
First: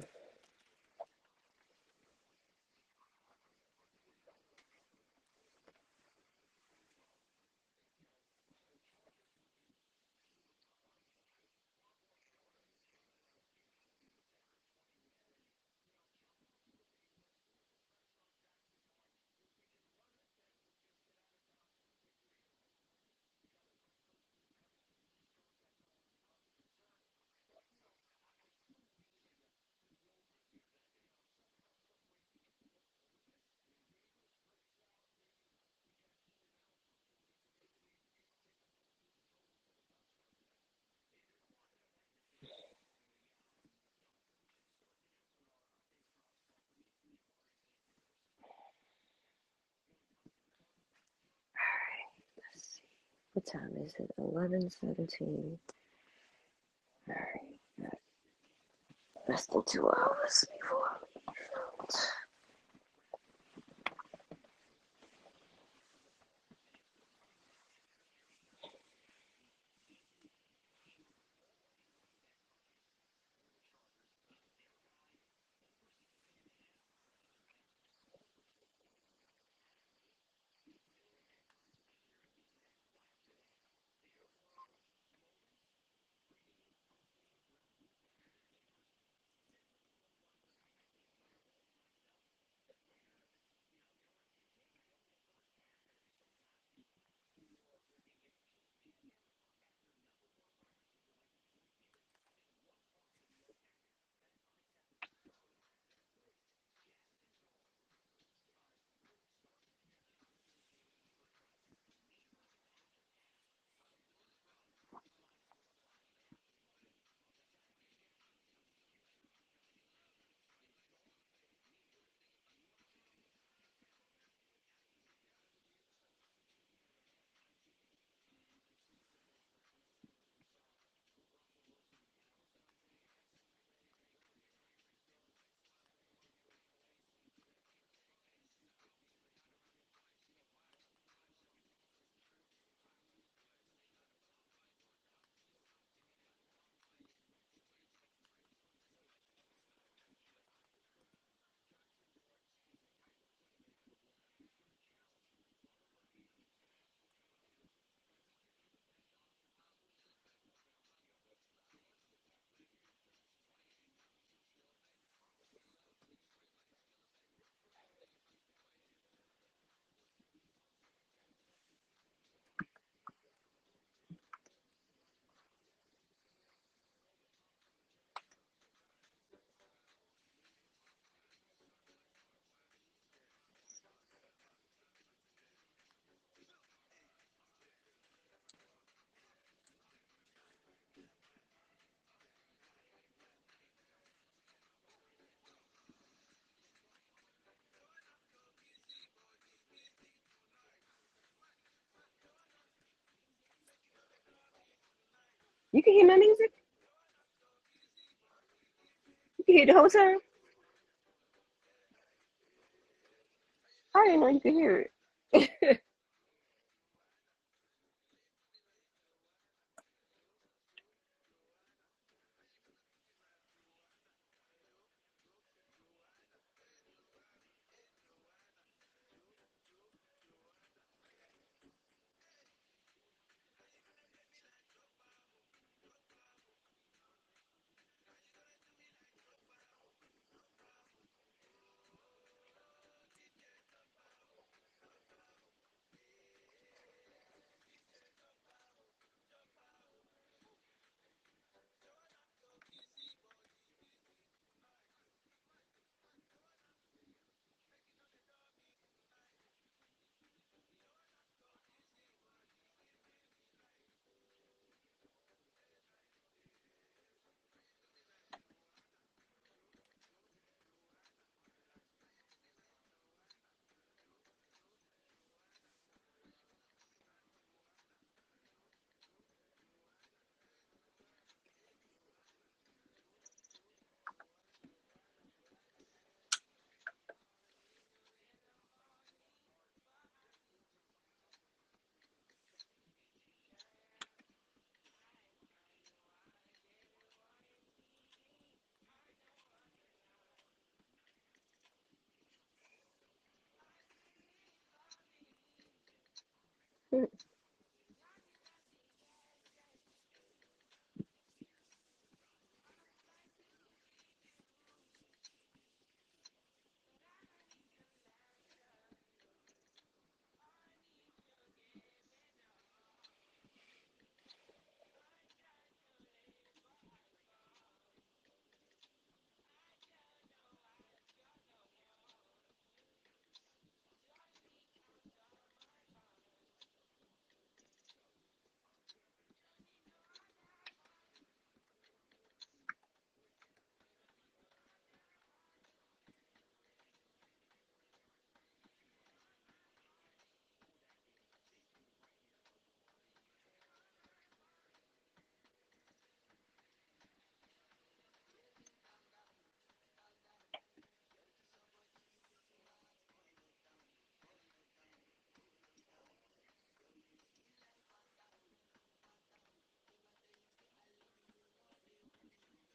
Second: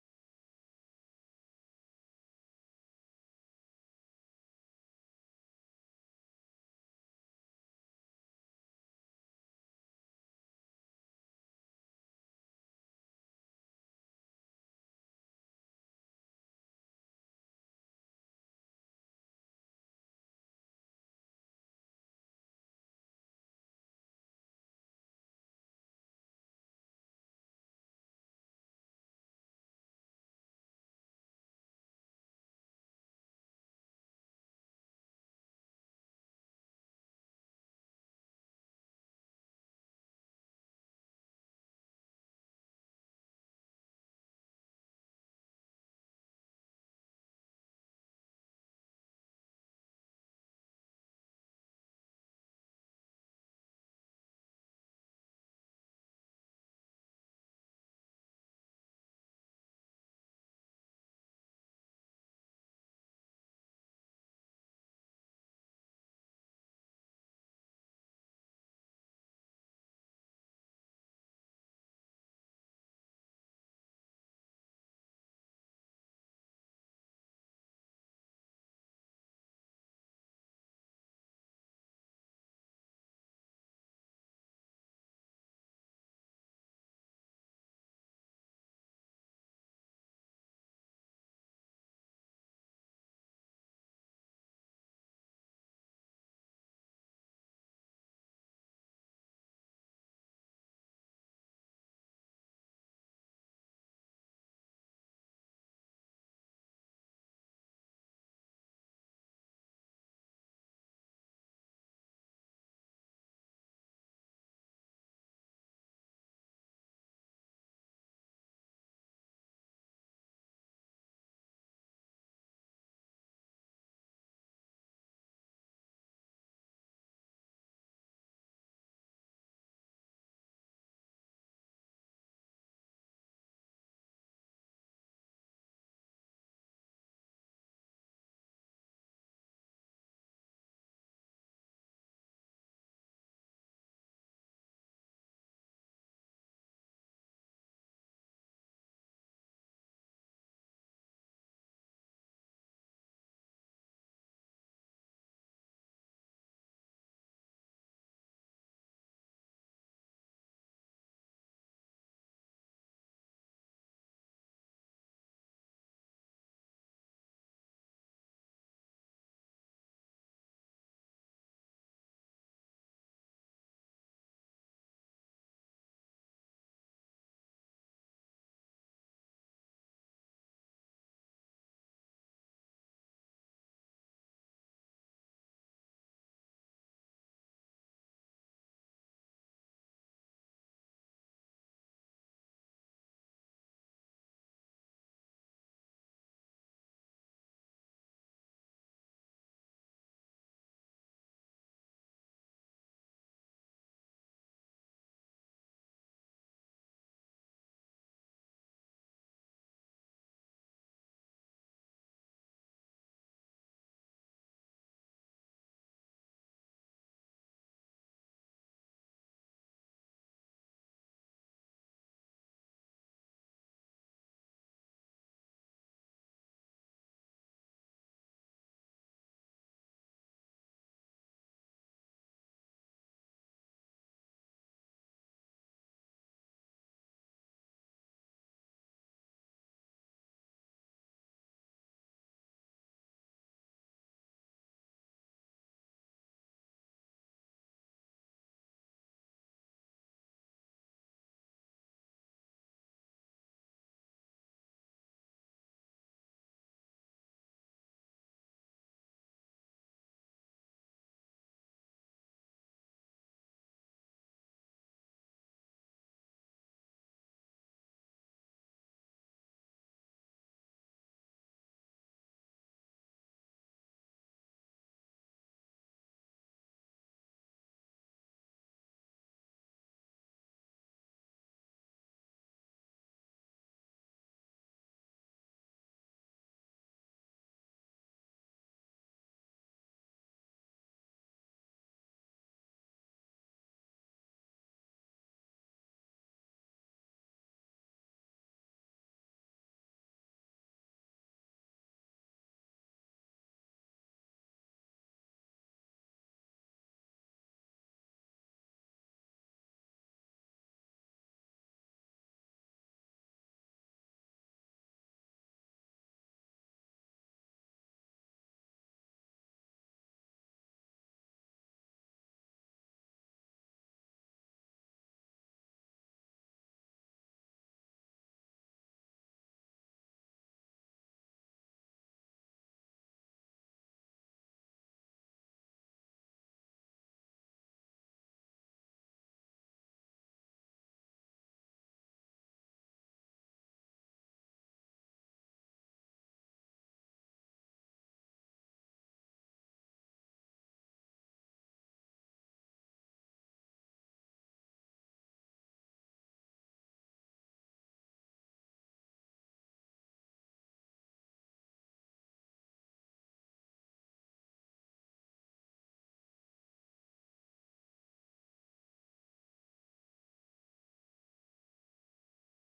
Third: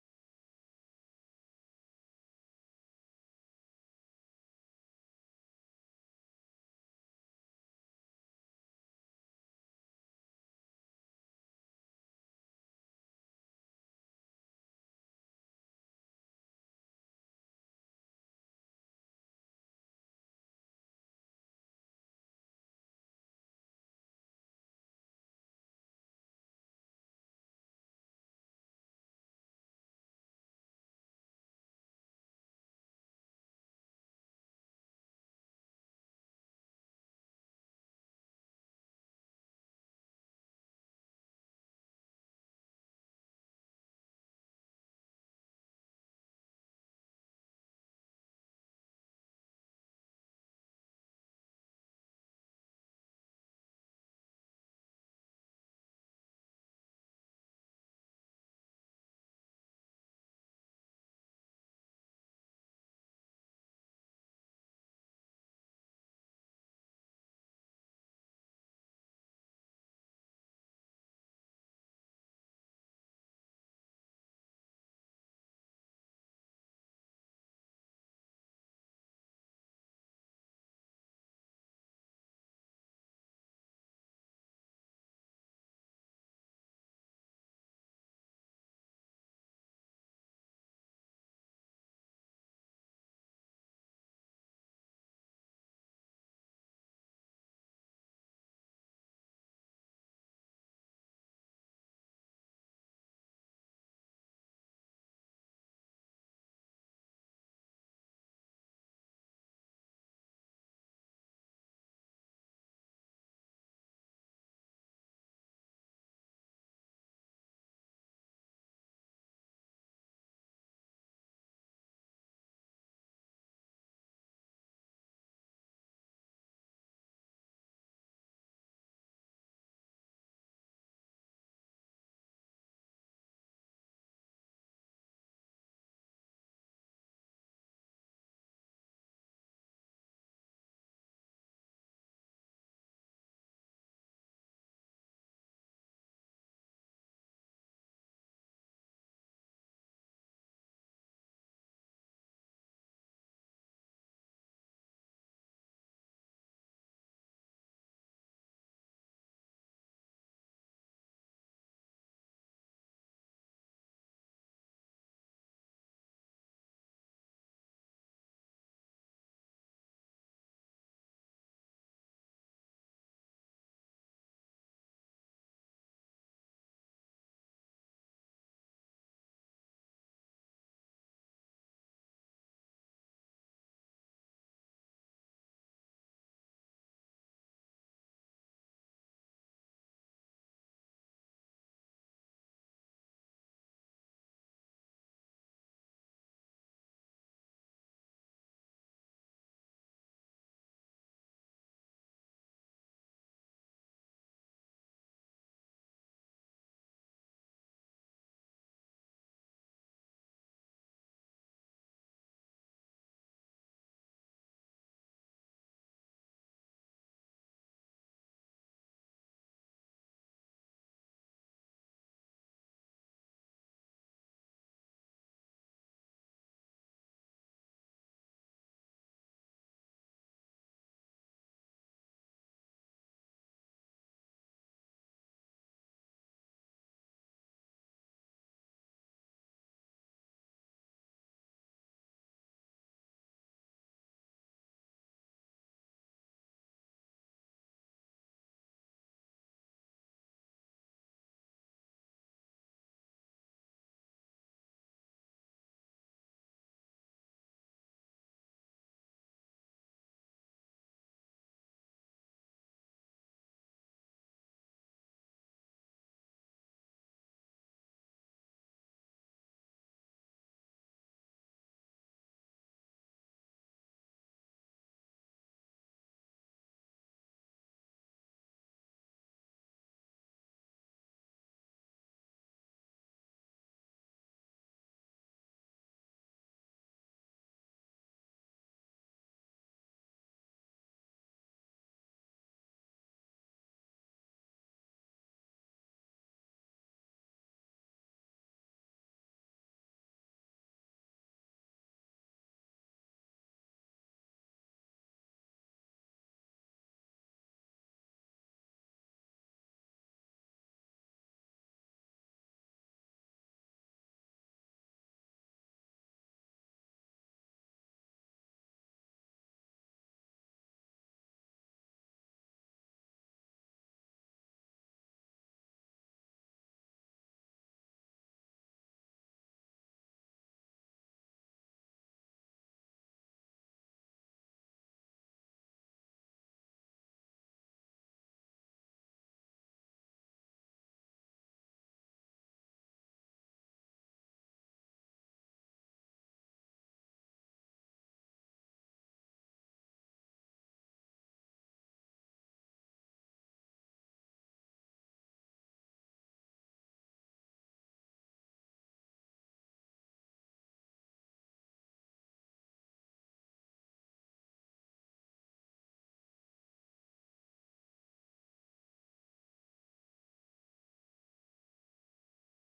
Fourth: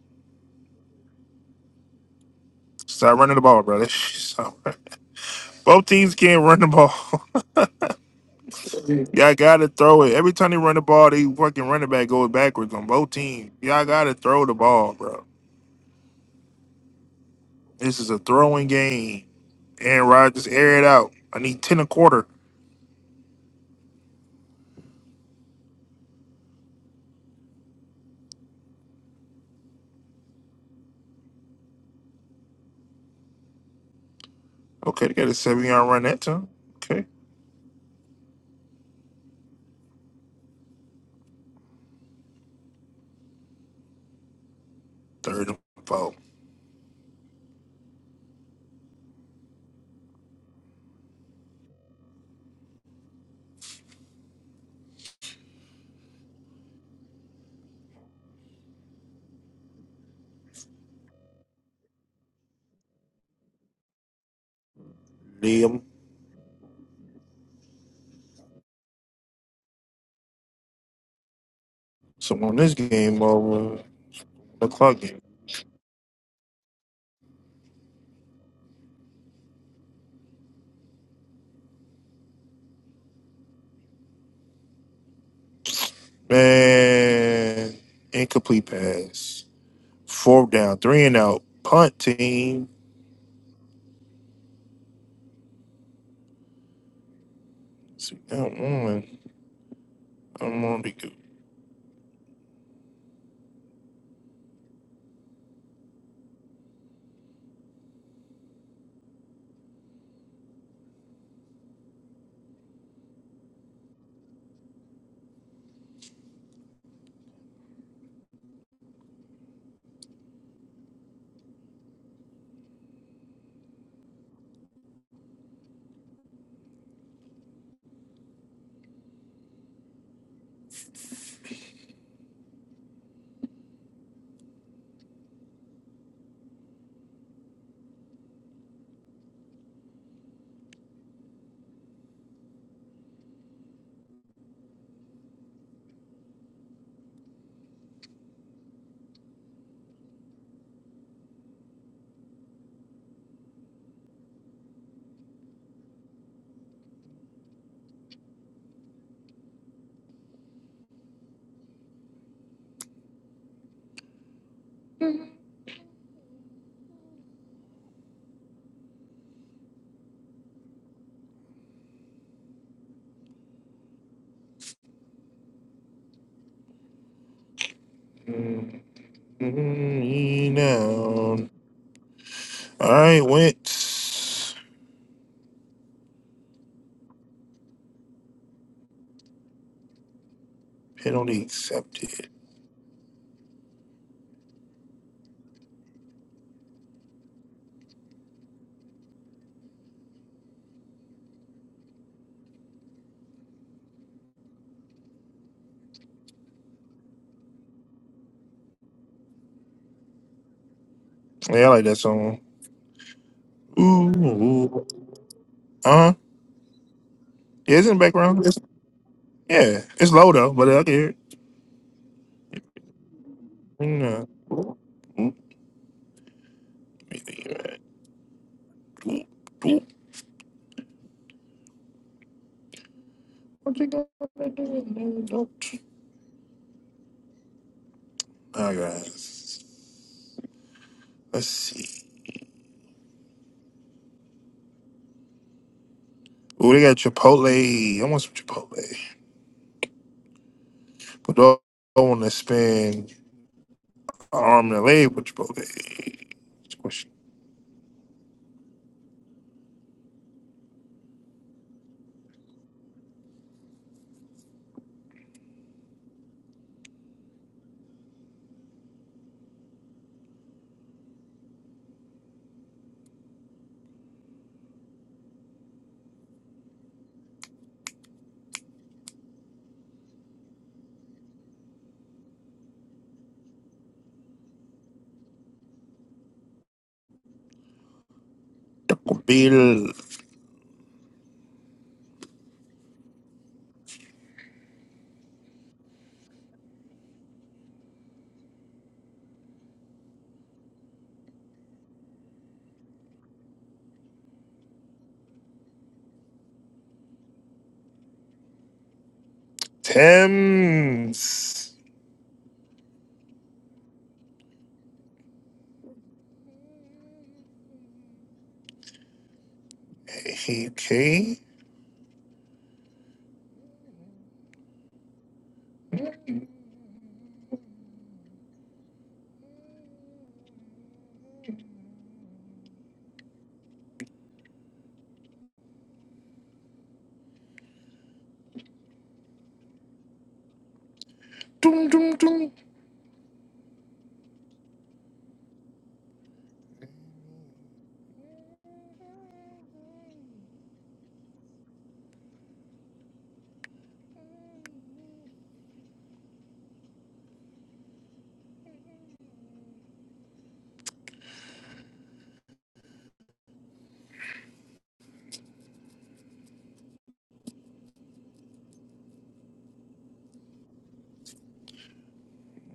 A: Start running the ball, brother. Stop. Both teams can't run the ball. Y'all gotta throw it. Every time they run the ball, they fucking running back goes backwards on both teams. Y'all gotta throw the ball, bro. This is a throwing game. Aaron Rodgers, air it out. I need ten a quarter. Okay, they got a seven yard run that time. Okay, third and four.
B: what time is it? Eleven seventeen. All right, less than two hours before.
A: Liam, so on this game over the clock game. Man, incomplete pass. Fourth down, three and out. Punt team. See, that one. I'm on the go. mm mm, down. All right, went penalty accepted.
B: You can hear my music. You can hear the whole time.
A: Yeah, I like that song.
B: I
A: Ooh,
B: didn't know you could hear
A: ooh.
B: it.
A: uh huh. Yeah, it's in the background. It's- yeah, it's low though, but I can hear it. No. Alright, guys. Let's see. Ooh, they got Chipotle. I want some Chipotle. But do I want to spend an arm and a leg for Chipotle? Squish Taco Bill. Thames. Okay. Doom, doom, doom.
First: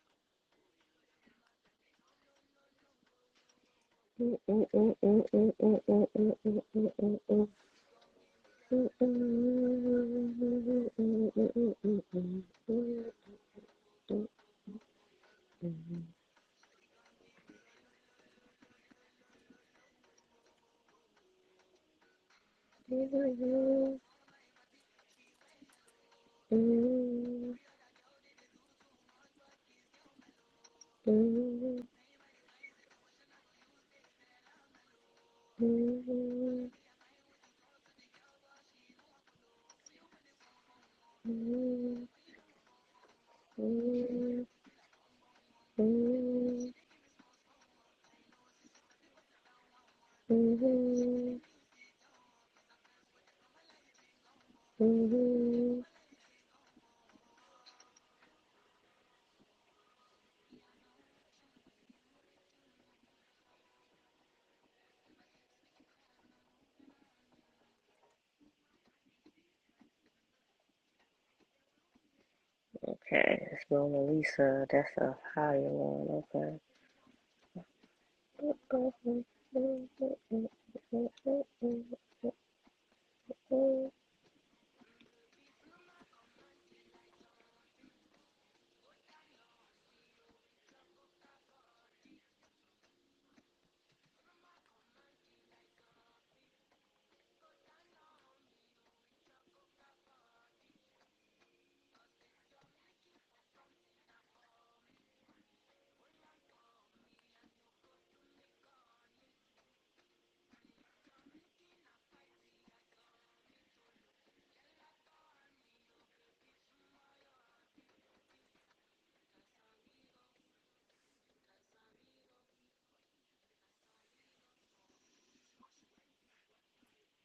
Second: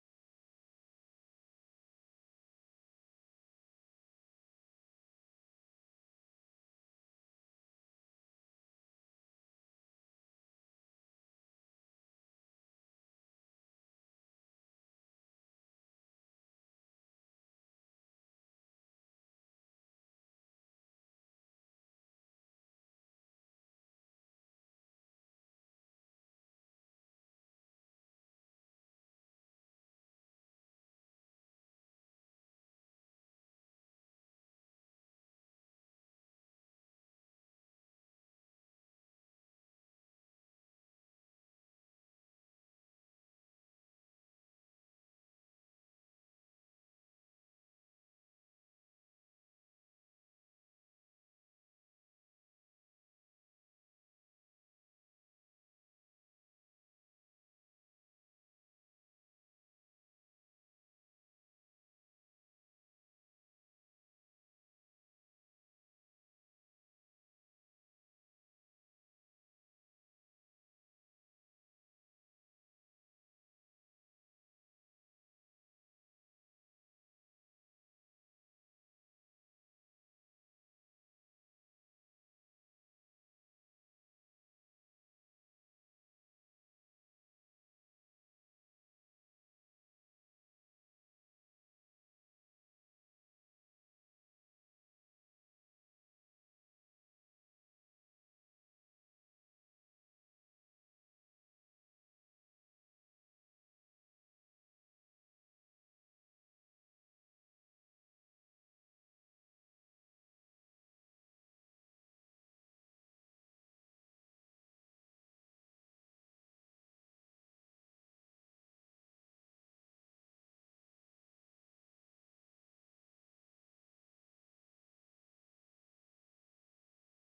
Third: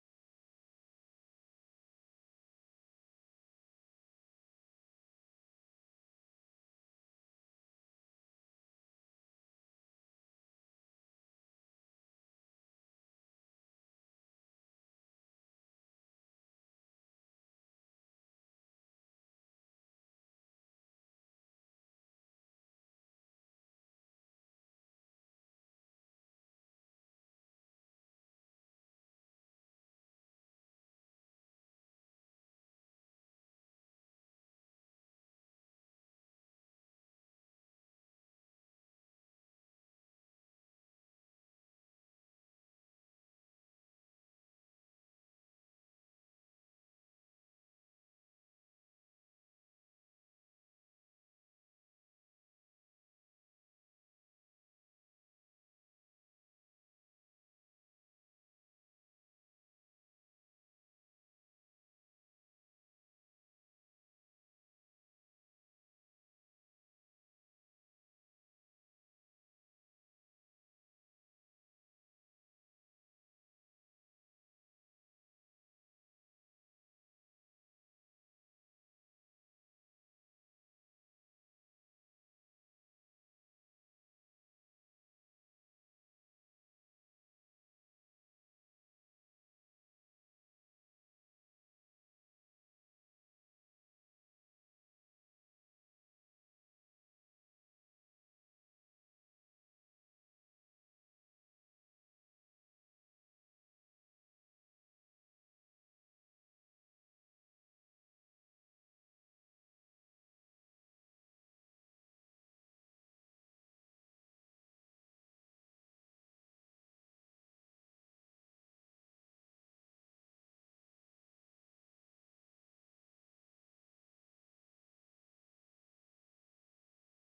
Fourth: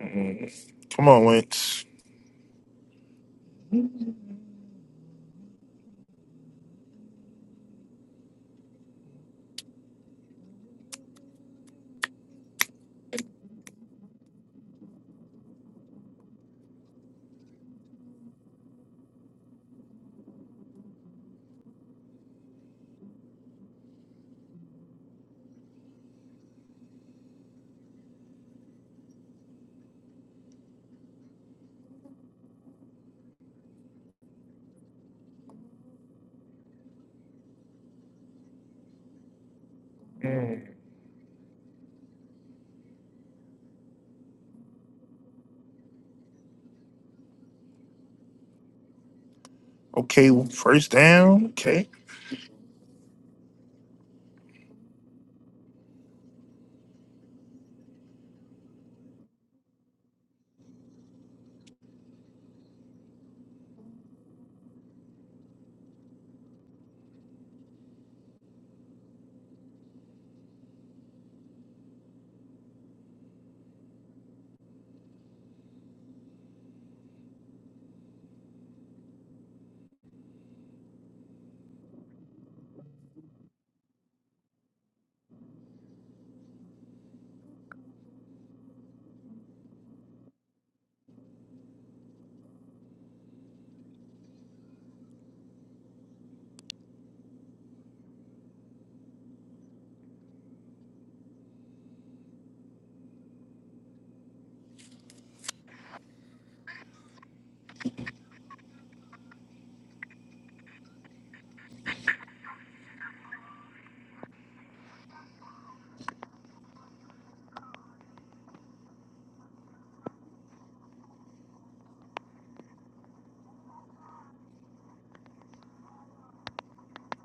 A: Mm, Come on, Lynch. Okay, first down. Okay.
B: Okay, it's Mona Lisa. That's a higher one. Okay.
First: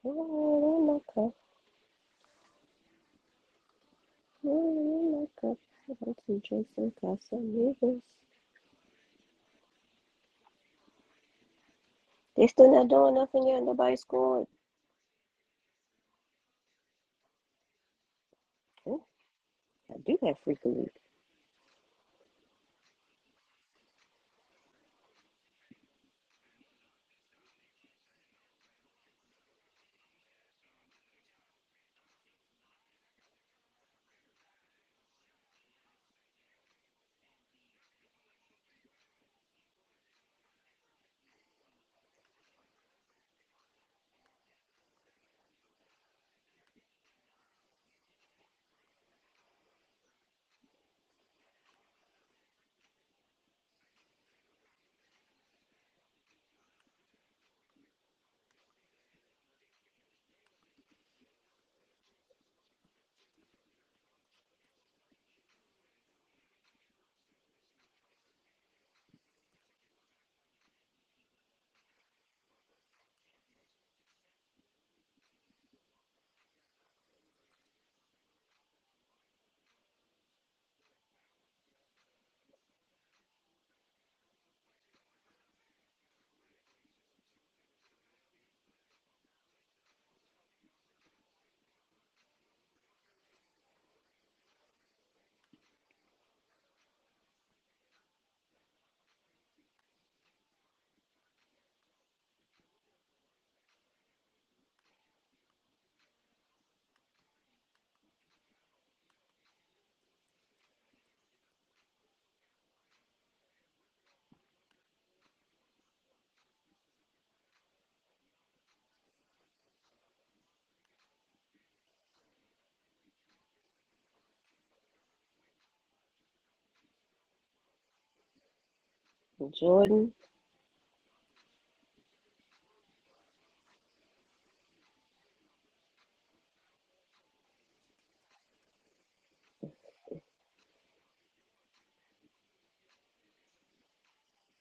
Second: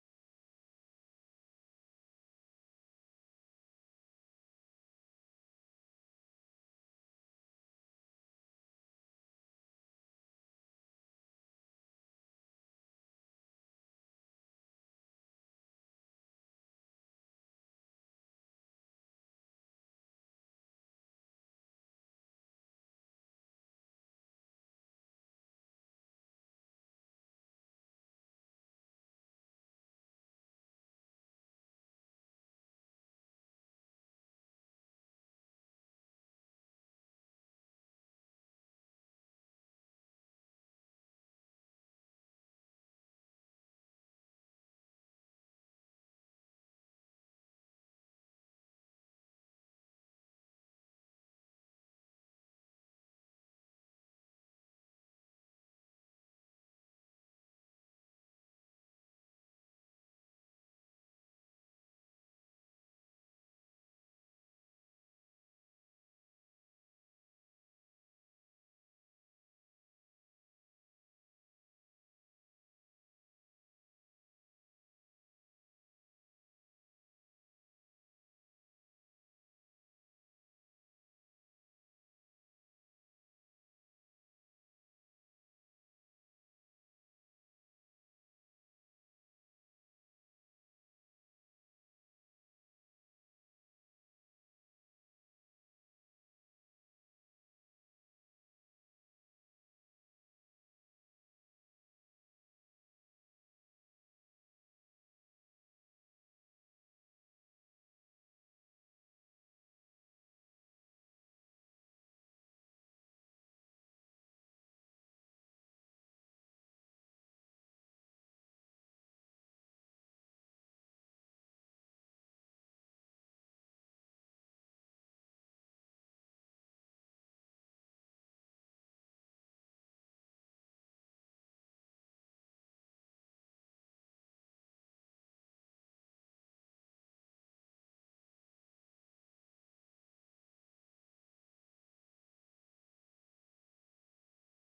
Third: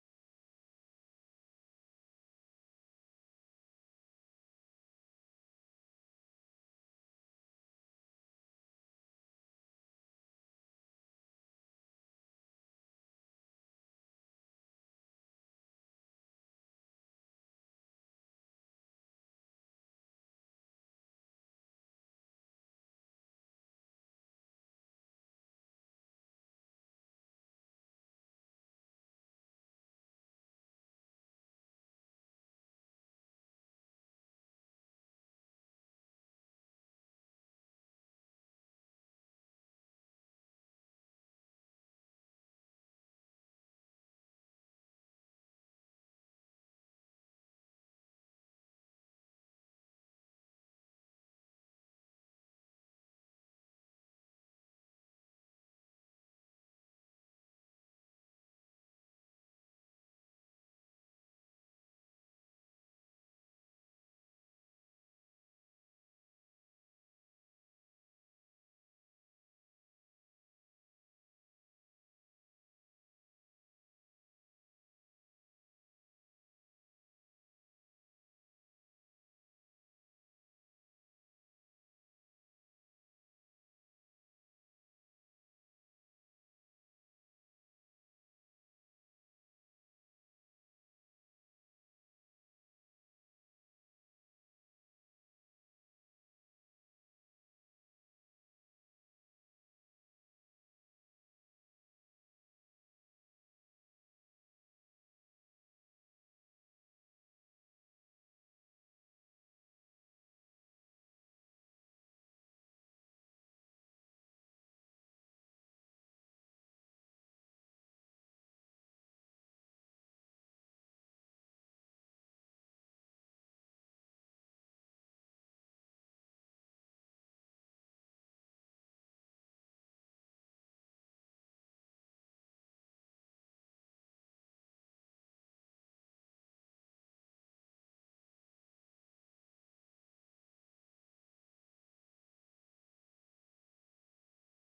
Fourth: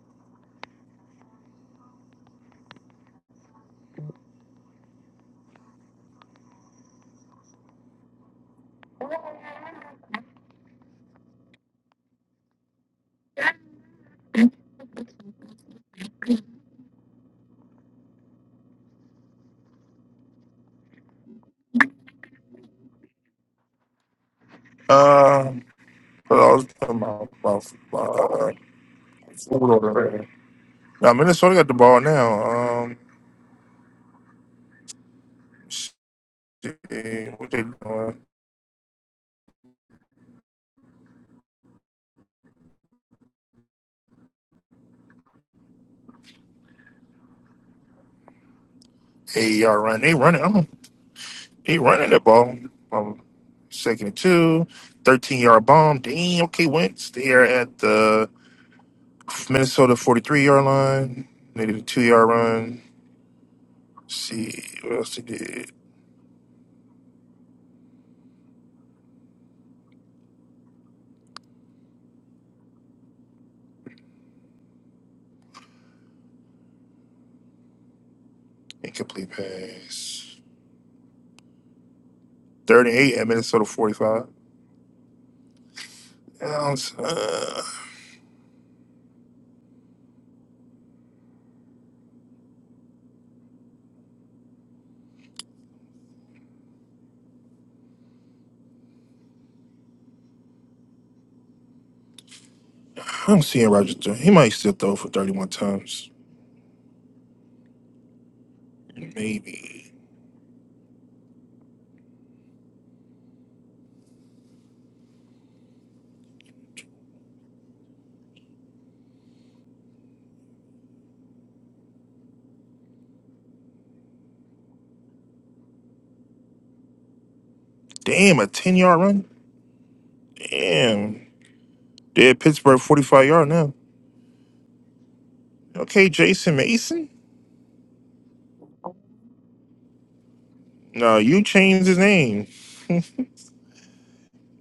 B: Oh, my cup. Oh, my cup. I want to drink some Casamigos. They still not doing nothing yet. Nobody scored. Oh, I do that frequently.
A: Uh, what I was talking about, about, uh, food order. Now, Minnesota got the ball now. Um, shit, what they doing? AER run. They running. I'm, they running the ball. Um, second and two. 13 yard bomb. Damn. Okay, Wentz. They are at the Minnesota 43 yard line. They did a two yard run. Let's see what else they did. Incomplete pass. 38 at Minnesota 45. I don't, uh, I'm seeing Roger. Jones. He might still throw for 31 times. Maybe. Damn, a 10 yard run?
B: Jordan.
A: Damn. They're at Pittsburgh 45 yard now. Okay, Jason Mason? No, you changed his name.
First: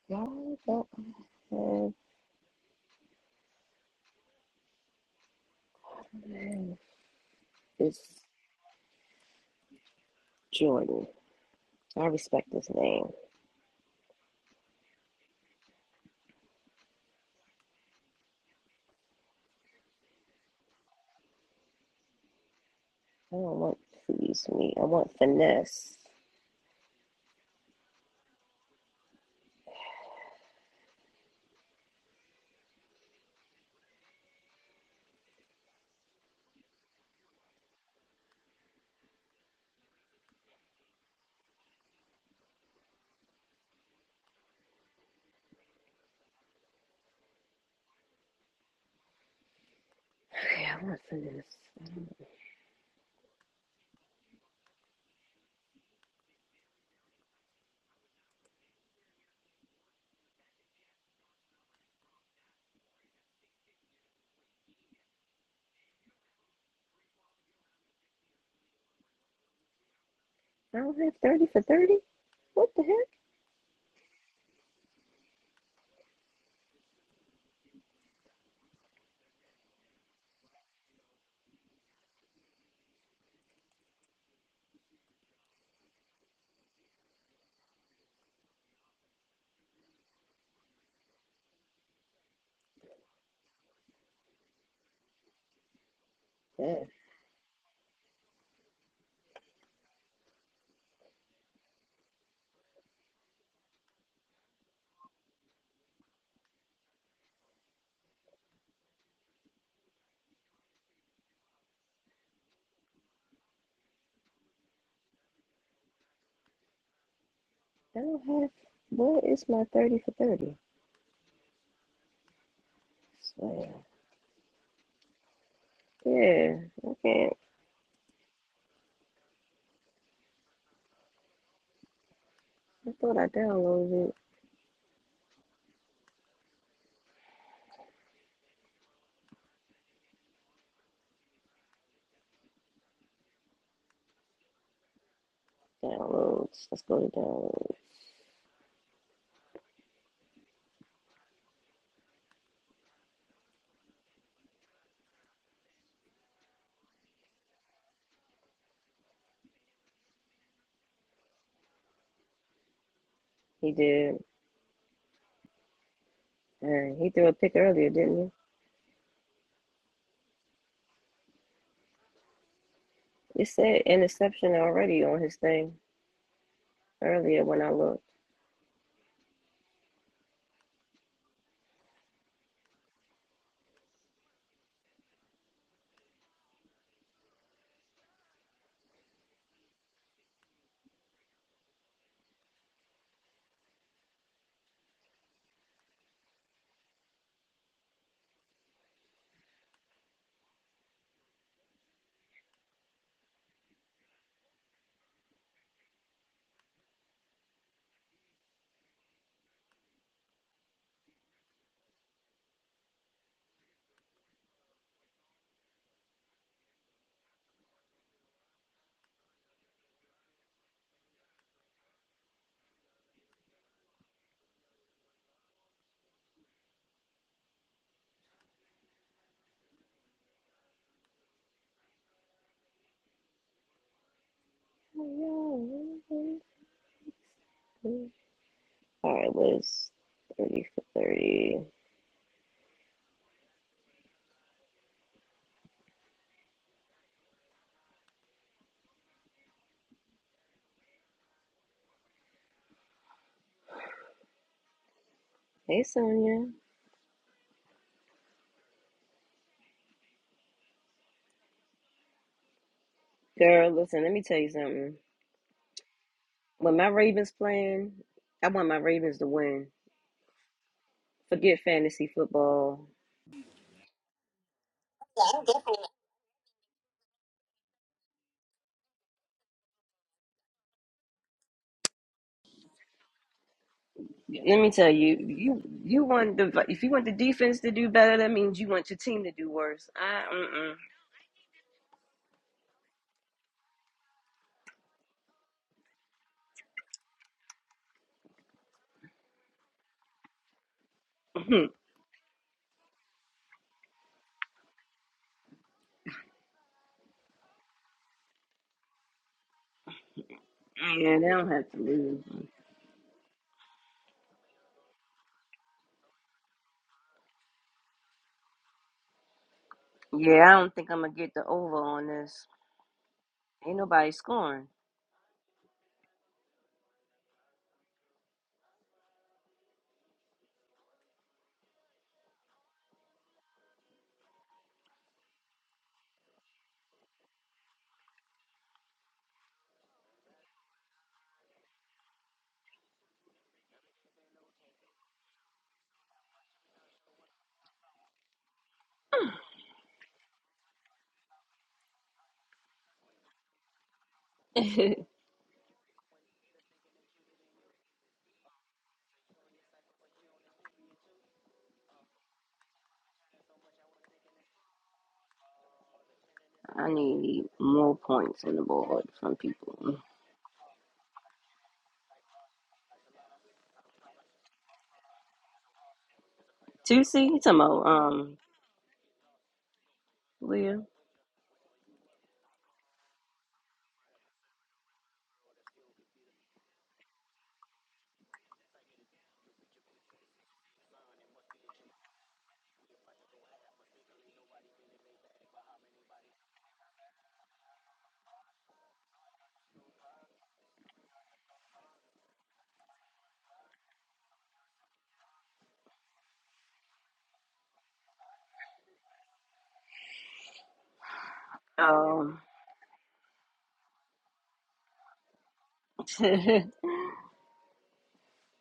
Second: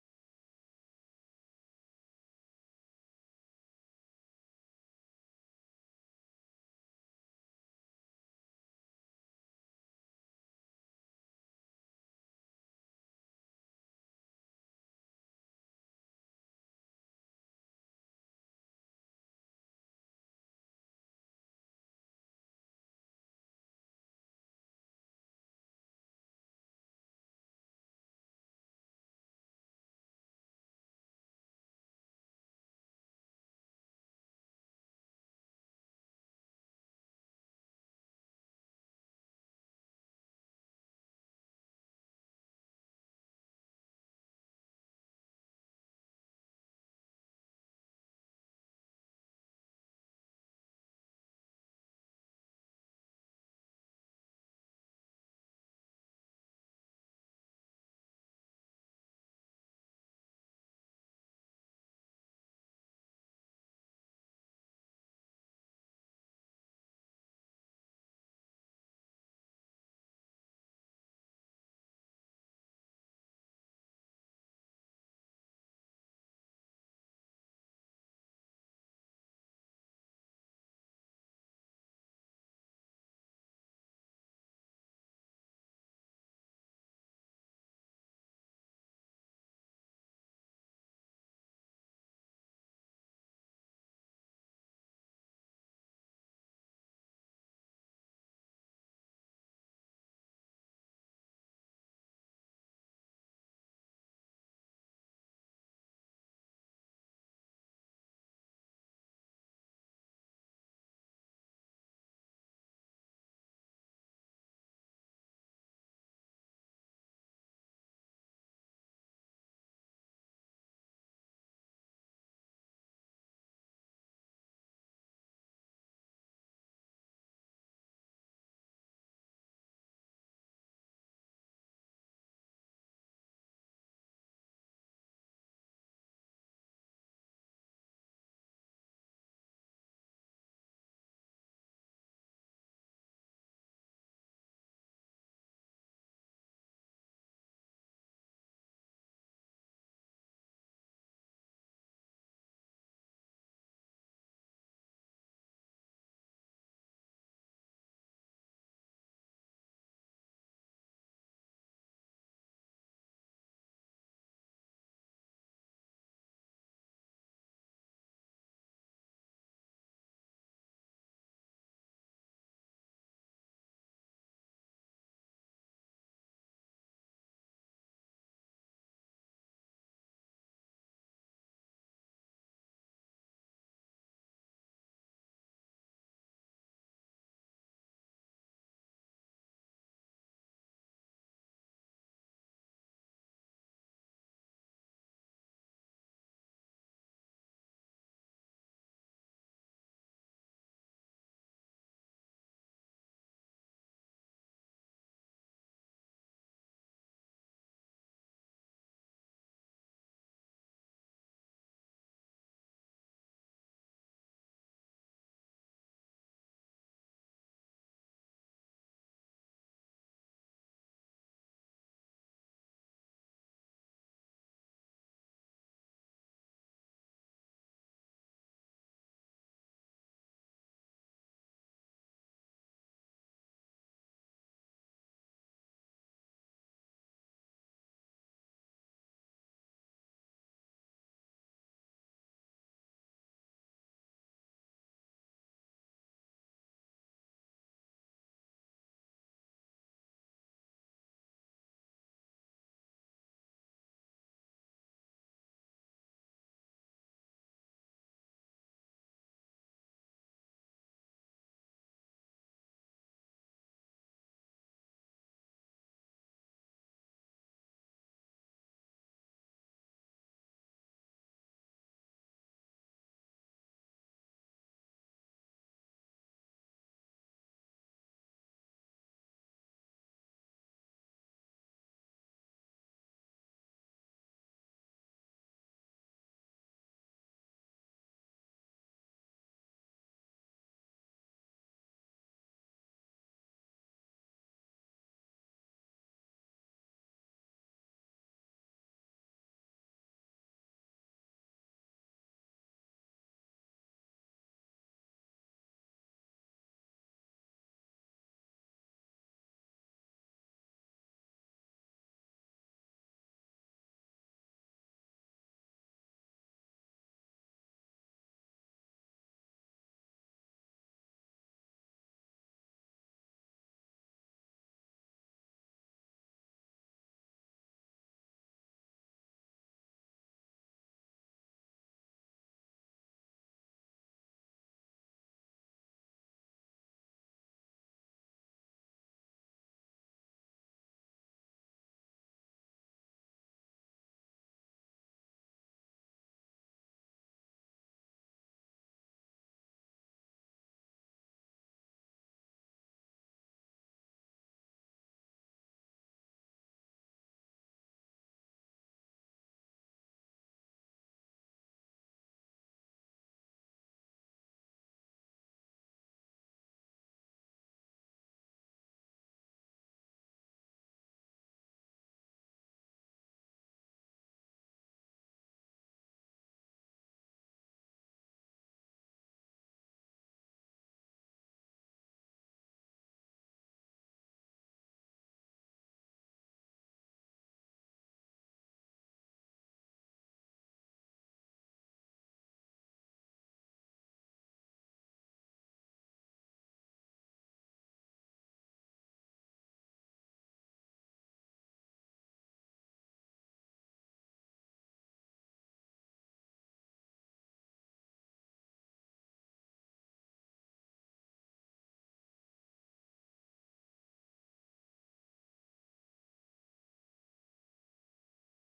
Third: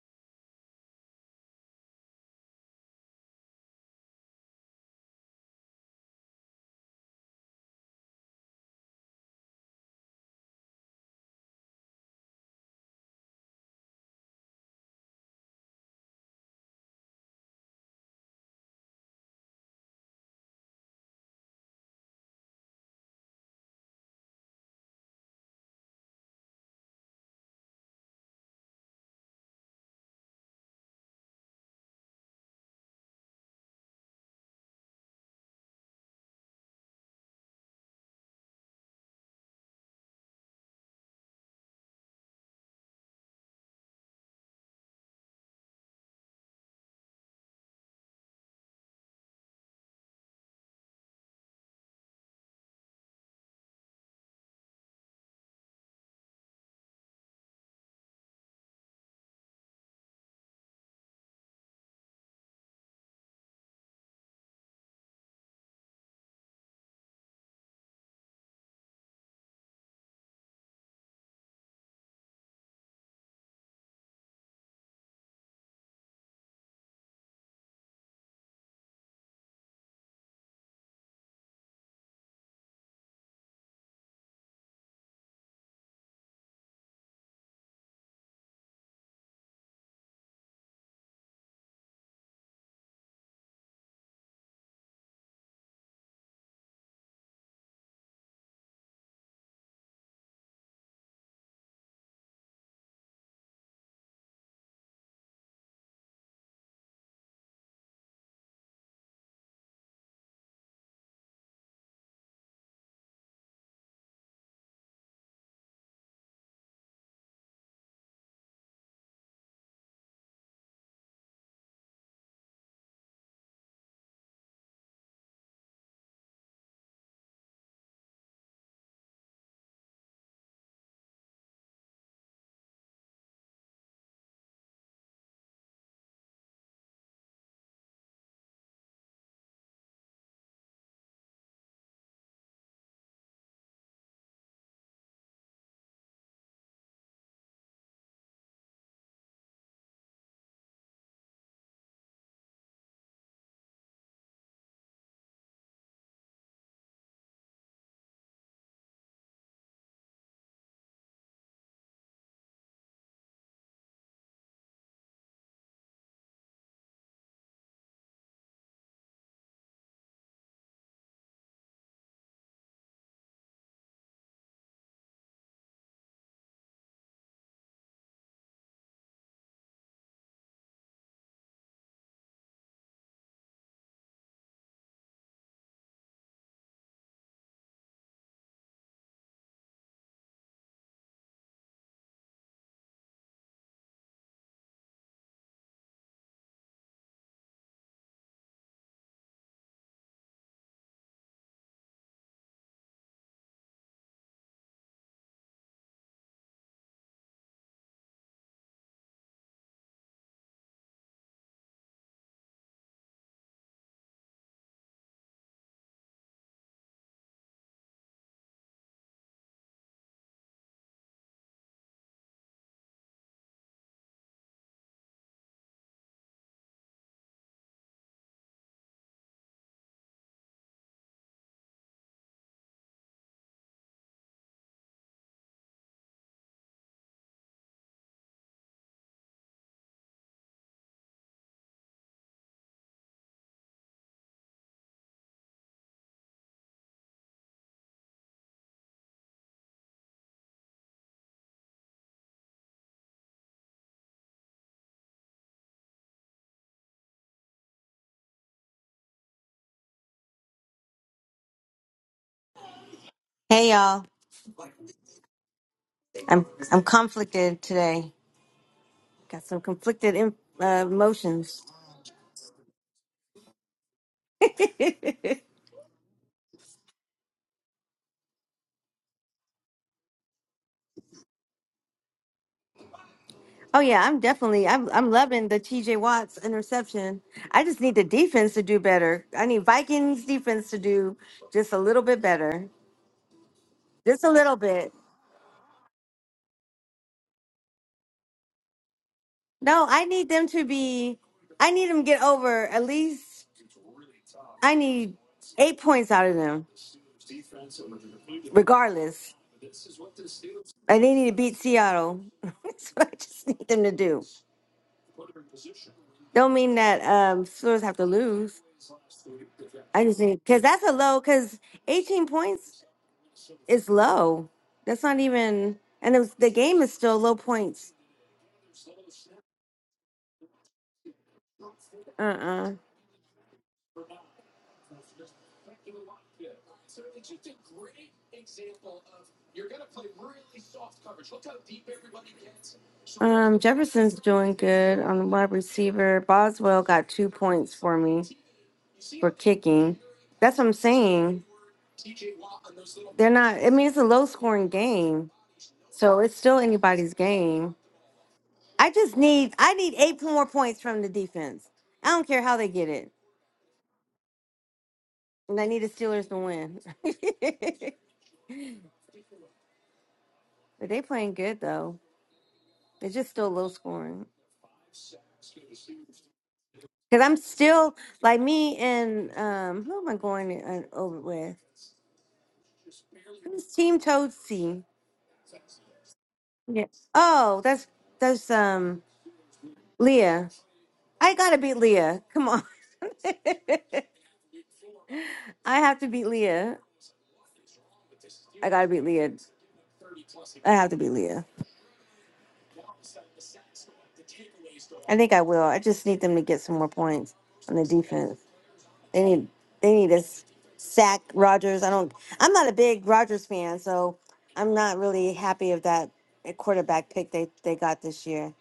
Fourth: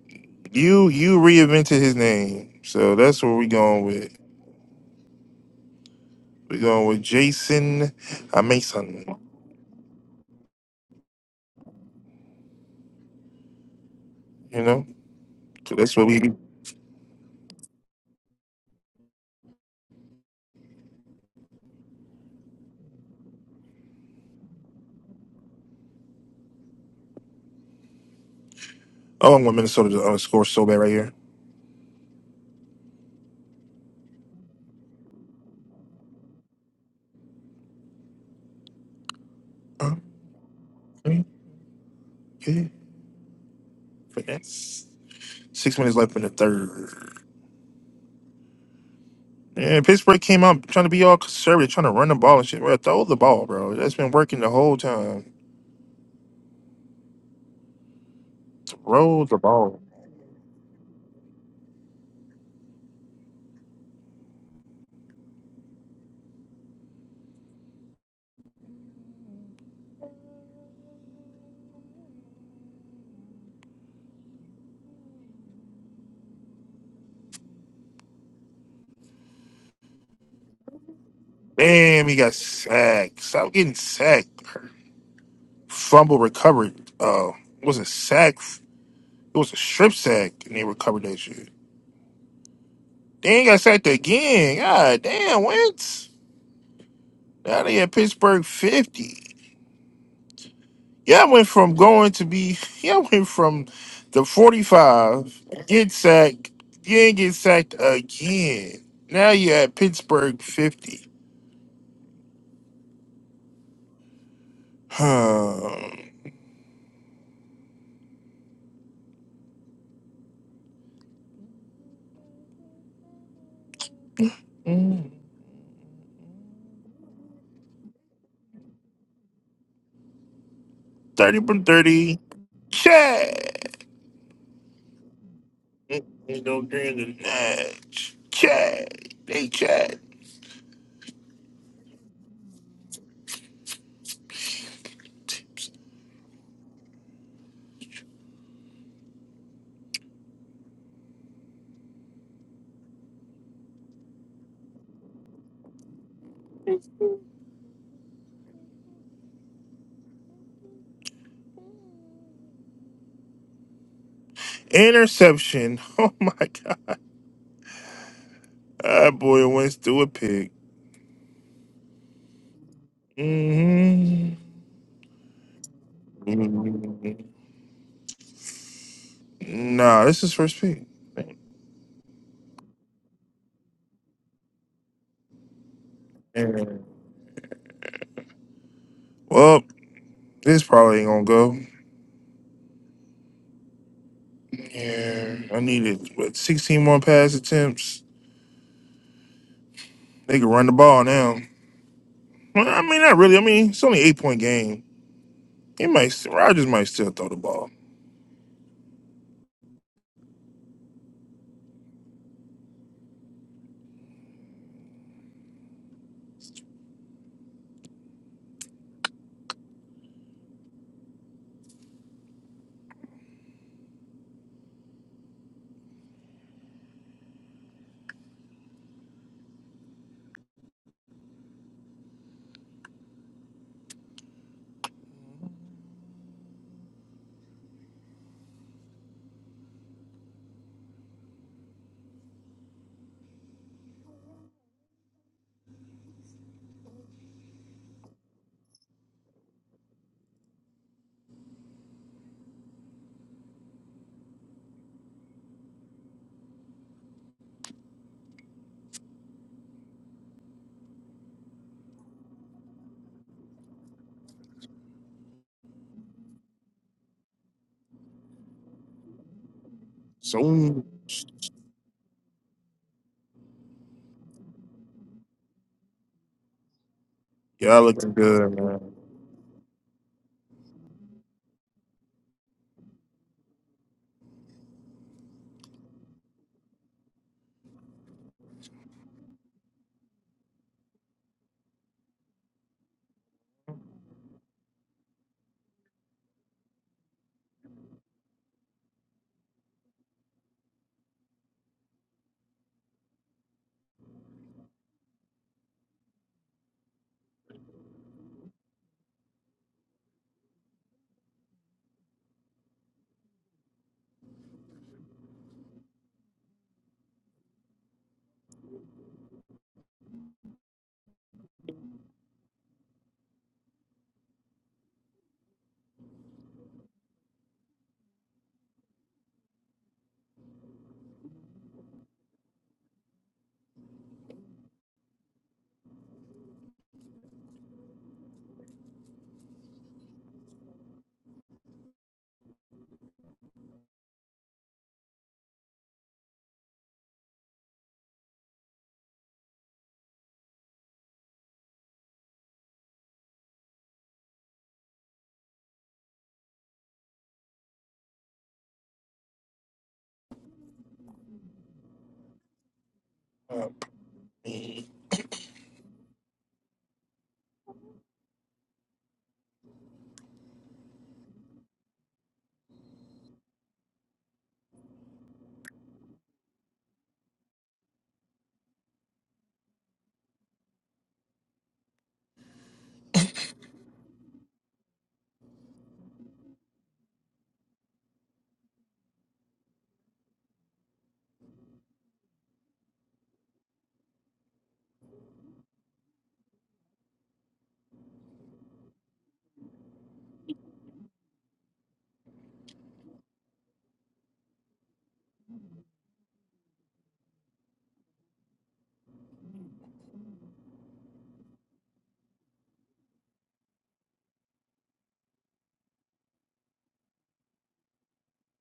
B: Why don't
A: You you reinvented
B: I
A: his name. So that's where we going with. We're
B: have
A: going with Jason
B: this
A: uh, Mason.
B: Jordan? I respect this name.
A: You know, so that's what we. do.
B: I don't want foodie sweet. I want finesse.
A: Oh, I'm going Minnesota to uh, score so bad right here. Uh, okay, okay, finesse. Six minutes left in the third. Yeah, Pittsburgh came
B: Okay,
A: out
B: I
A: trying to
B: want
A: be all
B: finesse.
A: conservative, trying to run the ball and shit. Well, throw the ball, bro. That's been working the whole time. Throw the ball.
B: I don't have 30 for 30. What the heck?
A: Damn, he got sacked. Stop getting sacked. Fumble recovered. Uh, it was a sack. It was a strip sack, and they recovered that shit. They ain't got sacked again. God damn, Wentz. Now they at Pittsburgh 50. Yeah, all went from going to be, yeah all went from the 45, get sacked, you get sacked again. Now you're at Pittsburgh 50. Huh.
B: I don't have. What is my 30 for 30? So,
A: Mm.
B: yeah, okay.
A: 30 from 30.
B: I thought I
A: Chad.
B: downloaded it.
A: They go during the match. Chad. They chat.
B: Downloads. Let's go to download. He did.
A: Interception. Oh my
B: Uh,
A: God.
B: he threw a pick earlier, didn't
A: Ah, boy, Wentz threw a pig.
B: he? It said
A: hmm
B: interception already on his thing earlier when I looked.
A: Nah, this is first pick. Yeah. Well, this probably ain't gonna go. Yeah, I needed what 16 more pass attempts. They can run the ball now. Well, I mean, not really. I mean, it's only eight point game. He might, st- Rogers might still throw the ball.
B: All right, was 30 for 30. Hey, Sonia.
D: Hey
B: Girl, listen,
D: y'all,
B: let me tell you something.
D: I'm
B: When
D: I'm
B: my Ravens
D: conflicted
B: playing,
D: today.
B: I want my Ravens to
D: Got some
B: win.
D: conflicted in,
A: So
D: uh,
B: Forget
D: emotions.
B: fantasy football.
A: y'all looking good, man.
D: oh yeah, I'm
B: Let
D: definitely
B: me tell
D: I'm I'm
B: you,
D: loving the
B: you
D: T.J.
B: you
D: Watts
B: want the if you want the
D: interception.
B: defense
D: I
B: to
D: just
B: do
D: need the
B: better, that
D: defense
B: means
D: to
B: you
D: do
B: want your
D: better.
B: team to
D: I
B: do
D: need
B: worse.
D: Vikings defense
B: I
D: to do just a little bit better, just a little bit. No, I need them to be.
B: mm-mm.
D: I need them to get over at least. I need eight points out of them, regardless. And they
B: yeah,
D: need
B: they
D: to
B: don't
D: beat
B: have to lose.
D: Seattle. That's what I just need them to do. Don't mean that um Steelers have to lose. I just think
B: Yeah, I
D: because
B: don't
D: that's
B: think
D: a
B: I'm gonna
D: low.
B: get the
D: Because
B: over on
D: eighteen
B: this.
D: points
B: Ain't
D: is
B: nobody
D: low.
B: scoring.
D: That's not even, and it was, the game is still low points. Uh uh Um, Jefferson's doing good on the wide receiver. Boswell got two points for me for kicking. That's what I'm saying. They're not. I mean, it's a low scoring
B: I
D: game. So it's still anybody's game. I just need I need eight more points from the defense. I don't care how they get it.
A: Uh,
D: And I need the Steelers to win.
B: need more points on the board from people.
D: but they playing good though. It's just still low scoring.
B: Two
D: Cause
B: C,
D: I'm
B: you talking about
D: still
B: um
D: like me and um who am I going uh,
B: Leah?
D: over with? Who's Team Toadsy? Yes. Oh, that's that's um Leah. I gotta beat Leah. Come on. I have to beat Leah. I gotta beat Leah. I have to beat Leah. I think I will. I just need them to get some more points on the defense. They need they need to s- sack Rodgers. I don't.
B: Um,
D: I'm not a big Rodgers fan, so I'm not really happy of that
B: they
D: quarterback pick they they got this year.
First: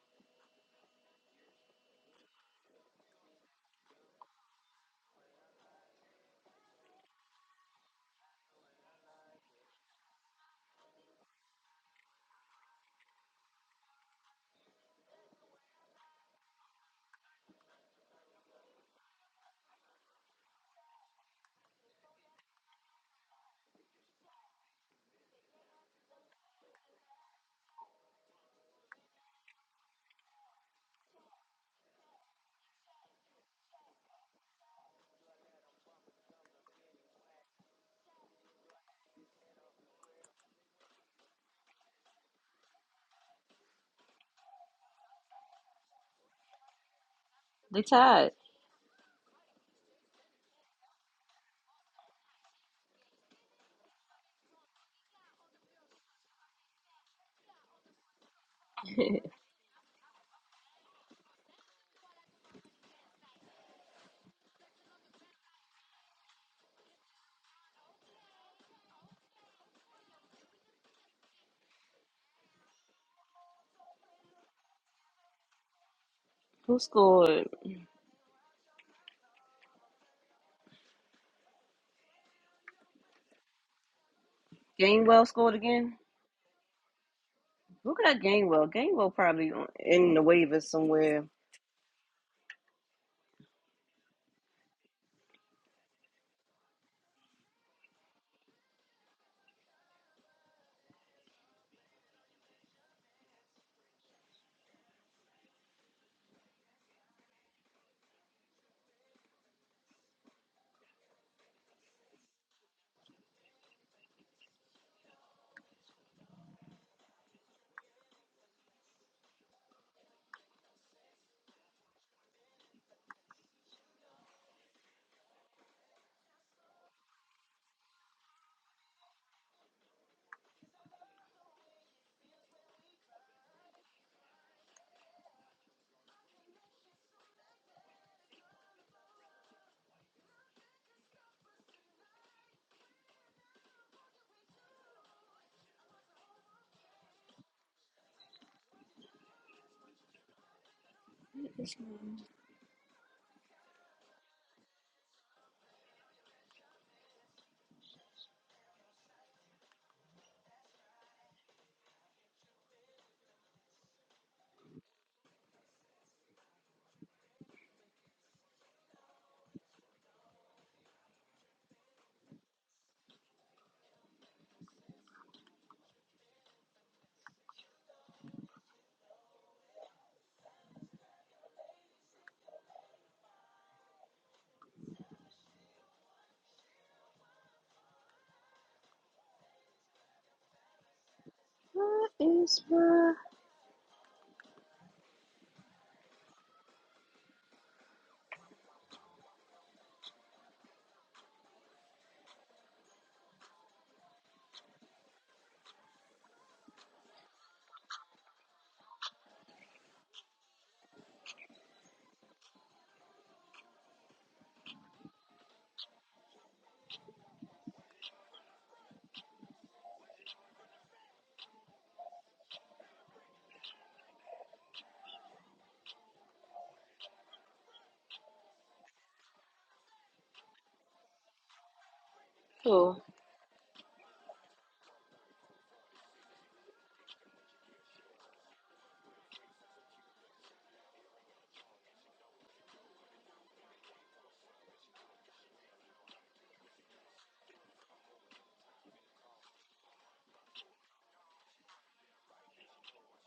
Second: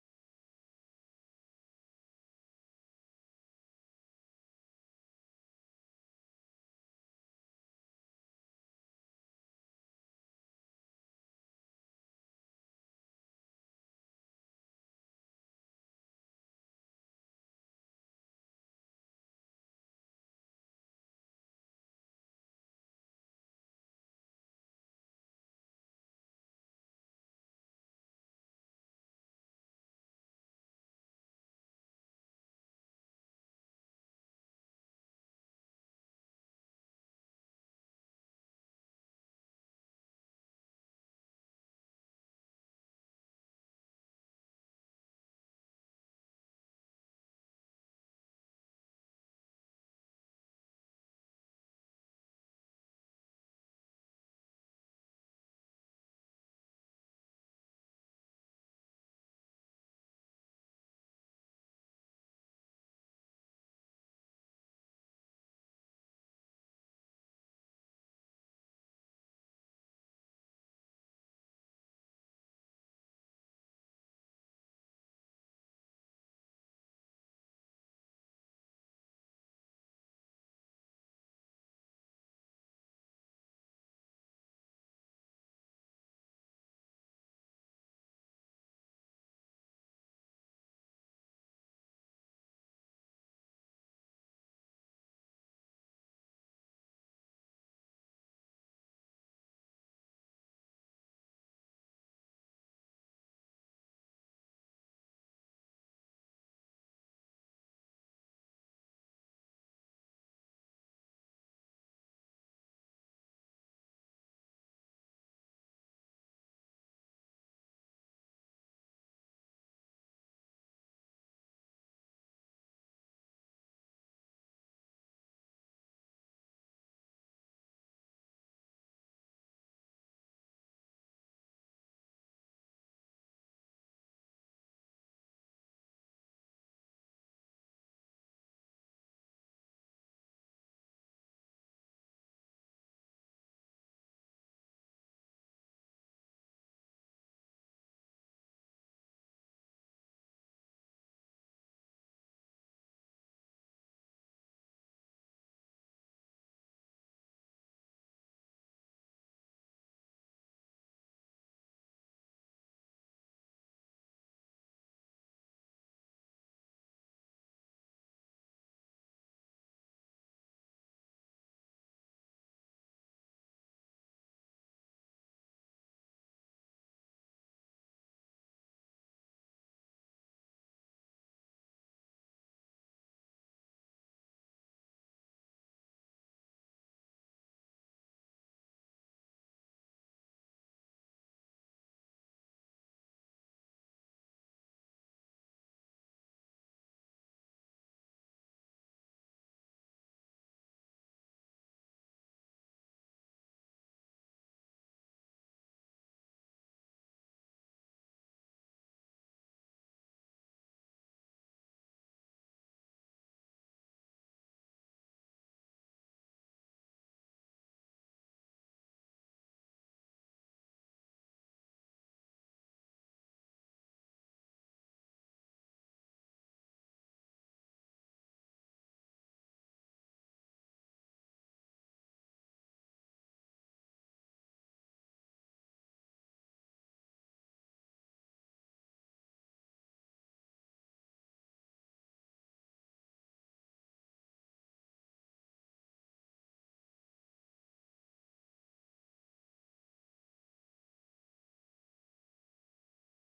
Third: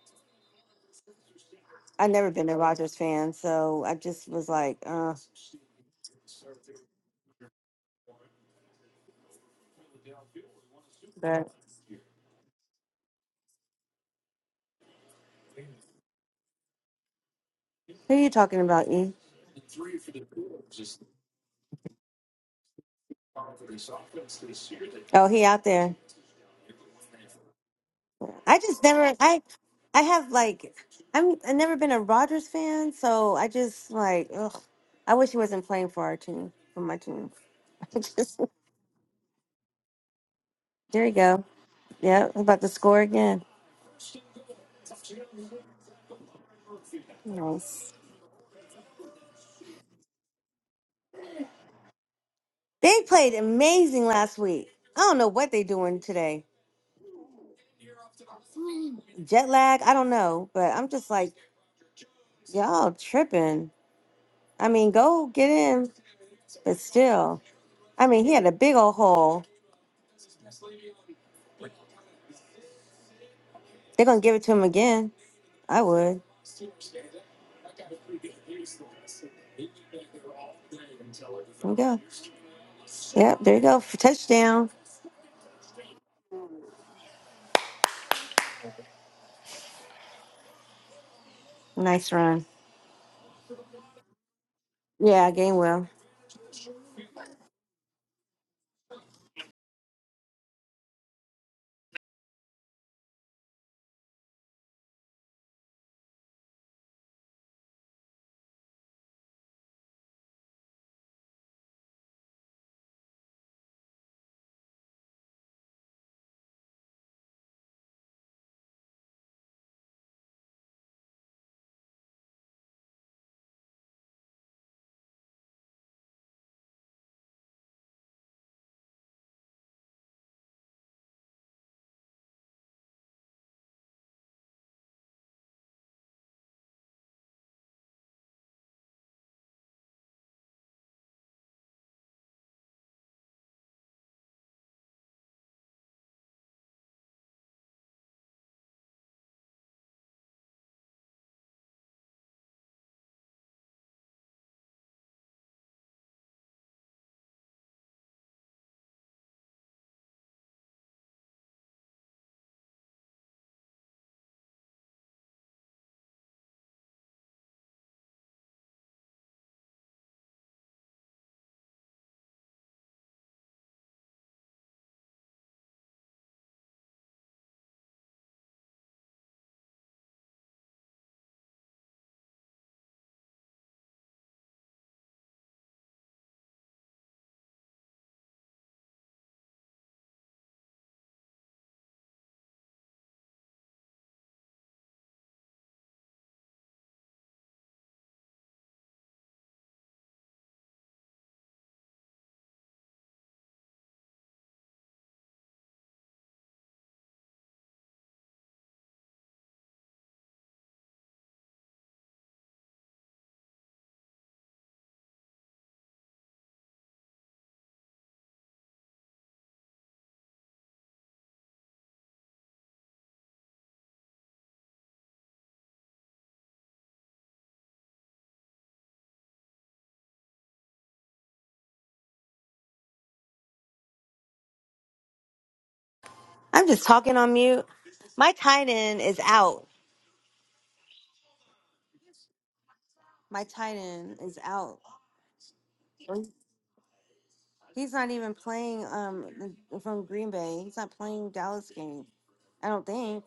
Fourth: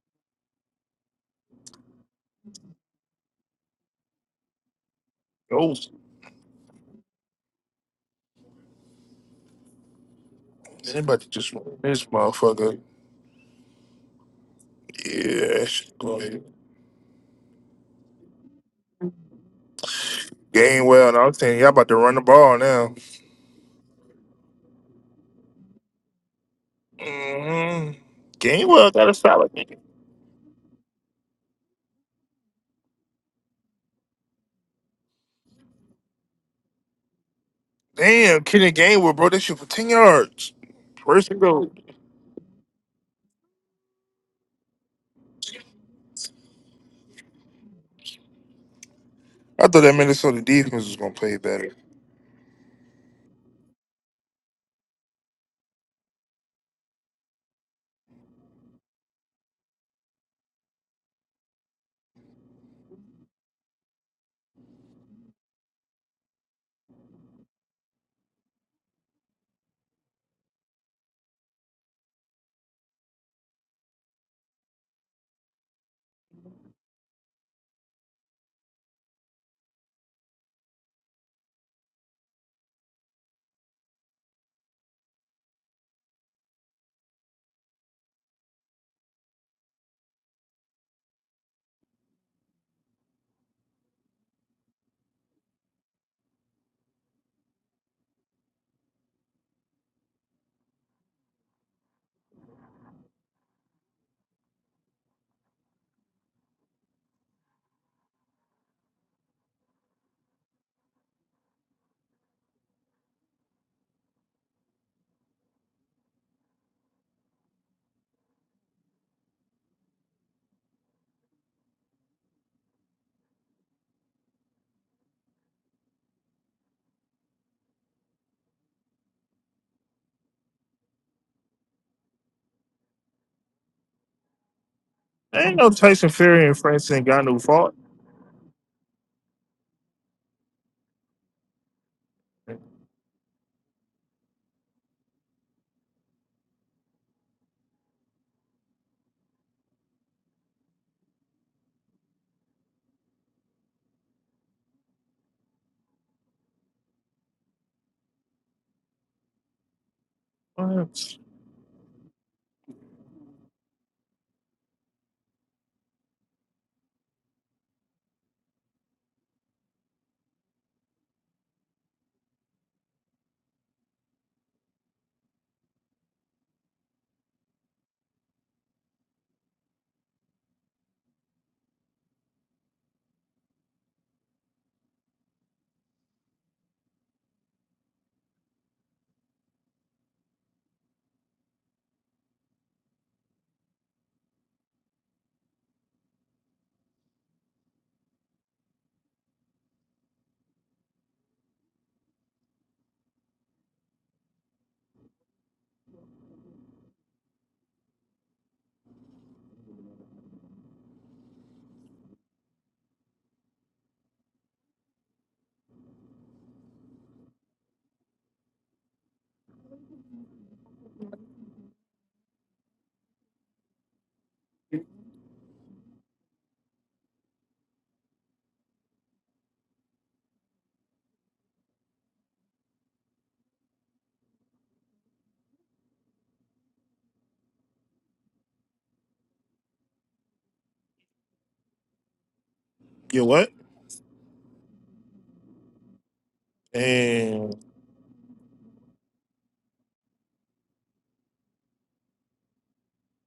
D: I've never been a Rodgers fan, so I just was like, uh.
A: Oh, anybody
D: But
A: just run this motherfucker? Yeah, that shit good.
D: who are you talking about, E?
A: game well. And I was saying y'all about to run the ball now.
D: Oh, he out there.
A: Mm,
D: I just
A: Gainwell got a
D: never I
A: solid game.
D: I have like I'm I've never been a Rodgers fan, so I just like ugh, I wish he wasn't playing for our team for my team. just
A: Damn, Kenny Gainwell, bro, that shit for 10 yards.
D: there you
A: First and
D: go.
A: goal.
D: Yeah, I'm about to score again. Nice.
B: tied.
A: I thought that Minnesota defense was going to play better.
D: They played amazing last week. I don't know what they doing today. Jet lag, I don't know, but I'm just like y'all tripping. I mean, go get in, but still, I mean, he had a big old hole. They're gonna give it to him again. I would.
B: Who scored?
D: There you go. Yep, there you go. For touchdown.
B: Gainwell scored again? Look at Gainwell. Gainwell probably in the waivers somewhere.
D: Nice run. Yeah, game well.
A: ain't no Tyson Fury and Francis got no fault. What?
D: I'm just talking on mute. My tight end is out.
A: You
D: My
A: what?
D: tight end is out.
A: And
D: He's not even playing um from Green Bay. He's not playing Dallas game. I don't think.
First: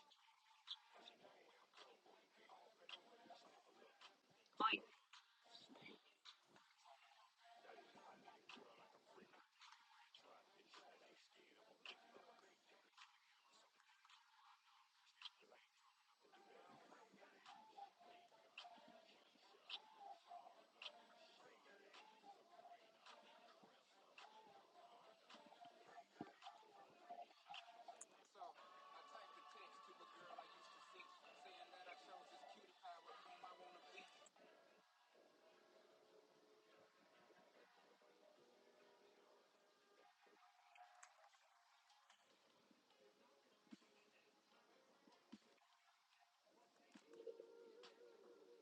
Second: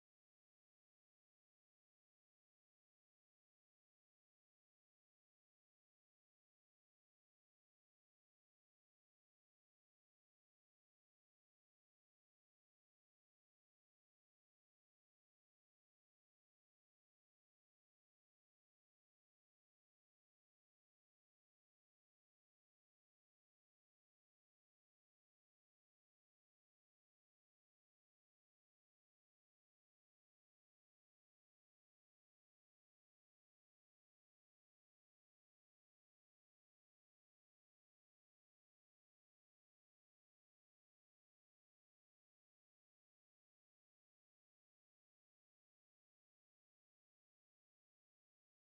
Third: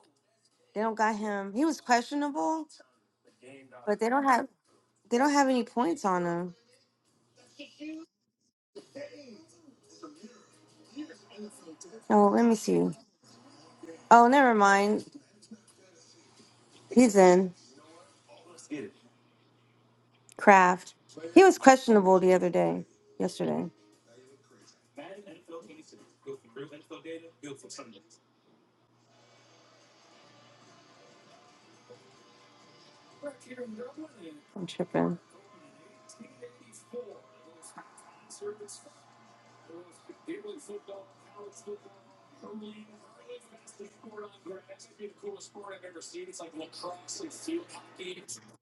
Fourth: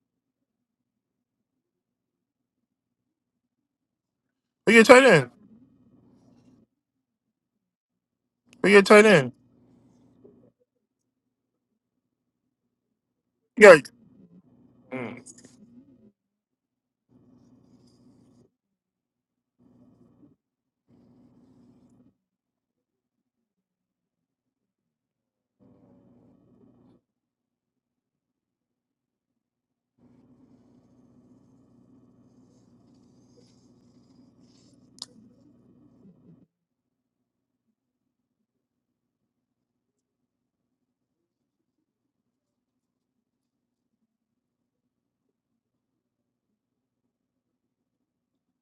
D: They don't got him. He was questionable, but they don't have
A: who your tight
D: they
A: end?
D: don't have any points on him.
A: Who your tight end?
D: Oh, let me see.
A: You got
D: Oh, never mind.
A: mm,
D: He's in craft. He was questionable the other day, yesterday. I'm tripping.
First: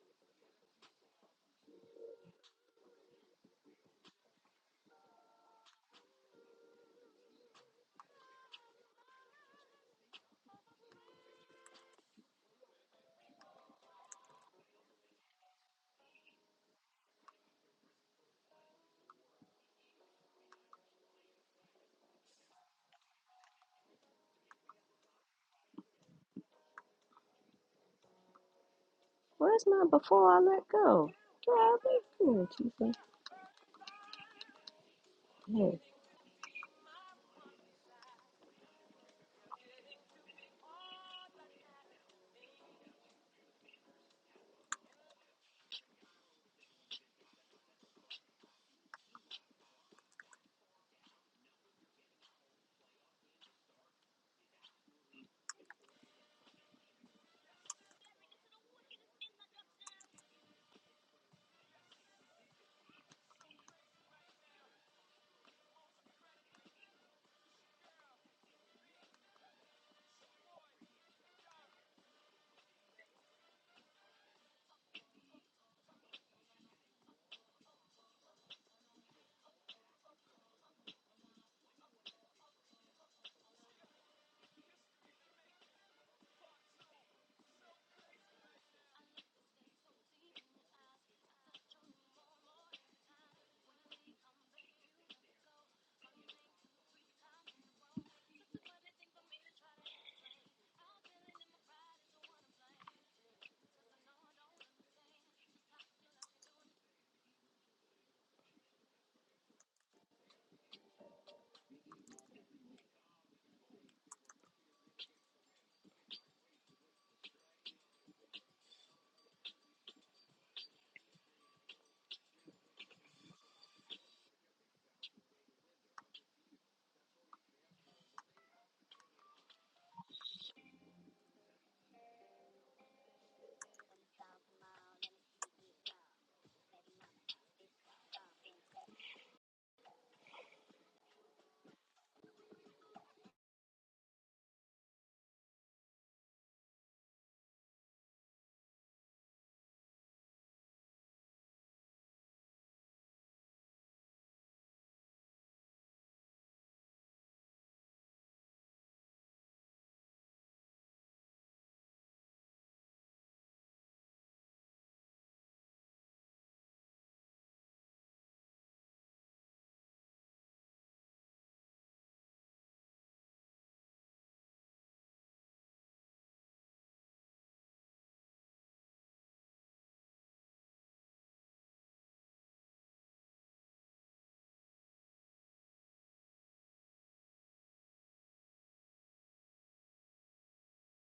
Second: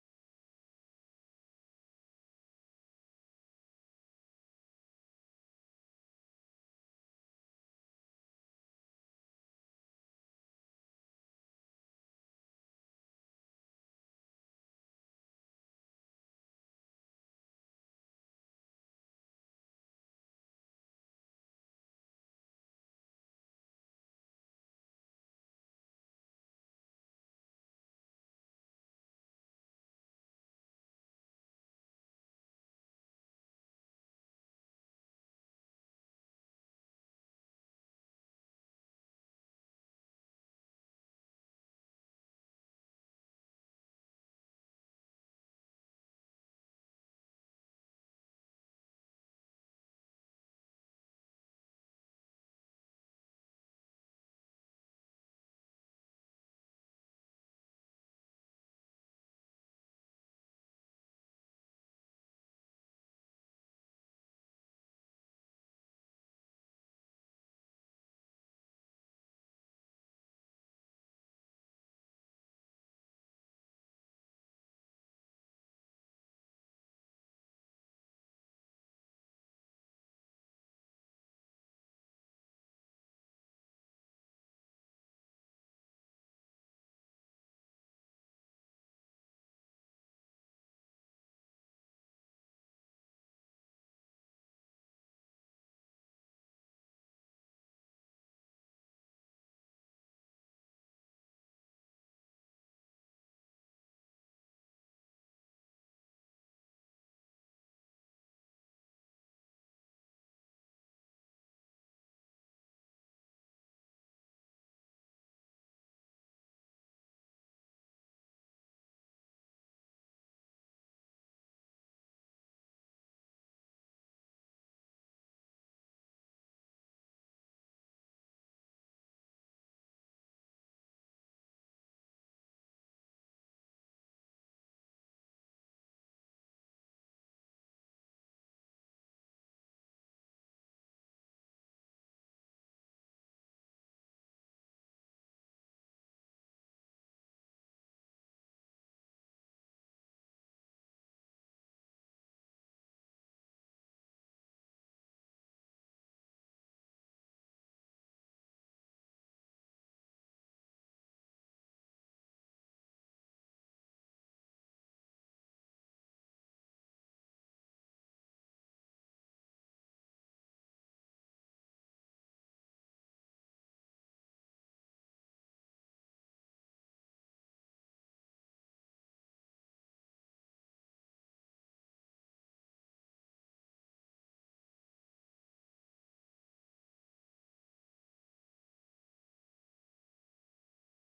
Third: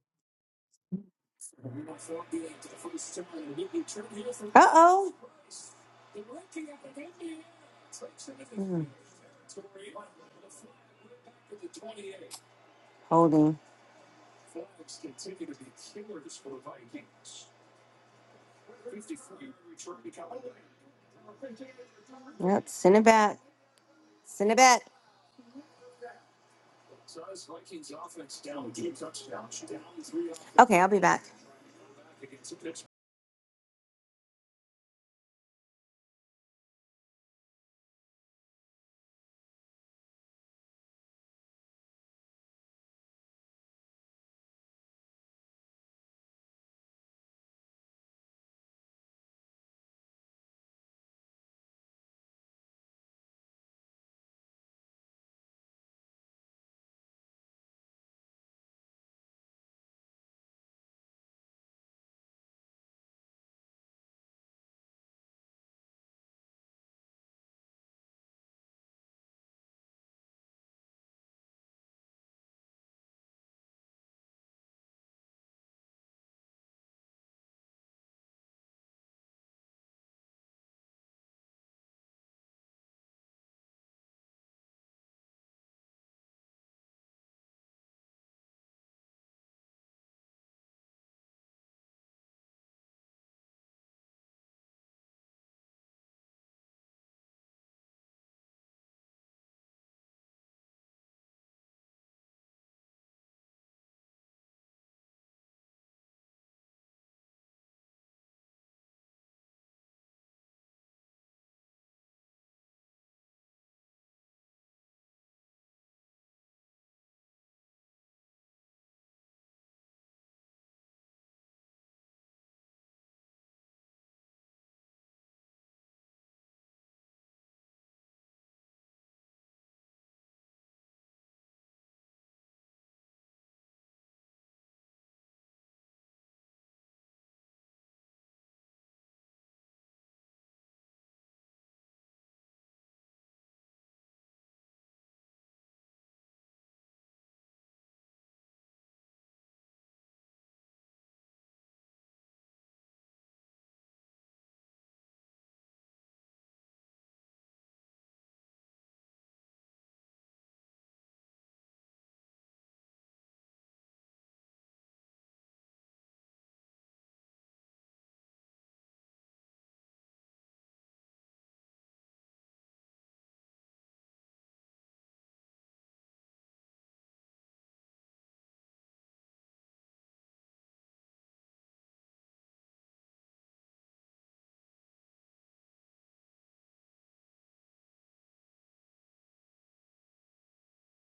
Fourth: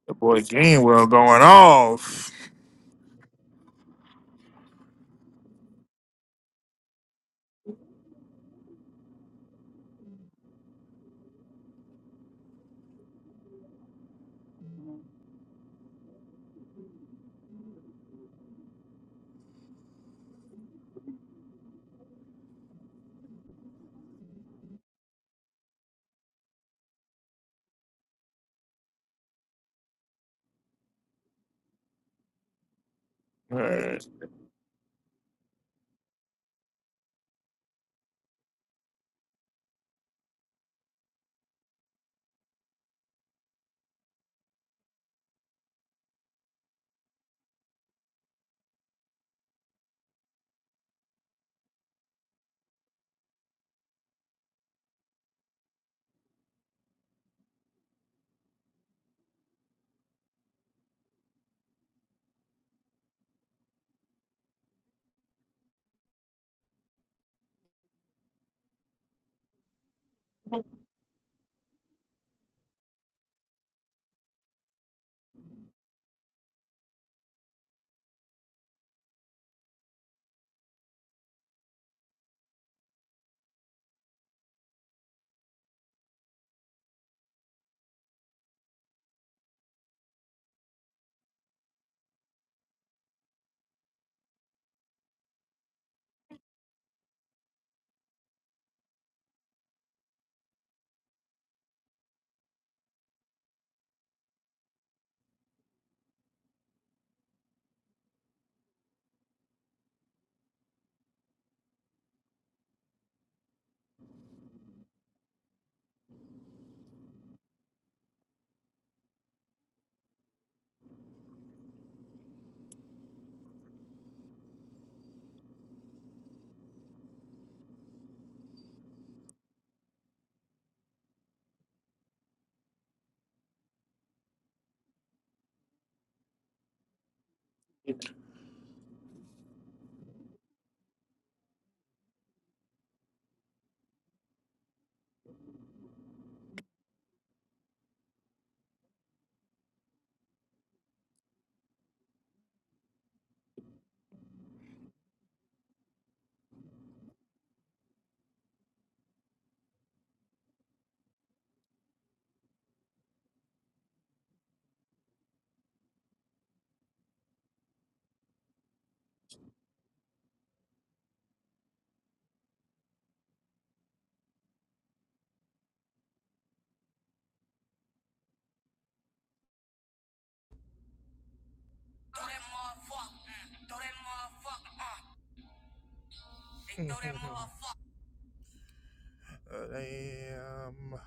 A: the boy Gainwell going off.
D: Uh oh. Holding. Yep. Send it back. Send it back.
B: Where's my before it
D: Okay, I'll be
B: go?
D: back.
A: All right. Uh, damn.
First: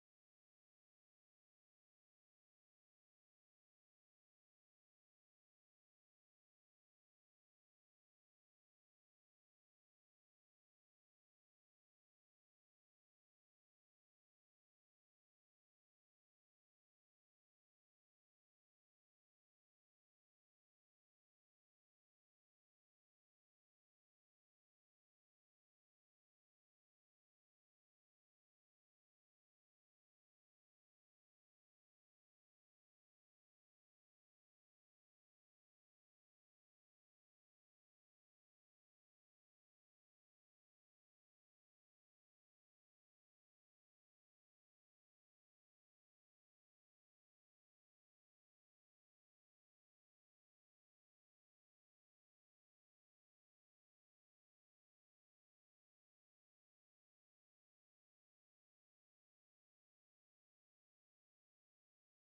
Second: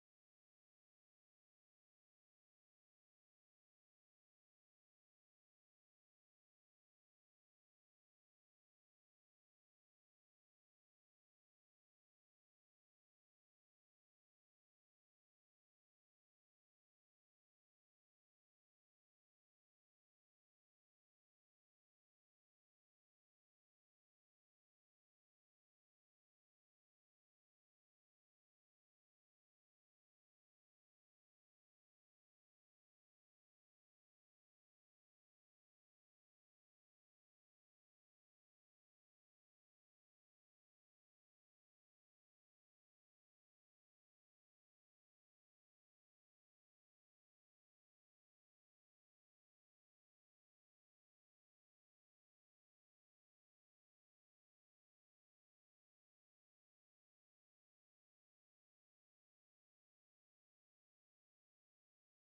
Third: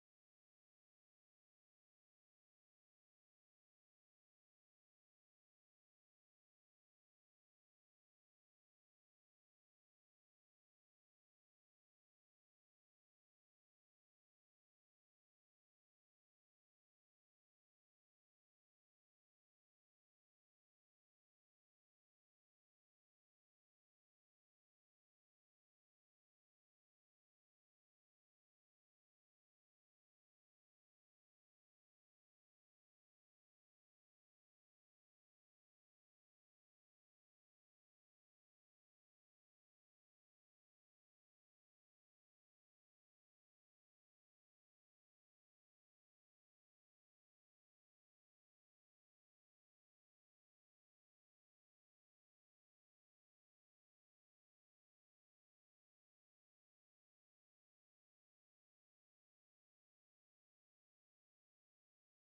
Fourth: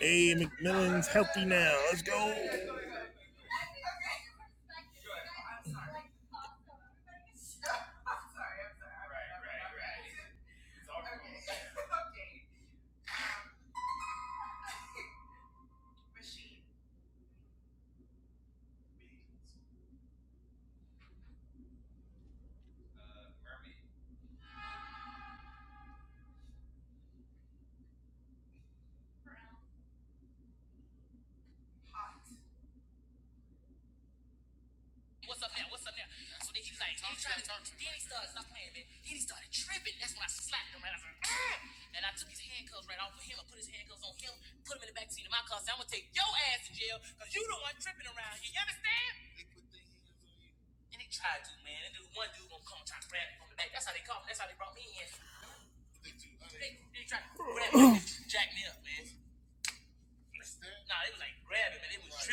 A: Hey, McMillan's healthy now. Let's go.